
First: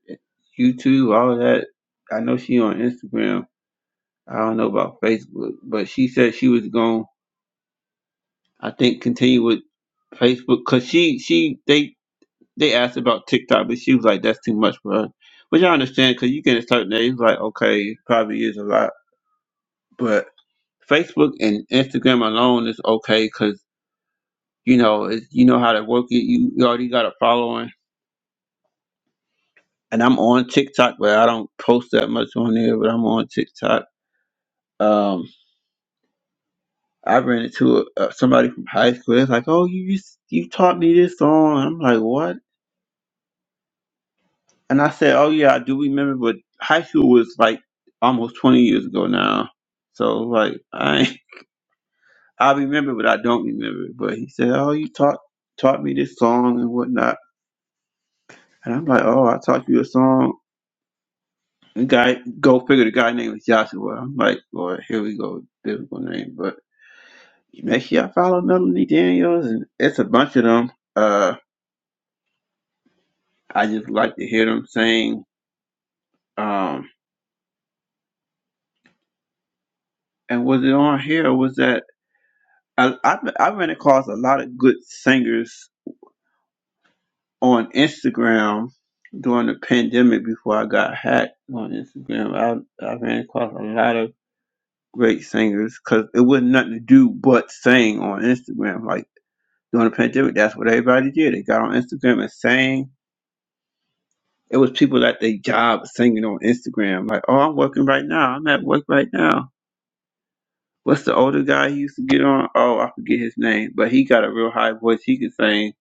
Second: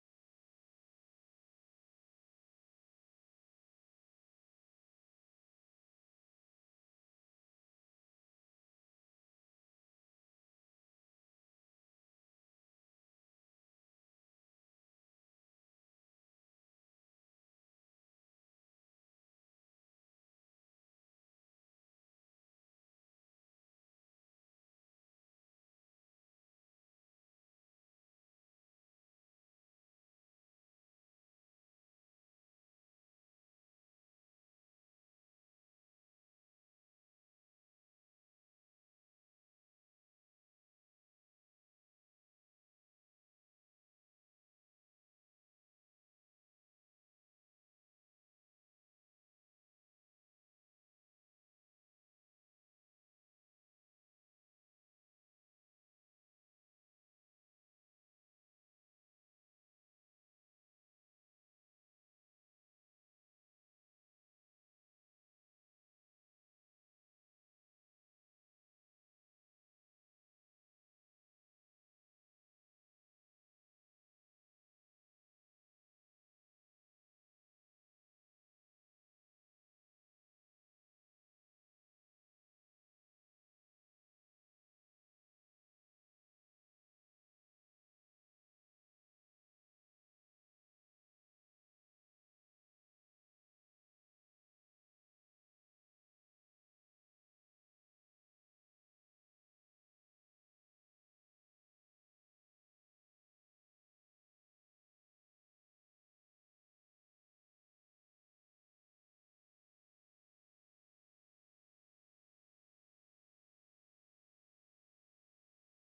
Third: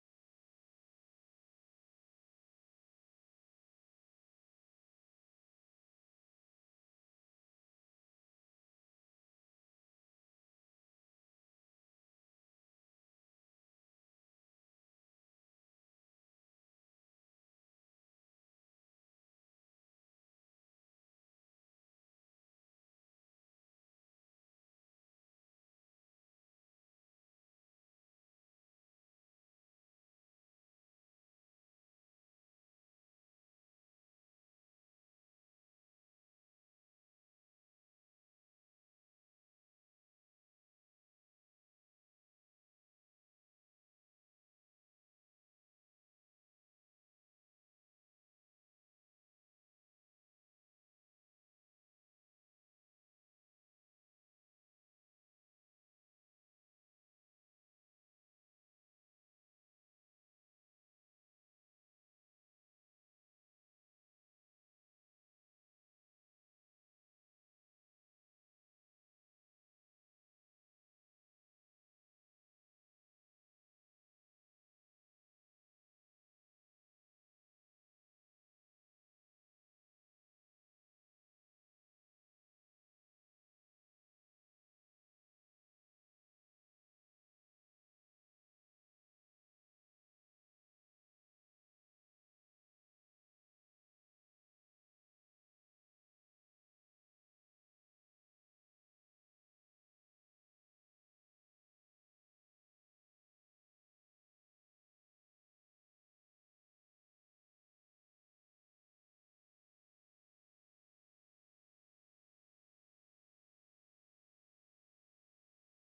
Speaker 1: YouTube, all of that. I know she on Instagram. I don't know about Facebook, but she said she was going. I think continue with Facebook because she she they they asked about TikTok, but she was like, "That's too much for her," which I understand because you get a certain age, like, okay, it probably is a lot, but. Facebook and Instagram alone is okay because you know it's, you know how to work it. You, you already got a following, and I'm on TikTok, but I don't post that much on there. But I'm on TikTok. Um, I ran into a, a, somebody from high school. It's like, oh, you used, you taught me this song. I'm like, what? And I said, oh yeah, I do remember. But high school was like almost 20 years ago now, so like I [laughs] ain't- I remember, but I don't remember. But he said, oh, you taught taught me this song and whatnot. And I'm like, oh, I taught you a song. The guy, go figure, the guy name was Joshua. I'm like, Lord, here we go, biblical name. But make sure I follow Melanie Daniels, and it's a bunch of them. Uh, I just like to hear them sing. Um, and was it on here? Or was that I, I? I ran across a lot of good singers on Instagram during the pandemic before I got hacked on Instagram. I I ran across a lot of great singers because it wasn't nothing to do but sing on Instagram. Like during the pandemic, that's what everybody did. They got on Instagram and sang. It was people at their job singing on Instagram. Like, oh, I'm working right now. I'm at work right now. What's the older guy he used to get on? Oh, I forget his name, but he got a real high voice. He could sing.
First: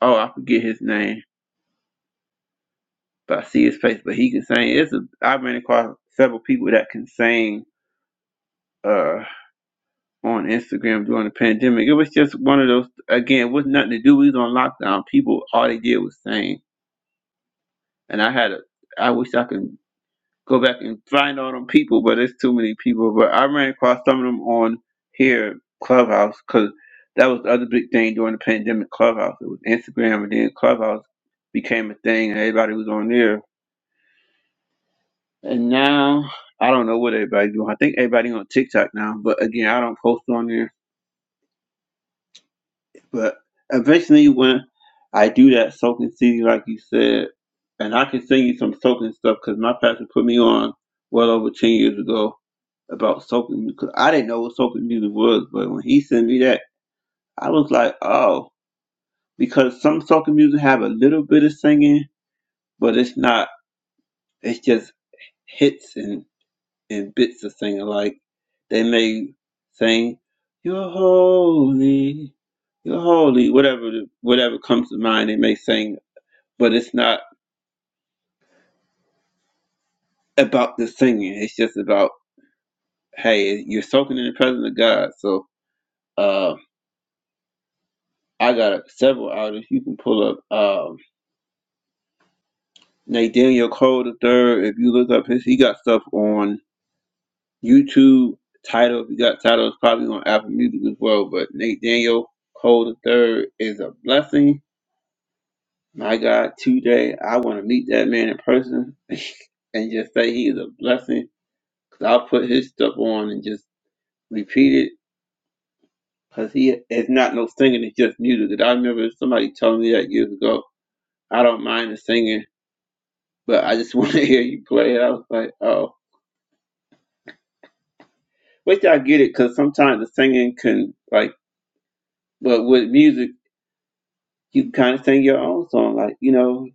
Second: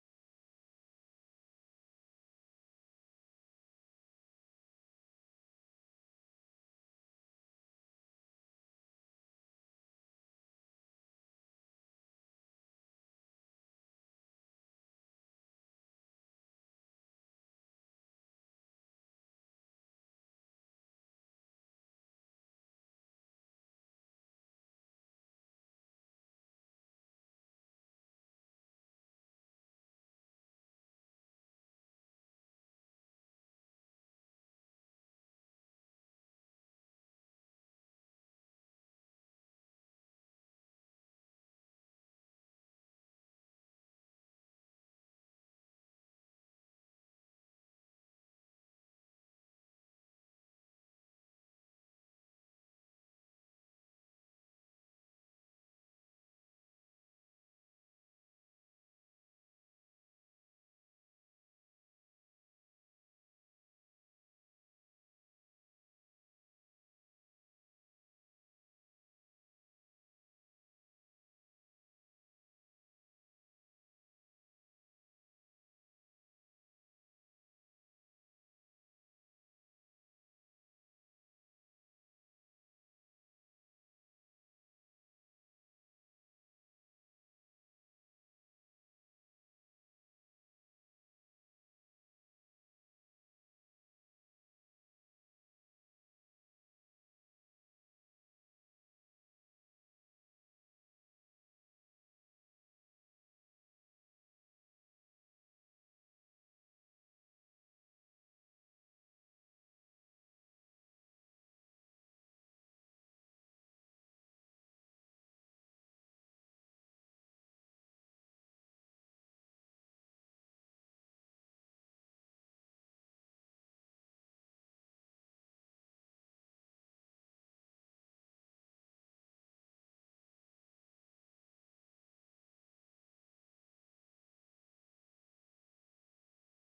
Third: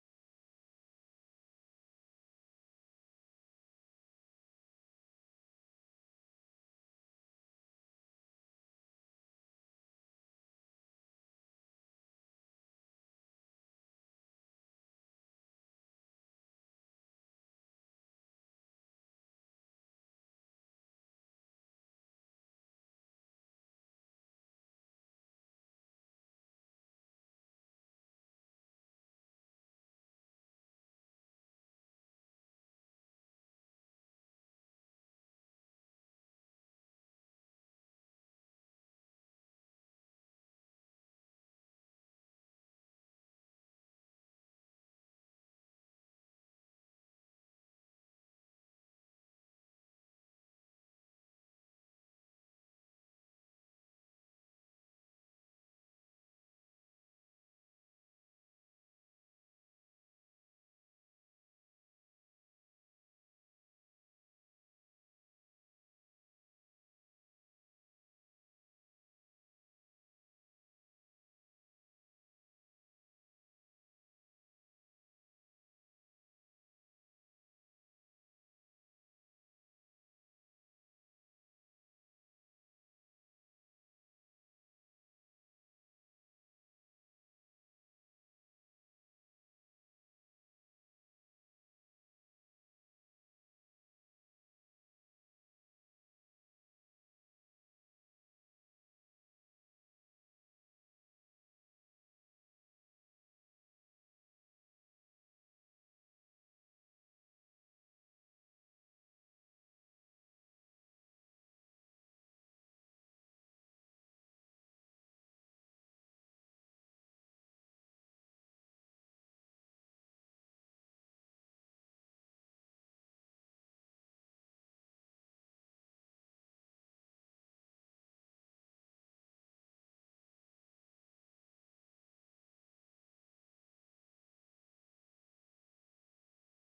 Speaker 1: Oh, I forget his name, but I see his face. But he can sing. It's a. I ran across several people that can sing. Uh. on Instagram during the pandemic. It was just one of those again, it was nothing to do. We was on lockdown. People all they did was sing. And I had a I wish I could go back and find all them people, but there's too many people. But I ran across some of them on here Clubhouse because that was the other big thing during the pandemic. Clubhouse it was Instagram and then Clubhouse became a thing and everybody was on there. And now I don't know what everybody's doing. I think everybody on TikTok now, but again, I don't post on there. But eventually, when I do that soaking CD, like you said, and I can sing you some soaking stuff because my pastor put me on well over 10 years ago about soaking because I didn't know what soaking music was. But when he sent me that, I was like, oh, because some soaking music have a little bit of singing, but it's not, it's just hits and and bits of singing like they may sing you're holy you're holy whatever whatever comes to mind they may sing but it's not about the singing it's just about hey you're soaking in the presence of god so uh i got several artists you can pull up um nathaniel cole the third if you look up his he got stuff on youtube title if you got titles probably on apple music as well but nate daniel cole the third is a blessing My God, today I want to meet that man in person and just say he is a blessing. Cause I'll put his stuff on and just repeat it. Cause he it's not no singing, it's just music. 'Cause I remember somebody telling me that years ago. I don't mind the singing, but I just [laughs] want to hear you play it. I was like, oh, which I get it. Cause sometimes the singing can like, but with music you kind of sing your own song. Like you know,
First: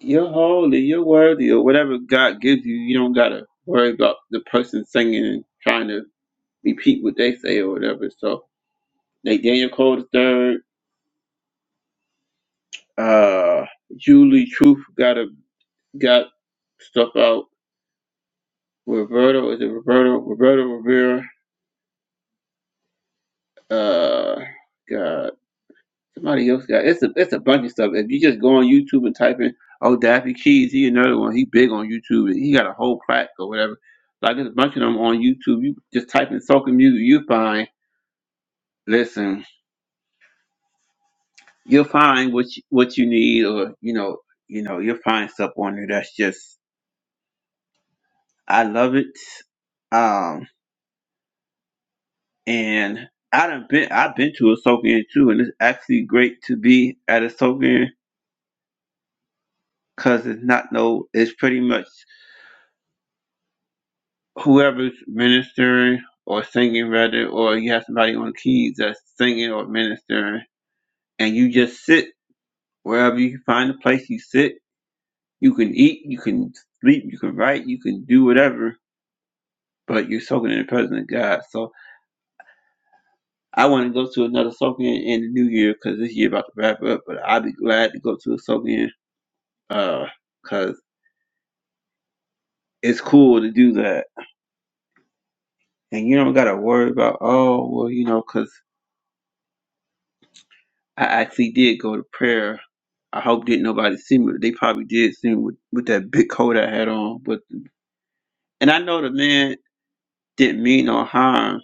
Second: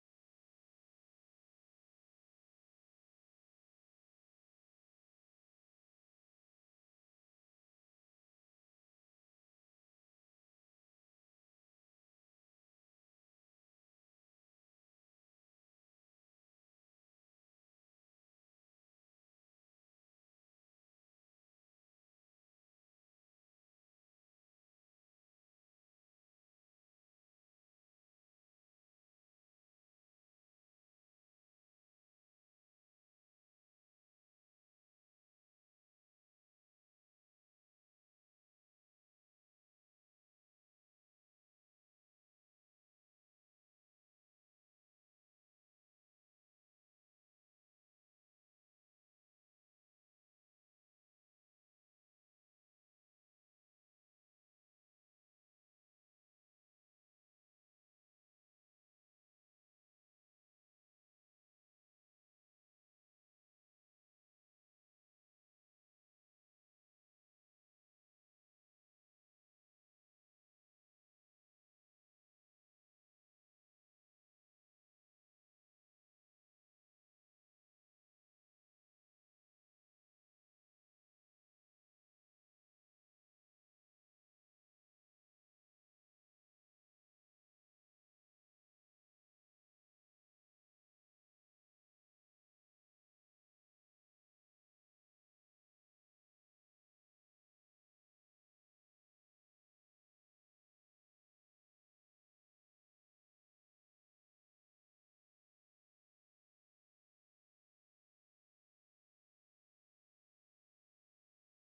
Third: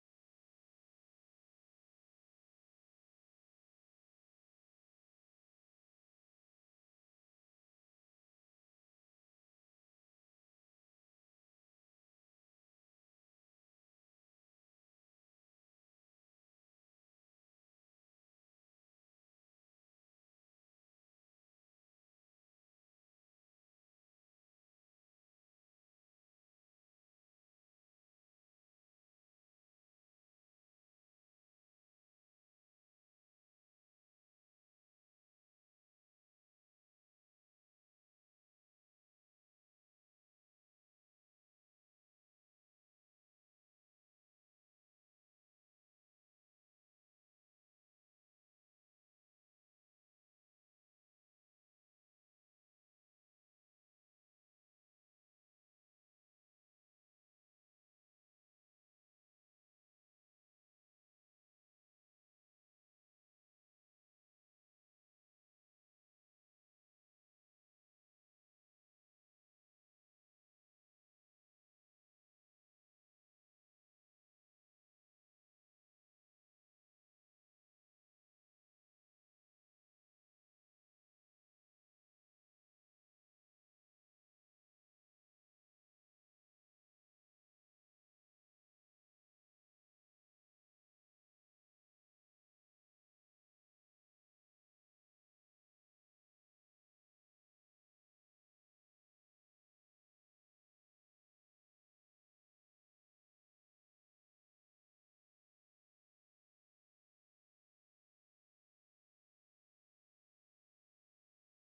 Speaker 1: you're holy, you're worthy, or whatever God gives you. You don't gotta worry about the person singing and trying to repeat what they say or whatever. So like Daniel Cole the third, uh, Julie Truth got a got stuff out. Roberto is it Roberto Roberto Rivera? Uh, God, somebody else got it's a it's a bunch of stuff. If you just go on YouTube and type in oh Daffy Keys, he another one. He big on YouTube. He got a whole plaque or whatever. Like there's a bunch of them on YouTube. You just type in soca music, you find. Listen, you'll find what you, what you need or you know you know you'll find stuff on there that's just i love it um and i done been i've been to a soaking too and it's actually great to be at a soaking because it's not no it's pretty much whoever's ministering or singing rather or you have somebody on keys that's singing or ministering and you just sit wherever you find a place you sit you can eat you can sleep you can write you can do whatever but you're soaking in the presence of God. So I want to go to another soaking in the new year because this year about to wrap up. But I'll be glad to go to a soaking in uh, because it's cool to do that, and you don't gotta worry about oh well you know because I actually did go to prayer. I hope didn't nobody see me. They probably did see me with, with that big coat I had on. But and I know the man didn't mean no harm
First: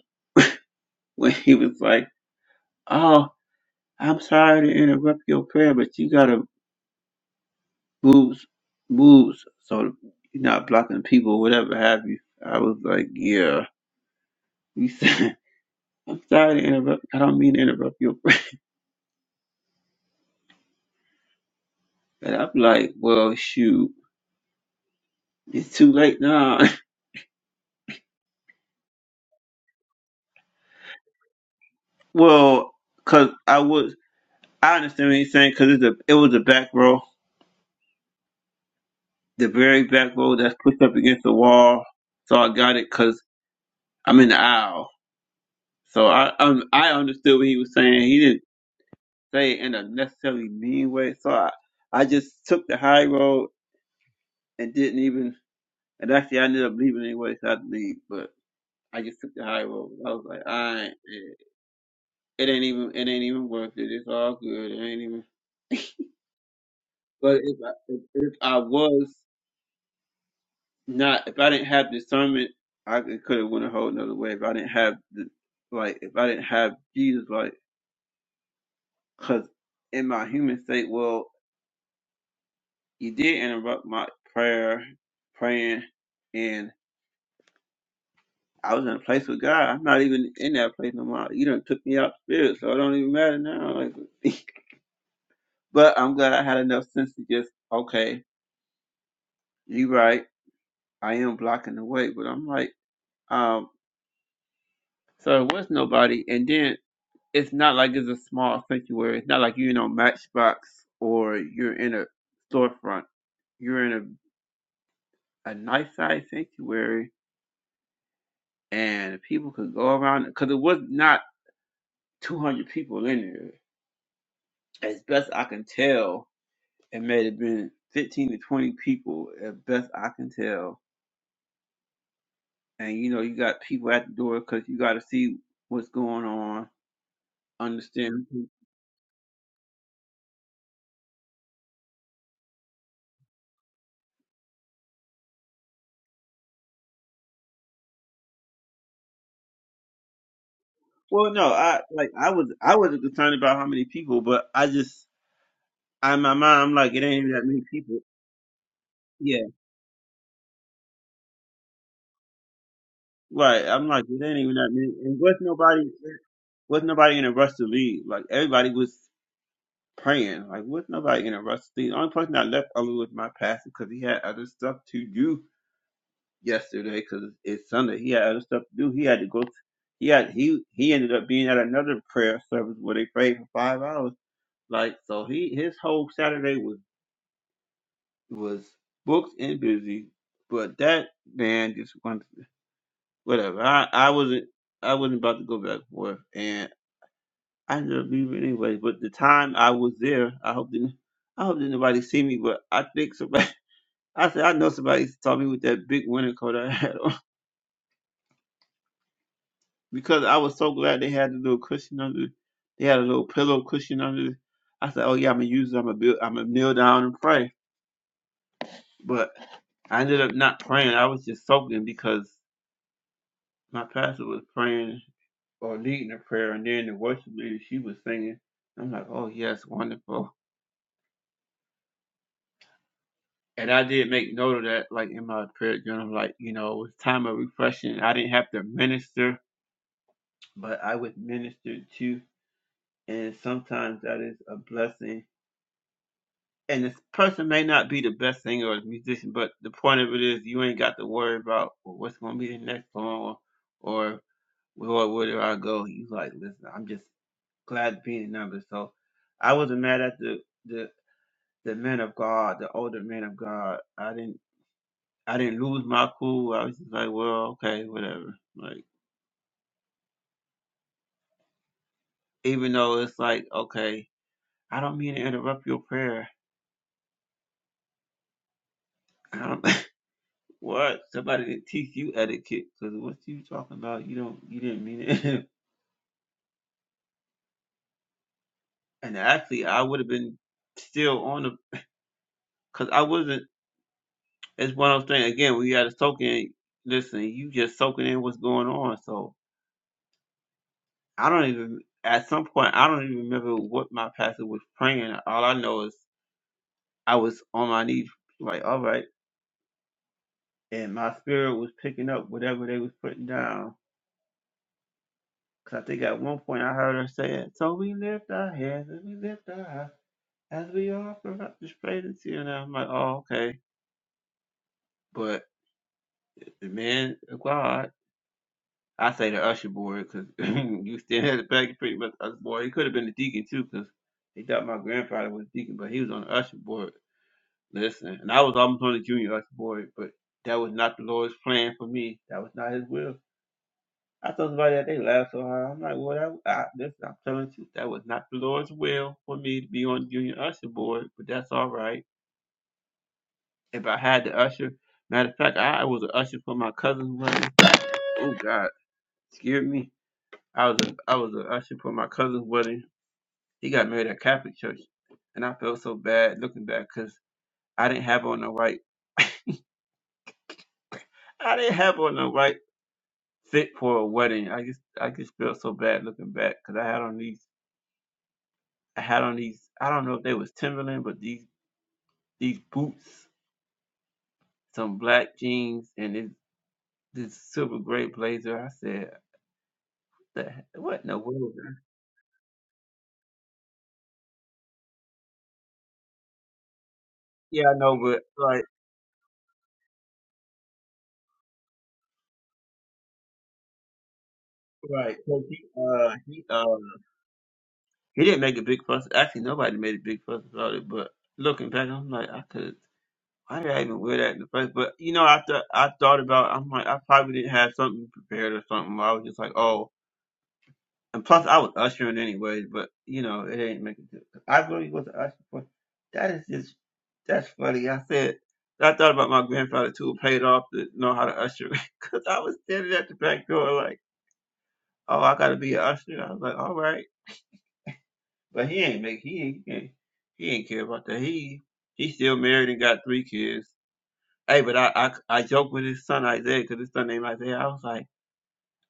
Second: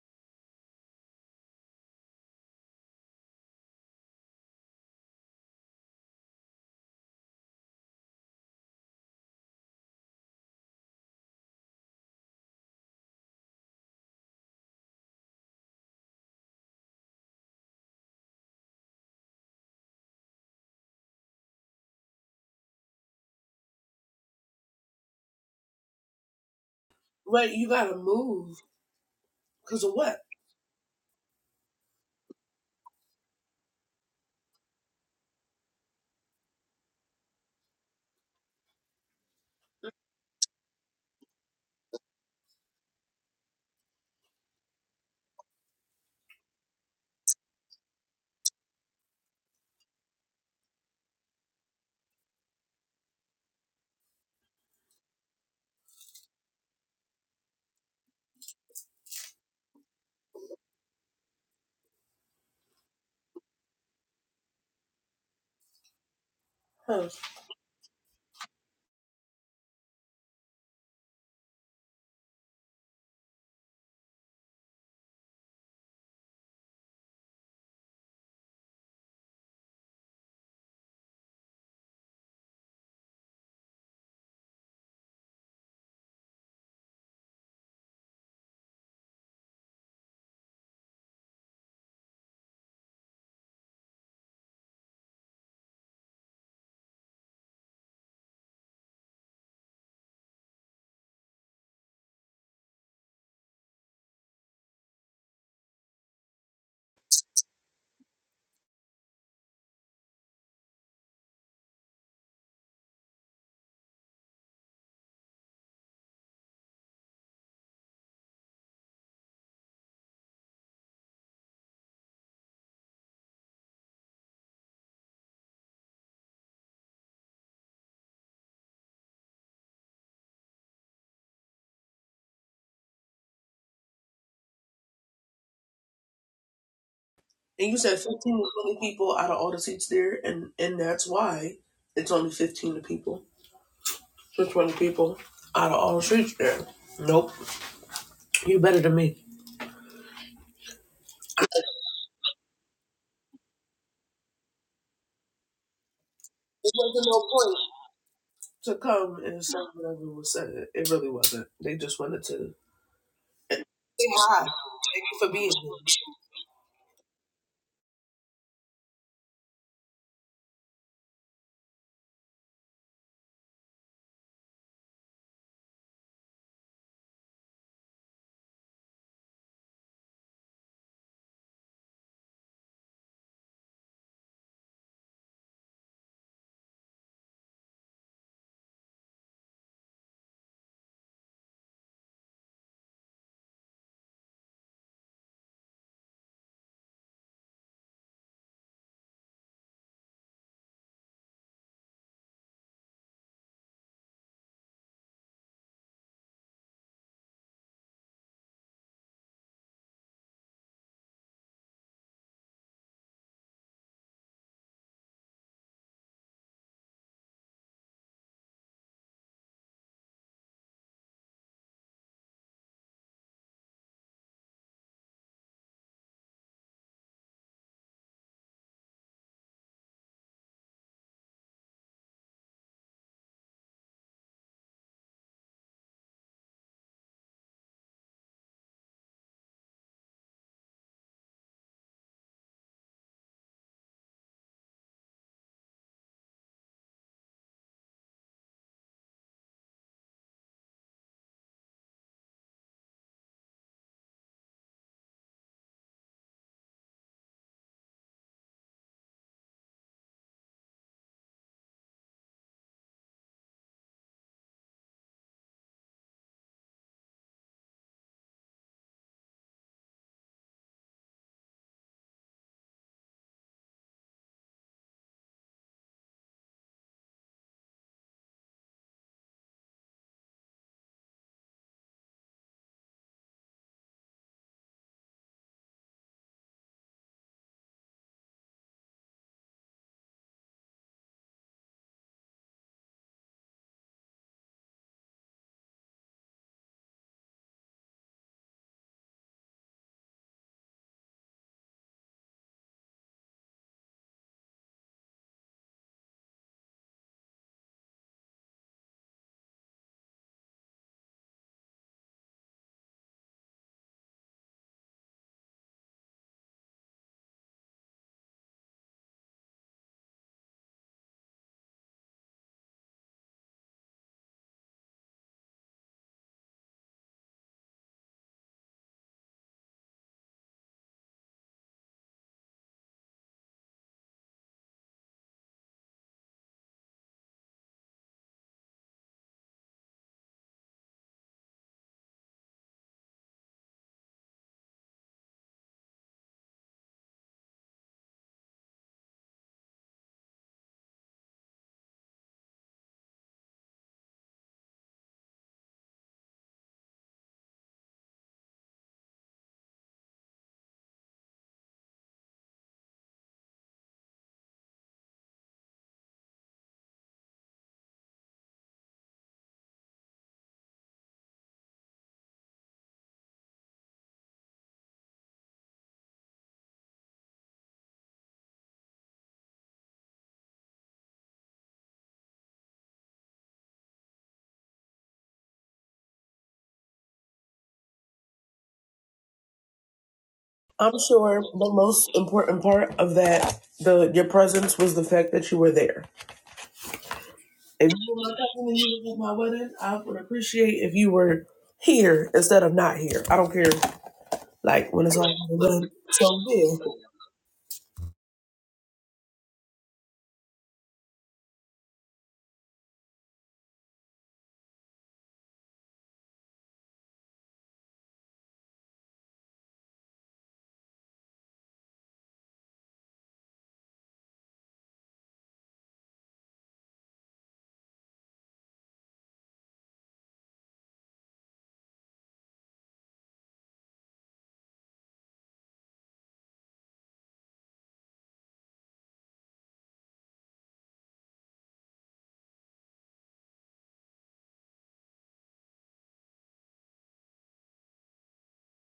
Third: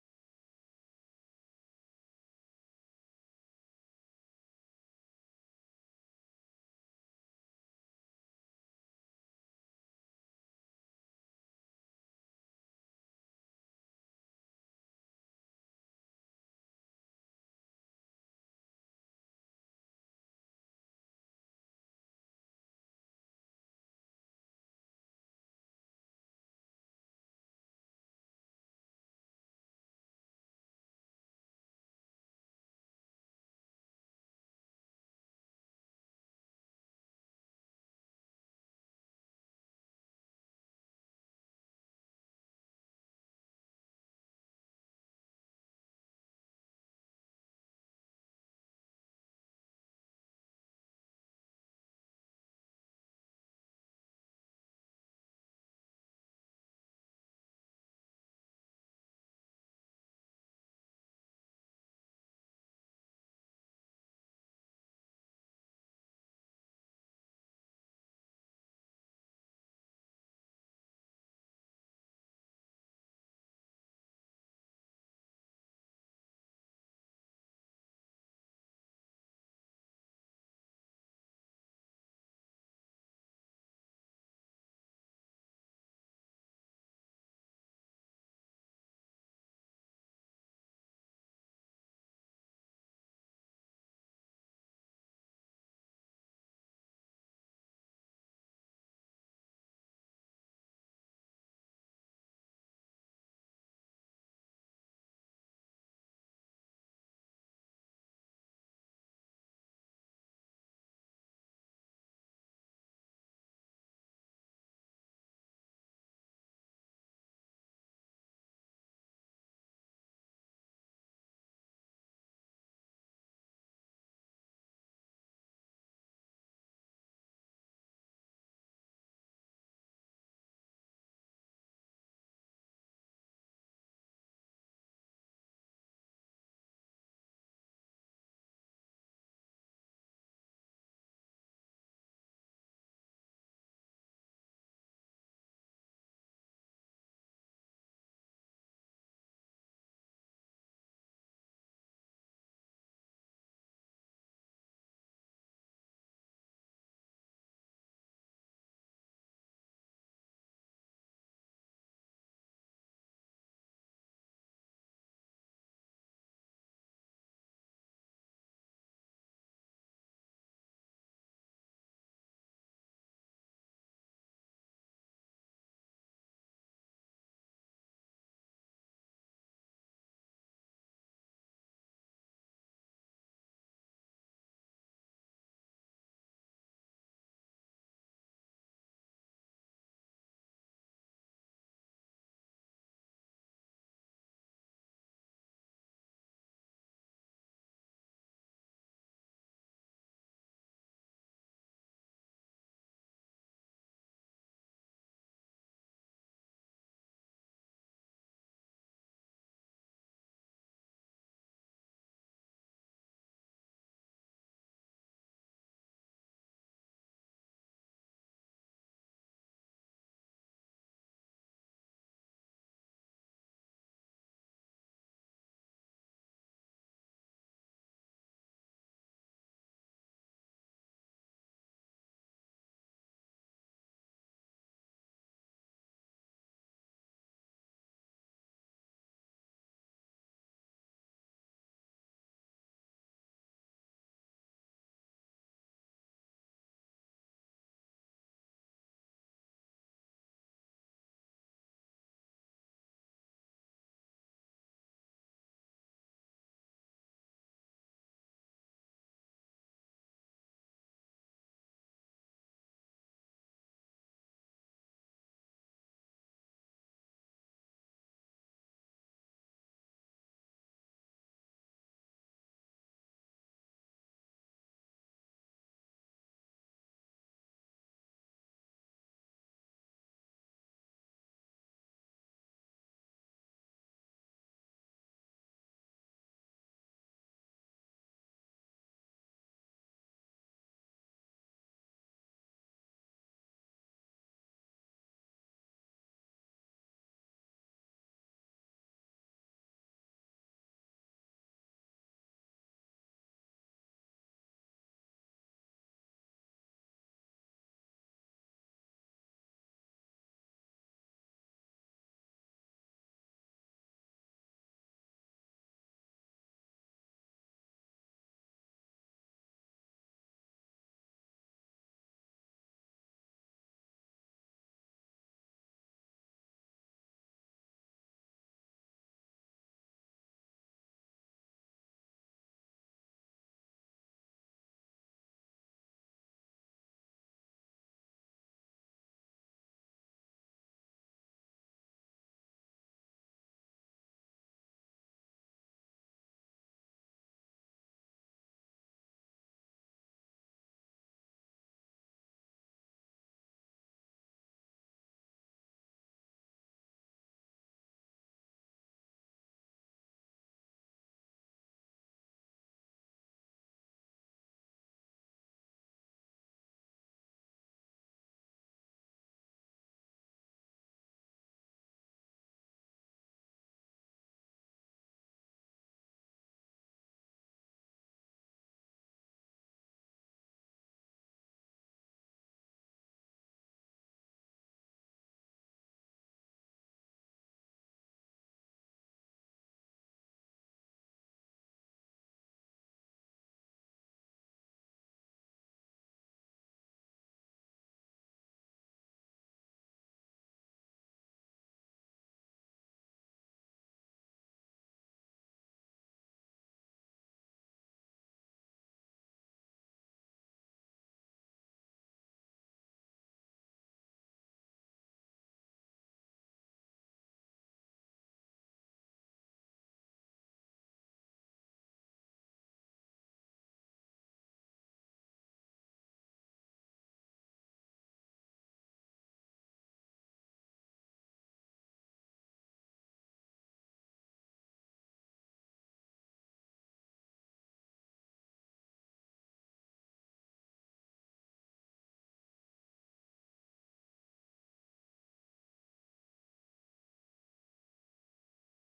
Speaker 1: [laughs] when he was like, "Oh, I'm sorry to interrupt your prayer, but you gotta boobs, boobs. So you're not blocking people, whatever have you. I was like, yeah. He [laughs] said, I'm sorry to interrupt. I don't mean to interrupt your. [laughs] And I'm like, well, shoot, it's too late now.
Speaker 3: Wait, you gotta move because of what?
Speaker 1: [laughs] well, cause I was, I understand what he's saying, cause it's a, it was a back row, the very back row that's pushed up against the wall. So I got it, cause I'm in the aisle. So I, um, I understood what he was saying. He didn't say it in a necessarily mean way. So I, I just took the high road and didn't even. And actually, I ended up leaving anyway, so I had to leave. But I just took the high road. I was like, I ain't, it ain't even, it ain't even worth it. It's all good. It ain't even.
Speaker 3: Huh.
Speaker 1: But if I, if, if I was not, if I didn't have discernment, I could have went a whole nother way. If I didn't have the, like, if I didn't have Jesus, like, cause in my human state, well, you did interrupt my prayer, praying, and I was in a place with God. I'm not even in that place no more. You done took me out the spirit, so it don't even matter now. Like, [laughs] but I'm glad I had enough sense to just okay, you right. I am blocking the way, but I'm like, um, so it was nobody. And then it's not like it's a small sanctuary. It's not like you're in a Matchbox or you're in a storefront. You're in a a nice sized sanctuary, and people could go around because it was not 200 people in there, as best I can tell It may have been 15 to 20 people, at best I can tell. And you know, you got people at the door because you got to see what's going on,
Speaker 3: And you said 15
Speaker 1: understand.
Speaker 3: to 20 people out of all the seats there, and, and that's why it's only 15 to people to 20 people out of all the seats there. Nope. You better than me. It
Speaker 1: Well, no, I like I was I wasn't concerned about how many people, but I just I in my mind I'm like it
Speaker 3: wasn't no
Speaker 1: ain't even that
Speaker 3: point
Speaker 1: many people.
Speaker 3: to come
Speaker 1: Yeah,
Speaker 3: and say whatever was said. It really wasn't. They just wanted to
Speaker 1: right. I'm like
Speaker 3: say
Speaker 1: it ain't
Speaker 3: hi.
Speaker 1: even that many,
Speaker 3: Thank you
Speaker 1: and
Speaker 3: for
Speaker 1: was
Speaker 3: being here.
Speaker 1: nobody was nobody in a rush to leave. Like everybody was praying. Like was nobody in a rush to leave. The only person that left early was my pastor because he had other stuff to do yesterday because it's Sunday. He had other stuff to do. He had to go. He had he he ended up being at another prayer service where they prayed for five hours. Like so, he his whole Saturday was was booked and busy. But that man just wanted to- whatever. I I wasn't I wasn't about to go back and forth, and I ended up leaving anyway. But the time I was there, I hope didn't I hope didn't nobody see me. But I think somebody. [laughs] I said I know somebody saw me with that big winter coat I had on. because I was so glad they had the little cushion under. They had a little pillow cushion under. I said, "Oh yeah, I'm gonna use. it. I'm gonna build. I'm gonna kneel down and pray." But I ended up not praying. I was just soaking because my pastor was praying or leading a prayer, and then the worship leader she was singing. I'm like, "Oh yes, wonderful." And I did make note of that, like in my prayer journal, like you know, it was time of refreshing. I didn't have to minister, but I was ministered to, and sometimes that is a blessing and this person may not be the best singer or musician, but the point of it is you ain't got to worry about well, what's going to be the next song or, or where, where do I go. You like, listen, I'm just glad to be in the number. So I wasn't mad at the, the, the men of God, the older men of God. I didn't, I didn't lose my cool. I was just like, well, okay, whatever. Like, even though it's like, okay, I don't mean to interrupt your prayer. I don't, [laughs] What? Somebody to teach you etiquette? Because what you talking about? You don't. You didn't mean it. [laughs] and actually, I would have been still on the. Because I wasn't. It's one of those things. Again, we got to soak in. Listen, you just soaking in what's going on. So I don't even. At some point, I don't even remember what my pastor was praying. All I know is I was on my knees, like all right, and my spirit was picking up whatever they was putting down. Cause I think at one point I heard her saying, "So we lift our hands and we lift our eyes." As we are, for I displayed it to you, and I'm like, oh, okay. But the man, of God, I say the usher boy, because [laughs] [clears throat] you stand at the back pretty much usher boy. He could have been the deacon too, because he thought my grandfather was a deacon, but he was on the usher board. Listen, and I was almost on the junior usher board, but that was not the Lord's plan for me. That was not His will. I told somebody that they laughed so hard. I'm like, well, that, I, listen, I'm telling you, that was not the Lord's will for me to be on the junior usher board, but that's all right if I had the usher. Matter of fact, I was an usher for my cousin's wedding. Oh God, scared me. I was a, I was an usher for my cousin's wedding. He got married at Catholic church, and I felt so bad looking back because I didn't have on the right. [laughs] I didn't have on the right fit for a wedding. I just I just felt so bad looking back because I had on these I had on these I don't know if they was Timberland, but these these boots, some black jeans, and this this silver gray blazer. I said, the, he-
Speaker 3: I'm
Speaker 1: what in the
Speaker 3: sure
Speaker 1: world?
Speaker 3: the most important part of that, the your presence, was the fact that you were there.
Speaker 1: Yeah, I
Speaker 3: If
Speaker 1: know,
Speaker 3: you were
Speaker 1: but
Speaker 3: my cousin
Speaker 1: like,
Speaker 3: and you was at my wedding, I would appreciate if you were here instead of not here. I don't care. like when
Speaker 1: right?
Speaker 3: it's
Speaker 1: Cause
Speaker 3: all
Speaker 1: he,
Speaker 3: done,
Speaker 1: uh,
Speaker 3: so
Speaker 1: he, uh,
Speaker 3: yeah,
Speaker 1: he didn't make a big fuss. Actually, nobody made a big fuss about it. But looking back, I'm like, I could. Why did I even wear that in the first? But you know, after I thought about, I'm like, I probably didn't have something prepared or something. I was just like, oh. And plus, I was ushering anyways. But you know, it ain't make a difference. I really was ushering. For, that is just that's funny. I said. I thought about my grandfather too, who paid off to know how to usher, [laughs] because I was standing at the back door like. oh, I gotta be an usher. I was like, all right, but he ain't make he ain't he ain't, he ain't care about that. He he still married and got three kids. Hey, but I I, I joke with his son Isaiah because his son named Isaiah. I was like.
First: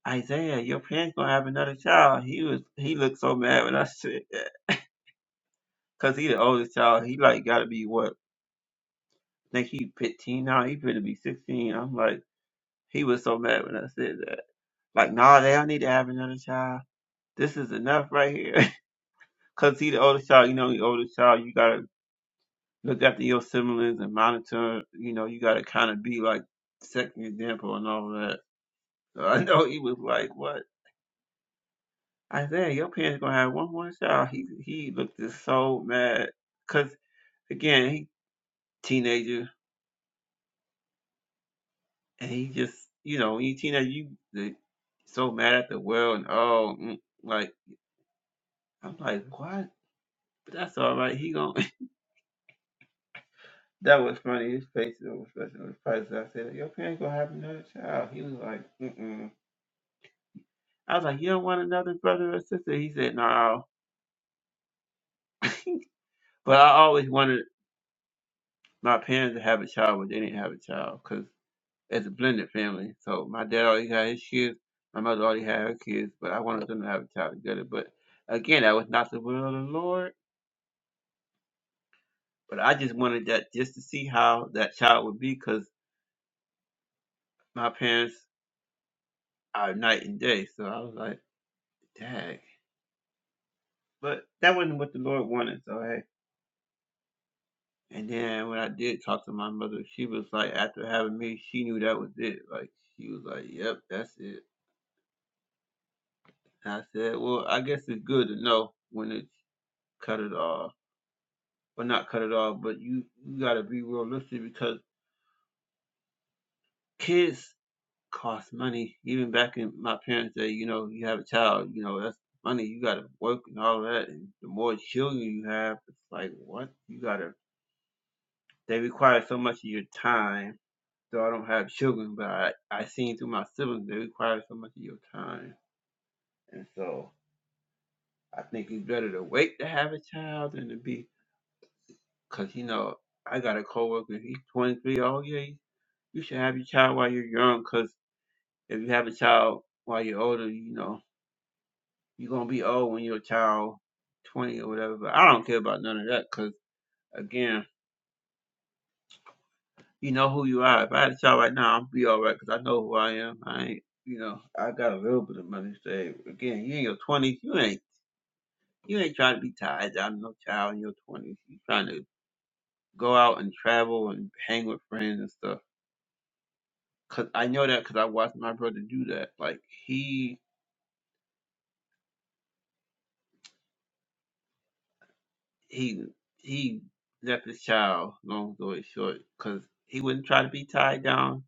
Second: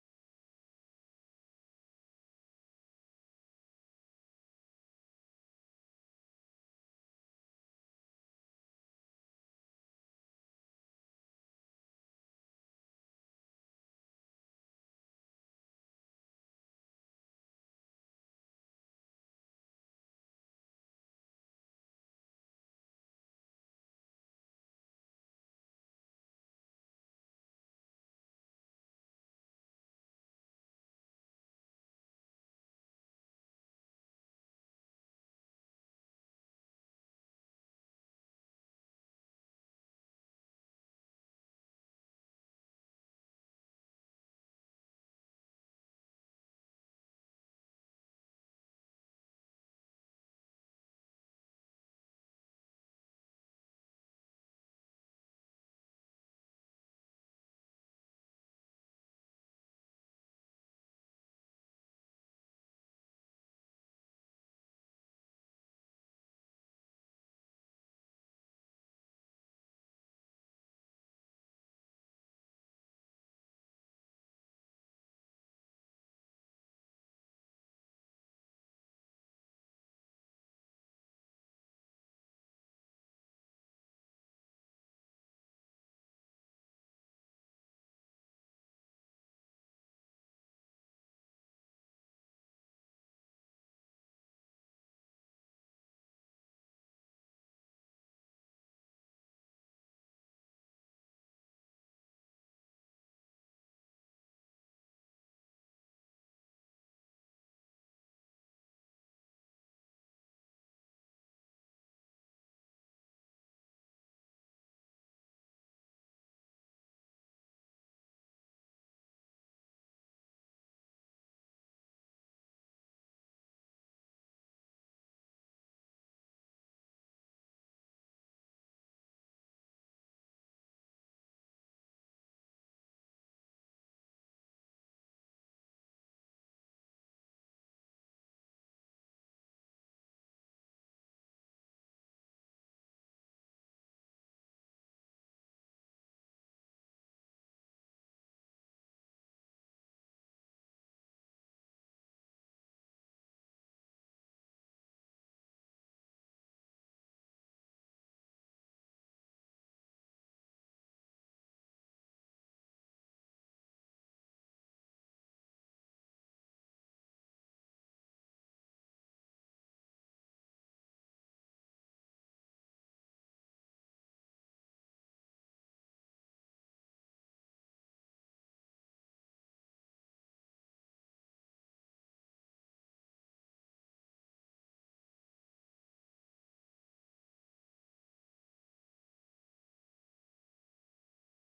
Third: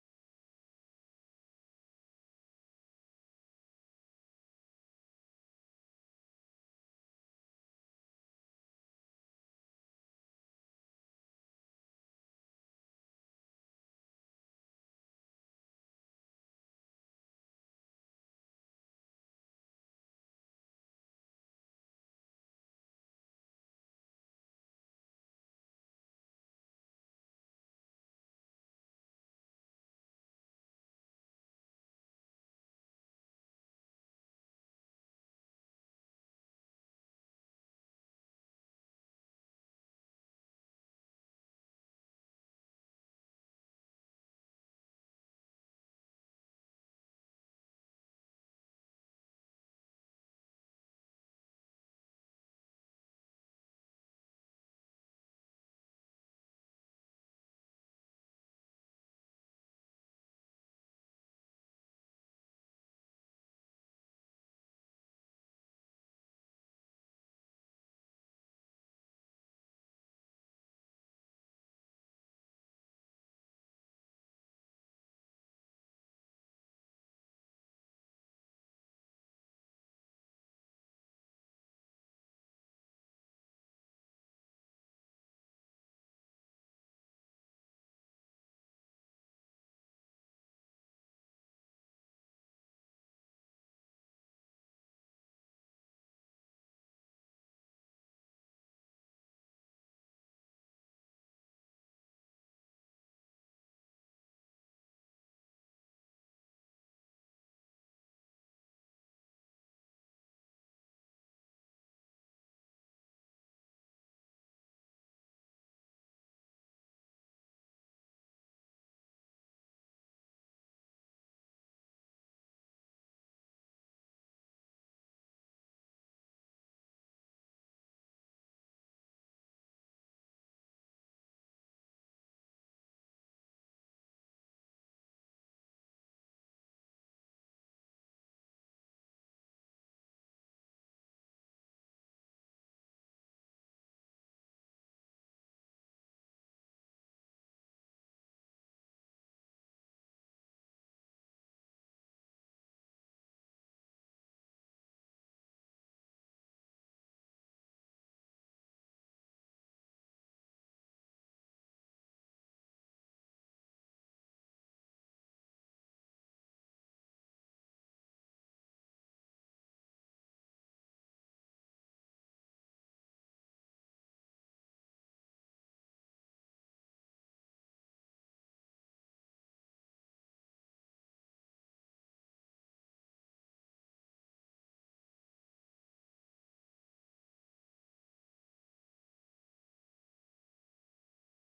Speaker 1: Isaiah, your parents gonna have another child. He was he looked so mad when I [laughs] said that because he the oldest child. He like gotta be what? I think he 15 now. He better be 16. I'm like he was so mad when I said that. Like, nah, they don't need to have another child. This is enough right here. [laughs] Cause he the oldest child, you know, the oldest child, you gotta look after your siblings and monitor. You know, you got to kind of be like second example and all that. So I know he was like, "What?" I said, "Your parents gonna have one more child." He he looked just so mad because again, he teenager and he just you know when you teenager you the- so mad at the world and oh mm, like I'm like what? But that's all right. He gonna [laughs] that was funny. His face was expression was priceless. I said, "Your parents gonna have another child." He was like, mm "Mm I was like, you don't want another brother or sister? He said, no. But I always wanted my parents to have a child, but they didn't have a child because it's a blended family. So my dad already had his kids. My mother already had her kids, but I wanted them to have a child together. But again, that was not the will of the Lord. But I just wanted that just to see how that child would be because my parents are night and day. So I was like, dang. But that wasn't what the Lord wanted. So, hey. And then when I did talk to my mother, she was like, after having me, she knew that was it. Like she was like, "Yep, that's it." And I said, "Well, I guess it's good to know when it's cut it off, or not cut it off, but you you gotta be realistic because kids cost money. Even back in my parents' day, you know, you have a child, you know, that's money. You gotta work and all that. And the more children you have, it's like what you gotta. They require so much of your time So I don't have children, but I, I seen through my siblings, they require so much of your time. And so I think it's better to wait to have a child than to be, because, you know, I got a coworker, he's 23, oh yeah, you should have your child while you're young, because if you have a child while you're older, you know, you're going to be old when you're a child, 20 or whatever. But I don't care about none of that, because, again, You know who you are. If I had a child right now, I'd be all right because I know who I am. I ain't, you know, I got a little bit of money saved. Again, you in your twenties, you ain't, you ain't trying to be tied down to no child in your twenties. You trying to go out and travel and hang with friends and stuff. Cause I know that because I watched my brother do that. Like he, he, he left his child. Long story short, because he wouldn't try to be tied down.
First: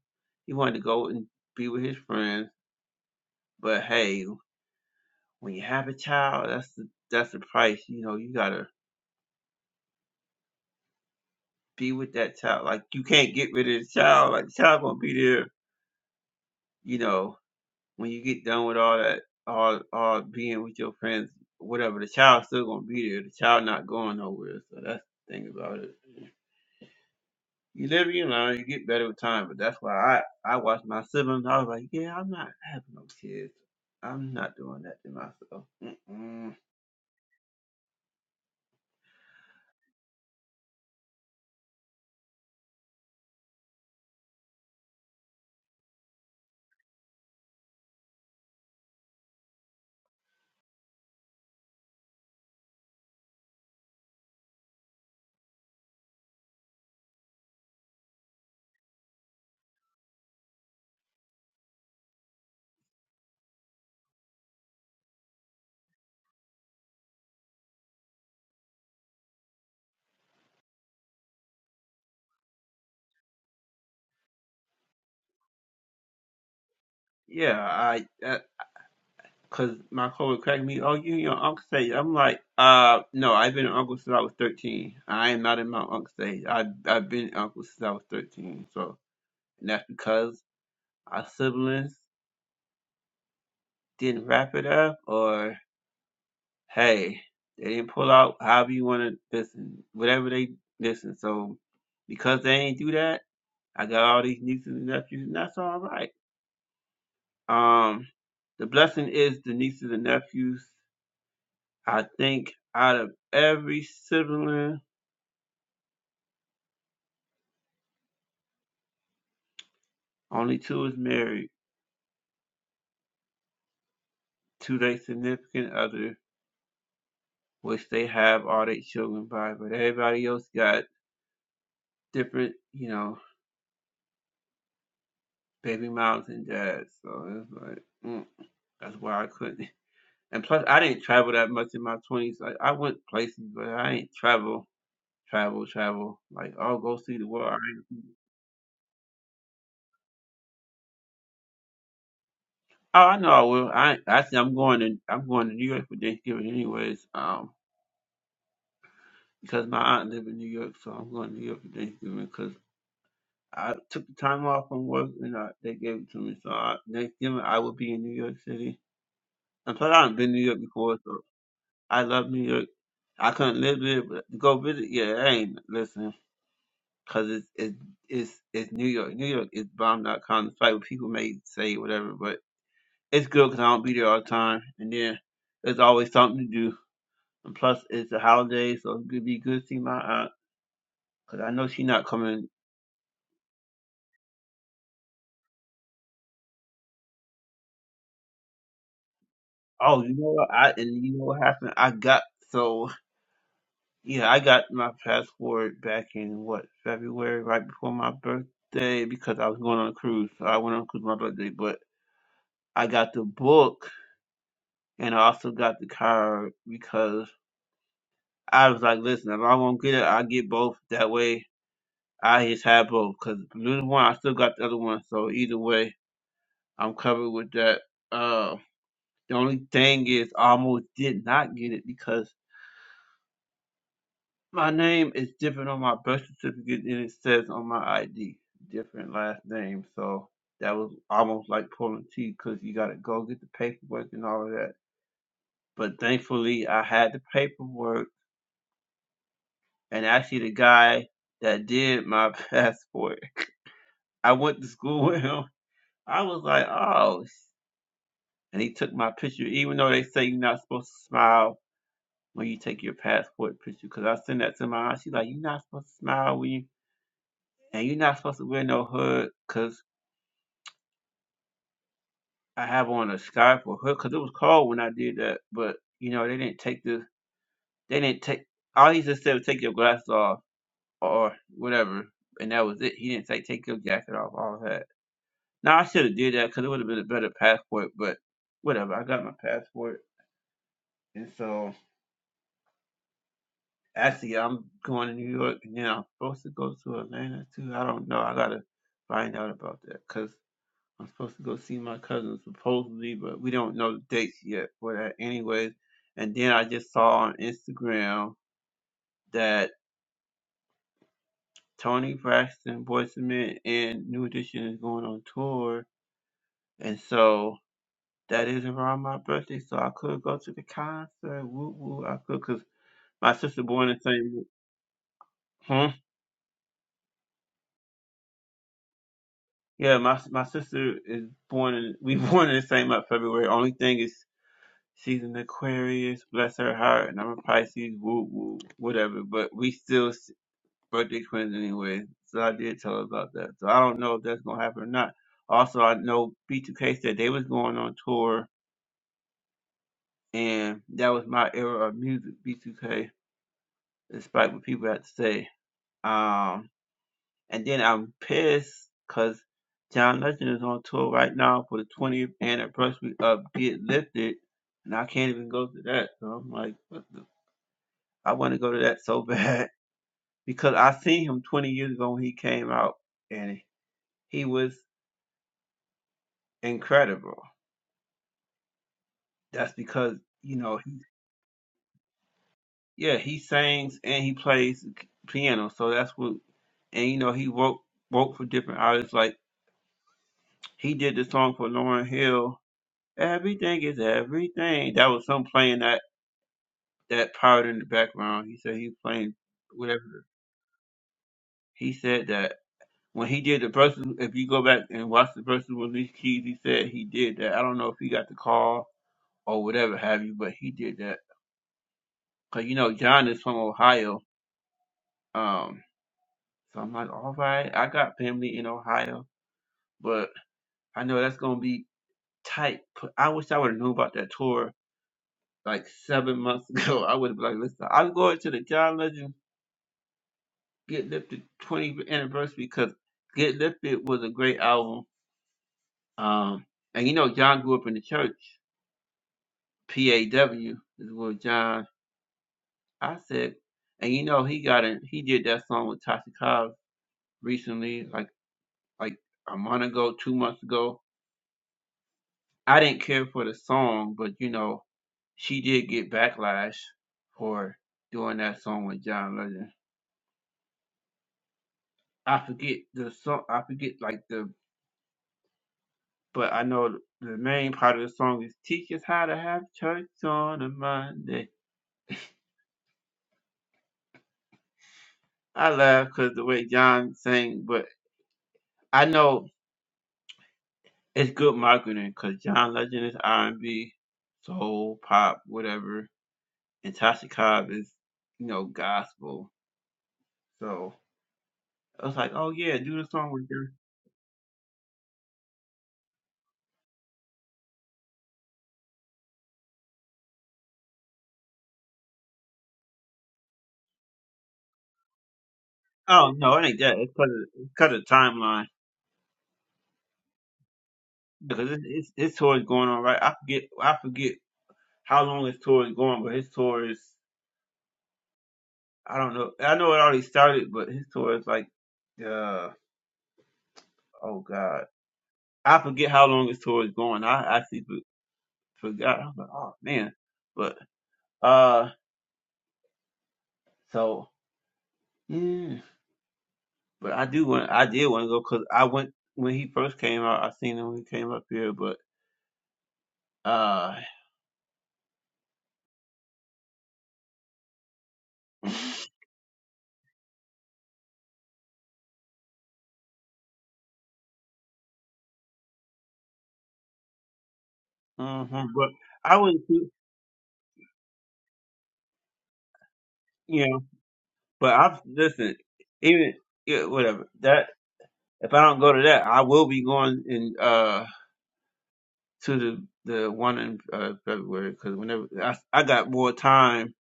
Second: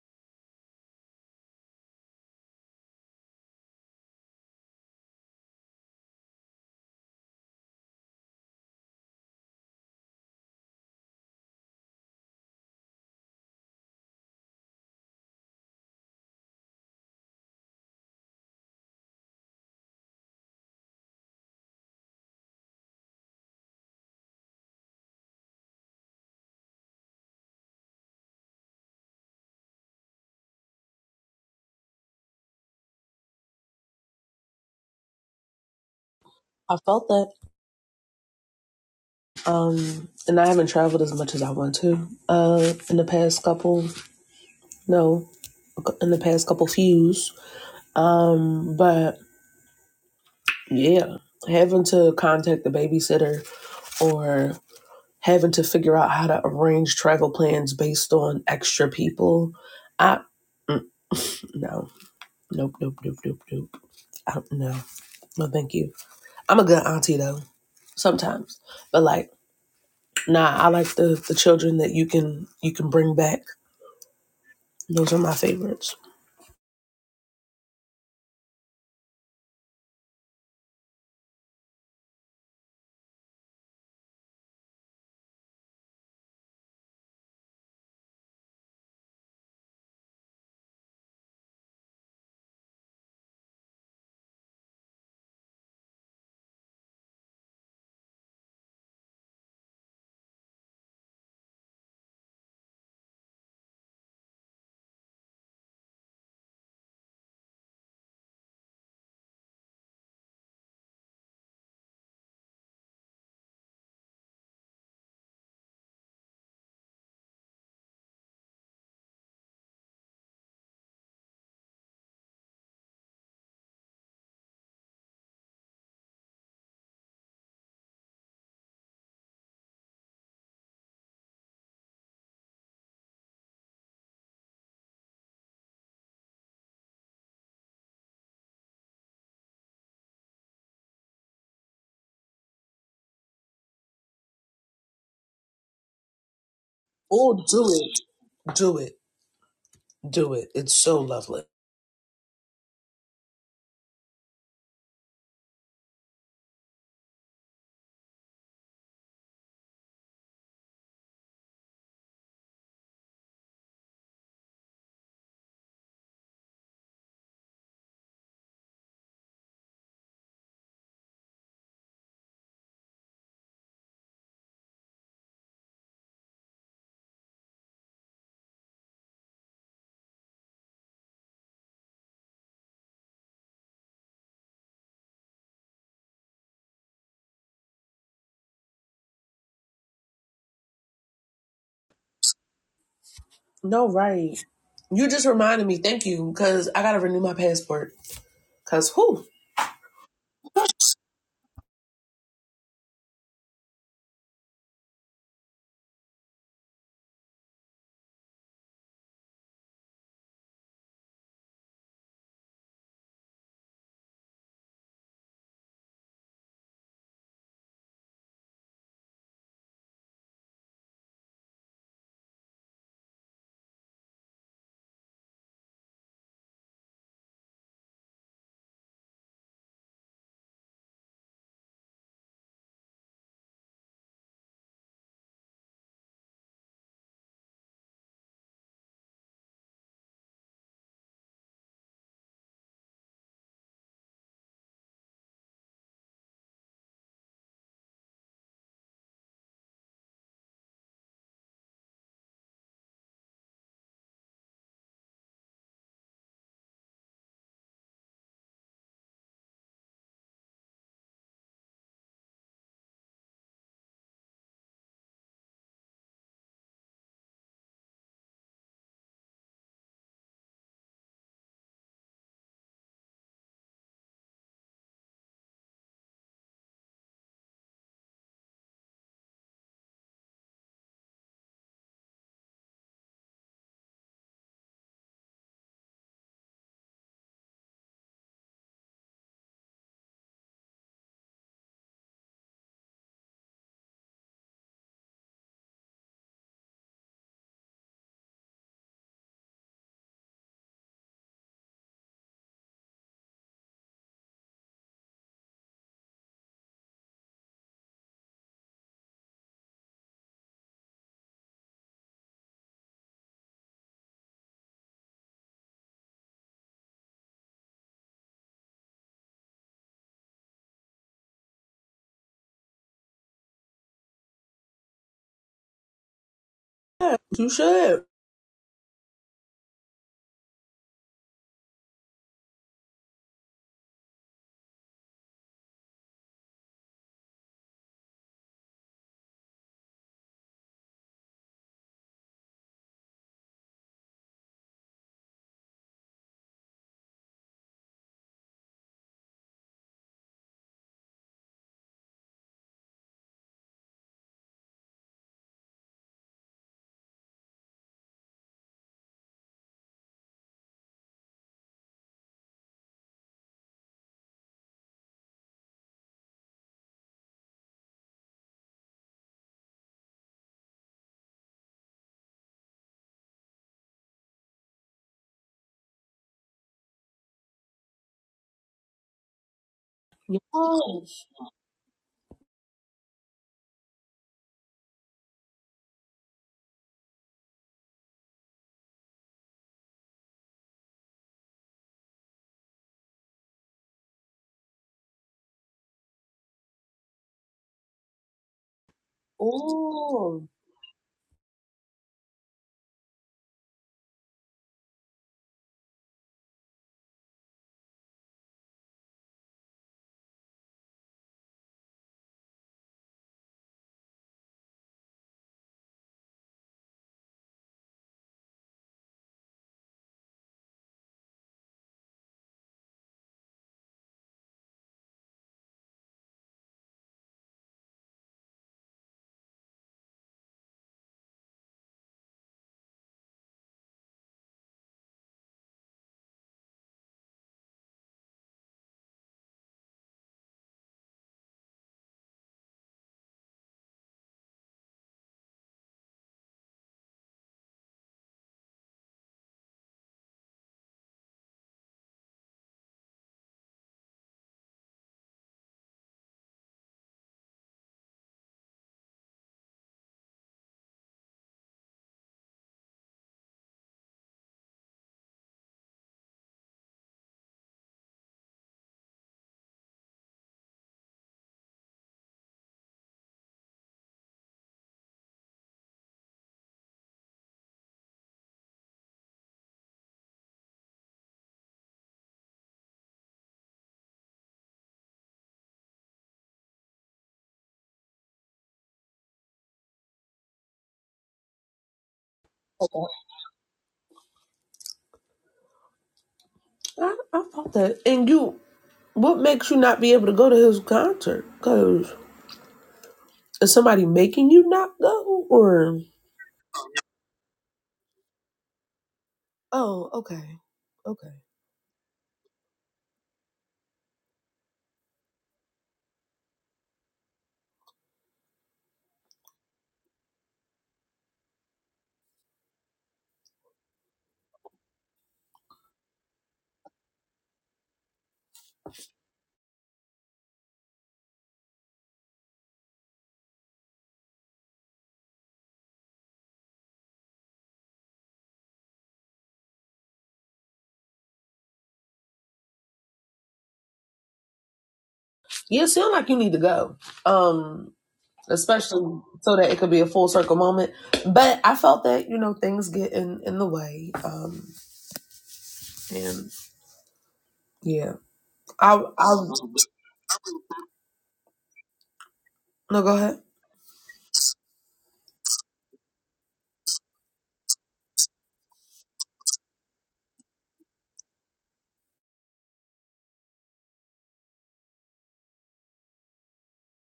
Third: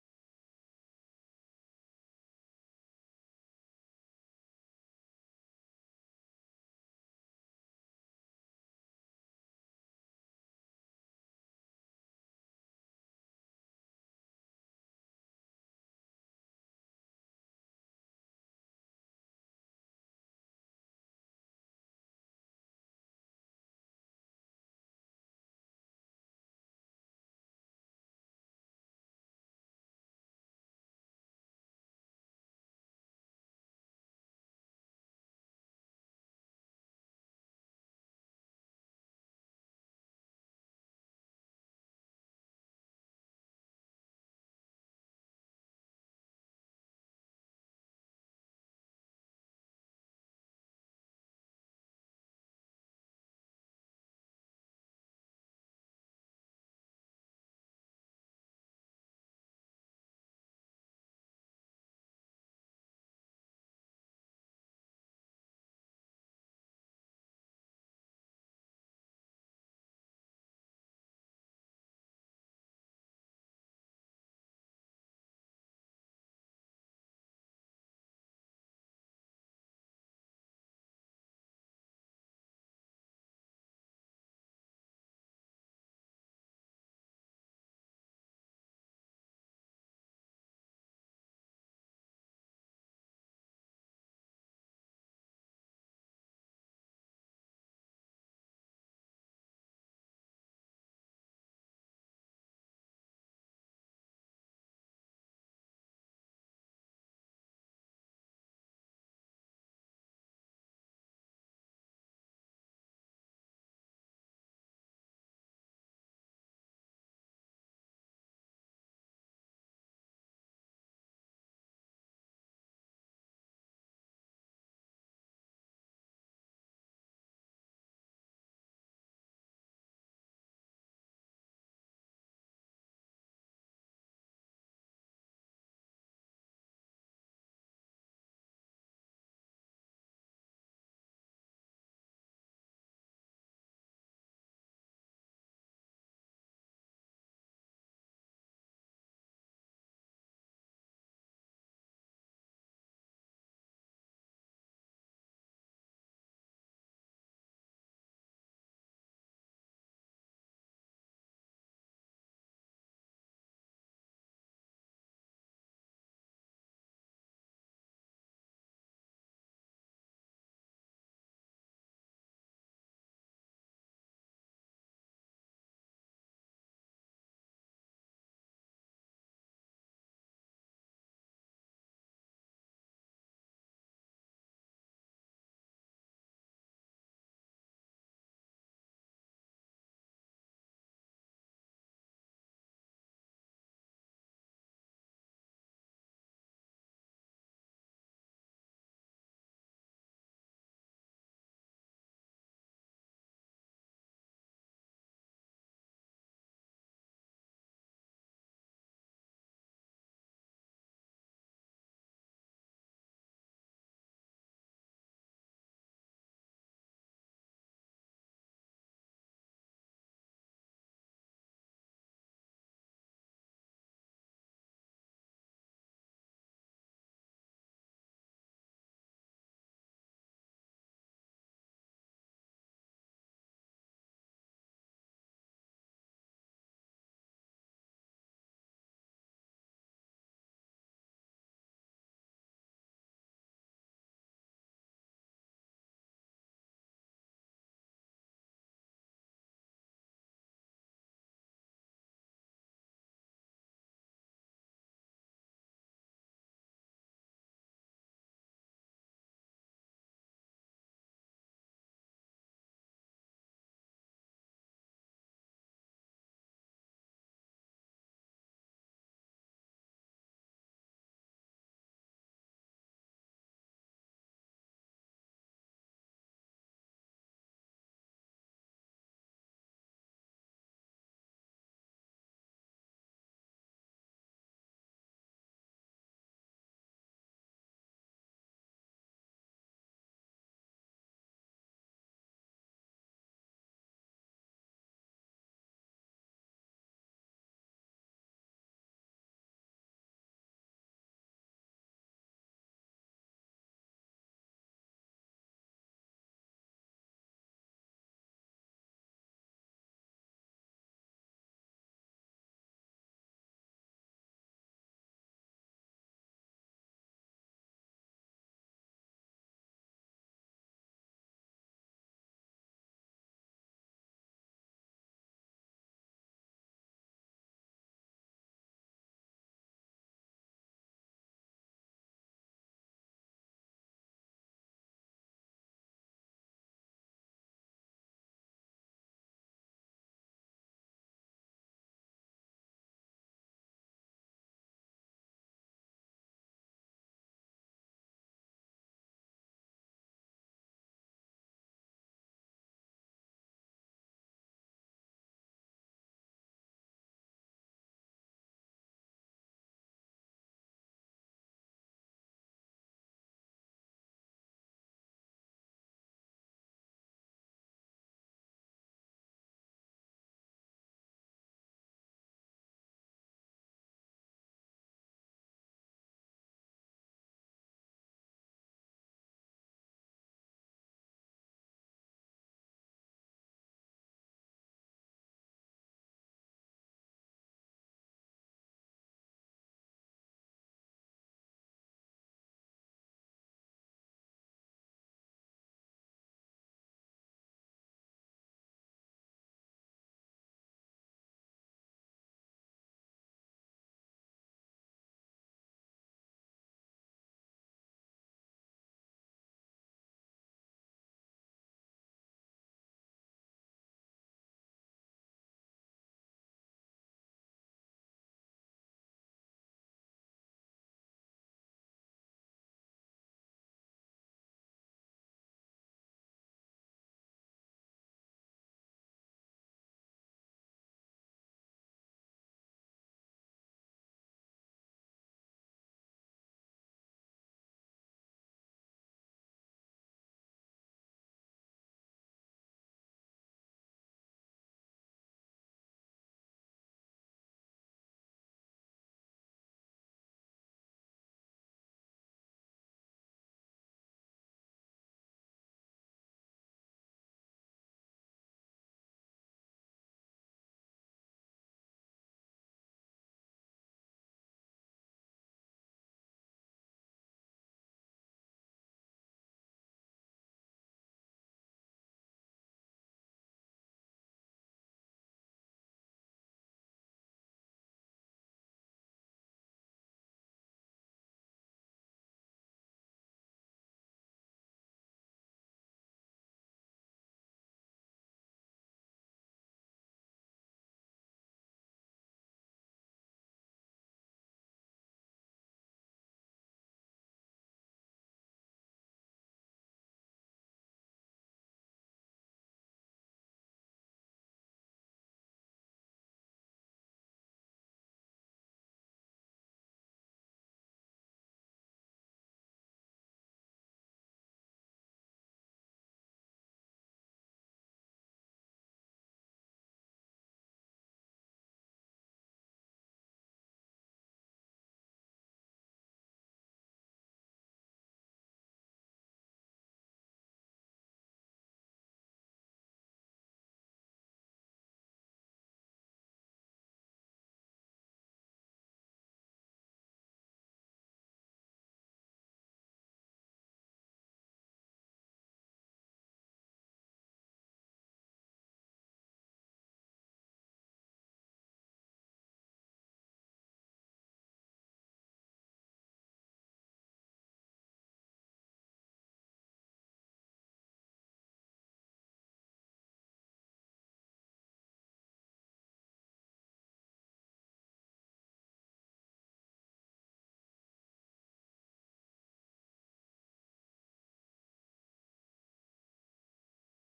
Speaker 1: He wanted to go and be with his friends. But hey, When you have a child, that's the that's the price. You know, you gotta be with that child. Like you can't get rid of the child. Like the child gonna be there. You know, when you get done with all that, all all being with your friends, whatever, the child's still gonna be there. The child not going nowhere. So that's the thing about it. You live, you learn, you get better with time. But that's why I I watched my siblings. I was like, yeah, I'm not having no kids. I'm not doing that to myself. Mm-mm.
Speaker 3: I felt that. Um, and I haven't traveled as much as I want to. Uh, in the past couple, no, in the past couple fews. Um, but yeah, having to contact the babysitter or having to figure out how to arrange travel plans based on extra people, I mm, no, nope, nope, nope, nope, nope. I don't know. No, thank you. I'm a good auntie though. Sometimes, but like. Nah, I like the the children that you can you can bring back. Those are my favorites.
Speaker 1: Yeah, I that Cause my coworker cracked me. Oh, you and your uncle stage. I'm like, uh, no, I've been an uncle since I was 13. I am not in my uncle stage. I I've been an uncle since I was 13. So and that's because our siblings didn't wrap it up, or hey, they didn't pull out. However you want to listen, whatever they listen. So because they ain't do that, I got all these nieces and nephews, and that's all right. Um, the blessing is the nieces and nephews I think out of every sibling, only two is married to their significant other, which they have all their children by. But everybody else got different, you know, baby moms and dads. So it's like mm, that's why I couldn't. [laughs] And plus, I didn't travel that much in my twenties. Like I went places, but I ain't travel, travel, travel. Like oh, go see the
Speaker 3: Oh,
Speaker 1: world. I ain't-
Speaker 3: do it, do it, do it. It's so lovely.
Speaker 1: Oh, I know I will. I actually I'm going to I'm going to New York for Thanksgiving anyways. Um. because my aunt live in New York, so I'm going to New York for Thanksgiving because I took the time off from work and I, they gave it to me. So I, Thanksgiving, I will be in New York City. And plus, I haven't been to New York before, so I love New York. I couldn't live there, but to go visit, yeah, I ain't listen because it's, it's it's it's New York. New York is bomb dot com. It's like people may say whatever, but it's good because I don't be there all the time. And then there's always something to do. And plus, it's a holiday, so it'd be good to see my aunt because I know she not coming
Speaker 3: No, right. You just reminded me. Thank you, because I gotta renew my passport. Cause who?
Speaker 1: Oh, you know what? I and you know what happened? I got so yeah, I got my passport back in what February, right before my birthday, because I was going on a cruise. So I went on a cruise my birthday, but I got the book and I also got the card because I was like, listen, if I won't get it, I get both. That way, I just have both. Because little one, I still got the other one, so either way, I'm covered with that. Uh, the only thing is, I almost did not get it because. My name is different on my birth certificate than it says on my ID. Different last name, so that was almost like pulling teeth because you got to go get the paperwork and all of that. But thankfully, I had the paperwork, and actually, the guy that did my [laughs] passport, I went to school [laughs] with him. I was like, oh, and he took my picture, even though they say you're not supposed to smile when you take your passport picture. Because I sent that to my aunt, she's like, you're not supposed to smile when you and you're not supposed to wear no hood because I have on a scarf or hood because it was cold when I did that. But you know, they didn't take the they didn't take all he just said was take your glasses off or whatever, and that was it. He didn't say take your jacket off, all that. Now I should have did that because it would have been a better passport, but whatever. I got my passport, and so actually I'm going to New York, and then I'm supposed to go to Atlanta too. I don't know. I gotta find out about that, cause. I'm supposed to go see my cousin supposedly, but we don't know the dates yet for that anyways. And then I just saw on Instagram that Tony Braxton, Boyz II Men, and New Edition is going on tour. And so that is around my birthday, so I could go to the concert. Woo woo, I could, cause my sister born in the same. Hmm?
Speaker 3: You should.
Speaker 1: Yeah, my my sister is born in. We [laughs] born in the same month, February. Only thing is She's an Aquarius, bless her heart, and I'm a Pisces, woo woo, whatever. But we still s- birthday twins anyway. So I did tell her about that. So I don't know if that's gonna happen or not. Also, I know B2K said they was going on tour, and that was my era of music, B2K, despite what people had to say. Um, and then I'm pissed because John Legend is on tour right now for the 20th anniversary of Get Lifted, and I can't even go to that. So I'm like, what the I want to go to that so [laughs] bad because I seen him 20 years ago when he came out and he was incredible. That's because, you know, he-
Speaker 3: Yes.
Speaker 1: yeah, he sings and he plays piano. So that's what, and you know, he wrote, wrote for different artists. Like he did the song for Lauren Hill, Everything is Everything. That was him playing that, that part in the background. He said he was playing whatever.
Speaker 3: Oh,
Speaker 1: He said that. When he did the verses, if you go back and watch the verses with Alicia Keys, he said he did that. I don't know if he got the call or whatever have you, but he did that. Cause you know John is from Ohio, um, so I'm like, all right, I got family in Ohio, but I know that's gonna be tight. But I wish I would have known about that tour like seven months [laughs] ago. I would have been like, listen, I'm going to the John Legend Get Lifted 20th anniversary because Get Lifted was a great album. Um, and you know John grew up in the church. PAW is with John said, And you know he got in he did that song with Tasha Cobbs recently, like like a month ago, two months ago. I didn't care for the song, but you know, she did get backlash for doing that song with John Legend. I forget the song I forget like the but I know the main part of the song is teach us how to have church on a Monday. I laugh because the way John sang, but I know It's good marketing because John Legend is R and B, soul, pop, whatever, and Tasha Cobb is, you know, gospel. So I was like, oh yeah, do the song with her.
Speaker 3: I, I felt that. And you, what makes you not be able to go to his concert? Cause is somebody making you not go? Or
Speaker 1: Oh no, it ain't that. It's cause of, it's cut of timeline
Speaker 3: oh, okay, okay.
Speaker 1: because it's, it's his tour is going on right. I forget I forget how long his tour is going, but his tour is I don't know. I know it already started, but his tour is like, uh, oh god, I forget how long his tour is going. I actually for- forgot. I was like, oh man, but. uh. So, yeah. But I do want. I did want to go because I went when he first came out. I seen him when he came up here, but uh,
Speaker 3: Yeah, it sound like you need to go. Um,
Speaker 1: [laughs]
Speaker 3: especially so that it could be a full circle moment. But I felt that, you know, things get in, in the way. Um and yeah.
Speaker 1: mhm, but
Speaker 3: I I
Speaker 1: I wouldn't. see-
Speaker 3: no go ahead.
Speaker 1: You know, but I listen. Even yeah, whatever that. If I don't go to that, I will be going in uh to the the one in uh, February because whenever I I got more time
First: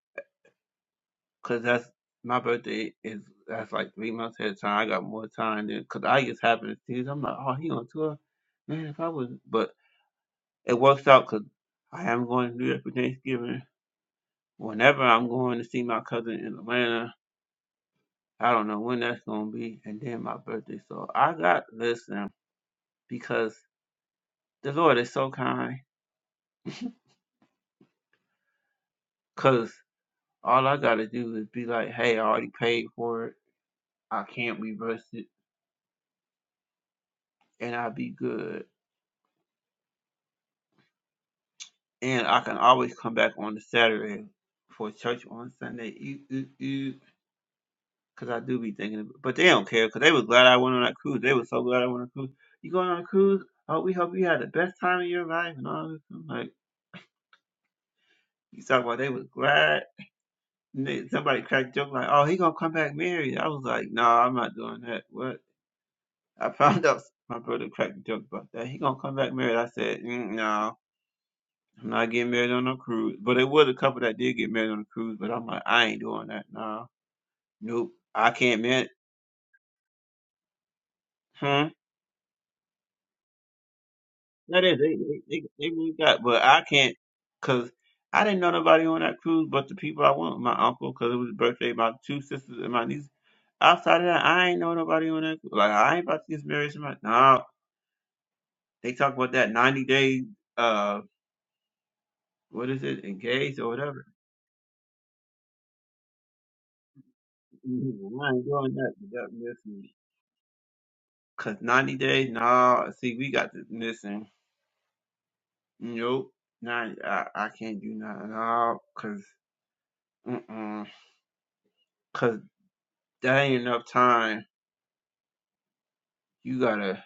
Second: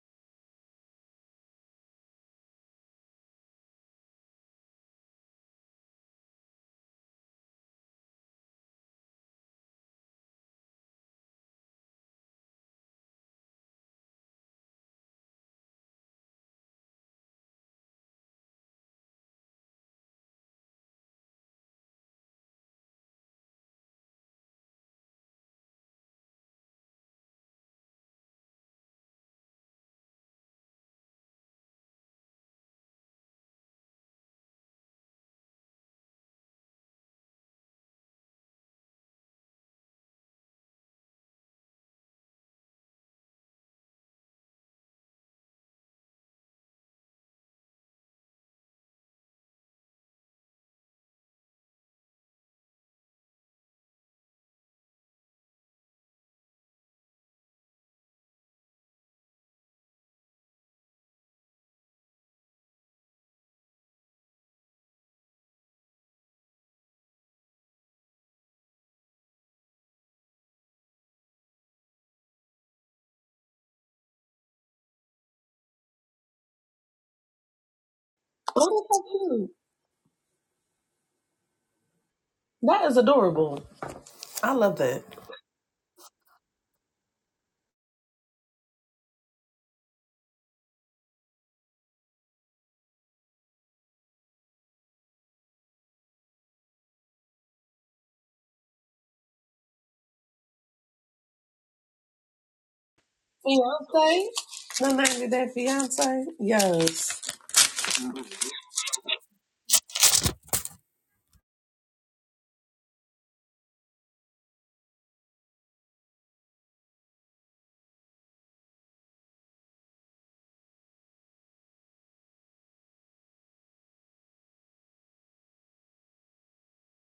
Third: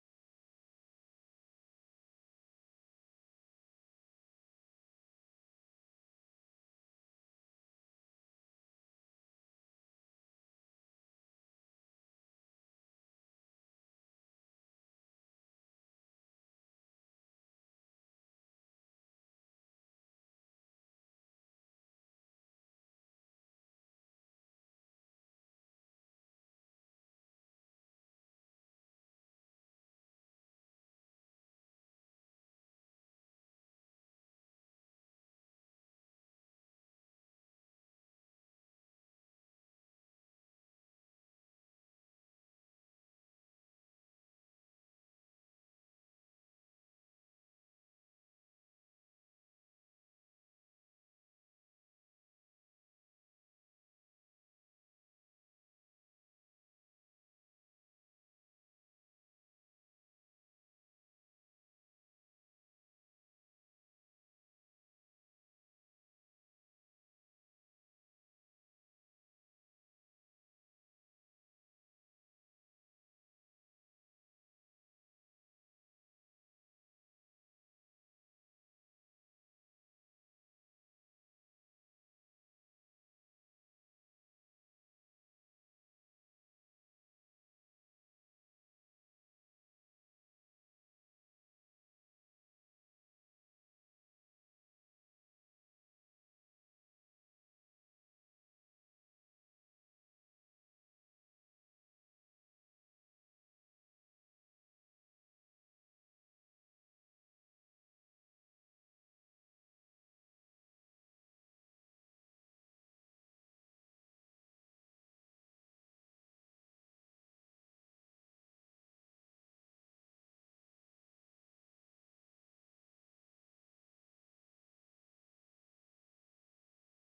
Speaker 1: because that's my birthday is that's like three months ahead of time. I got more time then because I just happen to see this. I'm like, oh, he on tour, man. If I was, but it works out because I am going to do that for Thanksgiving. Whenever I'm going to see my cousin in Atlanta, I don't know when that's going to be, and then my birthday. So I got this now because the Lord is so kind. Cause all I got to do is be like, hey, I already paid for it. I can't reverse it, and I'll be good. And I can always come back on the Saturday for church on Sunday. Ew, ew, ew. Cause I do be thinking, but they don't care. Cause they was glad I went on that cruise. They was so glad I went on a cruise. You going on a cruise? Oh, we hope you had the best time of your life and all this. I'm like you talk about, they was glad. And they- somebody cracked joke like, "Oh, he gonna come back married." I was like, "No, nah, I'm not doing that." What? I found [laughs] out my brother cracked a joke about that. He gonna come back married. I said, mm, "No, I'm not getting married on no cruise." But it was a couple that did get married on a cruise. But I'm like, I ain't doing that. No, nope, I can't
Speaker 3: Oh,
Speaker 1: marry.
Speaker 3: that's so cute.
Speaker 1: Hmm.
Speaker 3: That is adorable. I
Speaker 1: That
Speaker 3: love
Speaker 1: is, they,
Speaker 3: that.
Speaker 1: they, they, they really got, but I can't, cause I didn't know nobody on that cruise but the people I went with, my uncle, cause it was his birthday, my two sisters and my niece. Outside of that, I ain't know nobody on that. cruise. Like, I ain't about to get married to my, no, they talk about that 90 day, uh, what is it, engaged or whatever.
Speaker 3: Fiance? No name of that fiance? Yes.
Speaker 1: Mhm, I ain't doing that, you missing. Cause 90 days, no, see, we got this missing. Nope, nah, I, I can't do nothing, no, cause, mm-mm, cause that ain't enough time you gotta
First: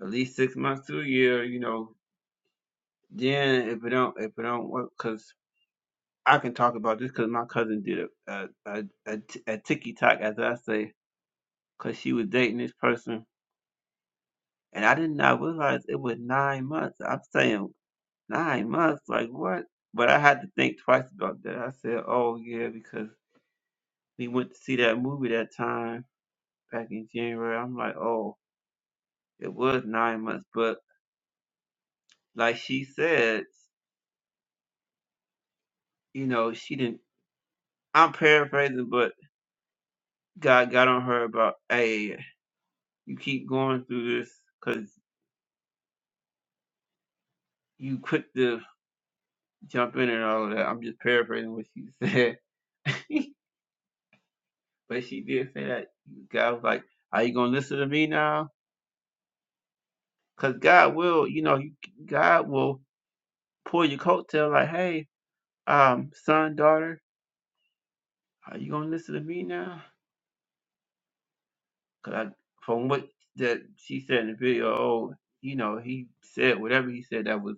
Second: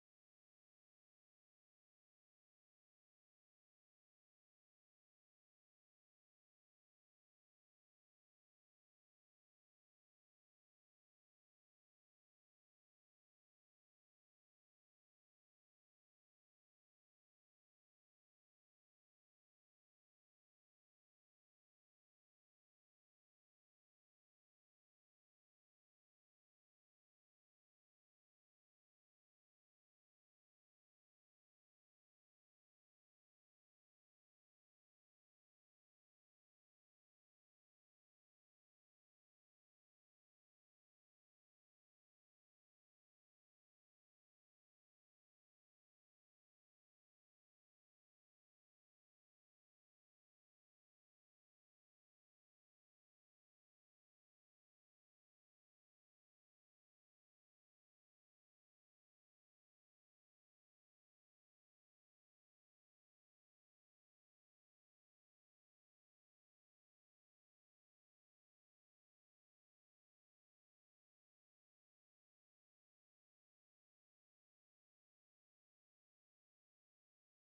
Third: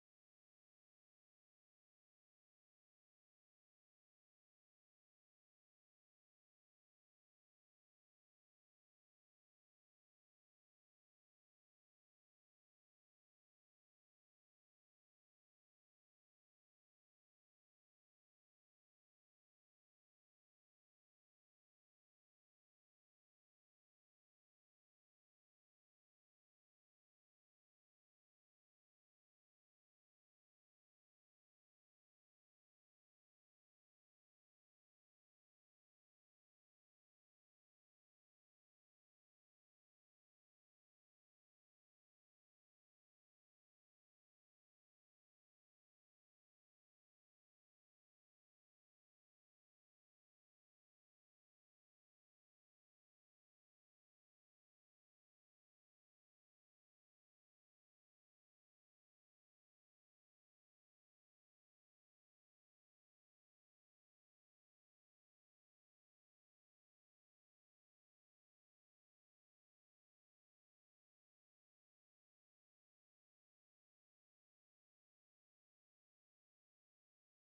Speaker 1: at least six months to a year, you know. Then if it don't if it don't work, cause I can talk about this, cause my cousin did a a a, a ticky tock, as I say, cause she was dating this person, and I did not realize it was nine months. I'm saying nine months, like what? But I had to think twice about that. I said, oh yeah, because we went to see that movie that time back in January. I'm like, oh, it was nine months, but like she said, you know, she didn't. I'm paraphrasing, but God got on her about, hey, you keep going through this because you quick to jump in and all of that. I'm just paraphrasing what she said. [laughs] but she did say that God was like, are you going to listen to me now? Because God will, you know, God will pull your coattail like, hey, um, son, daughter, are you going to listen to me now? Because from what that she said in the video, oh, you know, he said whatever he said that was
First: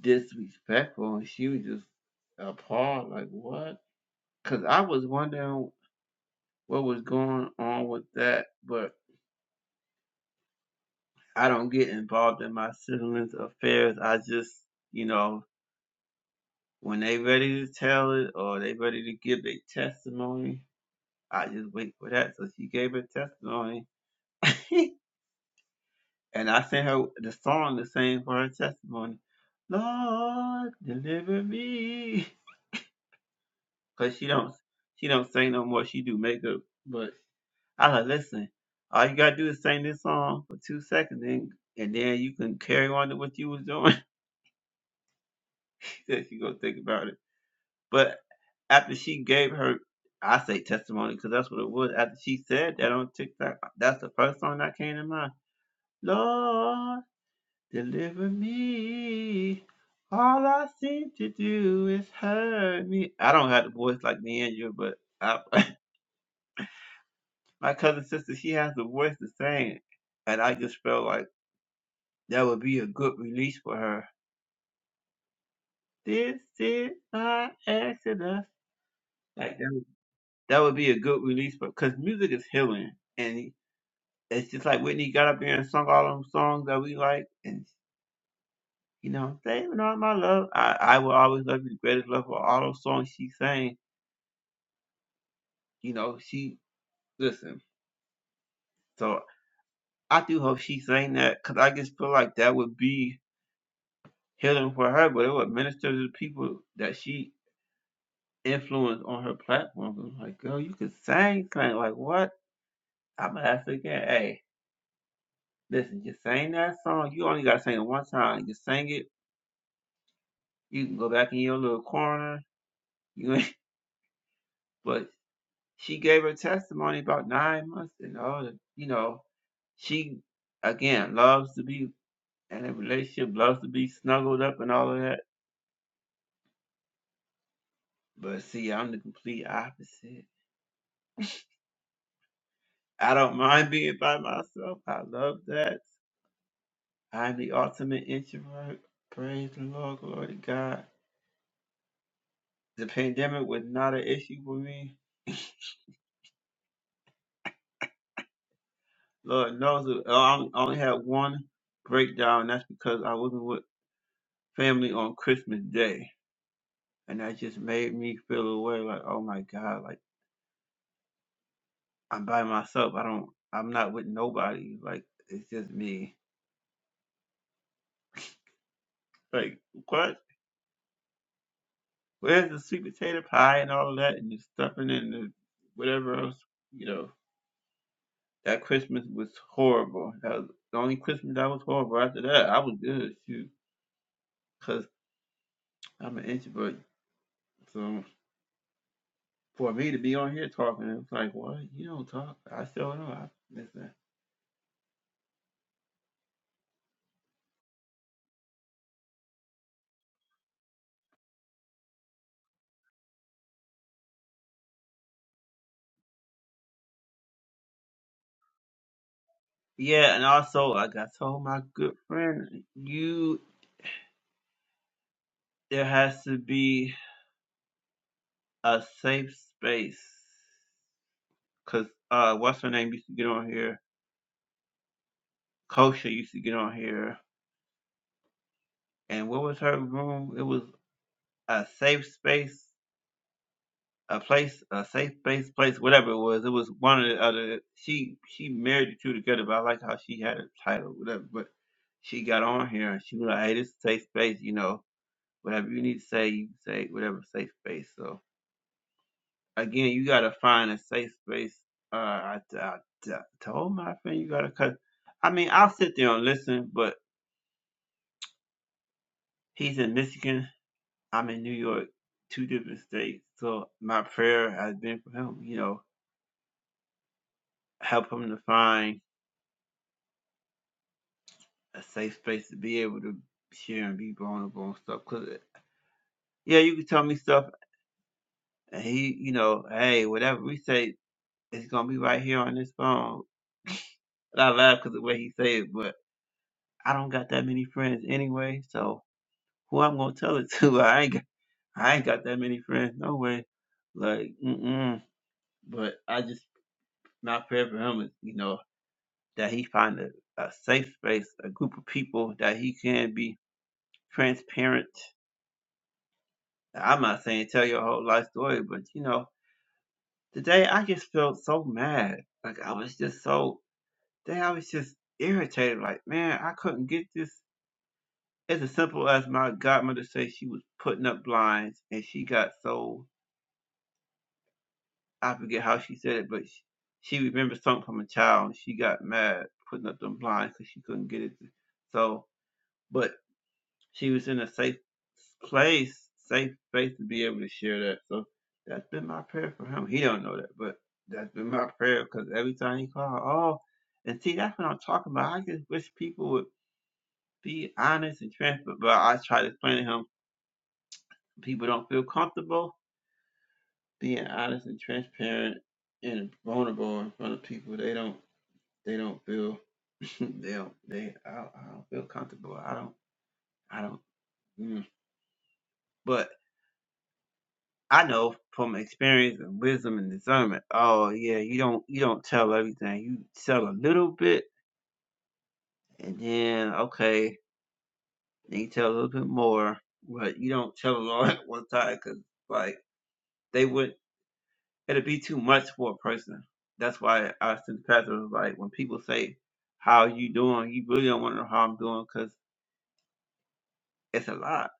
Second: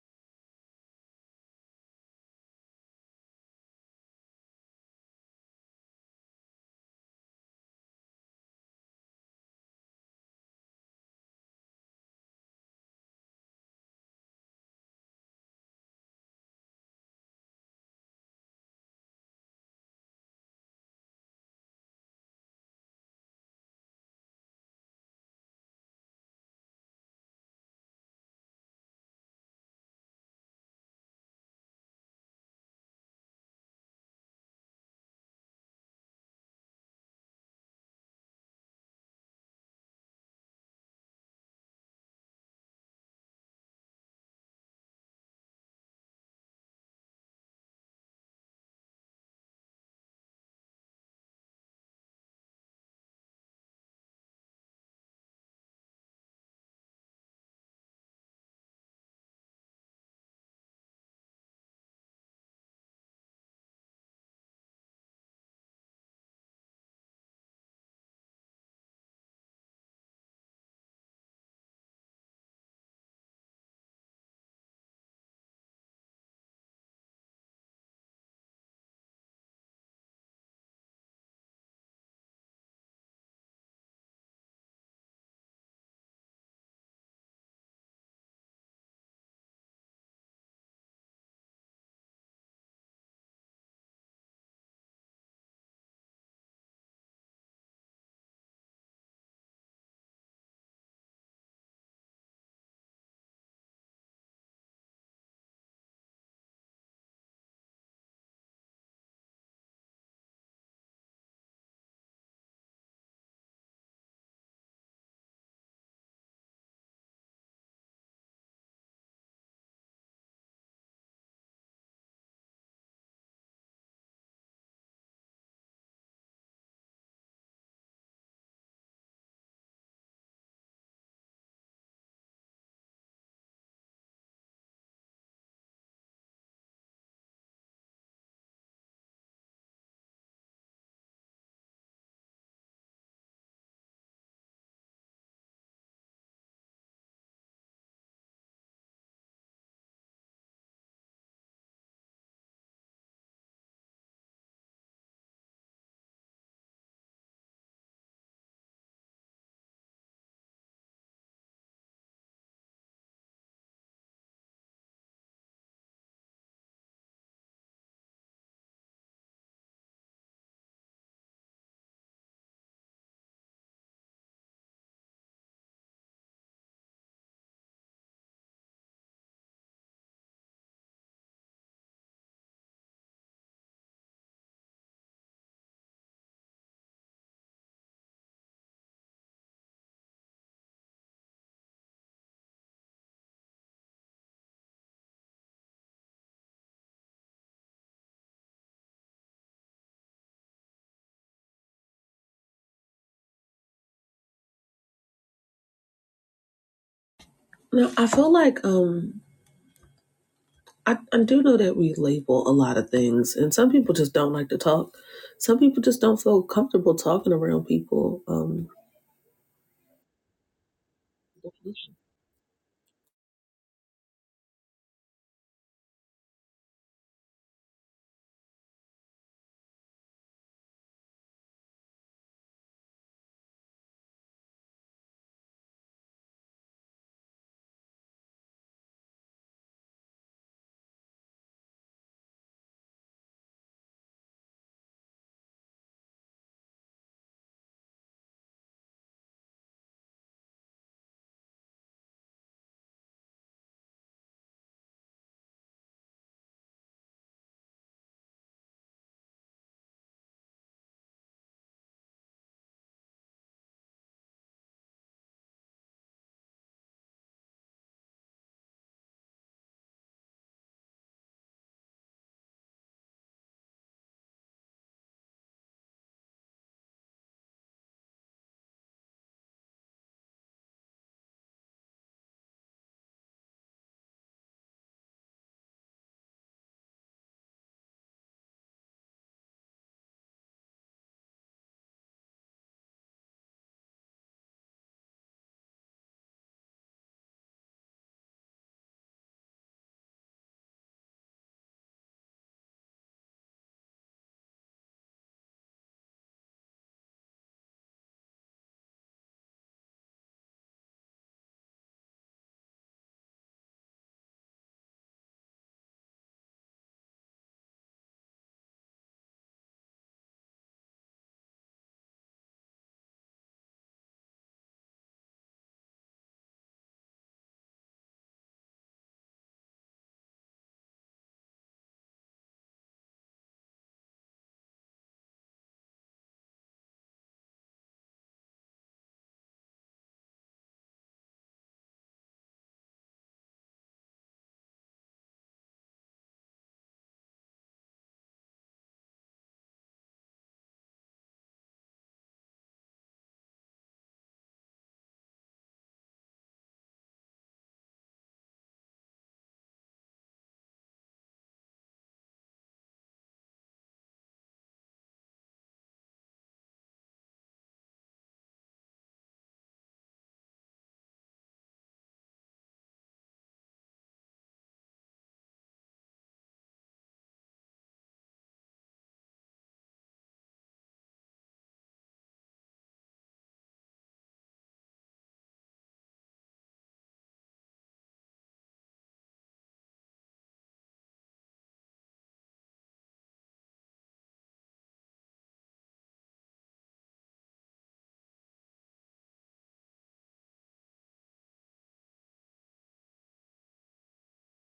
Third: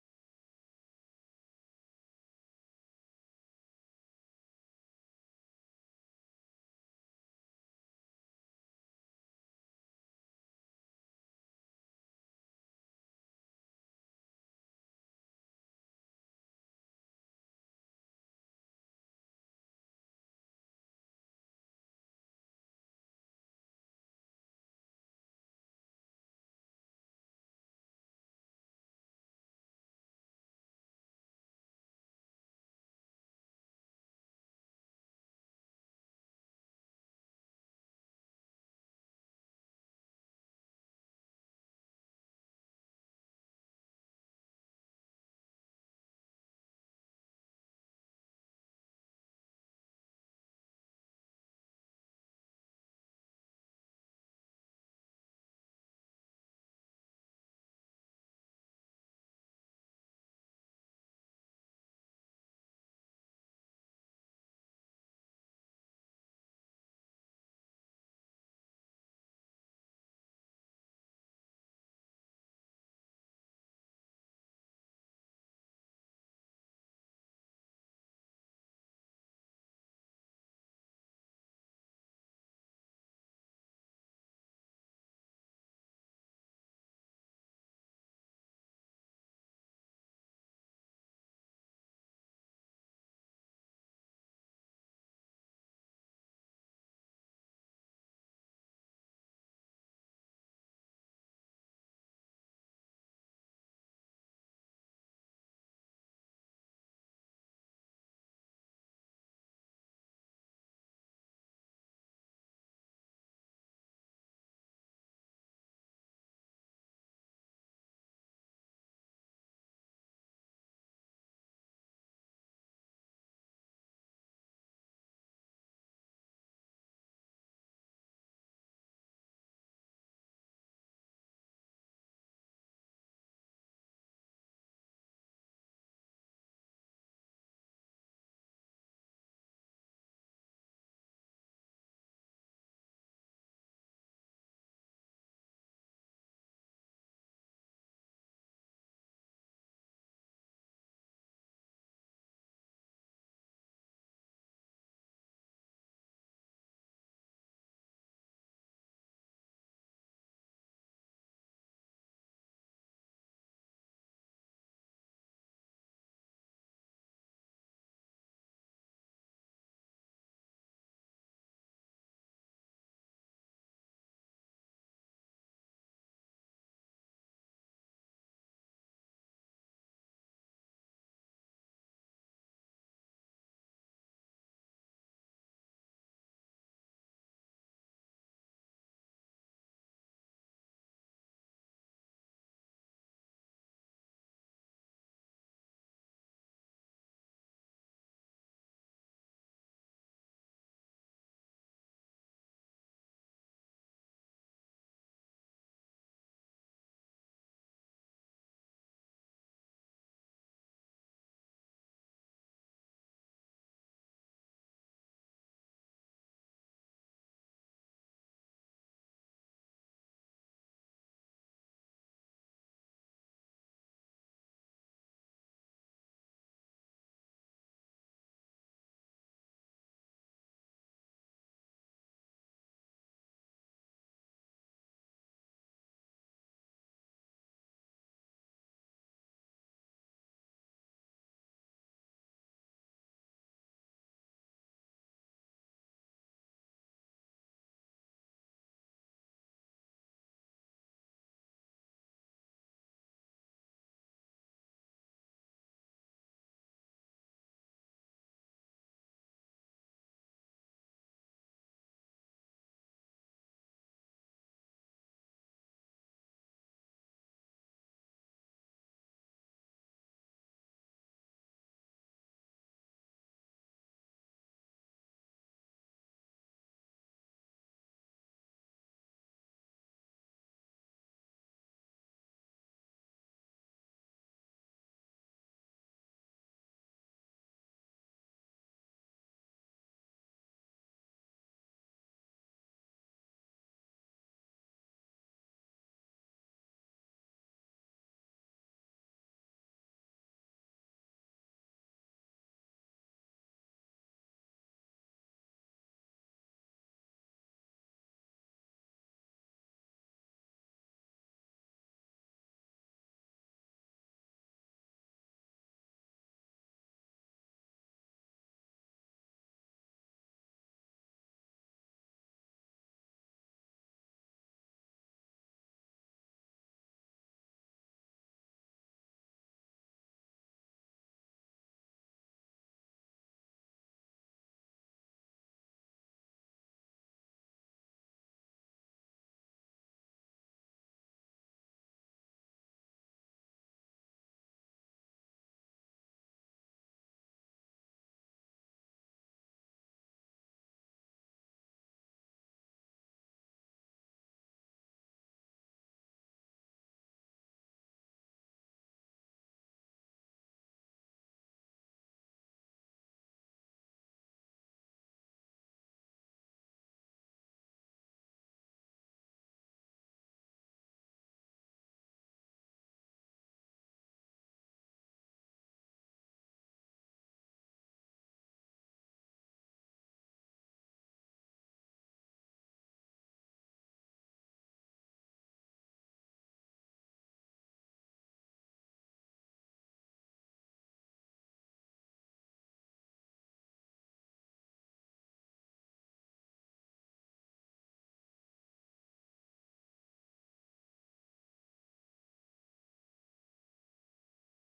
Speaker 1: disrespectful, and she was just appalled, like what? Because I was wondering what was going on with that, but I don't get involved in my siblings' affairs. I just, you know, when they ready to tell it or they ready to give their testimony, I just wait for that. So she gave her testimony, [laughs] and I sent her the song the same for her testimony. Lord, deliver me, cause she don't she don't sing no more. She do makeup, but I like, listen, all you gotta do is sing this song for two seconds, and, and then you can carry on to what you was doing. [laughs] she said she gonna think about it. But after she gave her, I say testimony because that's what it was. After she said that on TikTok, that's the first song that came to mind. Lord, deliver me. All I seem to do is hurt me. I don't have the voice like Neandra, but I, [laughs] my cousin sister, she has the voice to sing. And I just felt like. That would be a good release for her. This is my Exodus. Like that would, that would be a good release for because music is healing, and it's just like Whitney got up there and sung all them songs that we like, and you know, saving all my love. I I will always love you the greatest love for all those songs she sang. You know, she listen. So I do hope she sang that because I just feel like that would be healing for her, but it would minister to the people that she influence on her platform. I'm like, girl, you could sing, sing. Like, what? I'm gonna ask her again. Hey, listen, you sang that song. You only gotta sing it one time. You sang it. You can go back in your little corner. You, ain't [laughs] but she gave her testimony about nine months and all that. You know, she again loves to be in a relationship, loves to be snuggled up and all of that. But see, I'm the complete opposite. I don't mind being by myself. I love that. I'm the ultimate introvert. Praise the Lord, glory to God. The pandemic was not an issue for me. Lord knows it- I only had one breakdown. and That's because I wasn't with family on Christmas Day, and that just made me feel away. Like, oh my God, like I'm by myself. I don't. I'm not with nobody. Like it's just me. Like what? Where's the sweet potato pie and all that and the stuffing and the whatever else? you know? That Christmas was horrible. That was the only Christmas that was horrible. After that, I was good, shoot, because I'm an introvert. So for me to be on here talking, it was like, what? You don't talk. I still know. I listen.
Speaker 3: No, I feel like um I, I do know that we label a lot of things and some people just don't like to talk. Some people just don't feel comfortable talking around people. Um,
Speaker 1: Yeah, and also, like I told my
Speaker 3: definition
Speaker 1: good friend, you there has to be a safe space. Cause uh, what's her name used to get on here. Kosha used to get on here, and what was her room? It was a safe space a place, a safe space place, whatever it was. It was one or the other. She she married the two together, but I liked how she had a title, whatever. But she got on here and she was like, "Hey, this is safe space, you know, whatever you need to say, you can say whatever safe space." So again, you gotta find a safe space. Uh, I, I, I told my friend you gotta cut. I mean, I'll sit there and listen, but he's in Michigan. I'm in New York, two different states. So my prayer has been for him, you know, help him to find a safe space to be able to share and be vulnerable and stuff. Cause yeah, you can tell me stuff, and he, you know, hey, whatever we say, it's gonna be right here on this phone. And I cause the way he say it, but I don't got that many friends anyway, so who I'm gonna tell it to? [laughs] I ain't, got, I ain't got that many friends, no way. Like, mm-mm. But I just my prayer for him is, you know, that he find a, a safe space, a group of people that he can be transparent I'm not saying tell your whole life story, but you know, today I just felt so mad. Like I was just so today I was just irritated. Like man, I couldn't get this. It's as simple as my godmother said she was putting up blinds, and she got so I forget how she said it, but she, she remembered something from a child, and she got mad putting up them blinds because she couldn't get it. So, but she was in a safe place, safe space to be able to share that. So that's been my prayer for him. He don't know that, but that's been my prayer because every time he called, oh, and see, that's what I'm talking about. I just wish people would be honest and transparent. But I try to explain to him, people don't feel comfortable being honest and transparent and vulnerable in front of people. They don't. They don't feel. [laughs] they don't. They. I, don't- I don't feel comfortable. I don't. I don't. Mm. But I know from experience and wisdom and discernment. Oh yeah, you don't you don't tell everything. You tell a little bit, and then okay, then you tell a little bit more, but you don't tell a lot [laughs] at one time because like they would it'd be too much for a person. That's why I sent the pastor was like when people say how you doing, you really don't want to know how I'm doing because it's a lot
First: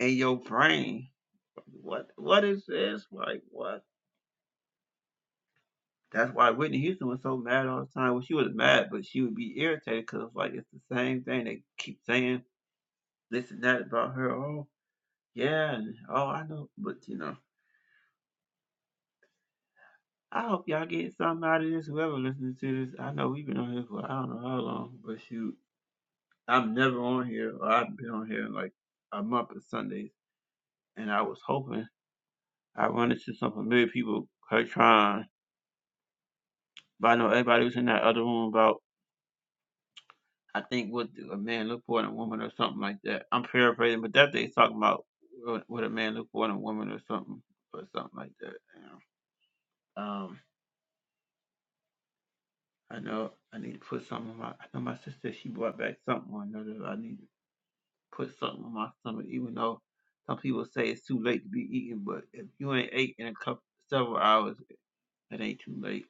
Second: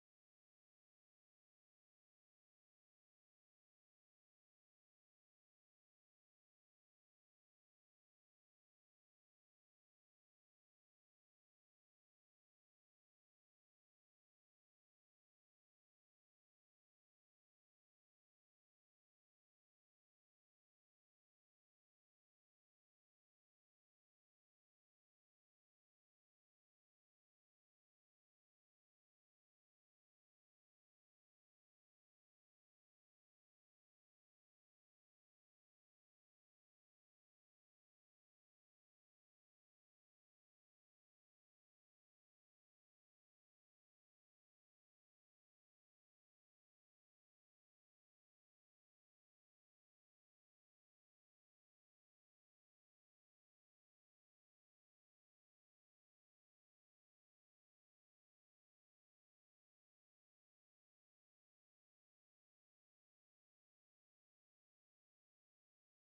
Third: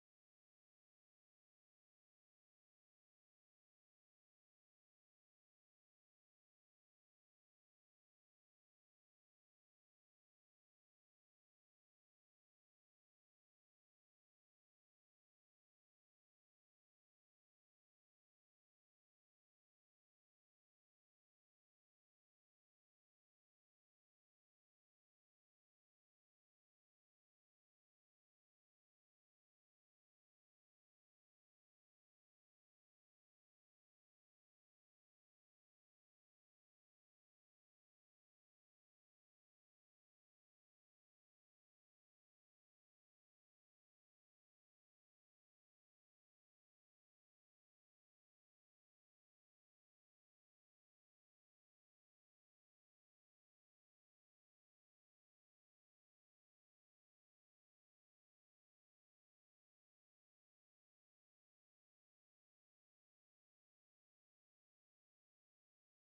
Speaker 1: in your brain. Like, What what is this like? What? That's why Whitney Houston was so mad all the time. Well, she was mad, but she would be irritated because like it's the same thing. They keep saying this and that about her. Oh yeah, and oh I know, but you know, I hope y'all get something out of this. Whoever listening to this, I know we've been on here for I don't know how long, but shoot, I'm never on here. Or I've been on here in like a month of Sundays, and I was hoping I run into some familiar people. Her trying, but I know everybody was in that other room about. I think what do a man look for in a woman or something like that. I'm paraphrasing, but that they's talking about what what a man look for in a woman or something or something like that. you know. Um, I know I need to put something on my. I know my sister she brought back something. I know that I need to put something on my stomach, even though some people say it's too late to be eating. But if you ain't ate in a couple several hours, it ain't too late.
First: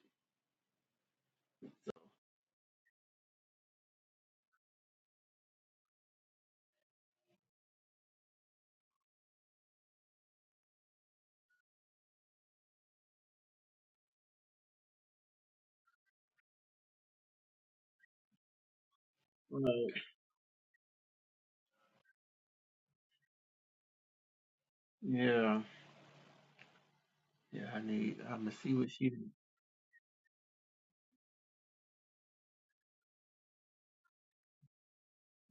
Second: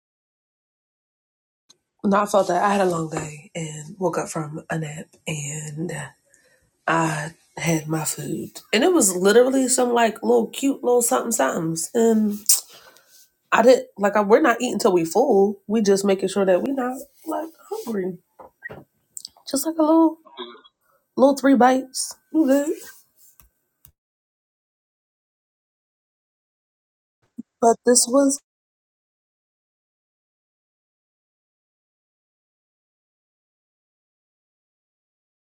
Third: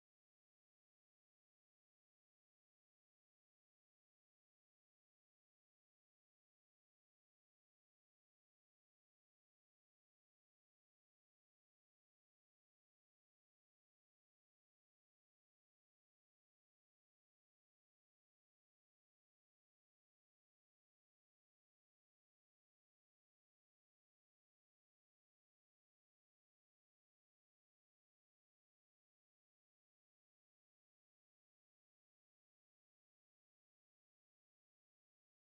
Speaker 3: No, I felt that I had a long day and woke up from a nap and I had my food. And it was literally some like little cute little something somethings. And I did not like I, we're not eating till we full. We just making sure that we not like hungry. Just like a
Speaker 1: Right.
Speaker 3: little Little three bites. I'm good.
Speaker 1: Yeah. Yeah.
Speaker 3: But
Speaker 1: I
Speaker 3: this
Speaker 1: need.
Speaker 3: was
Speaker 1: I'm gonna see what she.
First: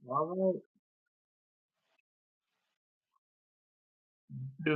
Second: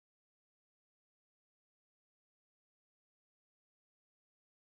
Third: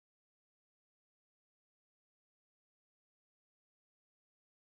Speaker 1: All right. Yeah.